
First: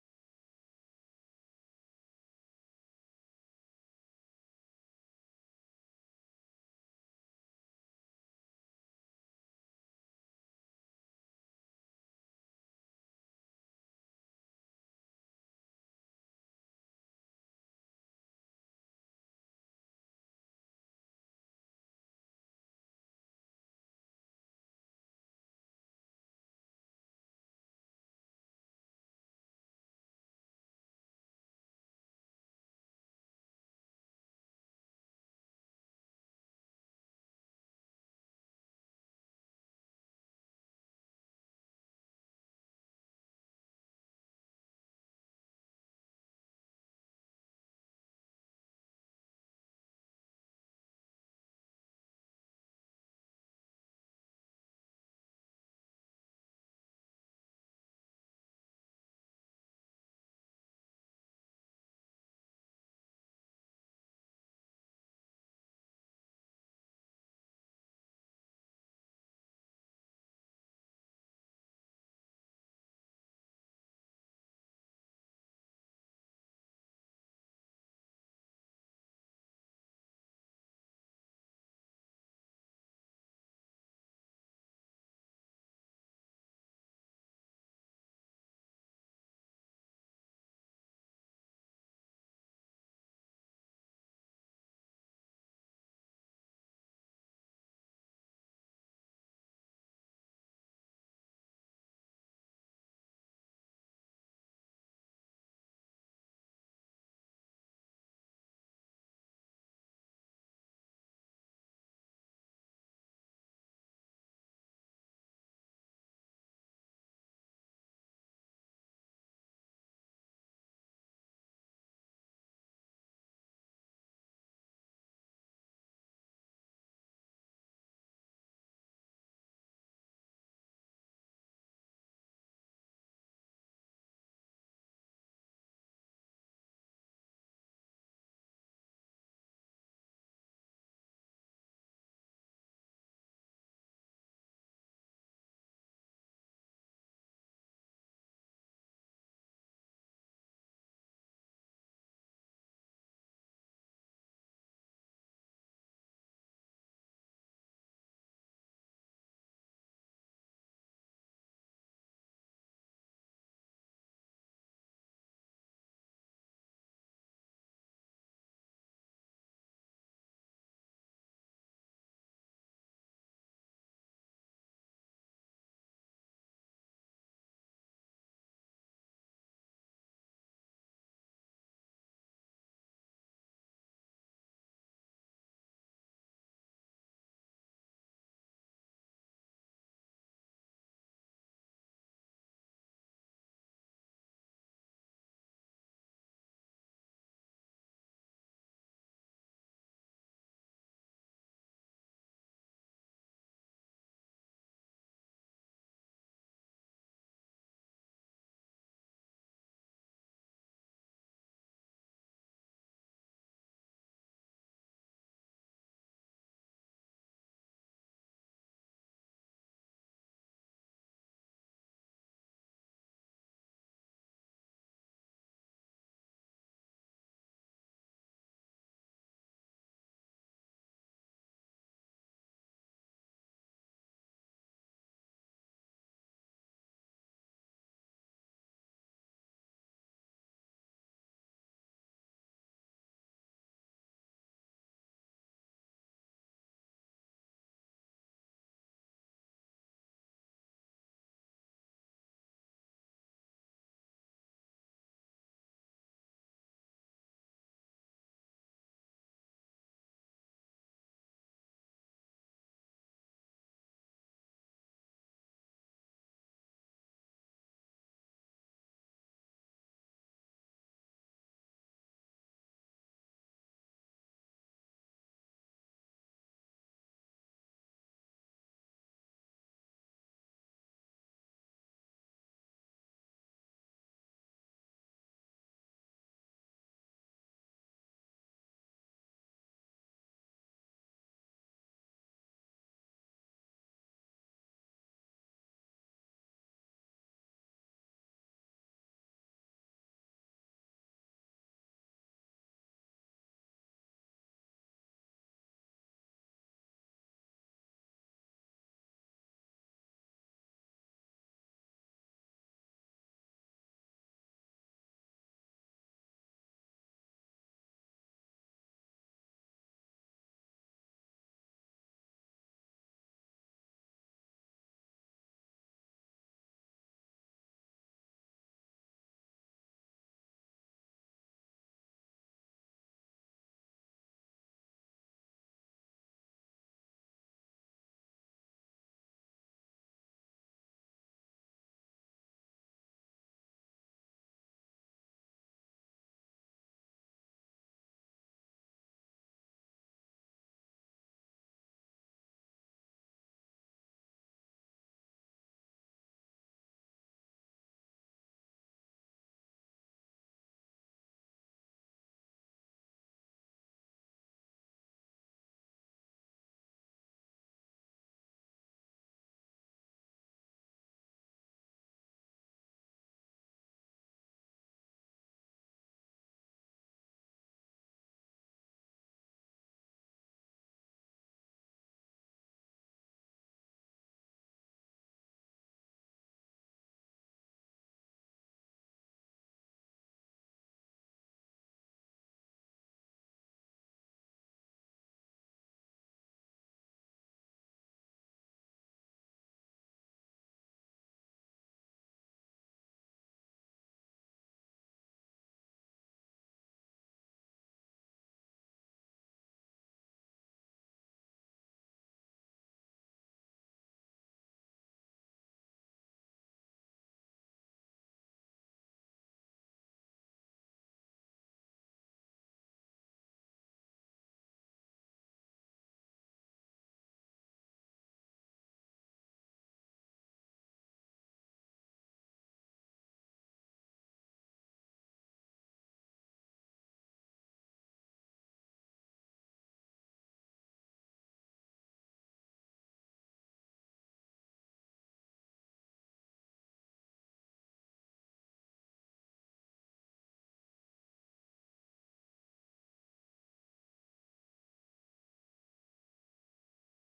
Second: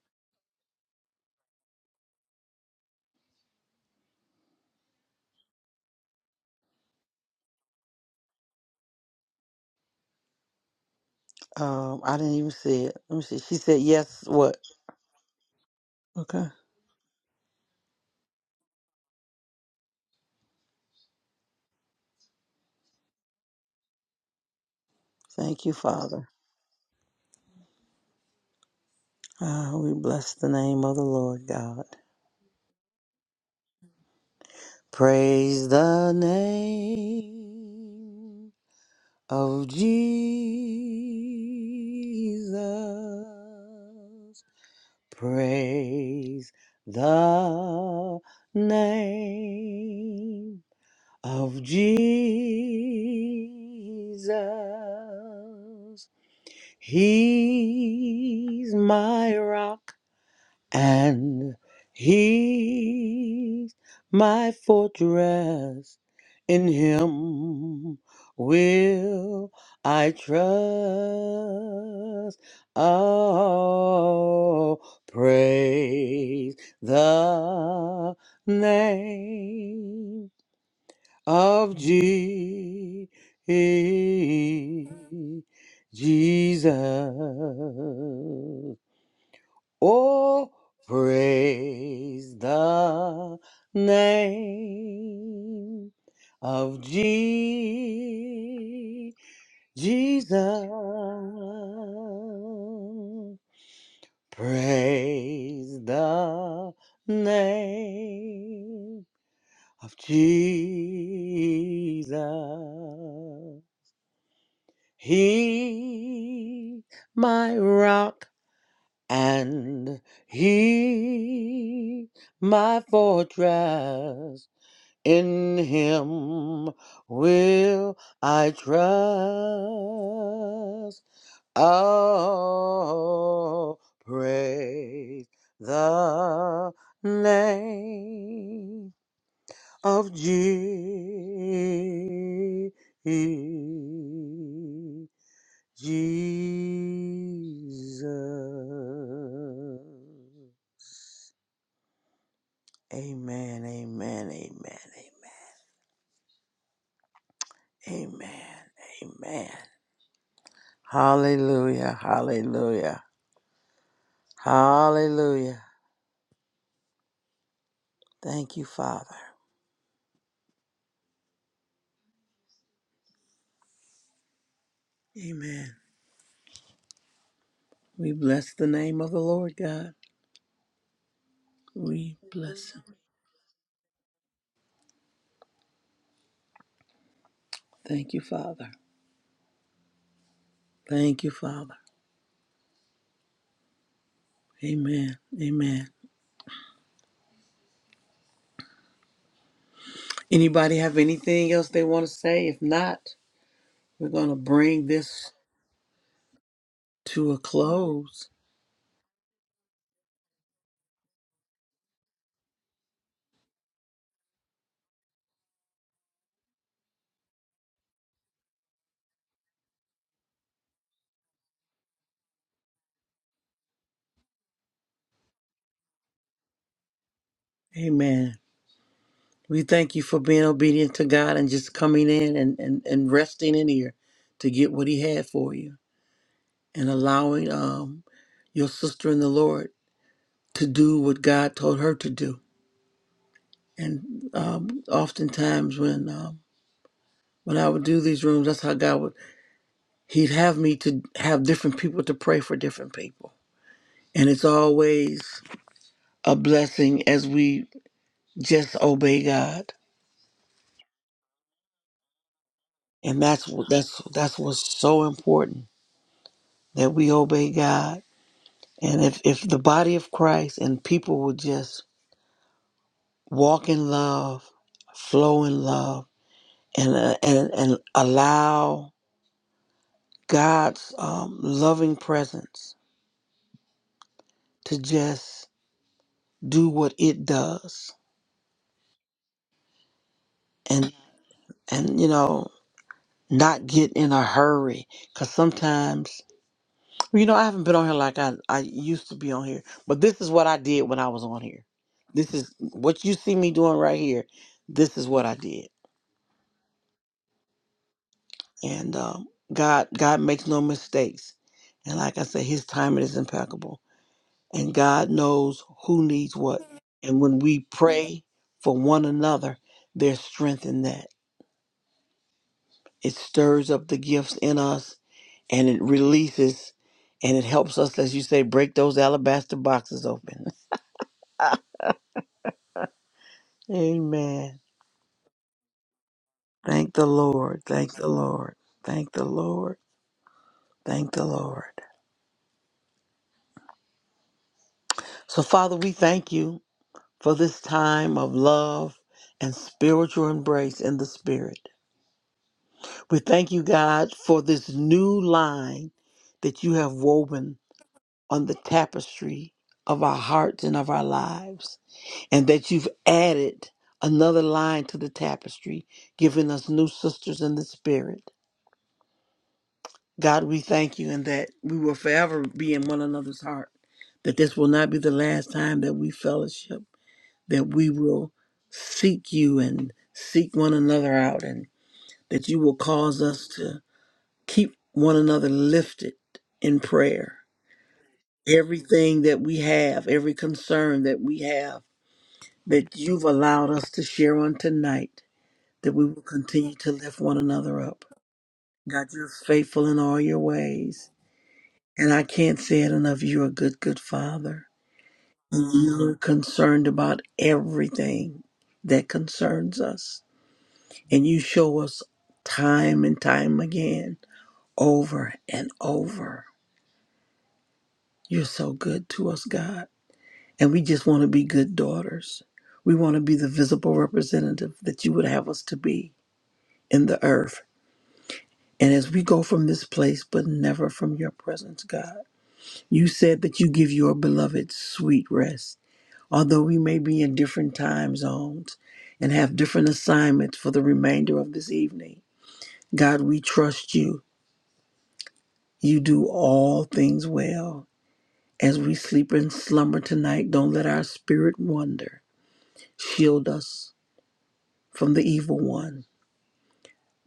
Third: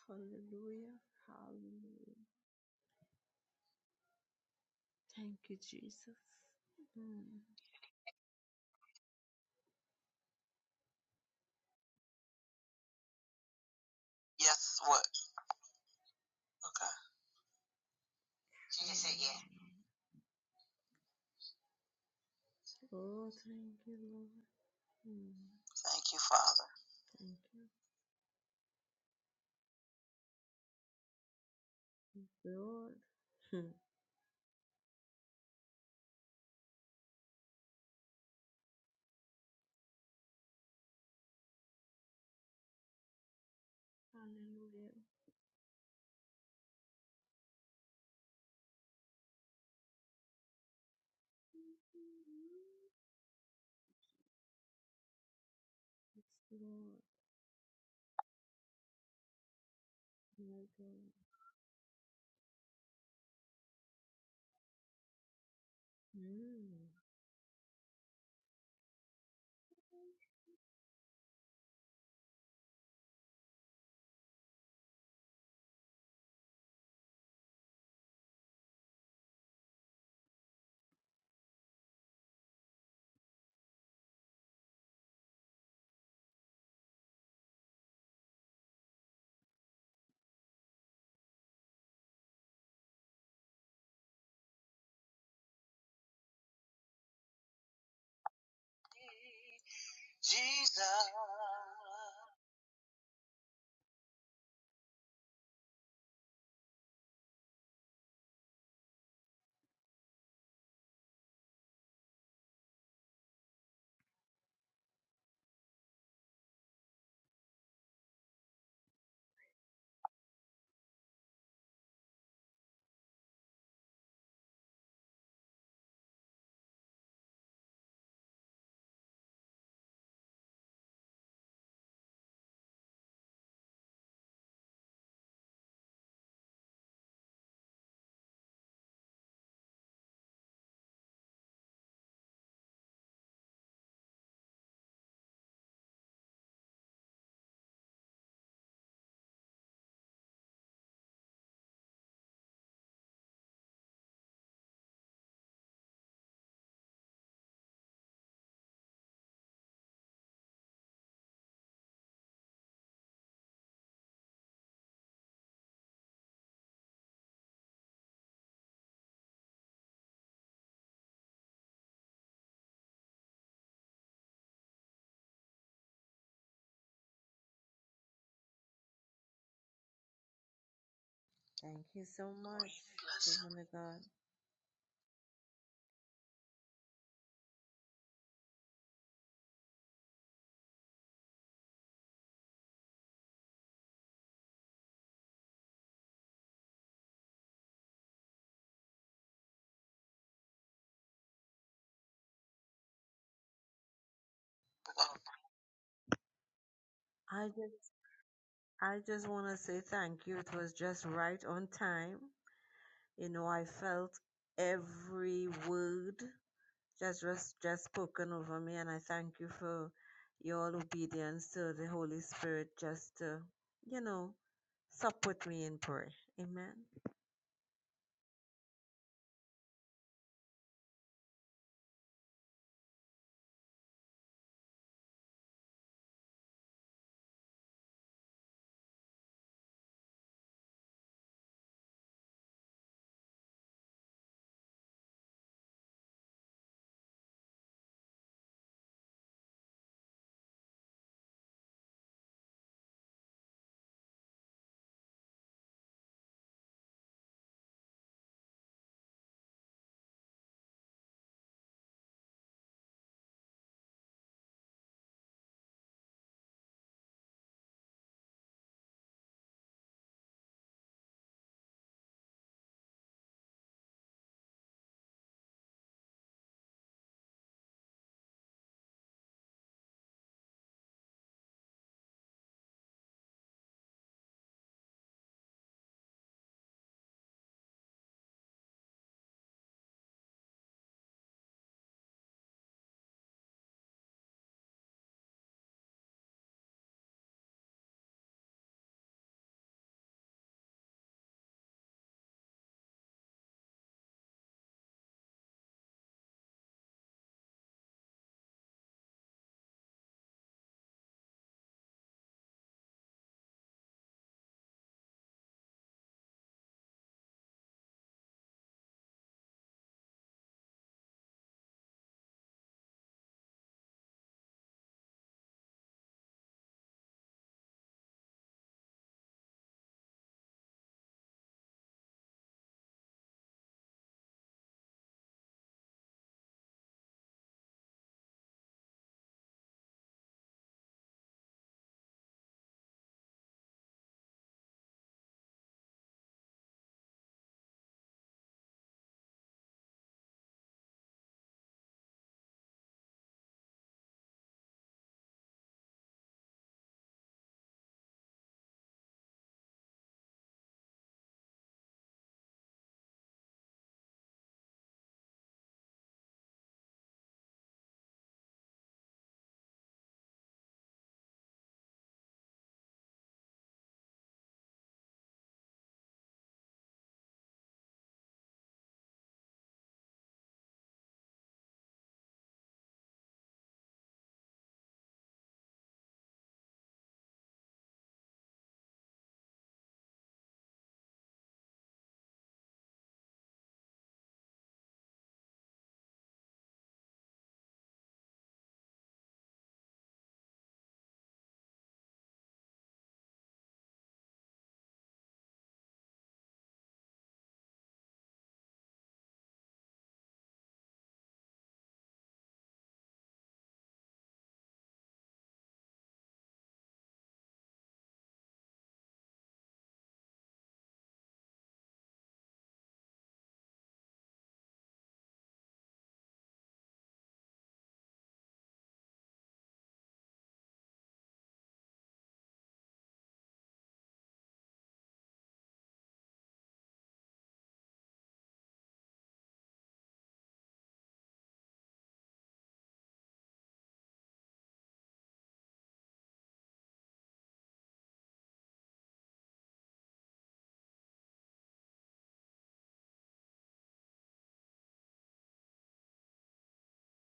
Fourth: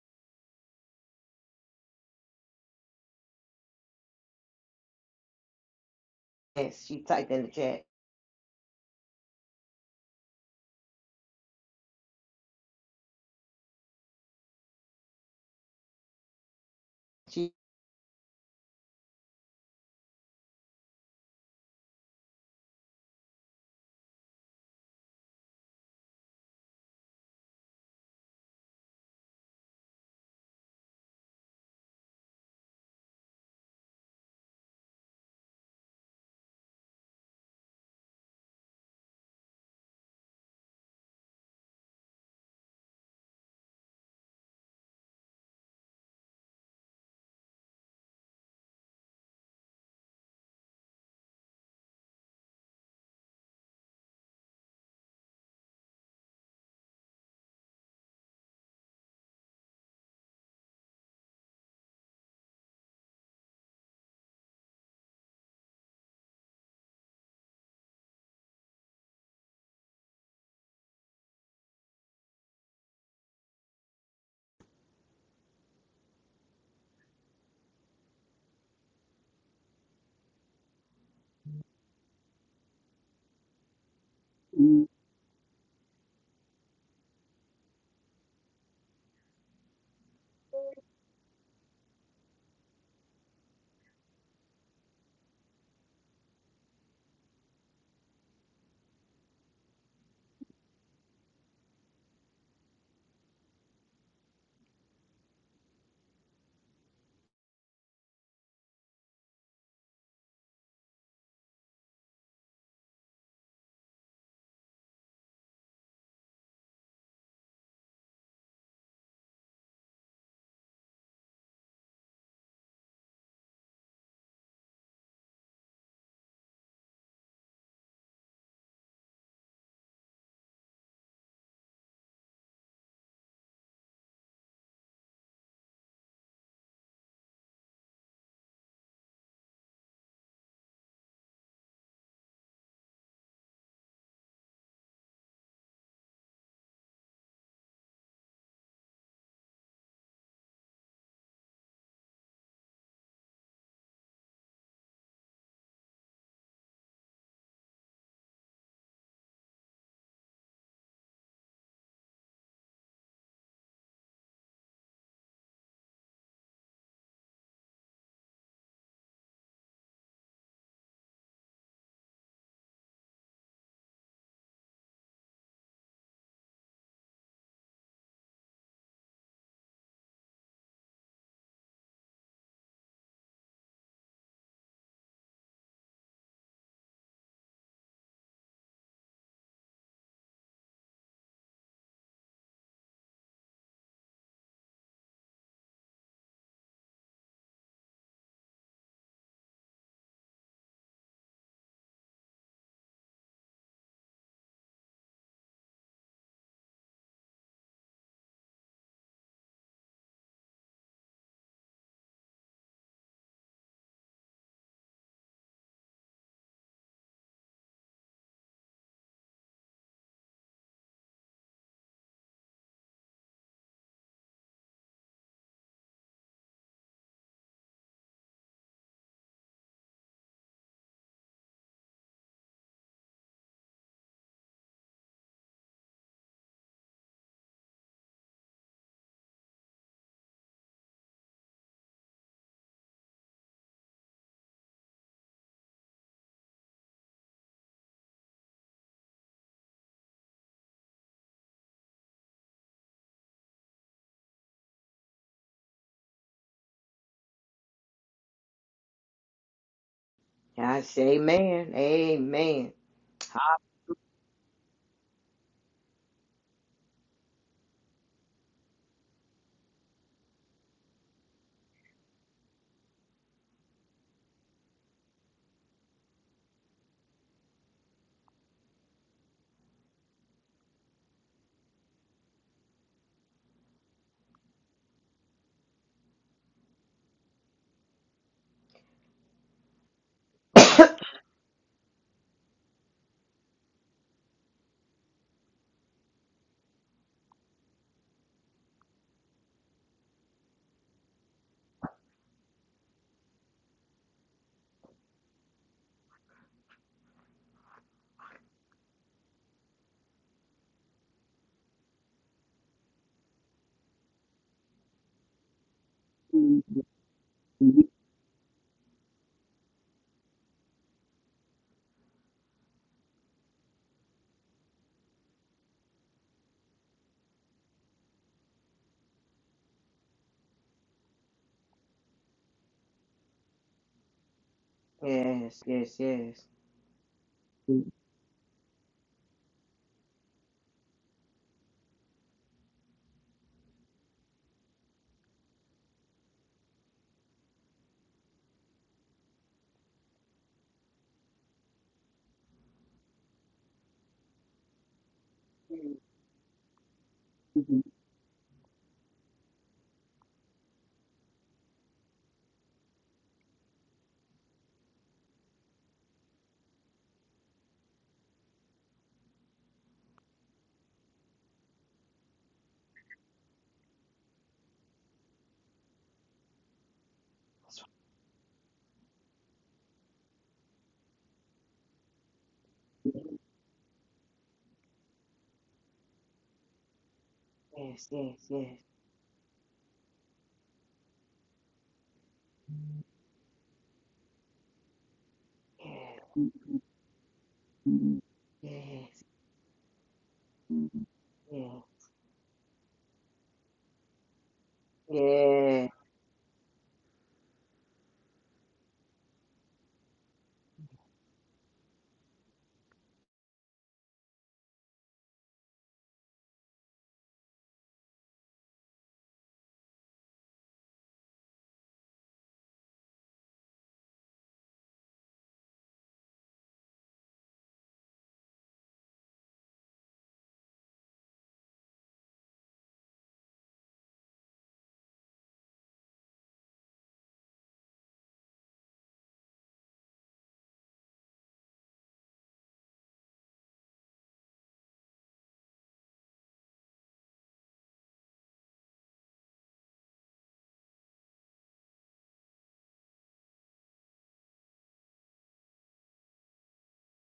D: Hallelujah. Hallelujah. Thank you, Jesus.
B: Yes, she typed in
D: Mm.
B: the chat.
A: Um, I didn't even see it. Let me see. She said yes. What?
D: Yes, what?
A: Okay.
D: Okay.
B: She,
D: She just said yeah. Oh, thank you, Lord. Mm.
A: Thank you,
D: Thank you,
A: Father.
D: Father. Thank you,
A: Ah, we bless the name of the Lord God.
D: Lord. *laughs*
A: Praise the name of Jesus. Praise the name of Jesus.
D: Hmm.
A: He's my rock
D: Hallelujah.
A: and he's my fortress. In him will I trust. Oh, praise the name of Je- Jesus. Oh, praise the name of Je-
D: Yes,
A: Jesus.
D: Lord. My God. Mm. Jesus.
A: Praise the name of Jesus. He, my rock, and he, my fortress. In him will I trust. Oh, praise the name of Je- Jesus. Amen, amen, amen, amen, amen, amen. Hallelujah, hallelujah, hallelujah. Thank you, Father. Amen. We bless the name of the Lord God.
D: Thank you
A: We
D: so
A: bless
D: much,
A: him.
D: woman of God.
A: Thank you, Father. Thank you, Father. Amen, amen. Anybody have anything else they want to say? If not, we're going to bring this to a
D: I just
A: close.
D: I just want to say thank you. It was just right on time. You know, I felt every word just was just spoken over me, and I thank you for your obedience to the Holy Spirit just to, you know, support me in prayer. Amen.
A: Amen. We thank you for being obedient to God and just coming in and, and, and resting in here to get what He had for you and allowing um, your sister in the Lord to do what God told her to do. And um, oftentimes, when um, when I would do these rooms, that's how God would He'd have me to have different people to pray for different people, and it's always a blessing as we just obey God.
B: I say, amen, amen.
A: And that's what that's that's what's so important that we obey God. And if if the body of Christ and people would just walk in love, flow in love, and uh, and and allow God's um, loving presence to just do what it does, and and you know not get in a hurry, because sometimes Well, you know, I haven't been on here like I, I used to be on here, but this is what I did when I was on here. This is what you see me doing right here. This is what I did, and um, God God makes no mistakes, and like I said, His timing is impeccable, and God knows who needs what, and when we pray for one another, there's strength in that. It stirs up the gifts in us, and it releases, and it helps us, as you say, break those alabaster boxes open. *laughs* Amen.
B: Yes, yes, yes,
A: Thank the Lord.
B: yes,
A: Thank the Lord. Thank the Lord. Thank the Lord. So, Father, we thank you for this time of love and spiritual embrace in the Spirit. We thank you, God, for this new line that you have woven on the tapestry of our hearts and of our lives, and that you've added another line to the tapestry, giving us new sisters in the Spirit. God, we thank you and that we will forever be in one another's heart, that this will not be the last time that we fellowship, that we will seek you and seek one another out, and that you will cause us to keep one another lifted in prayer.
B: yes, yes, yes,
A: Everything that we have, every concern that we have, that you've allowed us to share on tonight, that we will
B: yes,
A: continue to lift one another up. God,
B: yes,
A: you're faithful in all your ways. And I can't say it enough. You're a good, good father.
B: yes.
A: You're concerned about everything that concerns us. And you show us time and time again, over and over. You're so good to us, God. And we just want to be good daughters. We want to be the visible representative that you would have us to be in the earth. And as we go from this place, but never from your presence, God, you said that you give your beloved sweet rest. Although we may be in different time zones and have different assignments for the remainder of this evening, God, we trust you. You do all things well. As we sleep and slumber tonight, don't let our spirit wander. Shield us from the evil one.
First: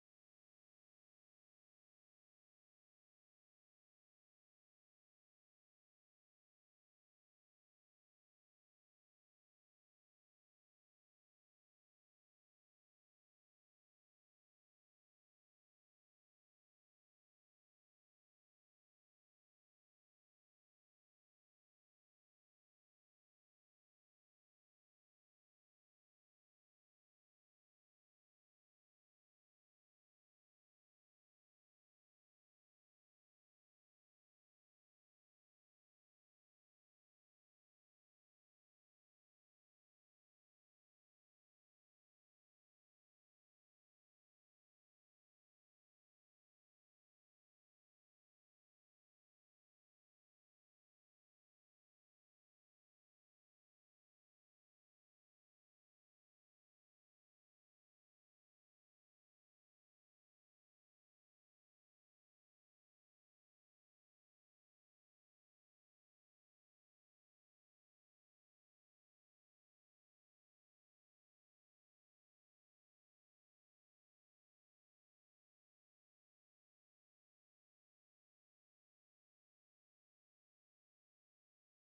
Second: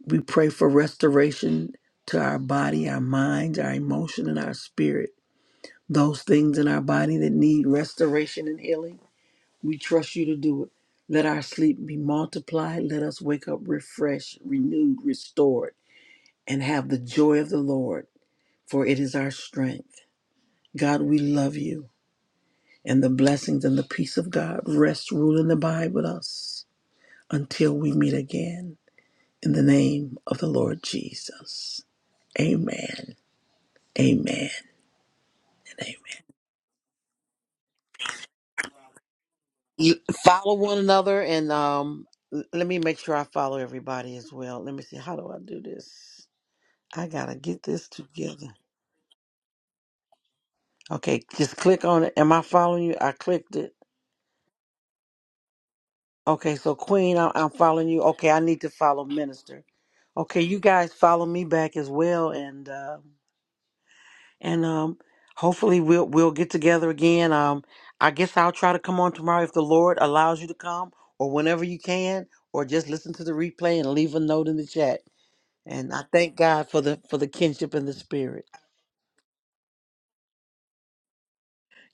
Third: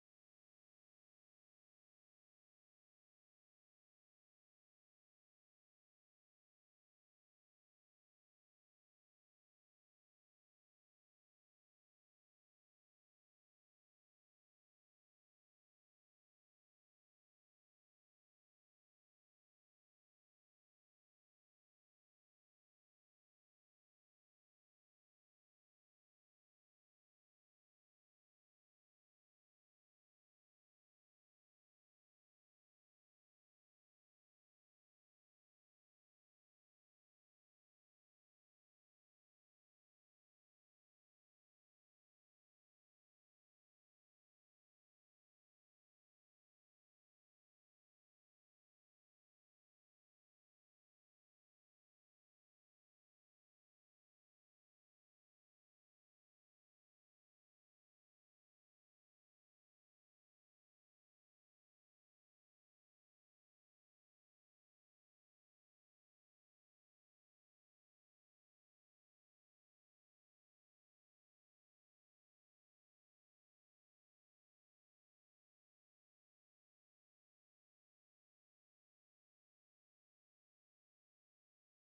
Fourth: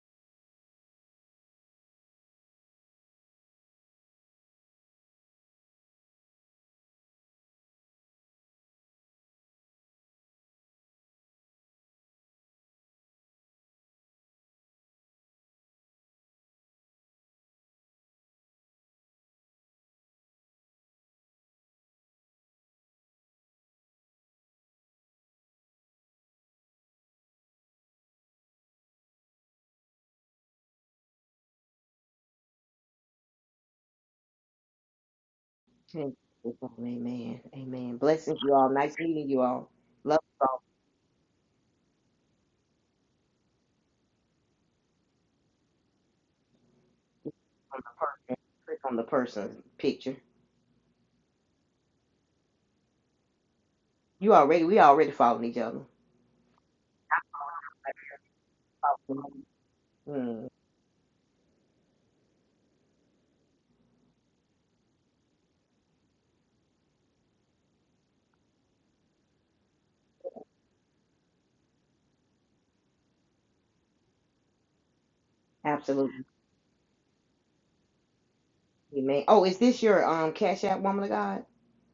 A: We pray for restoration to our body, our minds, our emotion, and our spirit. Those things in our body that need restoration and healing. We trust you to do it. Let our sleep be multiplied. Let us wake up refreshed, renewed, restored, and have the joy of the Lord, for it is our strength. God, we love you, and the blessings and the peace of God rest, rule, and abide with us until we meet again. In the name of the Lord Jesus. Amen. Amen. And amen.
B: Thank you, Father. Amen, amen. Blessings, you all. Nice meeting you all.
A: You
B: Love you
A: follow
B: all.
A: one another, and um, l- let me make sure I follow everybody as well. Let me see. How do I do this? I gotta get
B: Click on
A: this
B: the person.
A: together.
B: Click on the person's picture.
A: Okay, just click on it. Am I following you? I clicked it.
B: You already, we already following each other.
A: Okay, so Queen, I- I'm following you. Okay, I need to follow Minister. Okay,
B: Mm,
A: you guys follow me back as well, and uh, and um, hopefully we'll we'll get together again. Um, I guess I'll try to come on tomorrow if the Lord allows you to come, or whenever you can, or just listen to the replay and leave a note in the chat. And I
B: absolutely.
A: thank God for the for the kinship and the spirit.
B: Amen. Oh, is this your um Cash App woman of God?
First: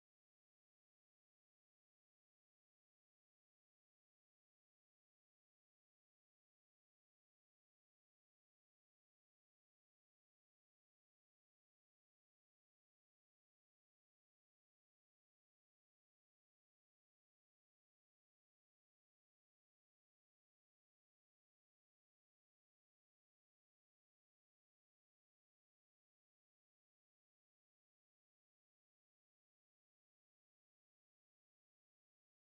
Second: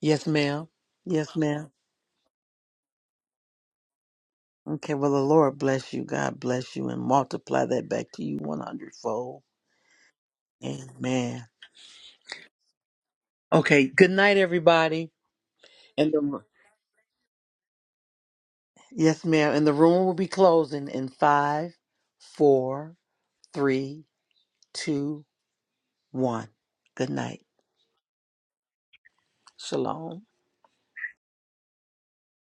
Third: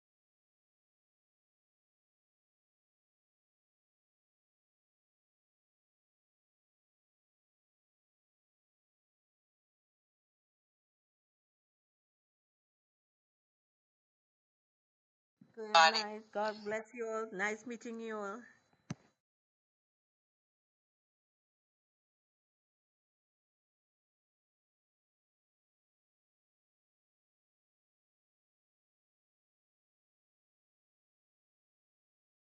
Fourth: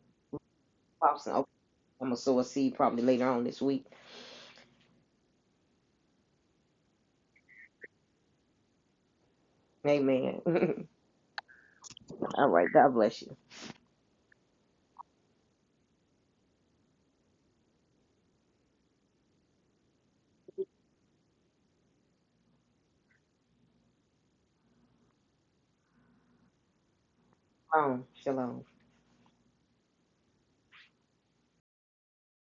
A: Yes, ma'am.
B: Pops,
A: Yes,
B: okay.
A: ma'am.
B: I'm gonna sow a seed probably later on this week.
A: Okay, well, the Lord bless you. God bless you and multiply that back to you 100 fold.
B: Amen. *laughs*
A: Amen.
B: All right. God bless you.
A: Okay, good night, everybody.
D: Good
A: And
D: night.
A: the,
D: God bless you all. Nice meeting you all.
A: yes, ma'am. And the room will be closing in five, four, three, two, one. Good night.
B: Shalom. Shalom.
A: Shalom.